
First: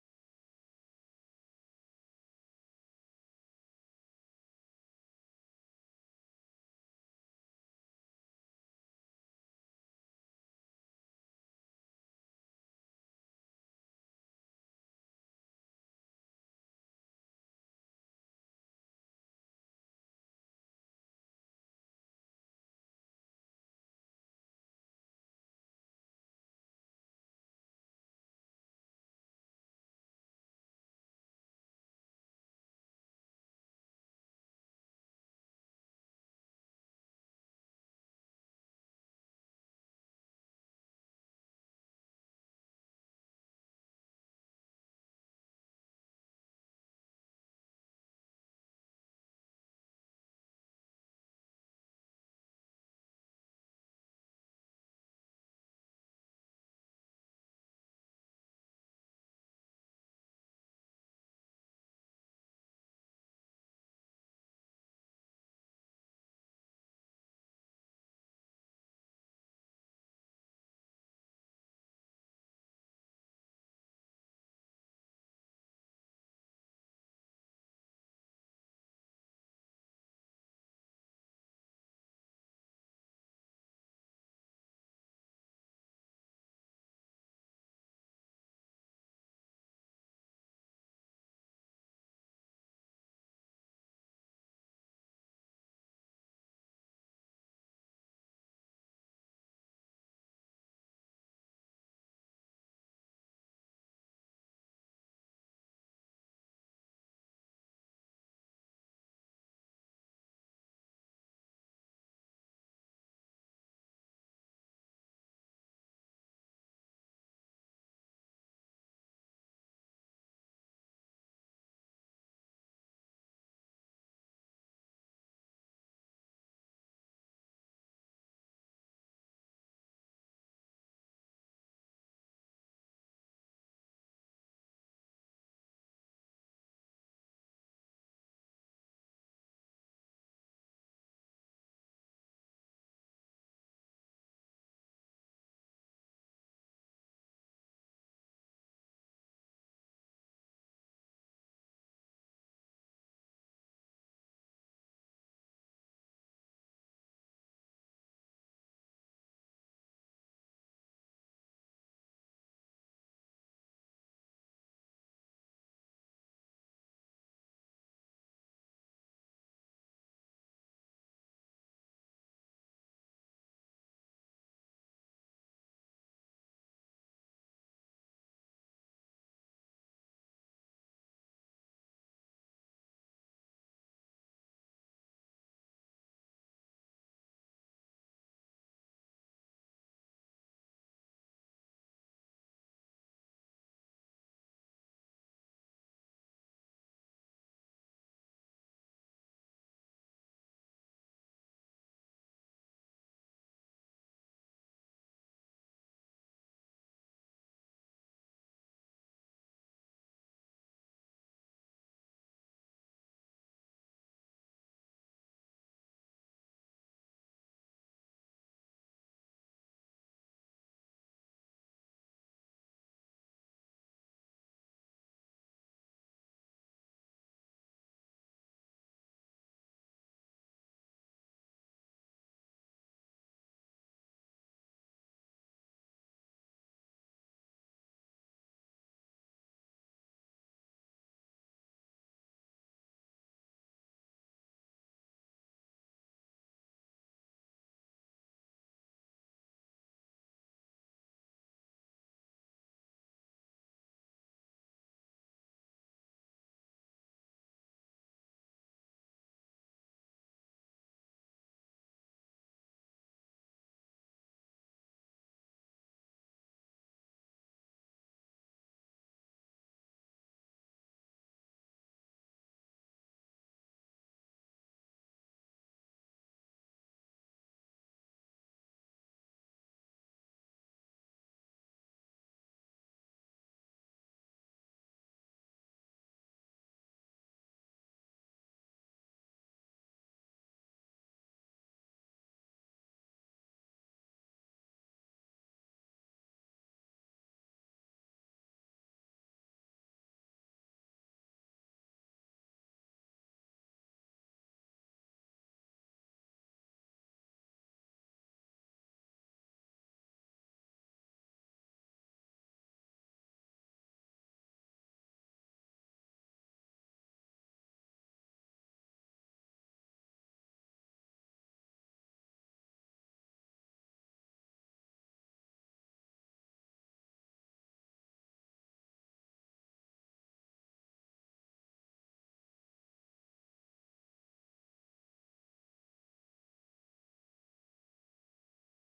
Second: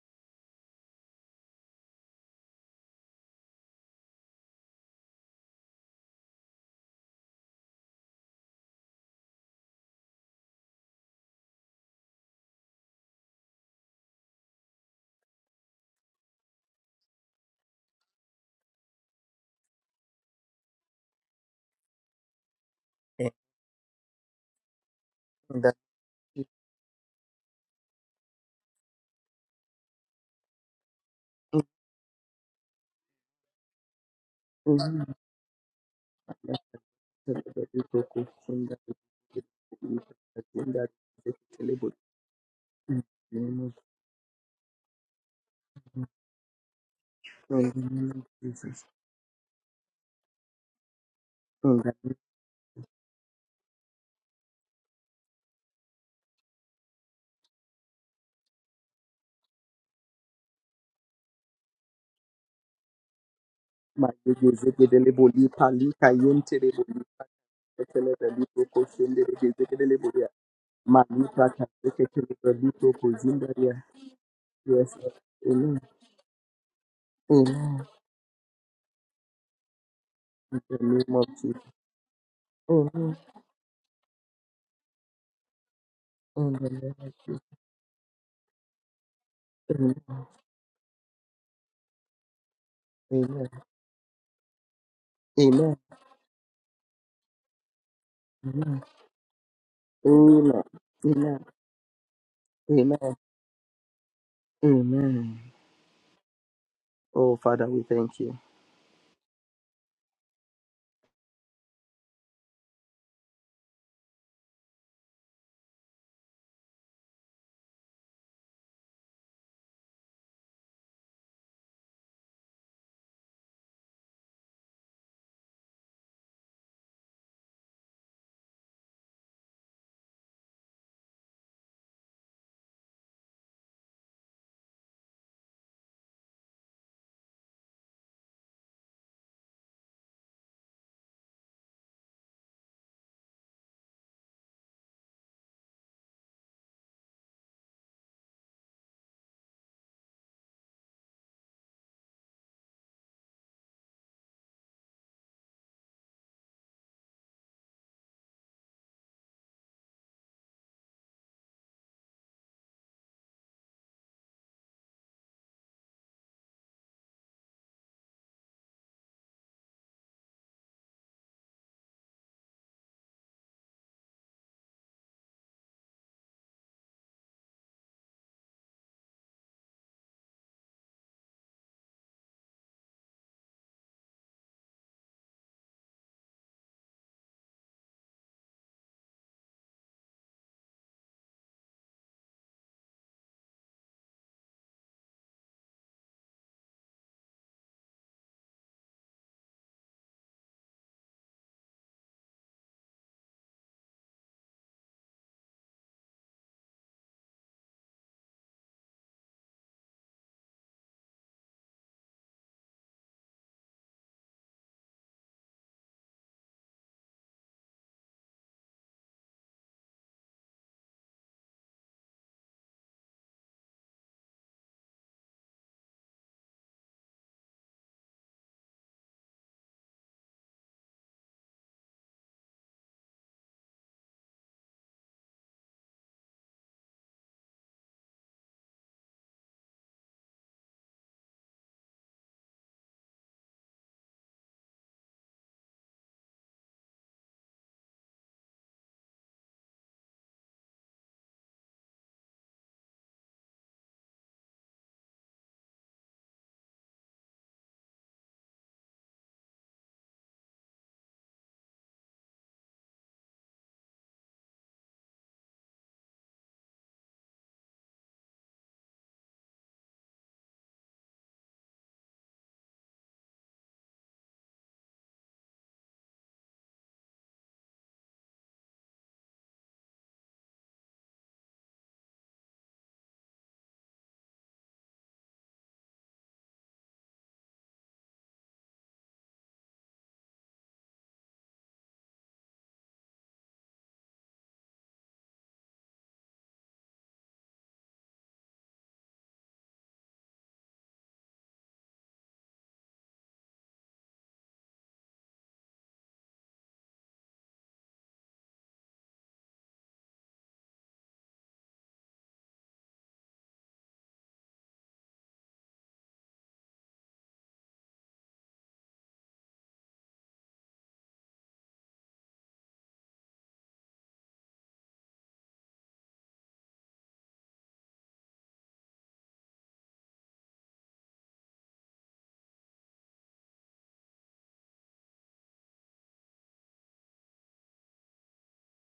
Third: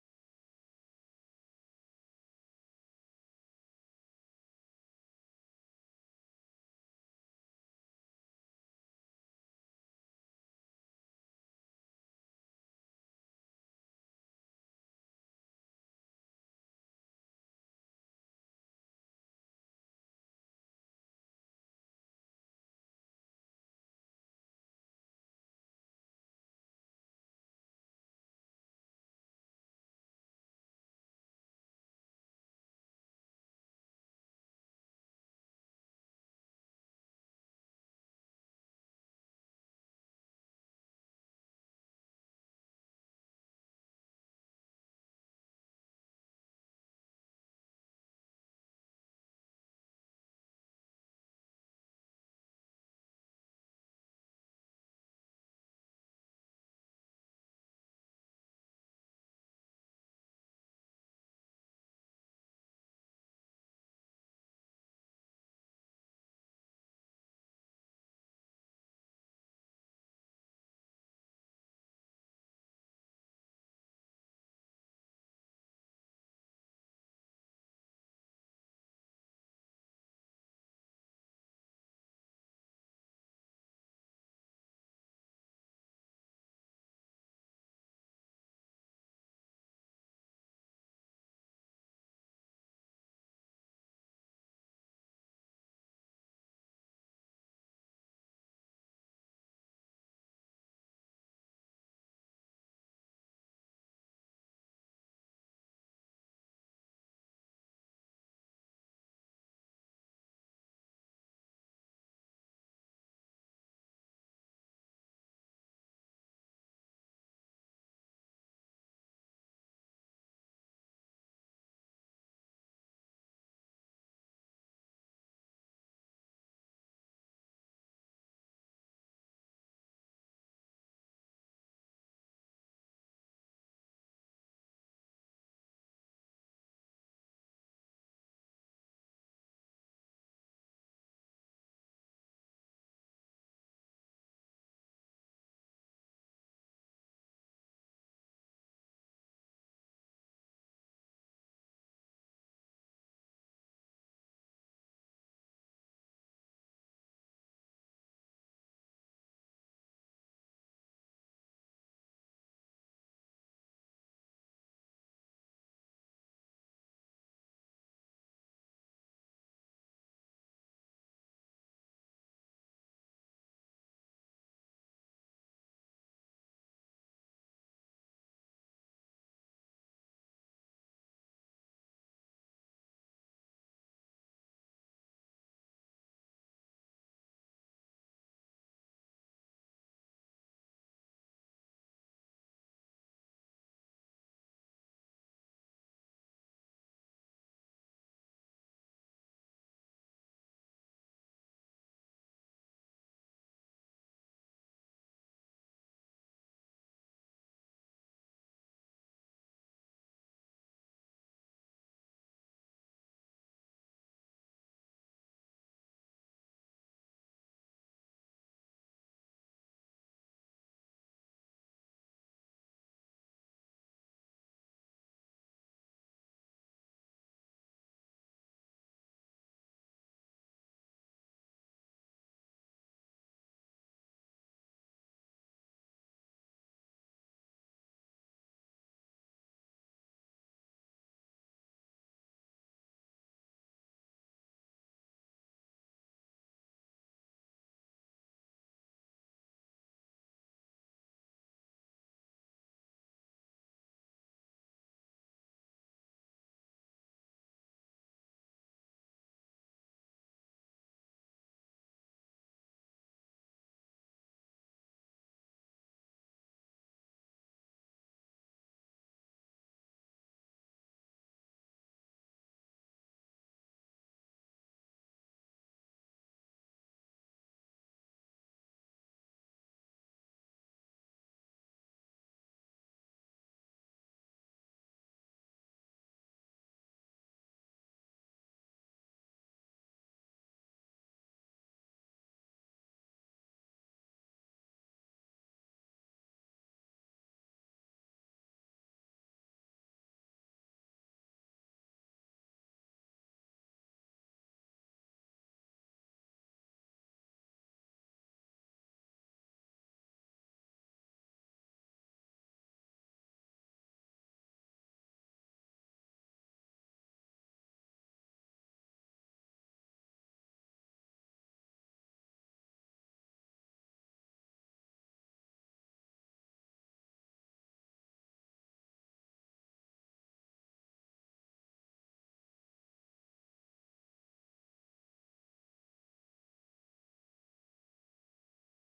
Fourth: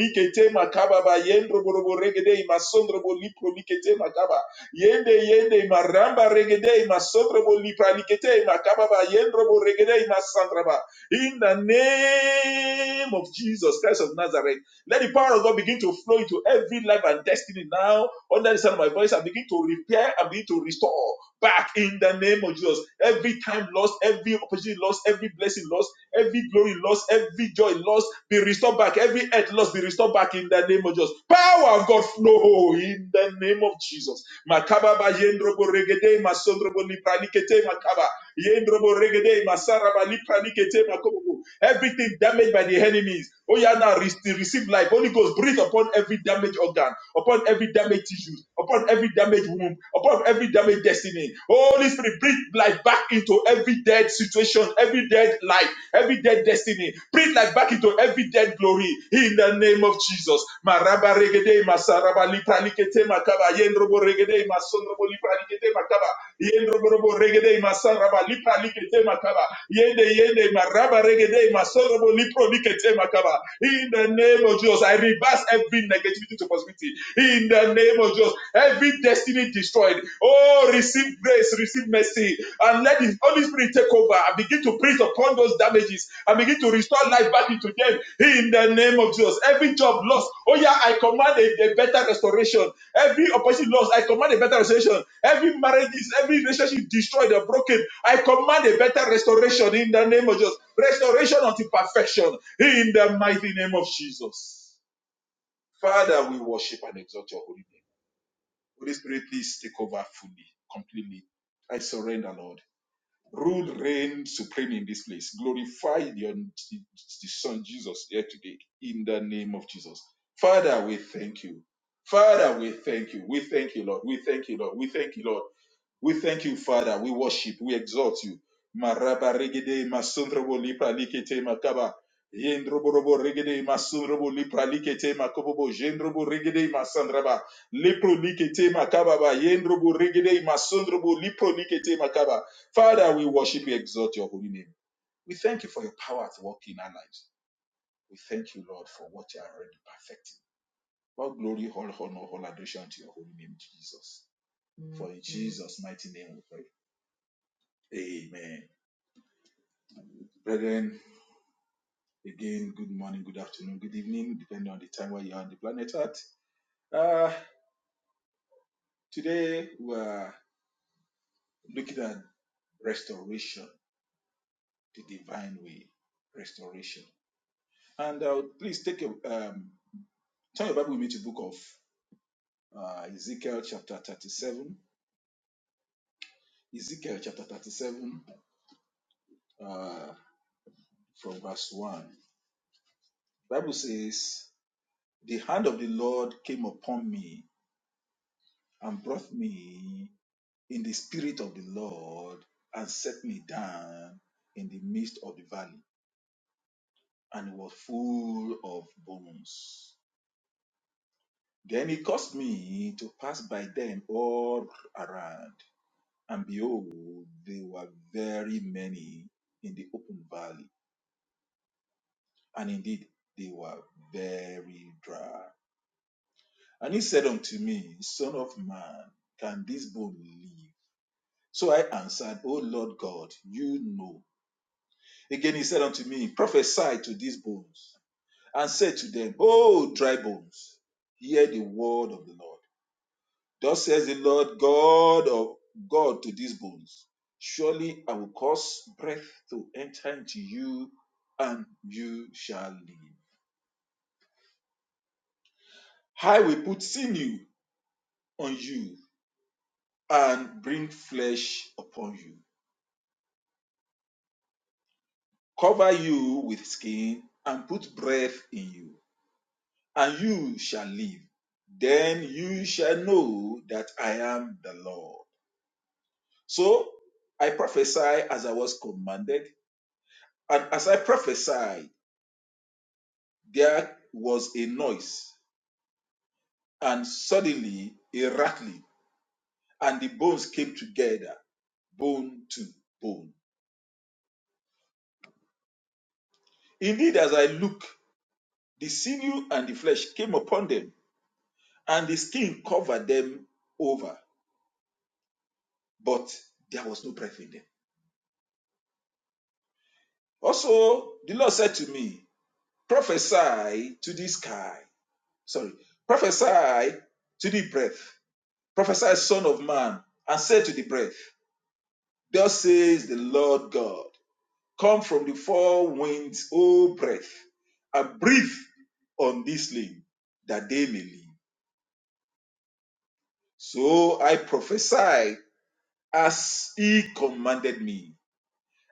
likete makaba ba yendro borobo regede masondro bo lipro makaba yende yende maramba regede masondro bo lipra makaba ba yendro bo regede masandra in the name of Jesus Christ of Nazareth let the power of God begin to flow into every life and destiny now. Under the sound of my voice, I begin to repair and begin to restore back in the name of Jesus. Every time lost, every opportunity lost, every blessing lost, every glory lost, every joy lost, be restored back. Every earth lost, be restored back in the name of Jesus. Power of God flow in the name of Jesus. Makaba ba
Hmm.
yendrobo regede, masondrobo lipranikete makaba. Yendrobo regede masaraba lipra likete
Jesus.
Everything damaged by the enemies. Oh, yeah, now receive life. Holy Ghost, breathe upon every damaged organ, upon every damaged tissue, upon every damaged womb, upon every damaged destiny. Holy Spirit, breathe life back into every dead situation, every dead life, every dead destiny. Breathe life back into every dead glory in the name of Jesus. Maraba regede, masaraba lipra makaba, yendrobo regede, masonrobo lipra
Magegezegedeleboli
makaba.
palika
Yendro borobo
yentelebolipa
regede masaraba lipra likete makaba. Yende
tekelebelibokoshendelegezegedelebulia.
yende maraba
Malipa
regede masorobo lipro likete makaba.
katekekelebelibokoshindalia.
In the name of Jesus, I
Yes, Lord.
reverse
amen.
every negativity to positivity. In the name of Jesus, every destiny destroyed.
Amen. In
Oh,
the name
receive
of
grace,
Jesus.
receive mercy, and let
Amen.
the Holy Spirit take over and begin to preach upon those damages and
In
begin
the
to restore life back into them. In the name of Jesus, every job
name.
lost. Oh yeah, I command a, a better restoration Every
Amen.
opportunity lost, I command a better restoration. Every
Amen.
marriage, is- every relationship destroyed or broken, I command a
Amen. Amen.
better restoration in the name of Jesus.
Amen.
Restoration unto perfection in
Amen.
the
Amen.
mighty name of Jesus.
Amen.
Father, we worship and exalt
Oh,
your holy
Father,
name.
we thank you.
Holy Spirit, please take over fully, completely. I surrender, Lord. Rule, reign supreme in this place. Glorify your, the Son Jesus here today in the name of Jesus. Father, we thank you. Father, we thank you. We thank you, Lord. We thank you, Lord. We thank you, Lord. We thank you, Father. We worship. We exalt you. Maraba regede masundrobo lipra likete makaba. Yendroborobo regede masundrobo lipra likete makobobo. God of God to these bones. Surely I will cause breath to enter into you, and you shall live. I will put sinew on you and bring flesh upon you, cover you with skin and put breath in you, and you shall live. Then you shall know that I am the Lord. So I prophesy as I was commanded, and as I prophesied, there was a noise And suddenly a rattling, and the bones came together, bone to bone. Indeed, as I looked, the sinew and the flesh came upon them, and the skin covered them over, but there was no breath in them. Also, the Lord said to me, Prophesy to the sky. Sorry, prophesy to the breath. Prophesy, son of man, and say to the breath, Thus says the Lord God. Come from the four winds, O breath, and breathe on this limb that they may live. So I prophesied as he commanded me,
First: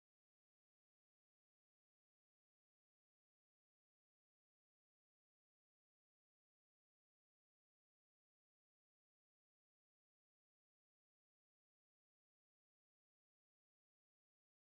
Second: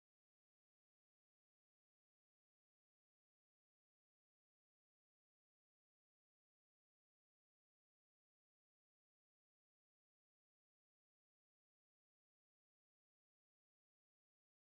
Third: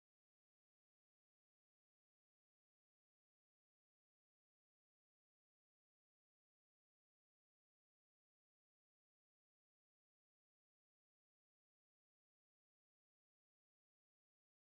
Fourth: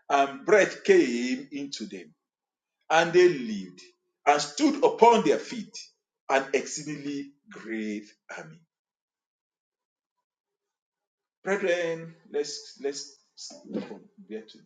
and breath came into them, and they lived, and stood upon their feet, an exceedingly great army. Brethren, let's let's stop from there to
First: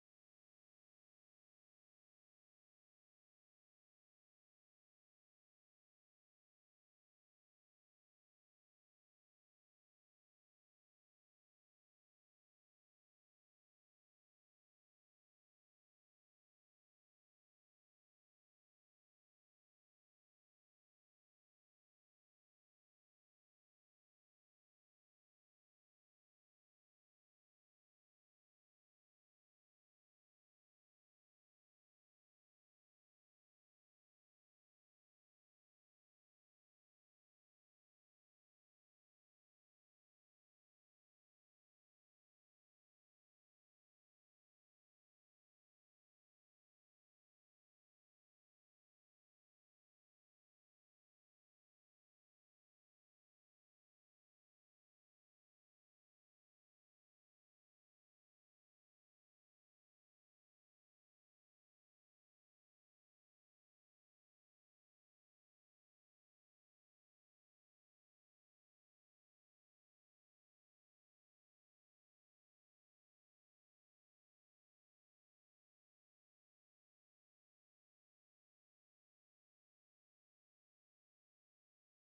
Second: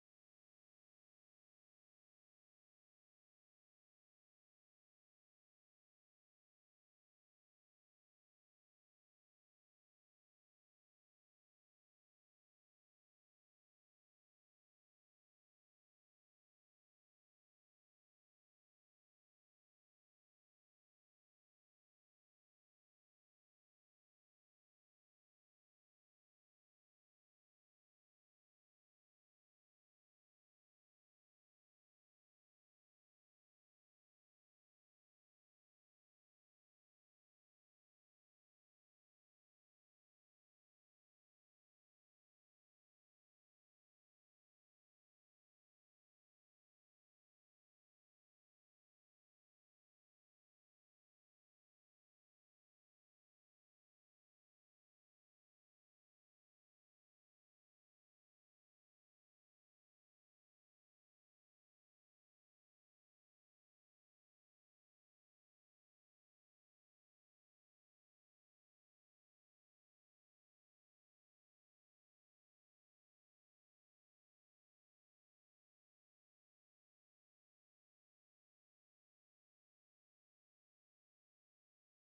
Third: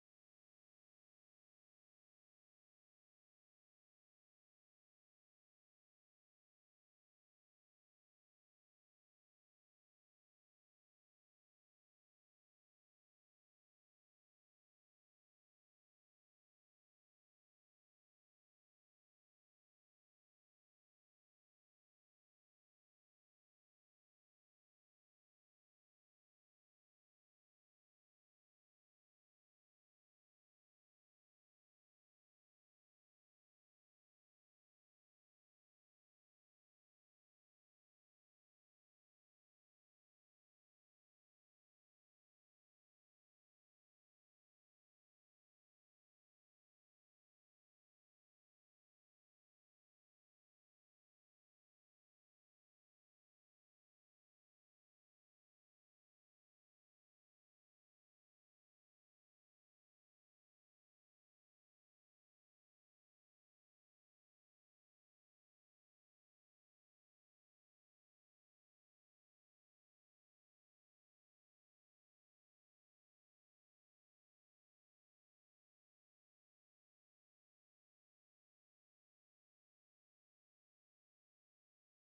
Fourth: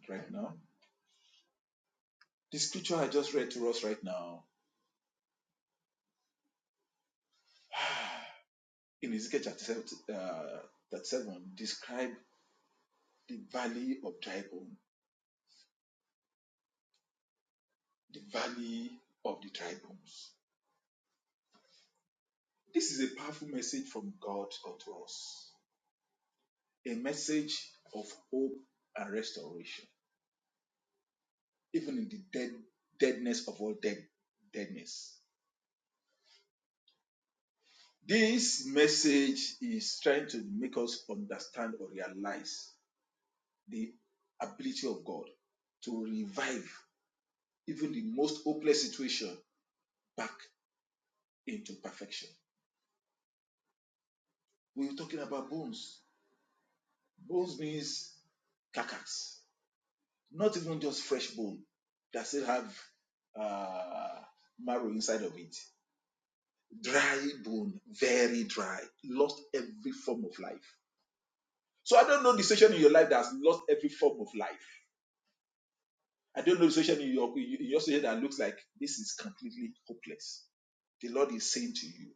to you.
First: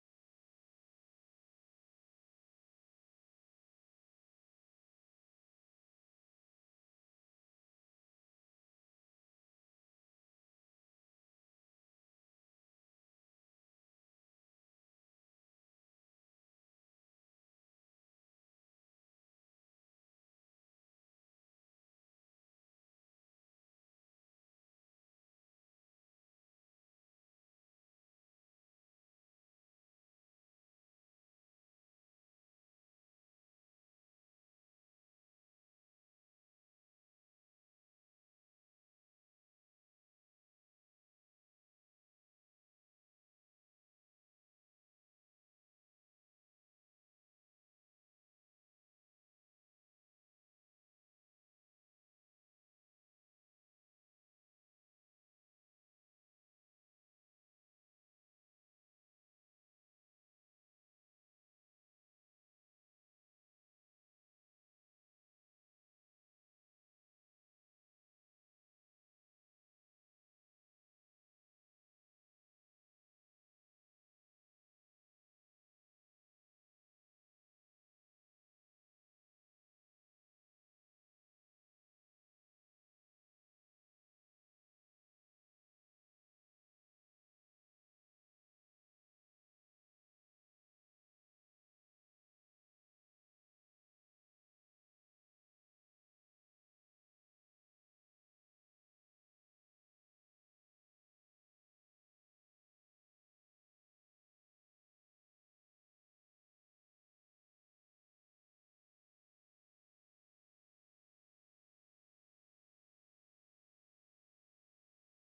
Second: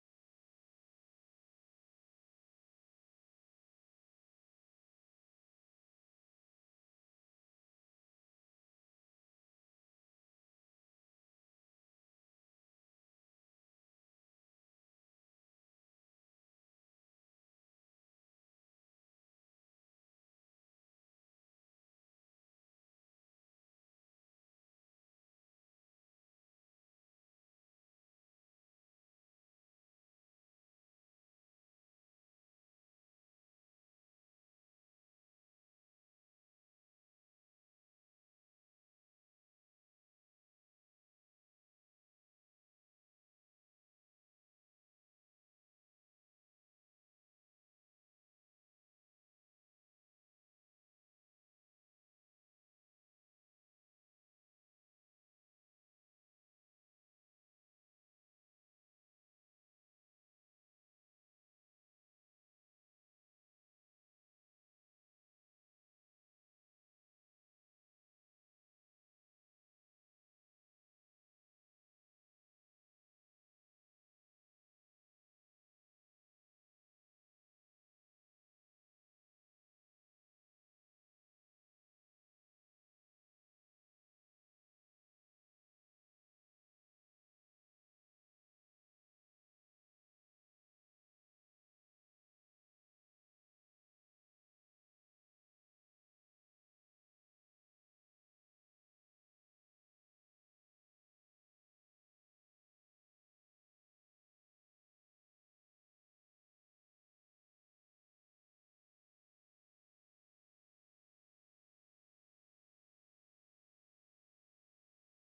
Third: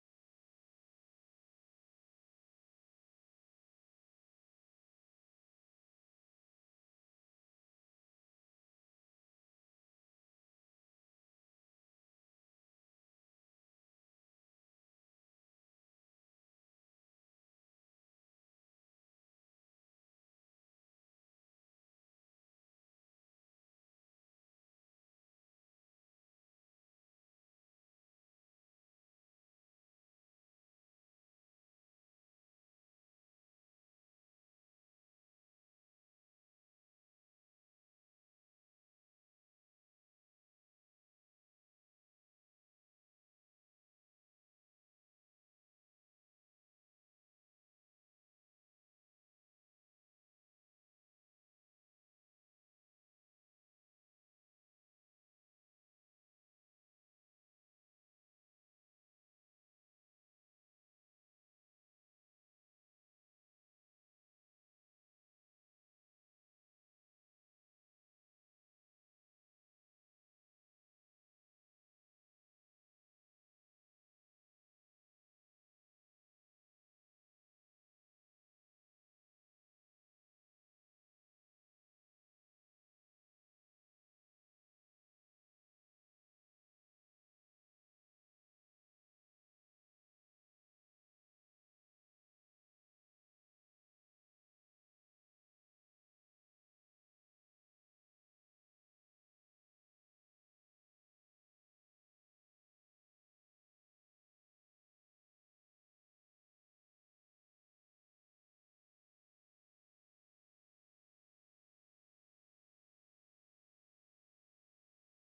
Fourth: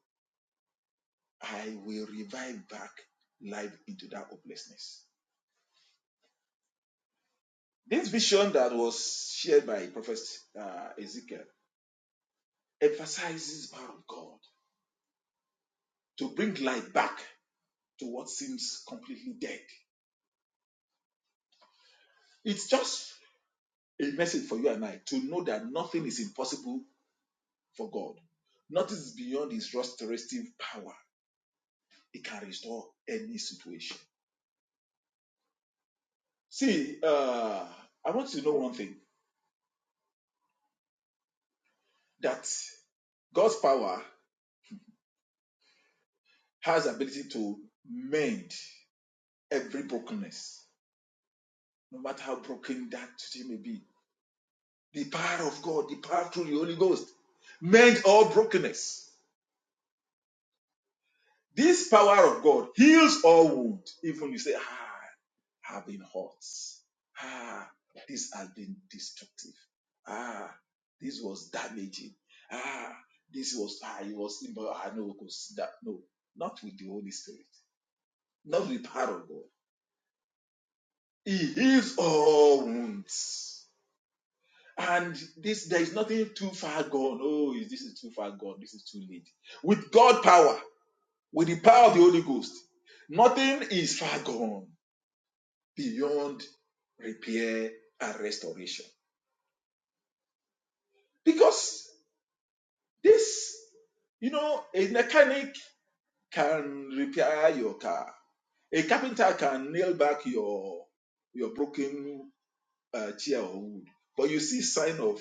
I will revive back life into that hopelessness. This vision that was shared by Prophet uh, Ezekiel emphasizes the power of God to bring light back to what seems completely dead. It's just a message for you and I to know that nothing is impossible. He heals all wounds. And this, there is nothing too far gone. Oh, this is too far gone. This is too late. With God's power, with the power of the Holy Ghost, nothing is far gone beyond repair and restoration. Because This, you know, a mechanic can repair your car. A carpenter can nail back your your broken uh, chair or wood. But you see sign of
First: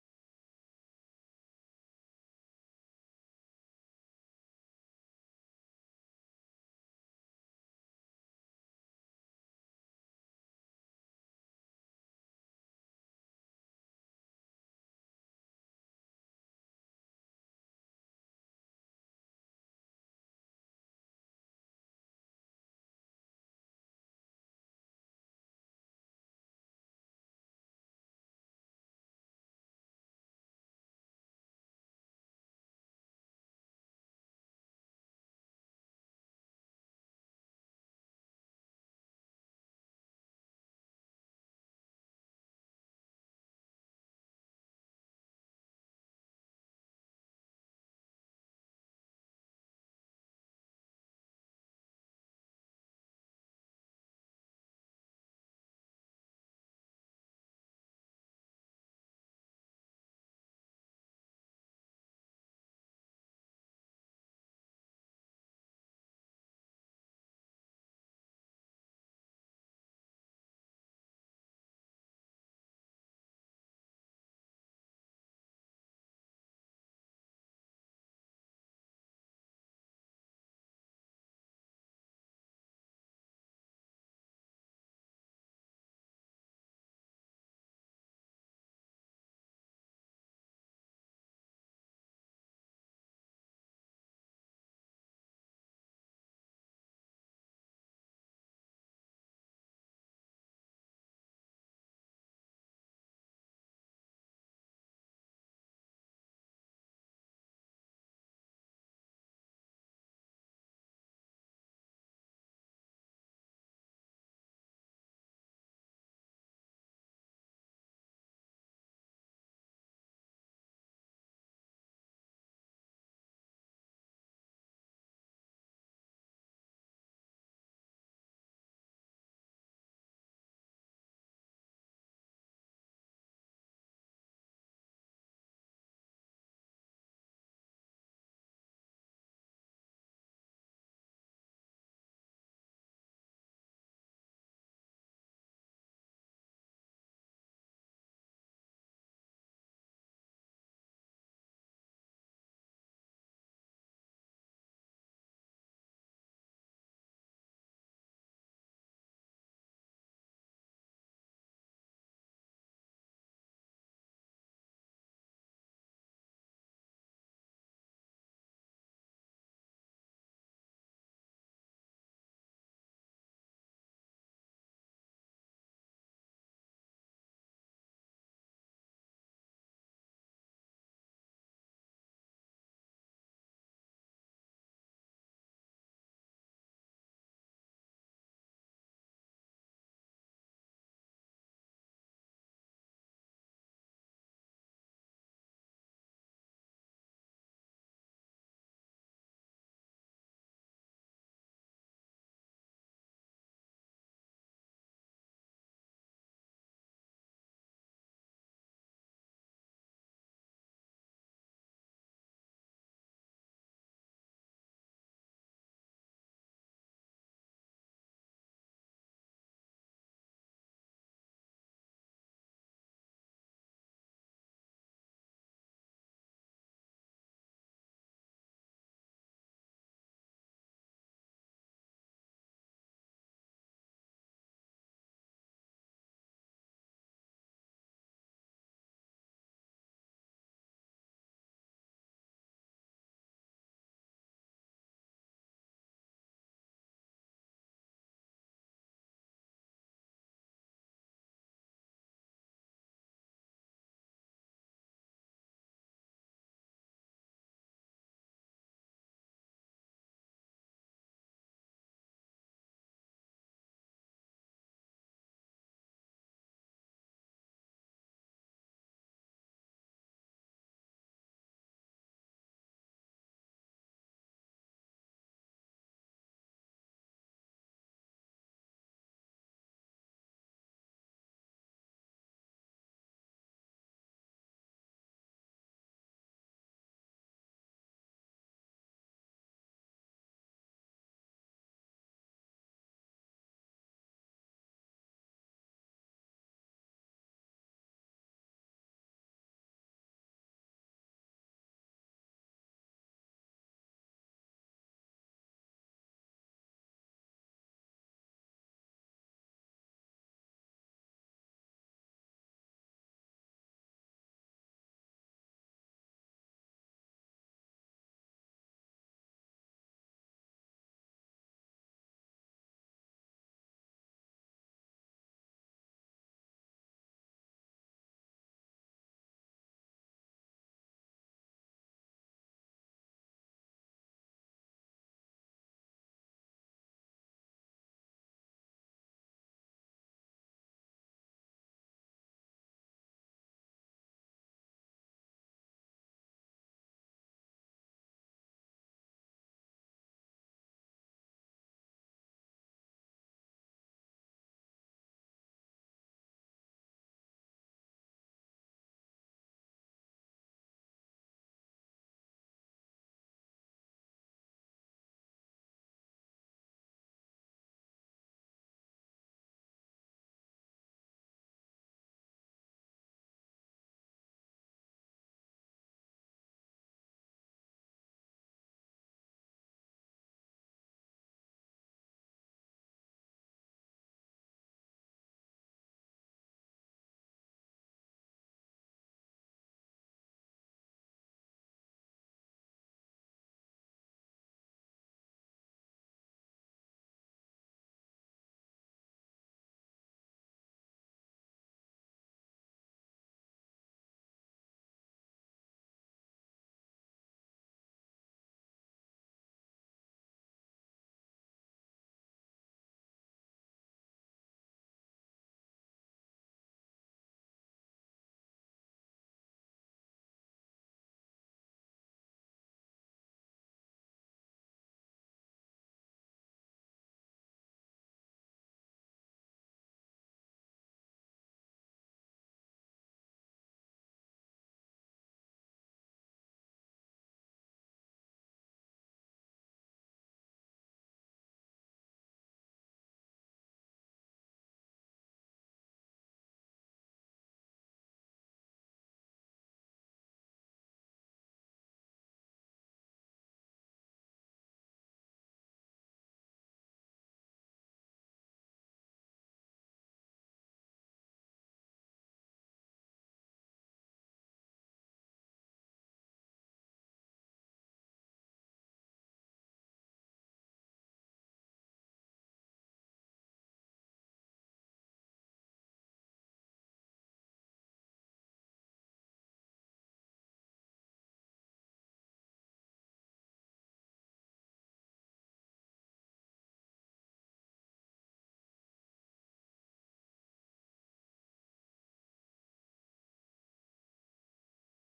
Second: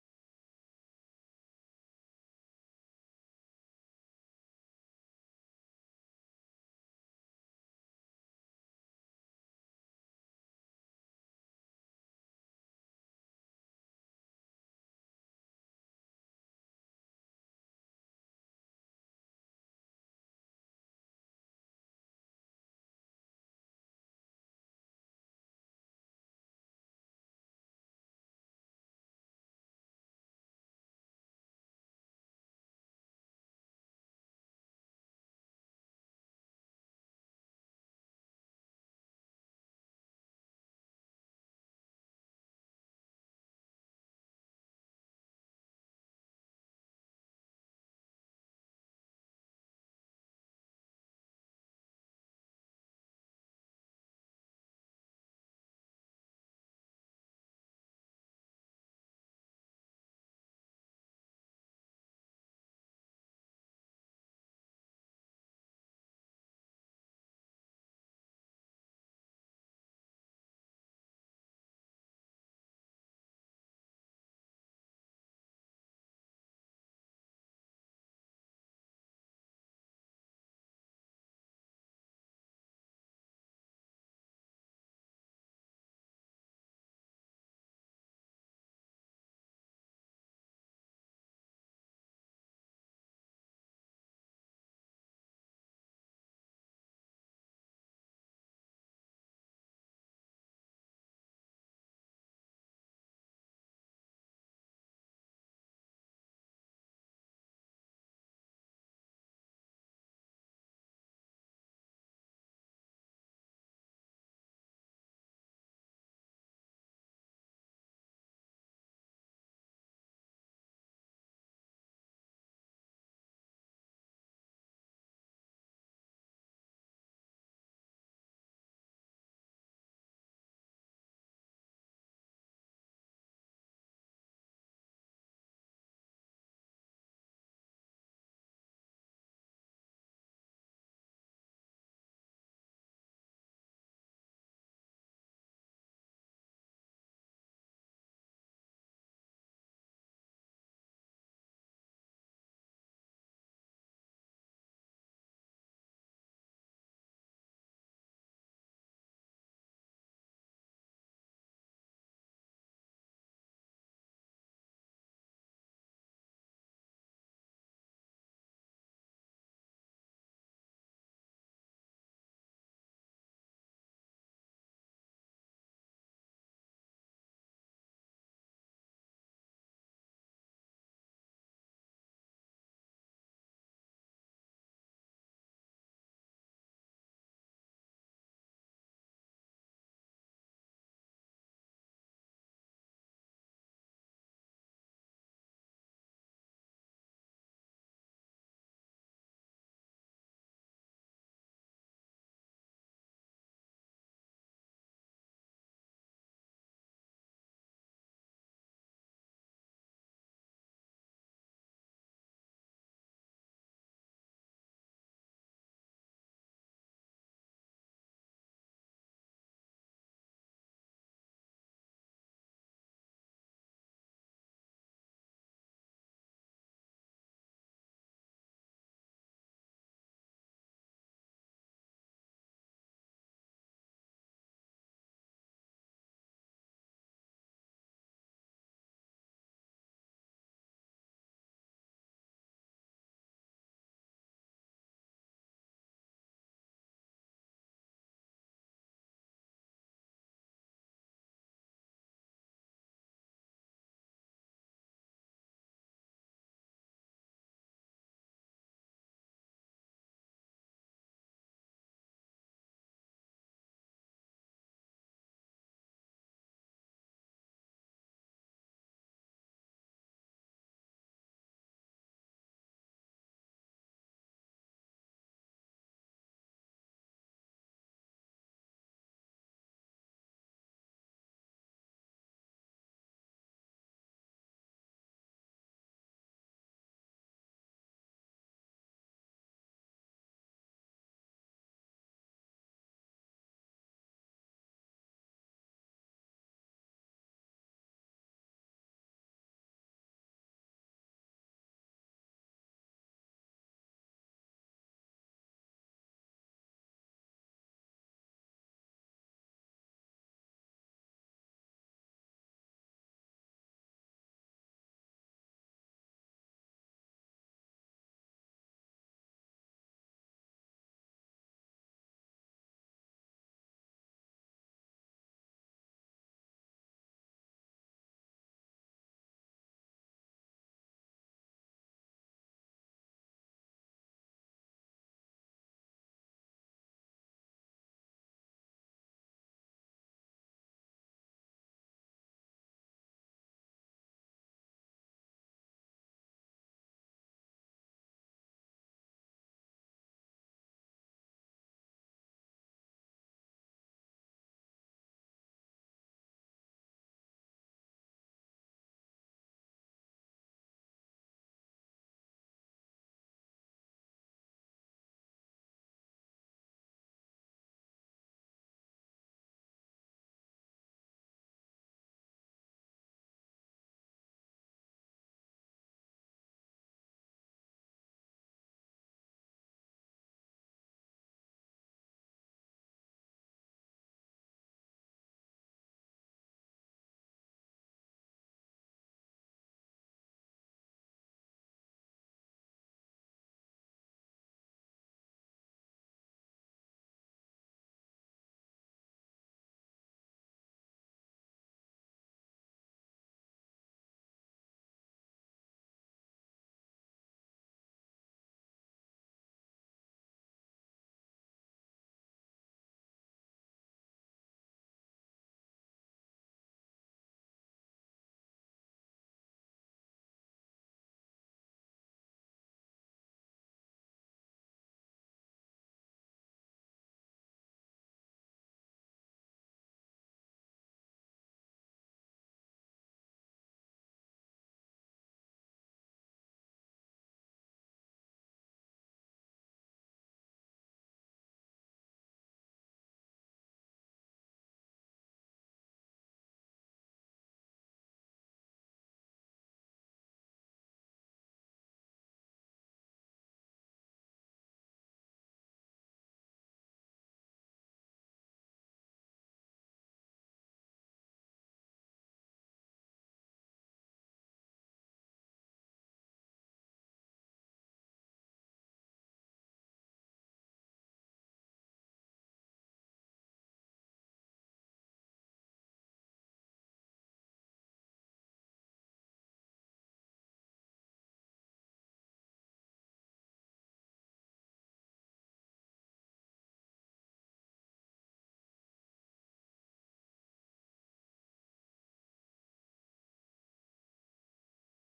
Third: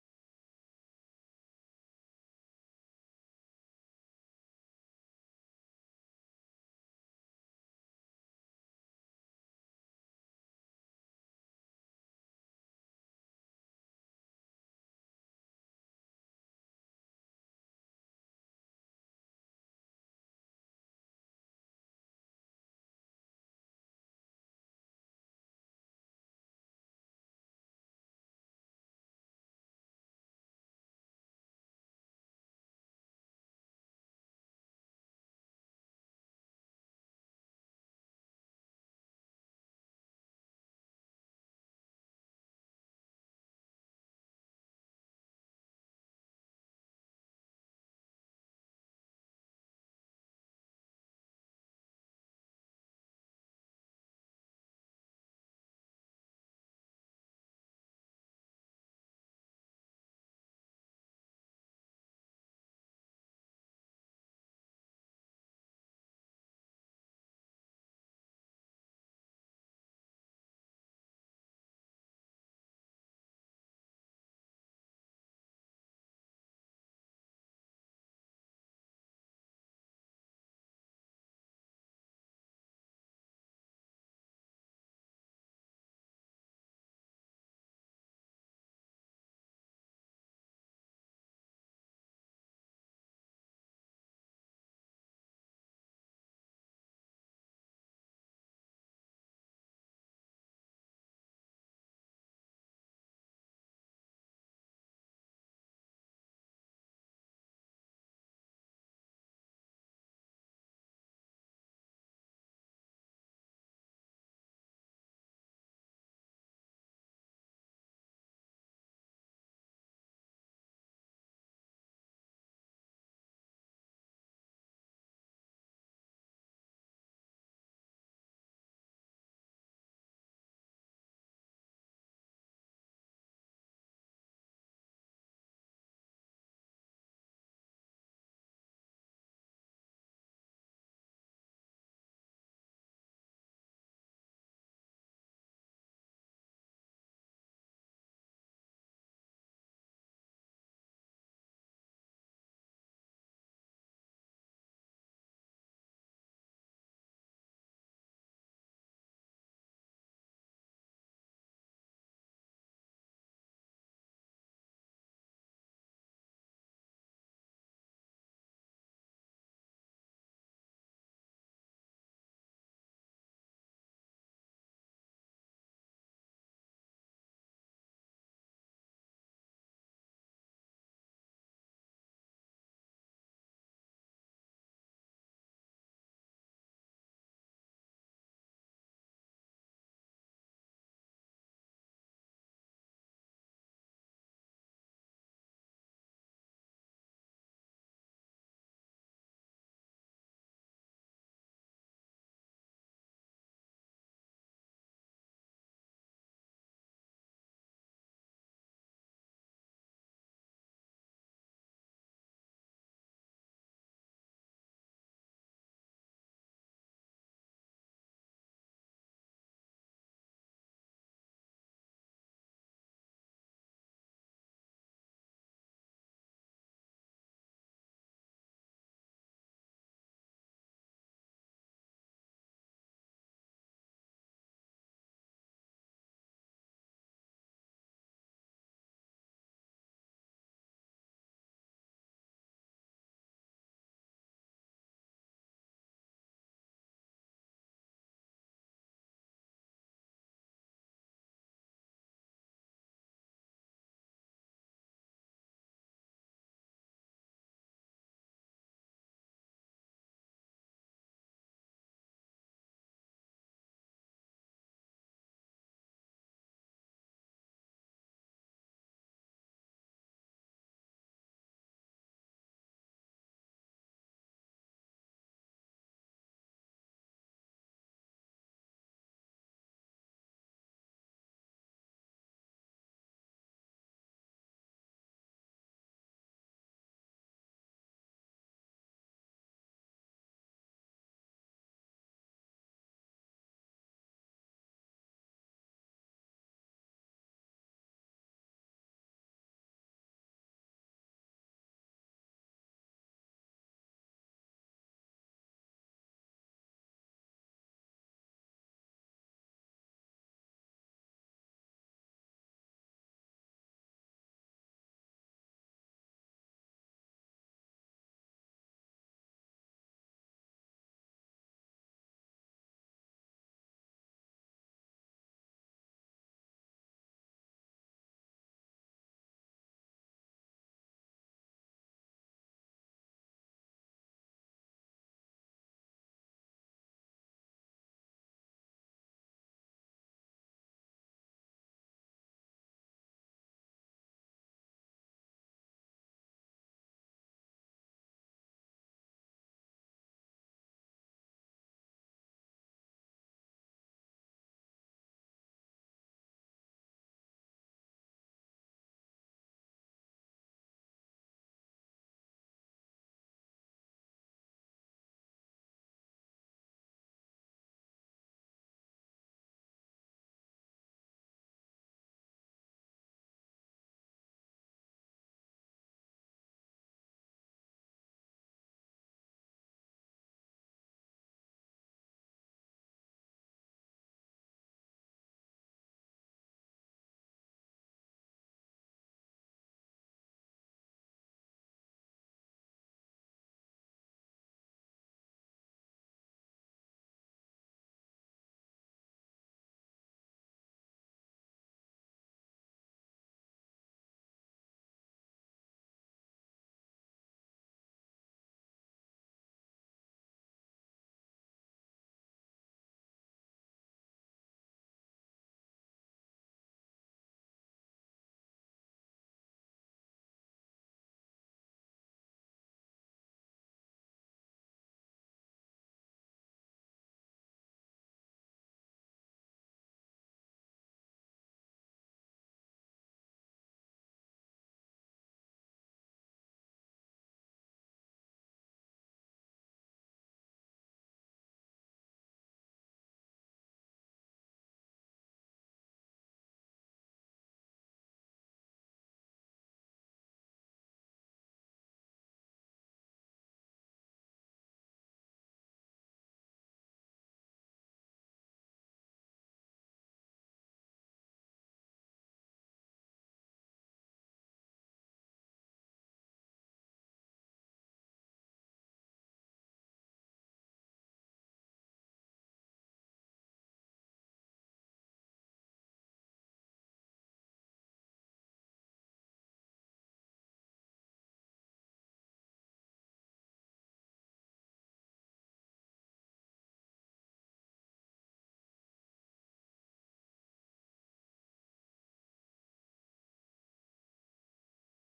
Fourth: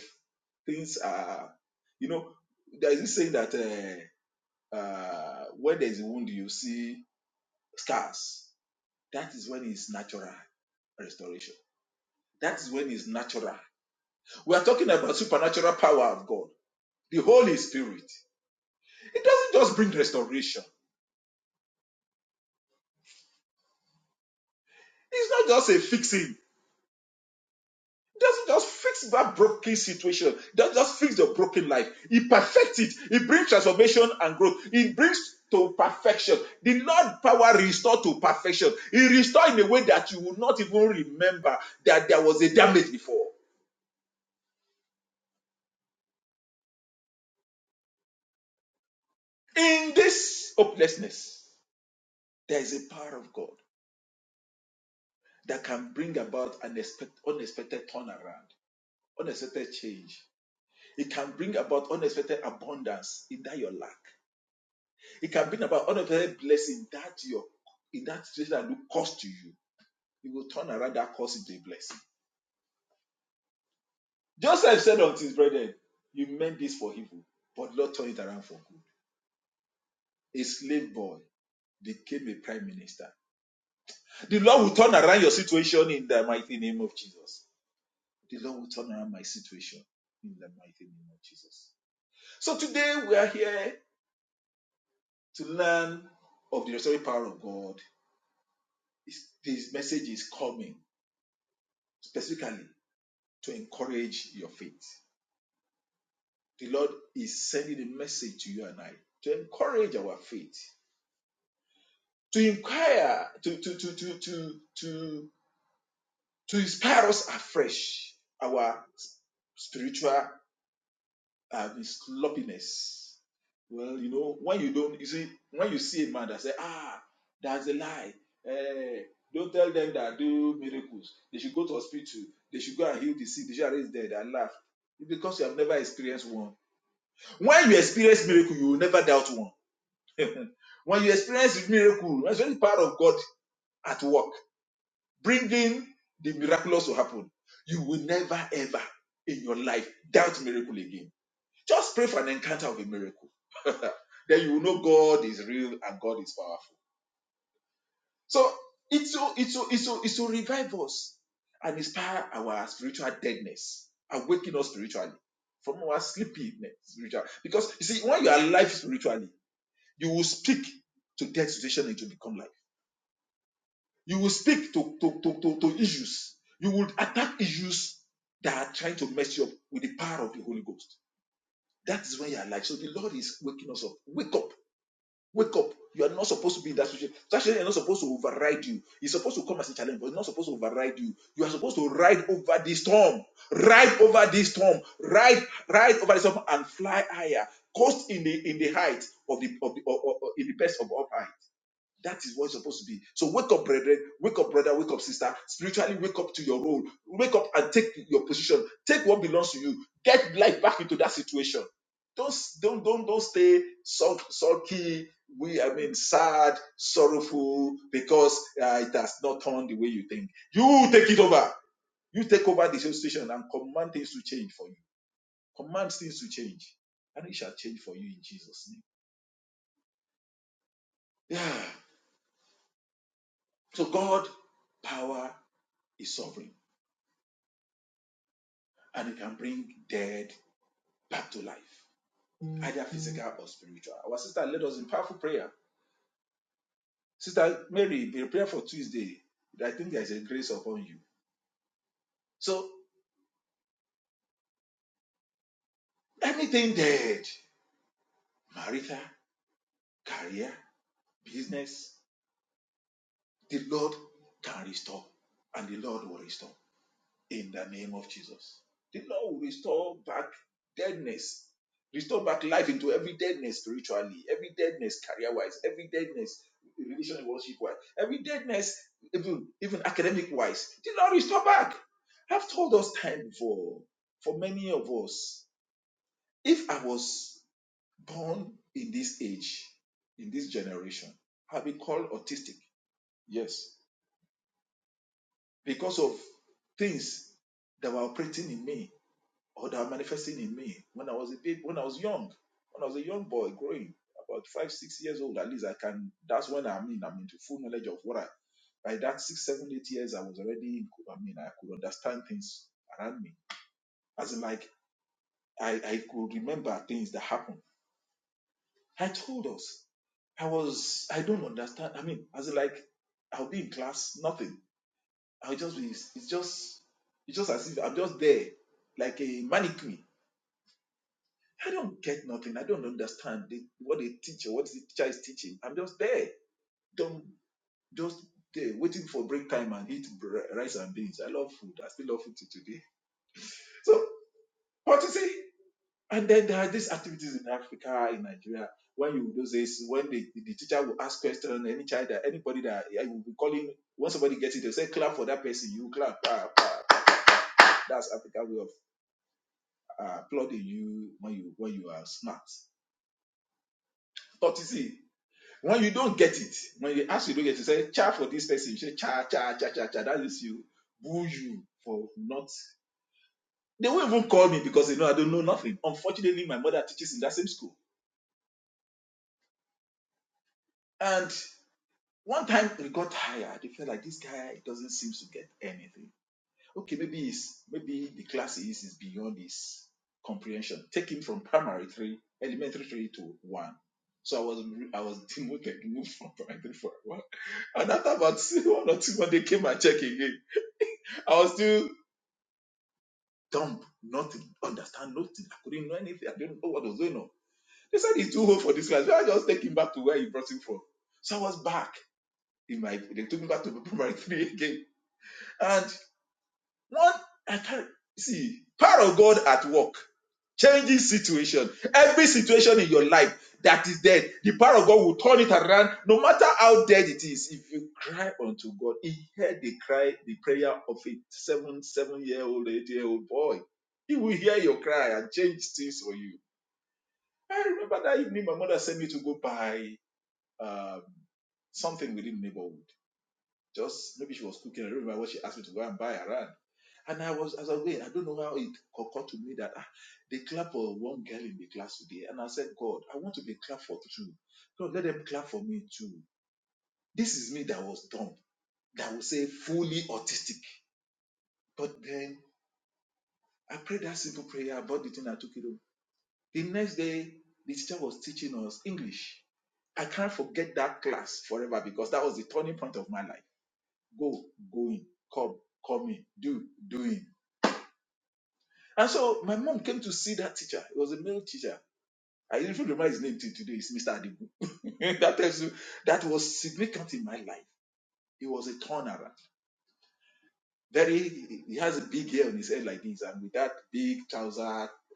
things are, you know, there is this saying that uh, uh, where there is a wound, you see scars. That is when it's natural restoration. That is when it's natural. We are talking about supernatural power of God, the Holy Spirit. It doesn't just bring restoration. It's not just a fixing. Just, just fix that broken situation. Just, just fix the broken life. He perfects it. He brings transformation and growth. He brings to perfection. The Lord power restore to perfection. He restore in a way that you will not even remember that there was a damage before. In this hopelessness, there is a power of God that can bring about an unexpected turnaround, unexpected change. It can bring about unexpected abundance in that your lack. It can bring about unexpected blessing that your in that situation that look cost to you. You will turn around that cost into a blessing. Just so today we're specifically to encourage your faith. The Lord is sending a message to you and I to encourage our faith, to inquire, to to to to to to, to inspire us afresh, our spiritual uh, sloppiness Well, you know, when you don't, you see, when you see a man that say, ah, that's a lie. Eh, don't tell them that I do miracles. They should go to hospital. They should go and heal the sick. They should raise dead and laugh. It's because you have never experienced one. When you experience miracle, you will never doubt one. When you experience miracle, that's really part of God at work, bringing the miraculous to happen. You will never ever in your life doubt miracle again. Just pray for an encounter of a miracle. Then you will know God is real and God is powerful. So it's to it's to it's to it's to revive us and inspire our spiritual deadness, awaken us spiritually from our sleepiness spiritual. Because you see, when you are alive spiritually, you will speak to dead situation and it will become life. You will speak to, to, to, to, to issues. You will attack issues that are trying to mess you up with the power of the Holy Ghost. That is when you are alive. So the Lord is waking us up. Wake up Wake up. You are not supposed to be in that situation. That situation is not supposed to override you. It's supposed to come as a challenge, but it's not supposed to override you. You are supposed to ride over this storm. Ride over this storm. Ride, ride over the storm and fly higher. Coast in the in the height of the of the or, or- or in the best of all height. That is what's supposed to be. So wake up, brethren. Wake up, brother. Wake up, sister. Spiritually, wake up to your role. Wake up and take your position. Take what belongs to you. Get life back into that situation. Don't don't don't don't stay sulk, sulky. We I mean sad, sorrowful because uh, it has not turned the way you think. You take it over. You take over the situation and command things to change for you. Command things to change, and it shall change for you in Jesus' name. Yeah. So God, power is sovereign. and the Lord will restore in the name of Jesus. The Lord will restore back deadness, restore back life into every deadness spiritually, every deadness career wise, every deadness relationship worship wise, every deadness even, even academic wise. The Lord restore back. I've told us time before, for many of us, if I was born in this age, in this generation, I'll be called These activities in Africa, in Nigeria, when you do this, when the, the teacher will ask question, any child, that anybody that I will be calling, when somebody gets it, they'll say, clap for that person, you clap. Ah, that's African way of uh, applauding you when you when you are smart. But you see, when you don't get it, when they ask you to get it, you say, cha for this person, you say, cha, cha, cha, cha, cha, that is you, boo you for not. I was still dumb, not to understand, nothing. I couldn't know anything. I didn't know what was going on. They said he's too old for this class. So I just take him back to where you brought him from. So I was back in my. They took me back to primary three again. And one, I can't see power of God at work, changing situation. Every situation in your life that is dead, the power of God will turn it around. No matter how dead it is, if you cry unto God, He heard the cry, the prayer of a seven, seven-year-old, eight-year-old boy. He will hear your cry and change things for you. I remember that evening my mother sent me to go buy um, something within the neighborhood. Just maybe she was cooking. I don't remember what she asked me to go and buy around. And I was, as I was going, I don't know how it occurred to me that ah, they clap for one girl in the class today. And I said, God, I want to be clapped for two. God, let them clap for us. I prayed to prayer, but you know, the next day, I clapped because that was the turning point. Go, going, come, coming, do, do this, Mr. Adigun. He was very, he has a big hair on his head like this. And with that big trouser,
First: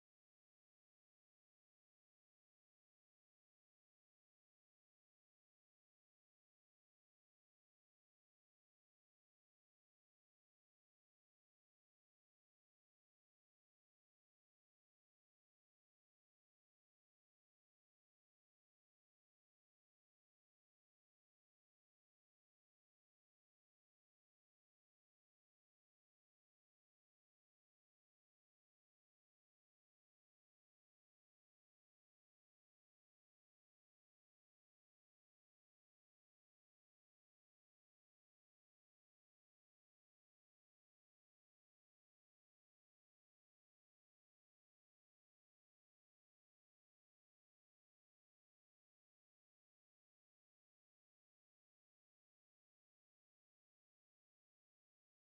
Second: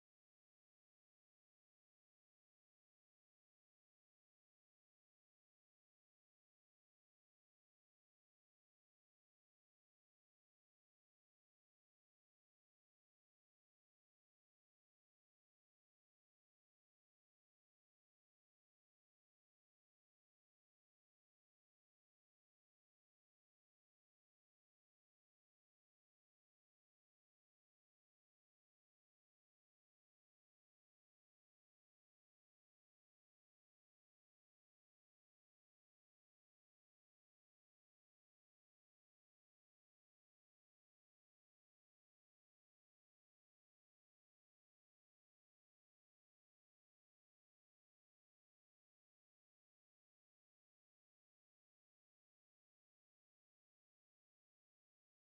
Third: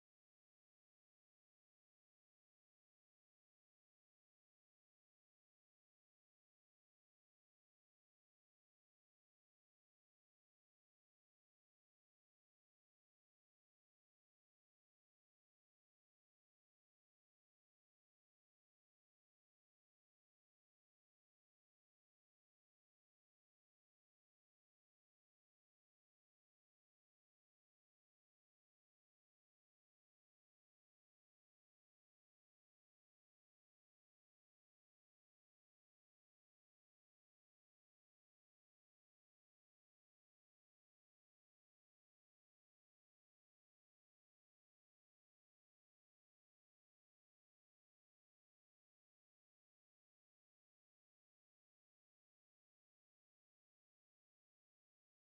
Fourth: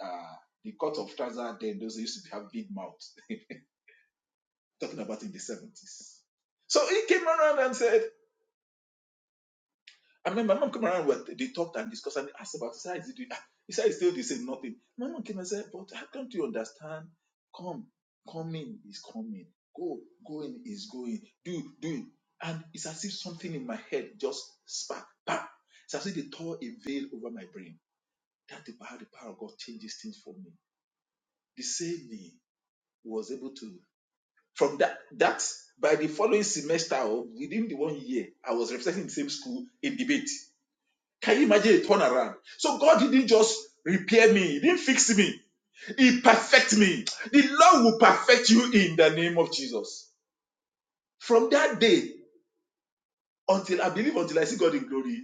uh, the cut of trouser then, those used to have big mouth. talking about in the 70s. So he came around and said, I mean, my mom came around, well, they talked and discussed and asked about his eyes. He said, it's still the same, nothing. Turn around. So God didn't just repair me, He didn't fix me, He perfect me. The Lord will perfect you in the name of Jesus. From that day until I believe, until I see God in glory,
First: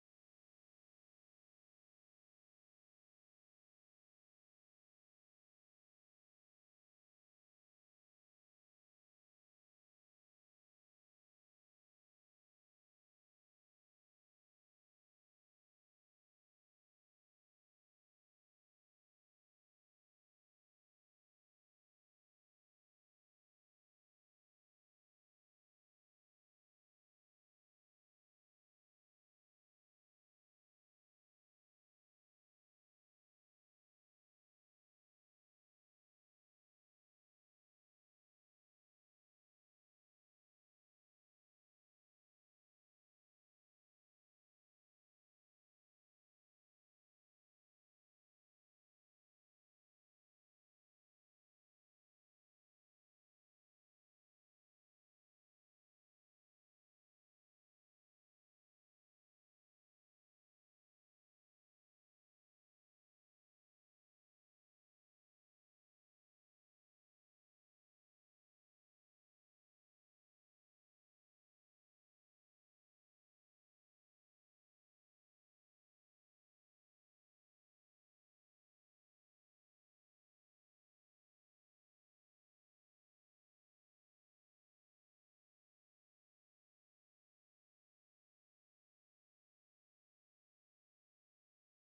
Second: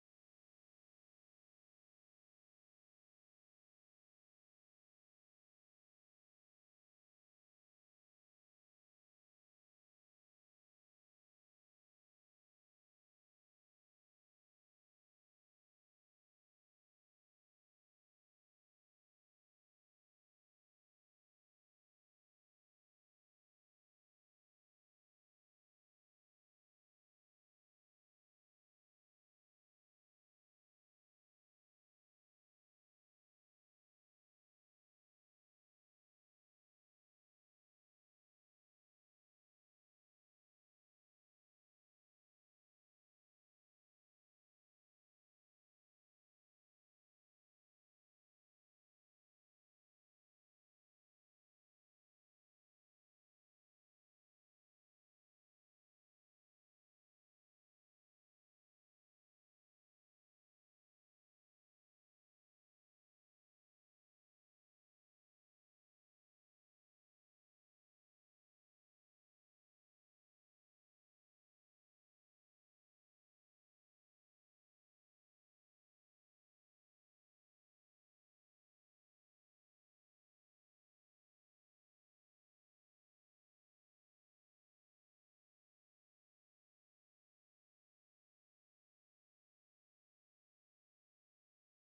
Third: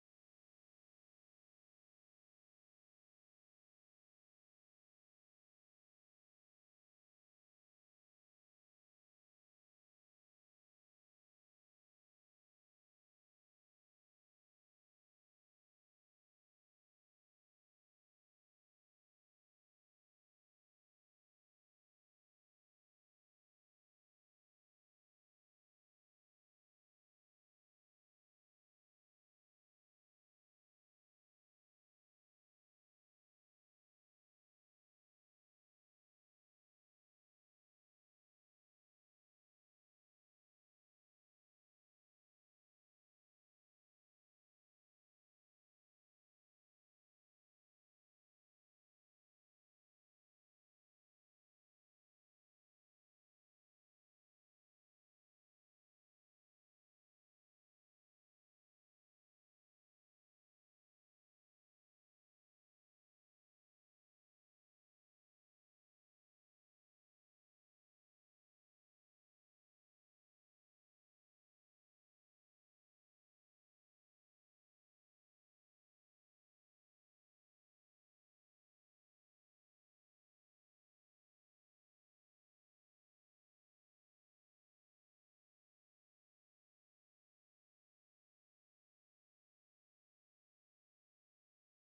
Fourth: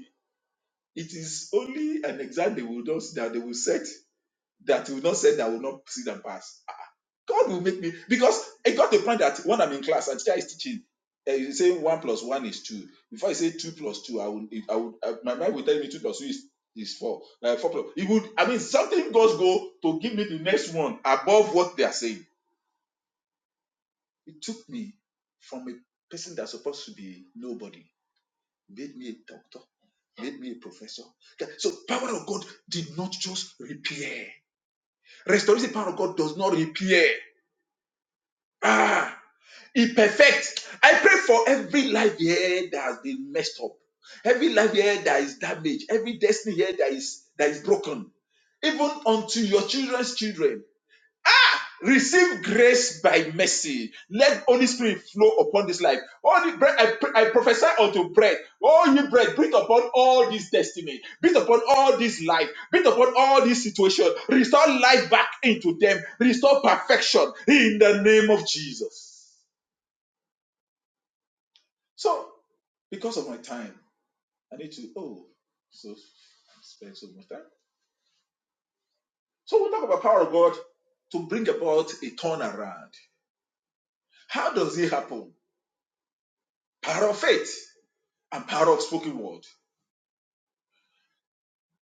it is only an exam they will not that they will set that will not set that will not see them pass. God will make me because it got to the point that when I'm in class and teacher is teaching, and he's saying one plus one is two. Before I say two plus two, I would, I would, I, my mind would tell me two plus two is is four. Like four plus, it would. I mean, something does go to give me the next one above what they are saying. It took me from a person that's supposed to be nobody, made me a doctor, made me a professor. Okay, So, power of God did not just repair. Restoration power of God does not repair. Ah. He perfects. I pray for every life here that has been messed up, every life here that is damaged, every destiny here that is that is broken, even unto your children's children. Receive grace by mercy. Let Holy Spirit flow upon this life. Holy bread, I, pr- I prophesy unto bread. Oh, you bread, breathe upon all this destiny. Breathe upon all this life. Breathe upon all this situation. Restore life back into them. Restore perfection in the name of Jesus. So because of my time. I need to, oh, so I spend so much time. So we'll talk about power of God to bring about a turnaround. How does it happen? Power of faith and power of spoken word.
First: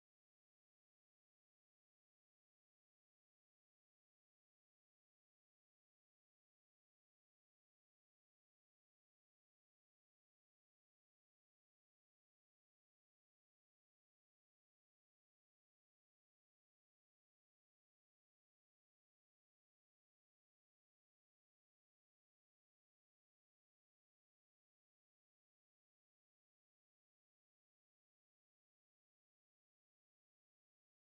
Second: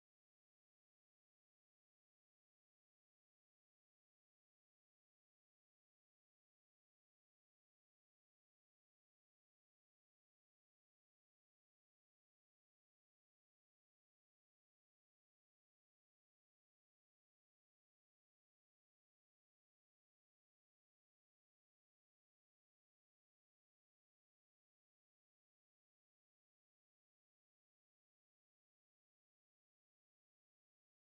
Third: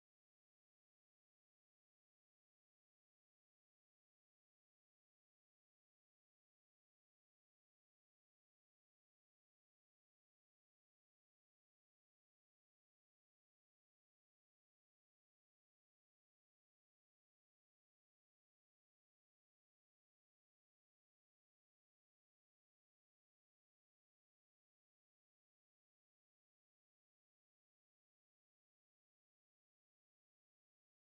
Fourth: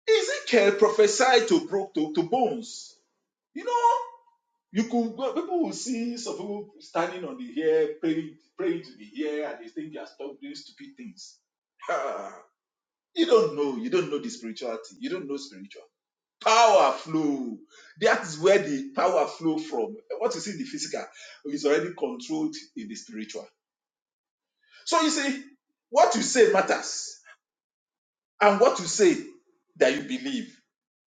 Ezekiel prophesied to broke to, to bones. You know, you could well, people will see some people standing on the air praying, praying to the air, and they think they are stop doing stupid things. you don't know, you don't know the spirituality, you don't know spirituality. Power flow. That's where the power flow from. What you see in the physical is already controlled in the spiritual. So you see, what you say matters, and what you say that you believe.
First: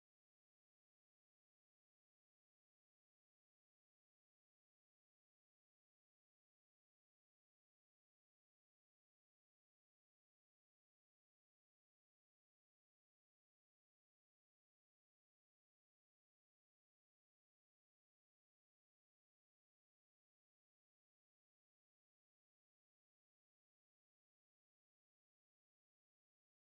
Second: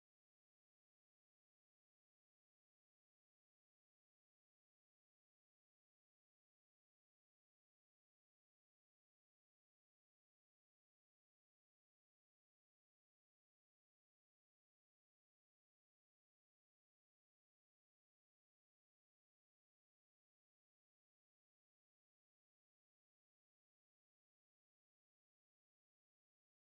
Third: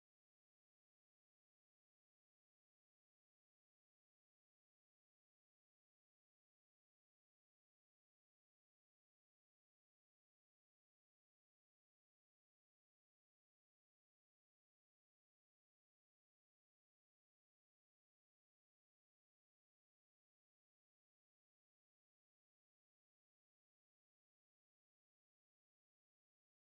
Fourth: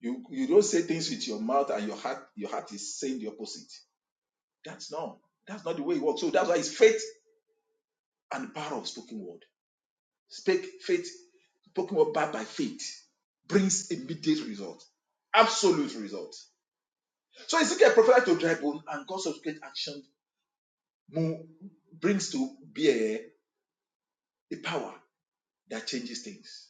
You you don't say things with your mouth and your heart. Your heart is saying the opposite. That's not that's not the way it works. So that's why it's faith and the power of spoken word. Speak faith, spoken word backed by faith brings immediate result, absolute result. So Ezekiel prophesied to dry bone, and God subsequent action mo- brings to bear the power that changes things.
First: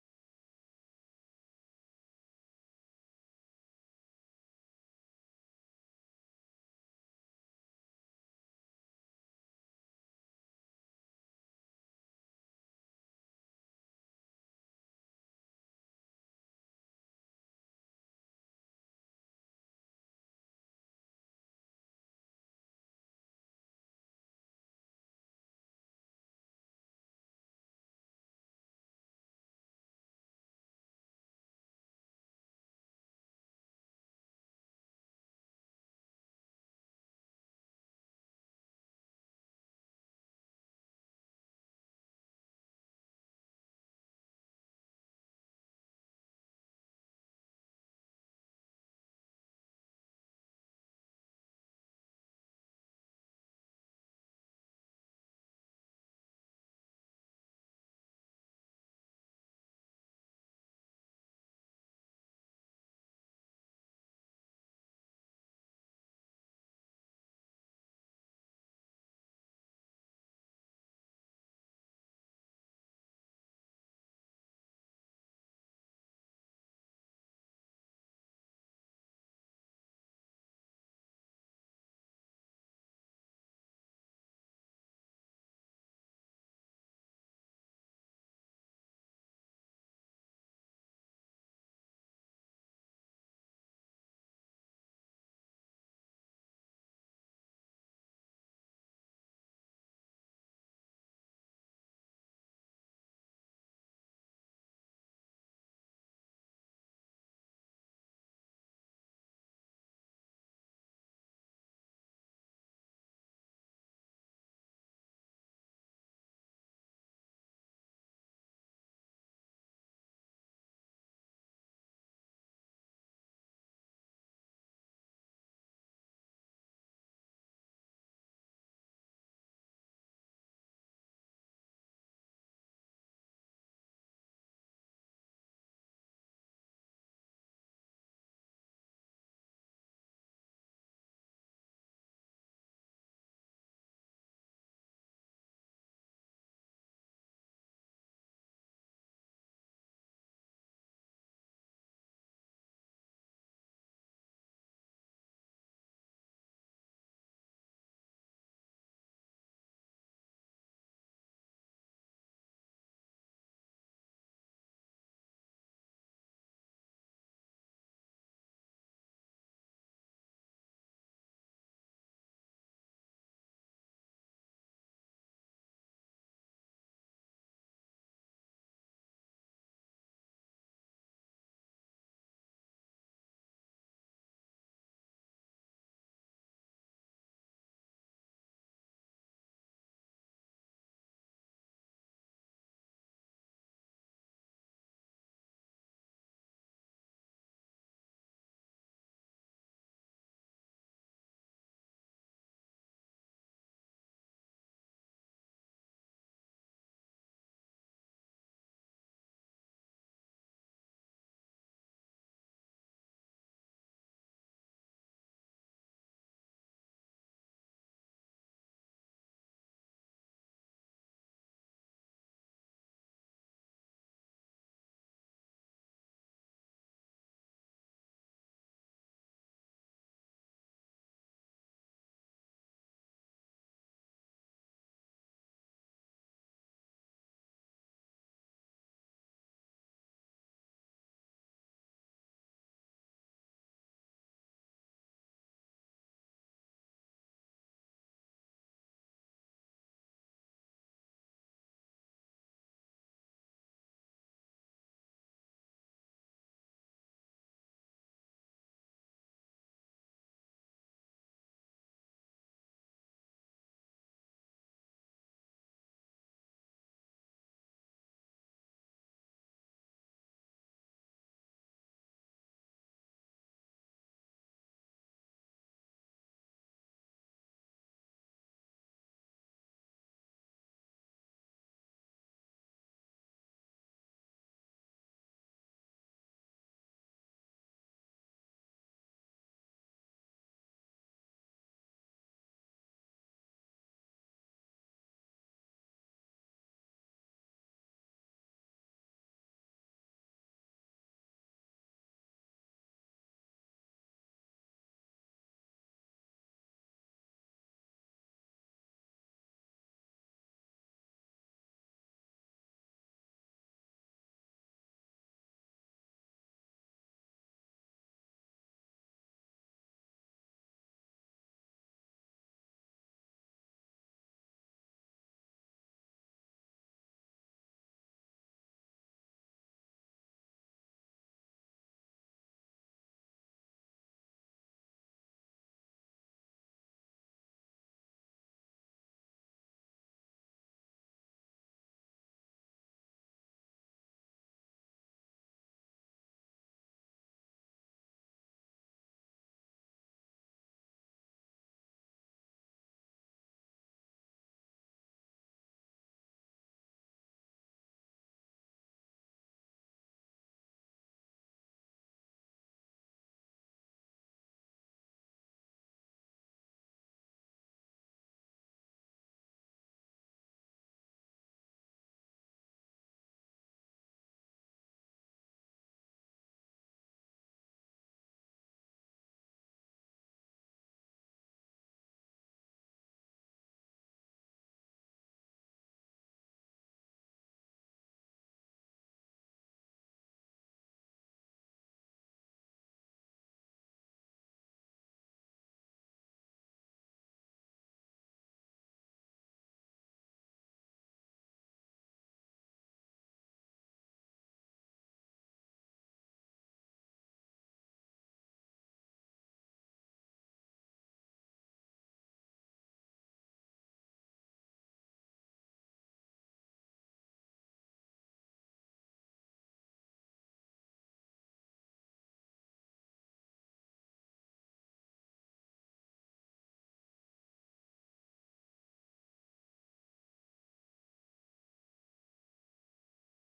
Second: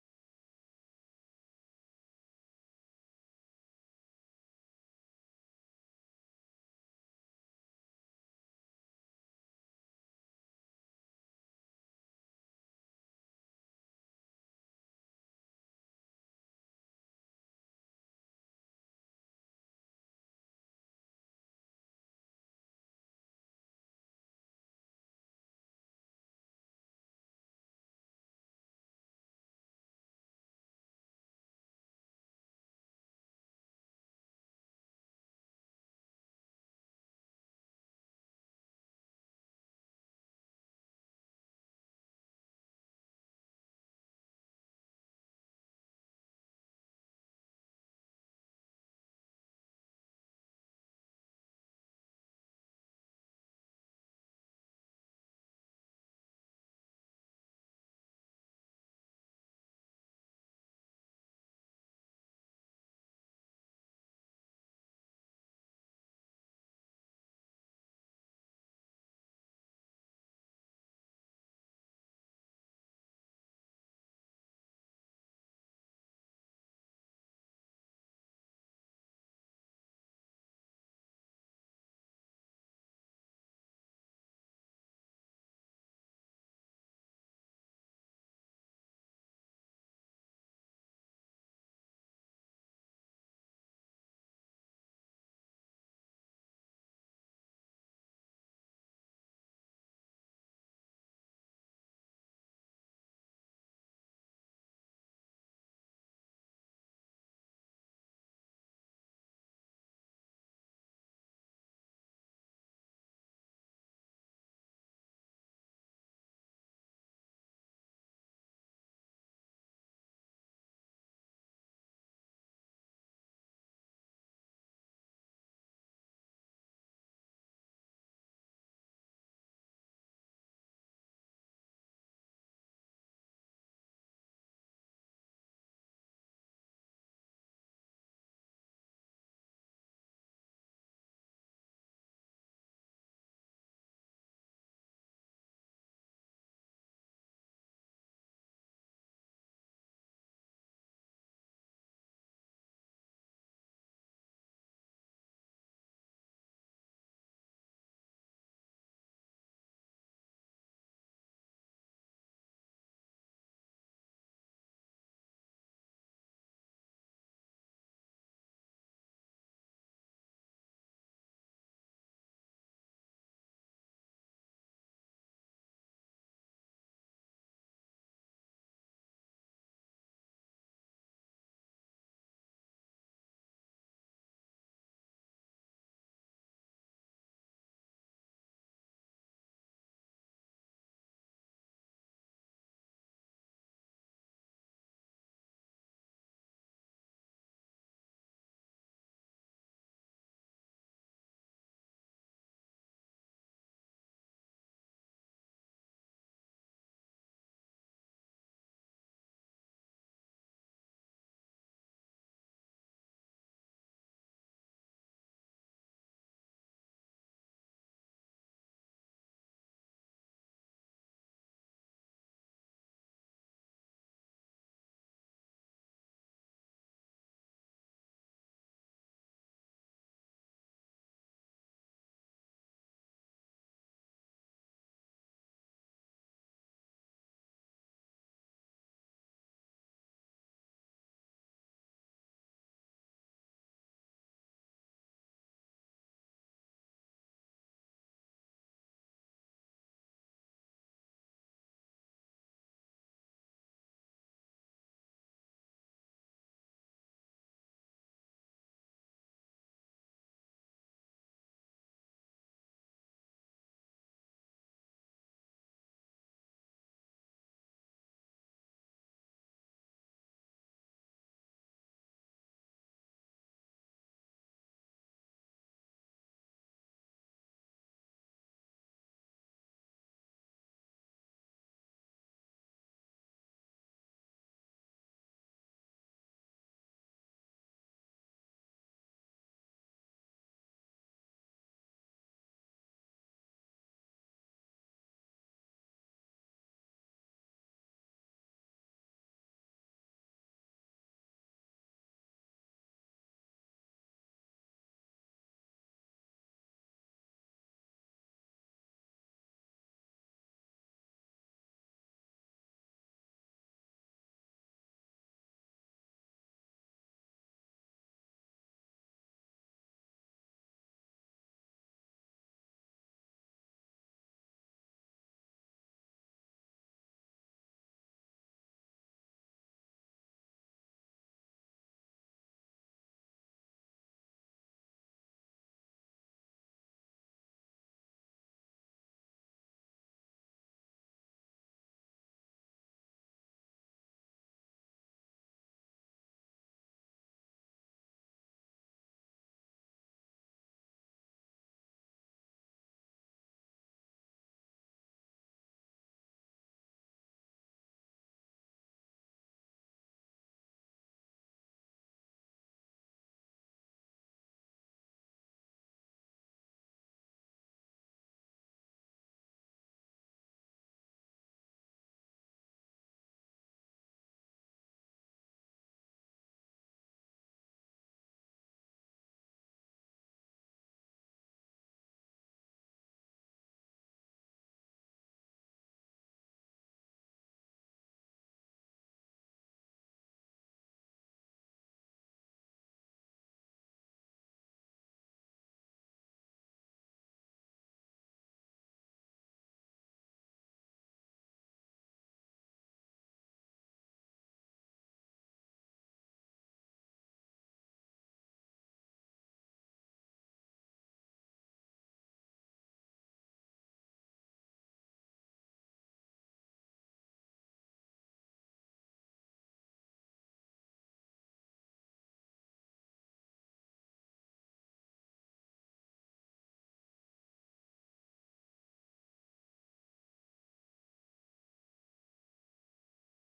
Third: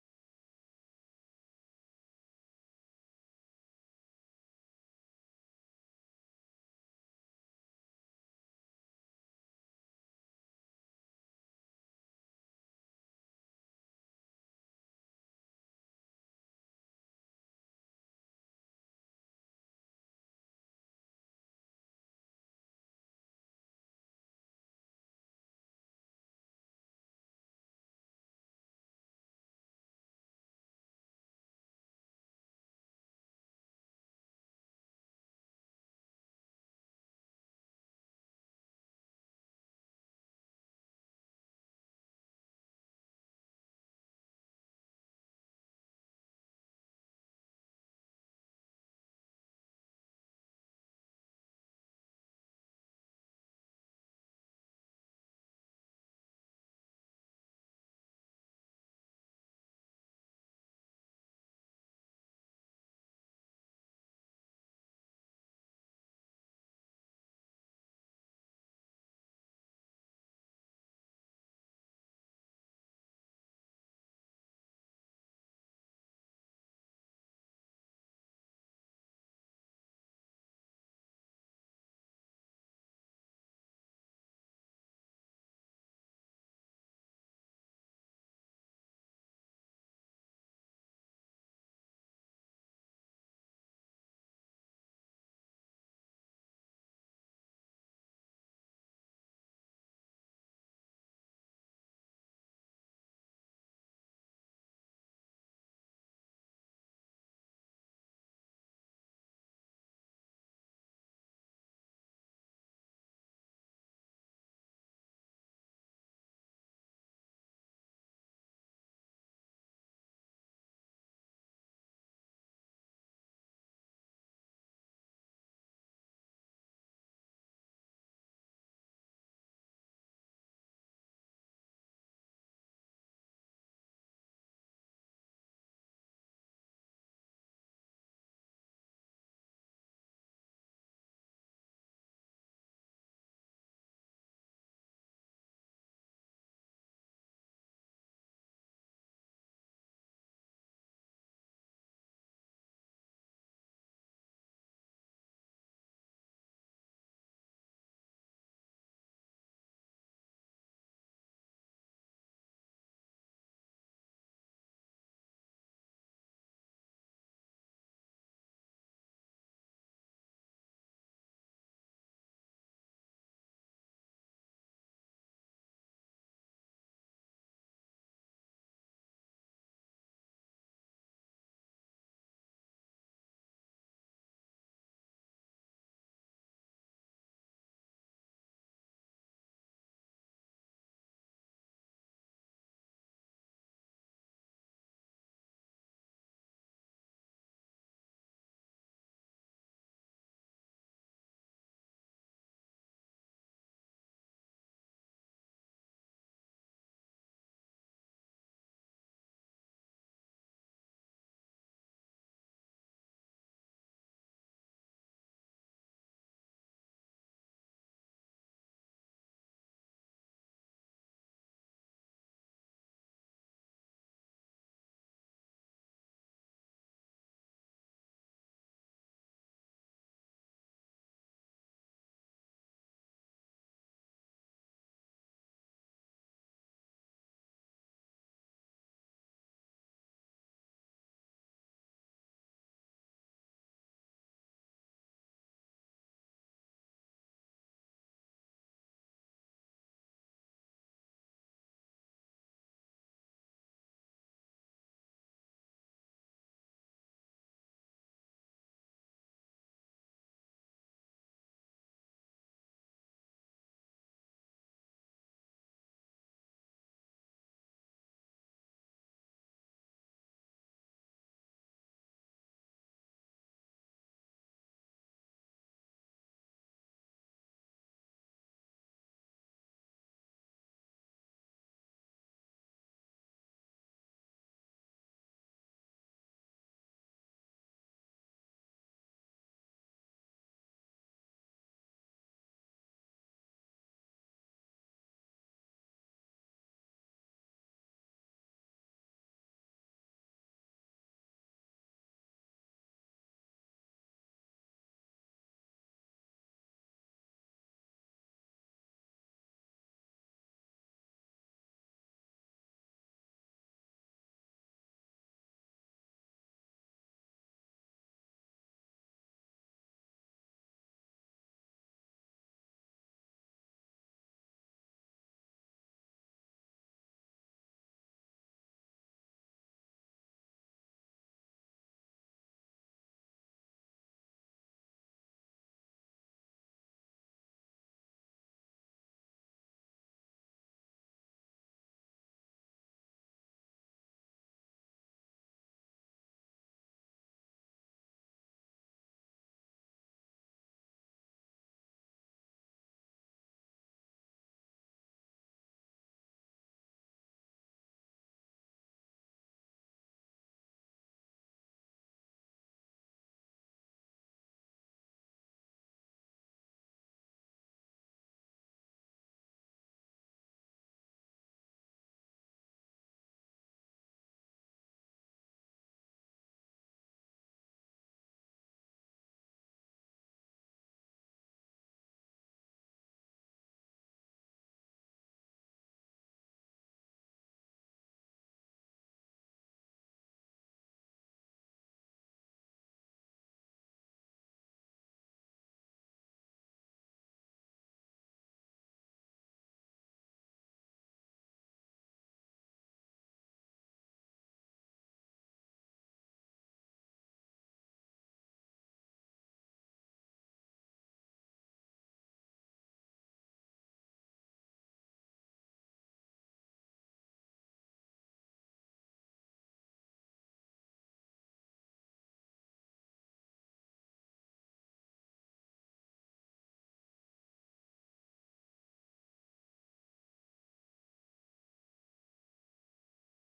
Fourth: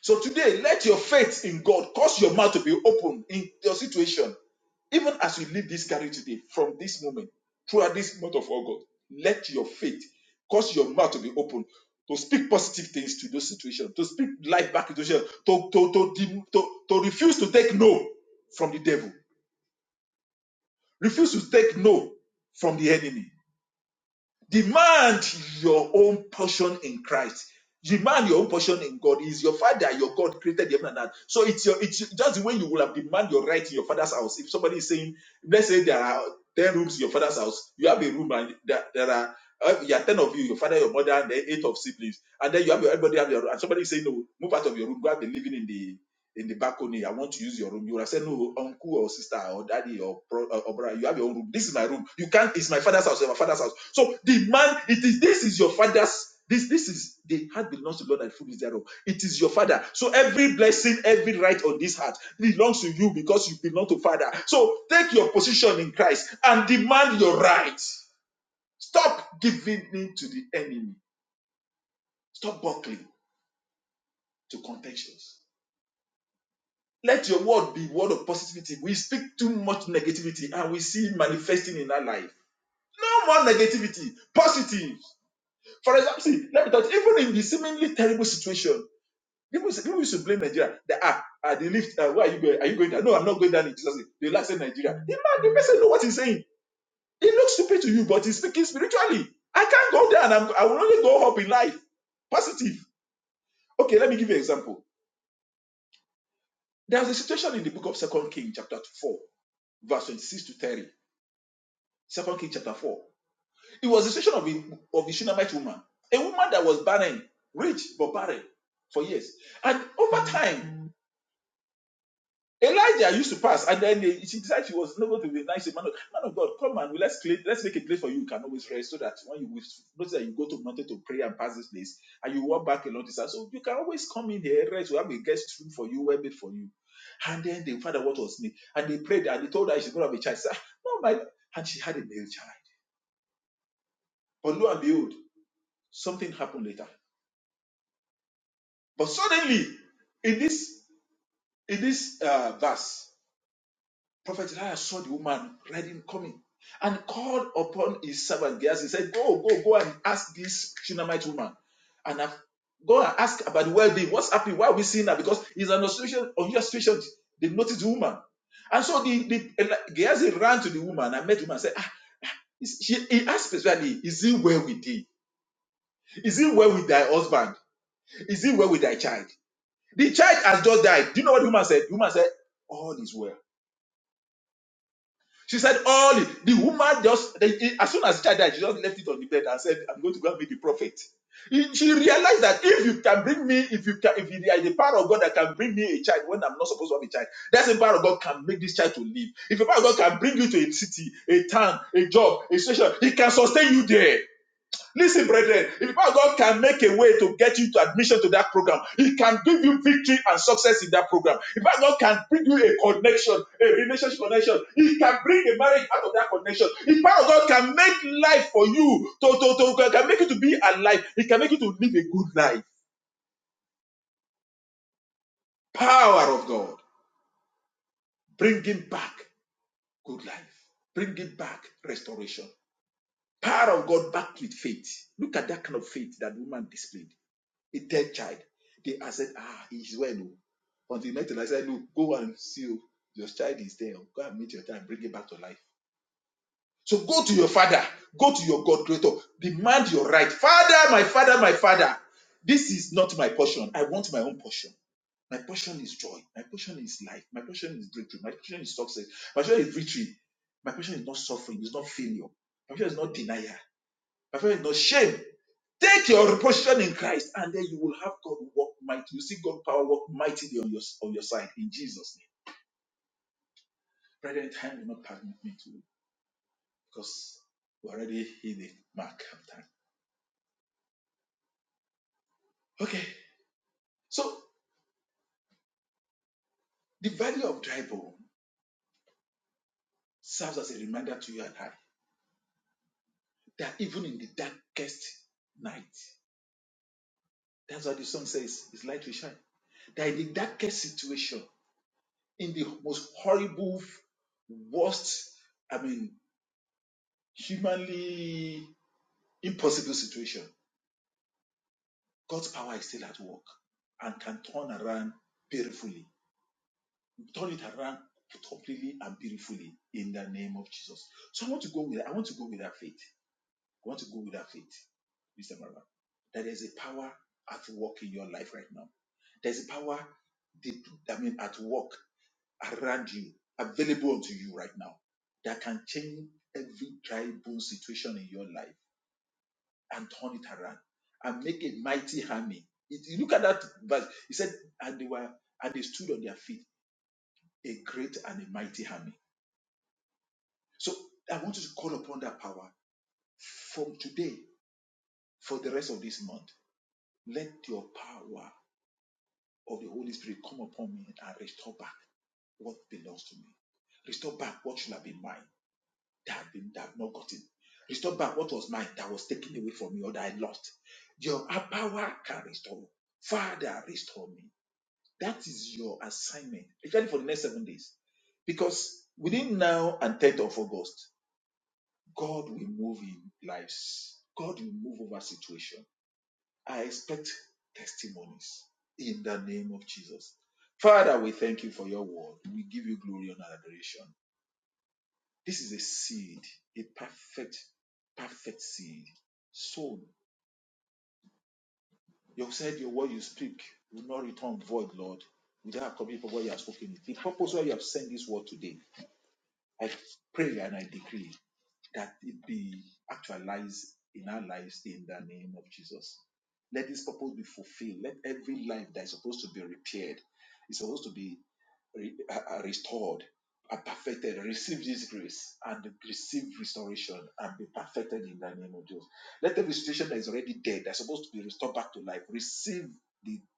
So today, let your faith in God cause your mouth to be open in your situation. Even as you leave this carriage today, from this moment, throughout this month of August, let your faith cause your mouth to be open to speak positive things to those situations, to speak life back into yourself, to, to, to, dem- to, to refuse to take no from the devil, refuse to take no from the enemy Demand your own portion in Christ. Demand your own portion in God. He is your father, your God created heaven and earth. So it's your it's just the way you will have demand your right in your father's house. If somebody is saying, let's say there are 10 rooms in your father's house, you have a room and there, there are uh, you are 10 of you, your father, your mother, and then eight of siblings, and then you have your everybody have your room, and somebody is saying, No, move out of your room, go and be living in the in the balcony. I want to use your room. You would have said, no, uncle or sister or daddy or bro, uh, or brother, you have your own room. This is my room. You can't. It's my father's house. It's my father's house. So the man, it is. This is your father's. This, this is the heart belongs to God and food is thereof. It is your father. So every blessing, every right on this heart belongs to you because you belong to father. So take your position in Christ and demand your right. Stop giving in to the enemy. Stop buckling to contentious. Let your word be word of positivity. We speak too much negativity and we see manifesting in our life. No more negativity, positive. For example, see, let me tell you, even in the seemingly terrible situation, people, say- people used to blame Nigeria. They are, are they lift, uh, where are you going? Are you going down? No, I'm not going down in Jesus' name. They like say Nigeria. The man, the person know what he's saying. It looks stupid to you, but he's speaking spiritually. I can't go down. I'm, I will only go up in life. Positive. Okay, let me give you an example. There's a situation in the book of Second Kings, chapter 4, verse 26 to 30 Second Kings chapter 4. It was the situation of the, of the Shunammite woman, a woman that was barren, rich but barren for years. And over time, Elijah used to pass, and then they- she decided she was not going to be a nice man. of- Man of God, come and let's clean, let's make a place for you. You can always rest so that when you notice that you go to mountain to pray and pass this place, and you walk back along this side, so you can always come But suddenly, in this uh, verse, Prophet Elijah saw the woman riding coming. called upon his servant Gehazi. He said, Go, go, go and ask this Shunammite woman. And I've, go and ask about the well being. What's happening? Why are we seeing that? Because it's an association, unusual situation. They noticed the woman. And so the, the Gehazi ran to the woman and met the woman and said, ah, is, she, he asked specifically, Is he well with thee? Is he well with thy husband? Is he well with thy child? The child has just died. Do you know what the woman said? The woman said, All is well. She said, all oh, the woman just the- as soon as the child died, she just left it on the bed and said, I'm going to go and meet the prophet. She realized that if you can bring me, if you can, if you are the power of God that can bring me a child when I'm not supposed to have a child, that's the power of God can make this child to live. If the power of God can bring you to a city, a town, a job, a station, He can sustain you there. Listen, brethren, if our God can make a way to get you to admission to that program, He can give you victory and success in that program. If our God can bring you a connection, a relationship connection, He can bring a marriage out of that connection. If our God can make life for you, to, to, to, can make you to be alive, He can make you to live a good life. Power of God, bring Him back good life, bring Him back restoration. Power of God back with faith. Look at that kind of faith that woman displayed. A dead child. They said, Ah, he's well. oh. Until he met Elijah, said, Look, go and see you. Your child is there. Go and meet your child and bring it back to life. So go to your father, go to your God creator, demand your right. Father, my father, my father, this is not my portion. I want my own portion. My portion is joy. My portion is life. My portion is breakthrough. My portion is success. My portion is victory. My portion is not suffering. It's not failure. My portion is not denial. My portion is not shame. Take your portion in Christ, and then you will have God work mighty. You see God power work mighty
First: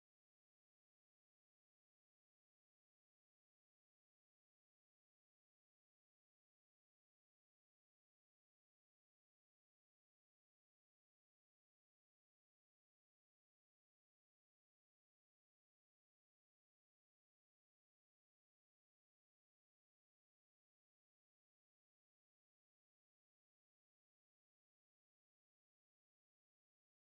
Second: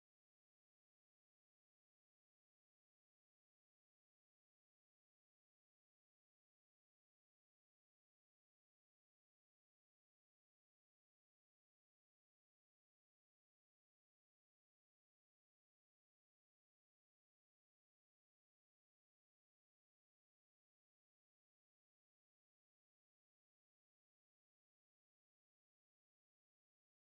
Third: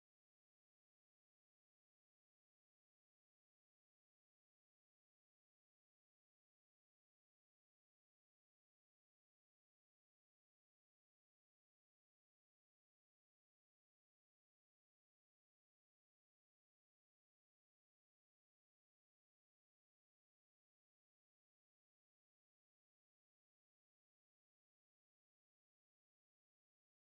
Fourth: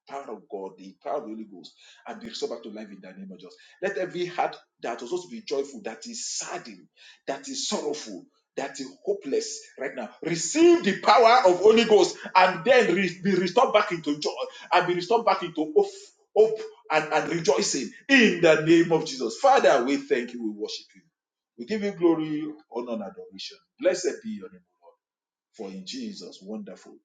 power of God, the power of the Holy Ghost, and be restored back to life in the name of Jesus. Let every heart that was supposed to be joyful, that is saddened, that is sorrowful, that is hopeless right now, receive the power of Holy Ghost and then re- be restored back into joy and be restored back into hope, hope and, and rejoicing in the name of Jesus. Father, we thank you, we worship you. We give you glory, honor, and adoration. Blessed be your name, for in Jesus' wonderful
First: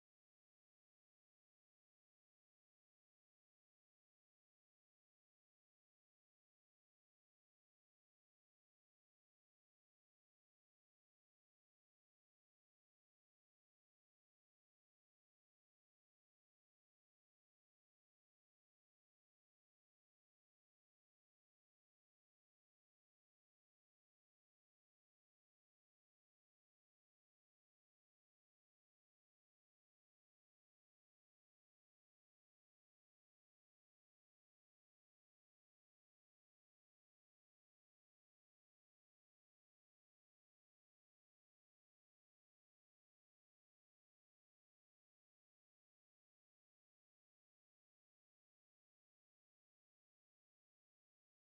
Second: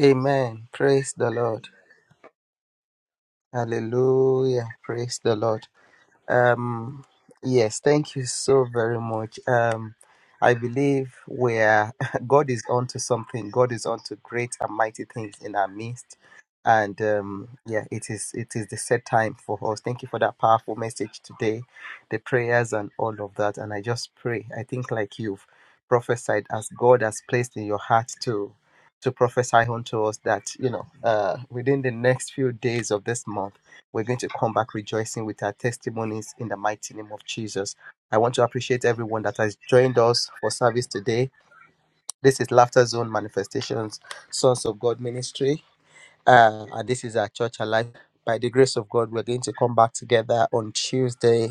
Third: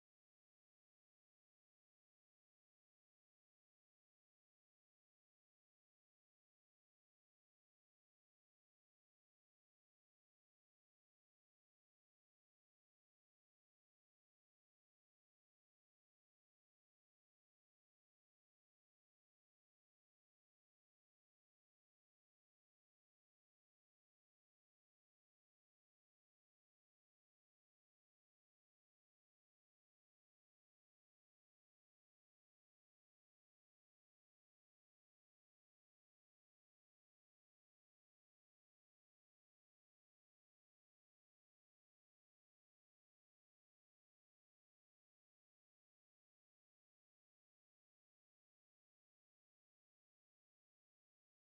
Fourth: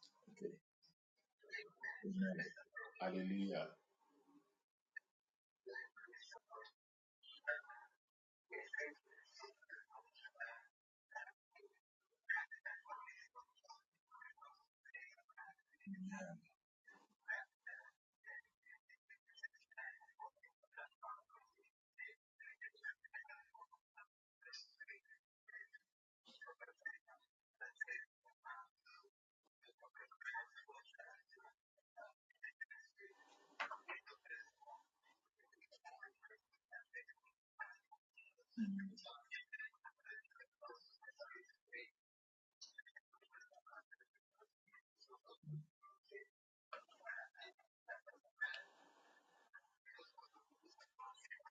Amen. Praise the Lord. Hallelujah. Praise the Lord. Um, yes, thank you so very much. Um, I believe where God is onto something, God is onto great and mighty things in our midst. And um, yeah, it is it is the set time for us. Thank you for that powerful message today, the prayers and all of that. And I just pray. I think like you've prophesied as God has placed in your heart to to prophesy unto us that you know uh, within the next few days of this month we're going to come back rejoicing with our testimonies in the mighty name of Jesus. I want to appreciate everyone that has joined us for service today. This is Laughter Zone Manifestations, Sons of God Ministry. Uh, and this is our church alive. By the grace of God, we're going to come back together on Tuesday,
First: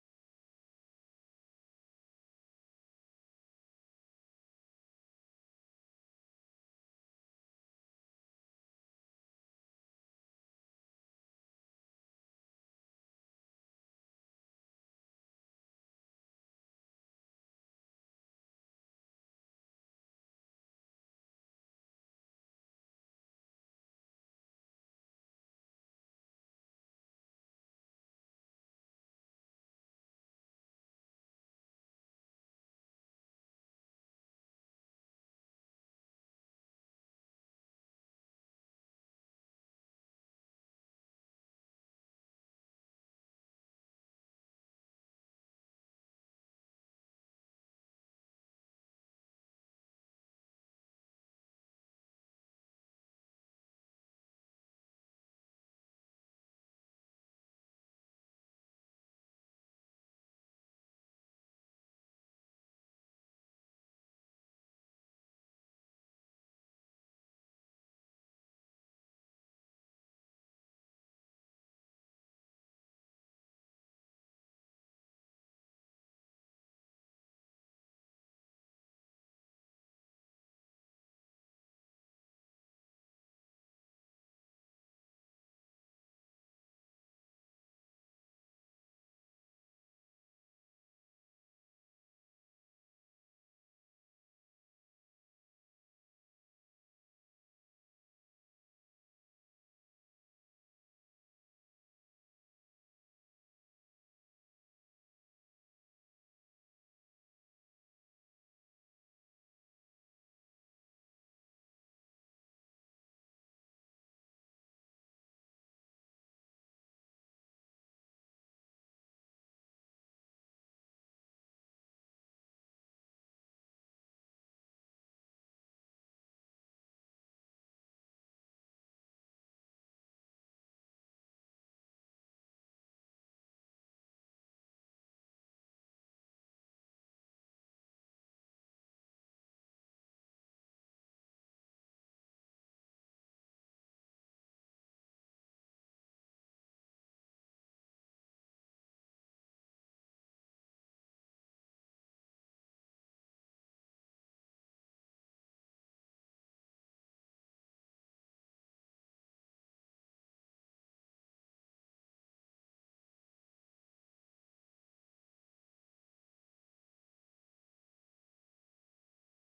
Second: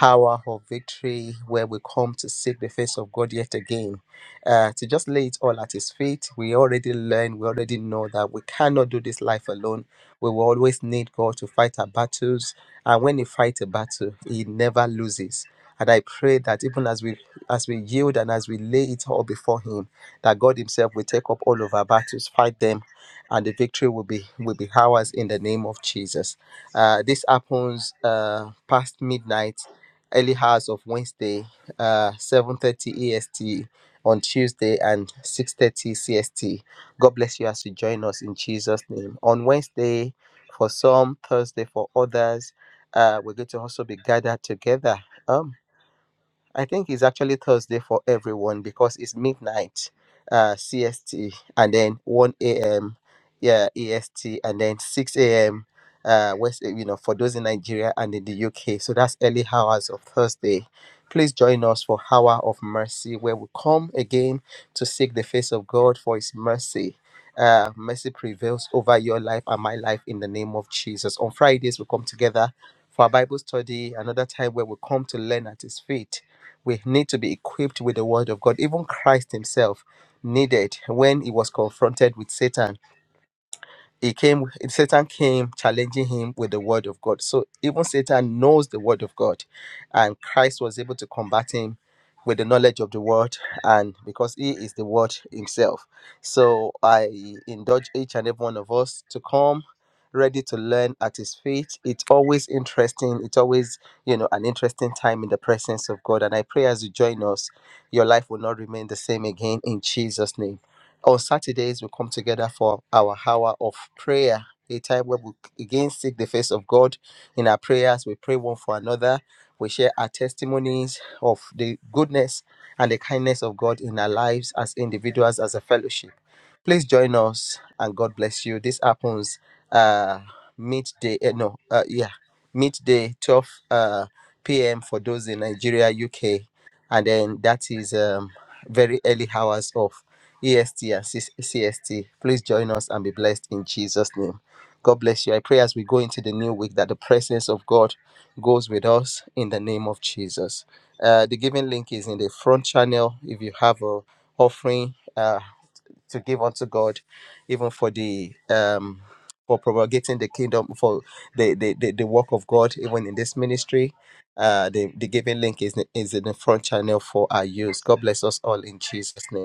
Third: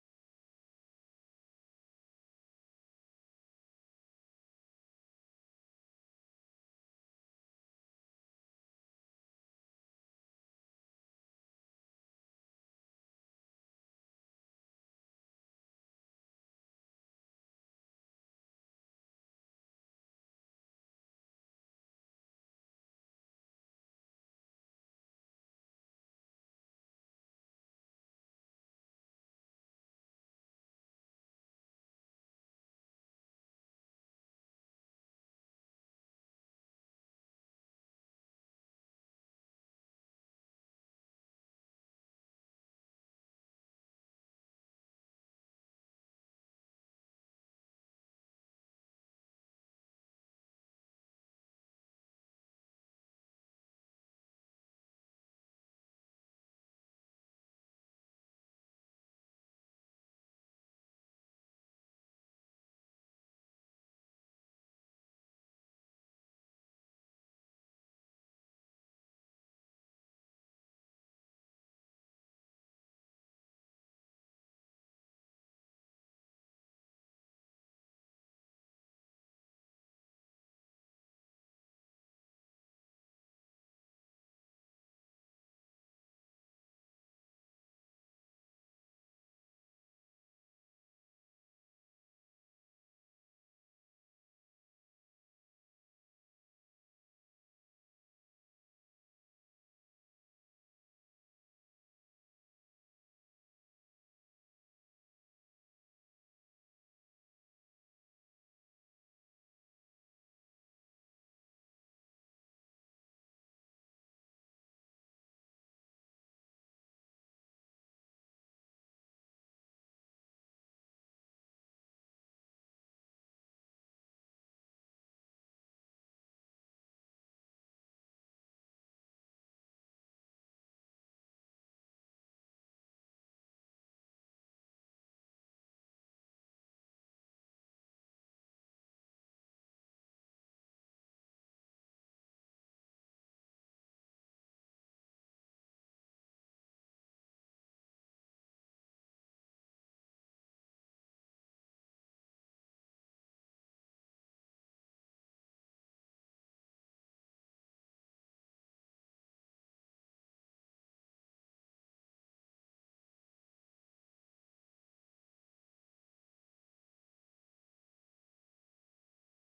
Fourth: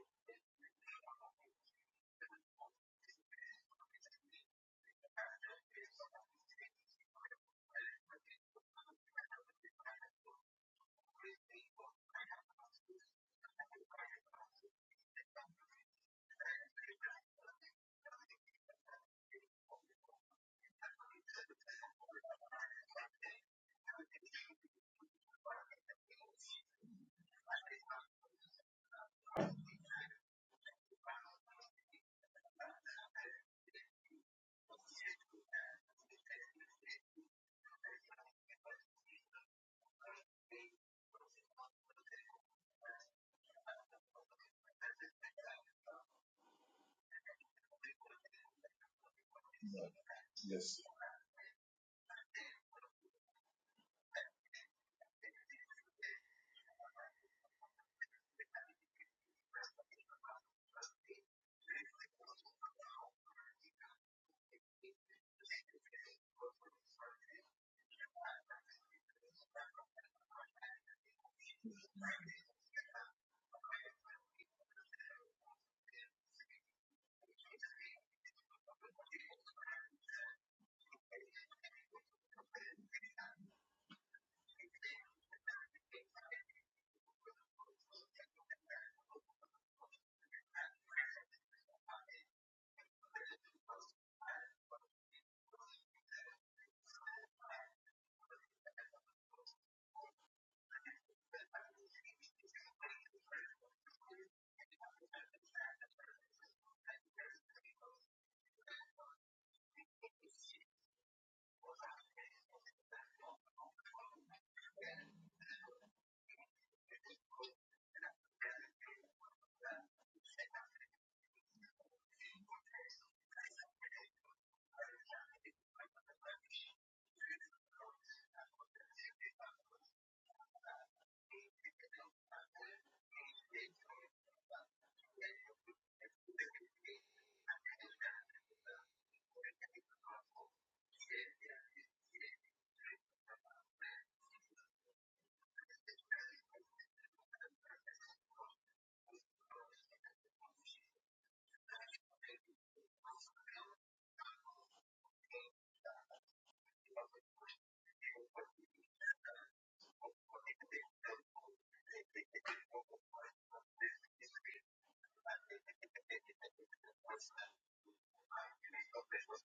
hour of victory, where we come to seek the face of God yet again. Uh, to just lay it all at His feet. We already learned, we already know that we cannot do this life alone. We will always need God to fight our battles. And when He fights a battle, He never loses. And I pray that even as we as we yield and as we lay it all before Him, that God Himself will take up all of our battles, fight them, and the victory will be will be ours in the name of Jesus. Uh, this happens uh, past midnight, early hours of Wednesday, uh, 7:30 EST on Tuesday and 6:30 CST. God bless you as you join us in Jesus' name. On Wednesday, for some, Thursday for others, uh, we're going to also be gathered together. Um. I think it's actually Thursday for everyone because it's midnight uh, CST and then 1 a.m. Yeah, EST and then 6 a.m. Uh, West, you know, for those in Nigeria and in the UK. So that's early hours of Thursday. Please join us for Hour of Mercy, where we come again to seek the face of God for His mercy. Uh, mercy prevails over your life and my life in the name of Jesus. On Fridays, we come together for our Bible study, another time where we come to learn at His feet we need to be equipped with the word of God. Even Christ himself needed when he was confronted with Satan. He came Satan came challenging him with the word of God. So even Satan knows the word of God and Christ was able to combat him with the knowledge of the word and because he is the word himself. So I indulge each and every one of us to come ready to learn at his feet. It's always interesting. It's always, you know, an interesting time in the presence of God. And I pray as you join us, your life will not remain the same again in Jesus' name. On Saturdays, we come together for our hour of prayer, a time where we again seek the face of God in our prayers. We pray one for another. We share our testimonies of the goodness and the kindness of God in our lives as individuals, as a fellowship. Please join us and God bless you. This happens uh midday eh, no uh yeah midday 12 uh p.m. for those in Nigeria, UK, and then that is um very early hours of EST and C- CST. Please join us and be blessed in Jesus' name. God bless you. I pray as we go into the new week that the presence of God goes with us in the name of Jesus. Uh, the giving link is in the front channel. If you have a offering uh, to give unto God, even for the um for propagating the kingdom for the the, the, the work of God even in this ministry. Uh, the, the giving link is, is in the front channel for our use. God bless us all in Jesus' name.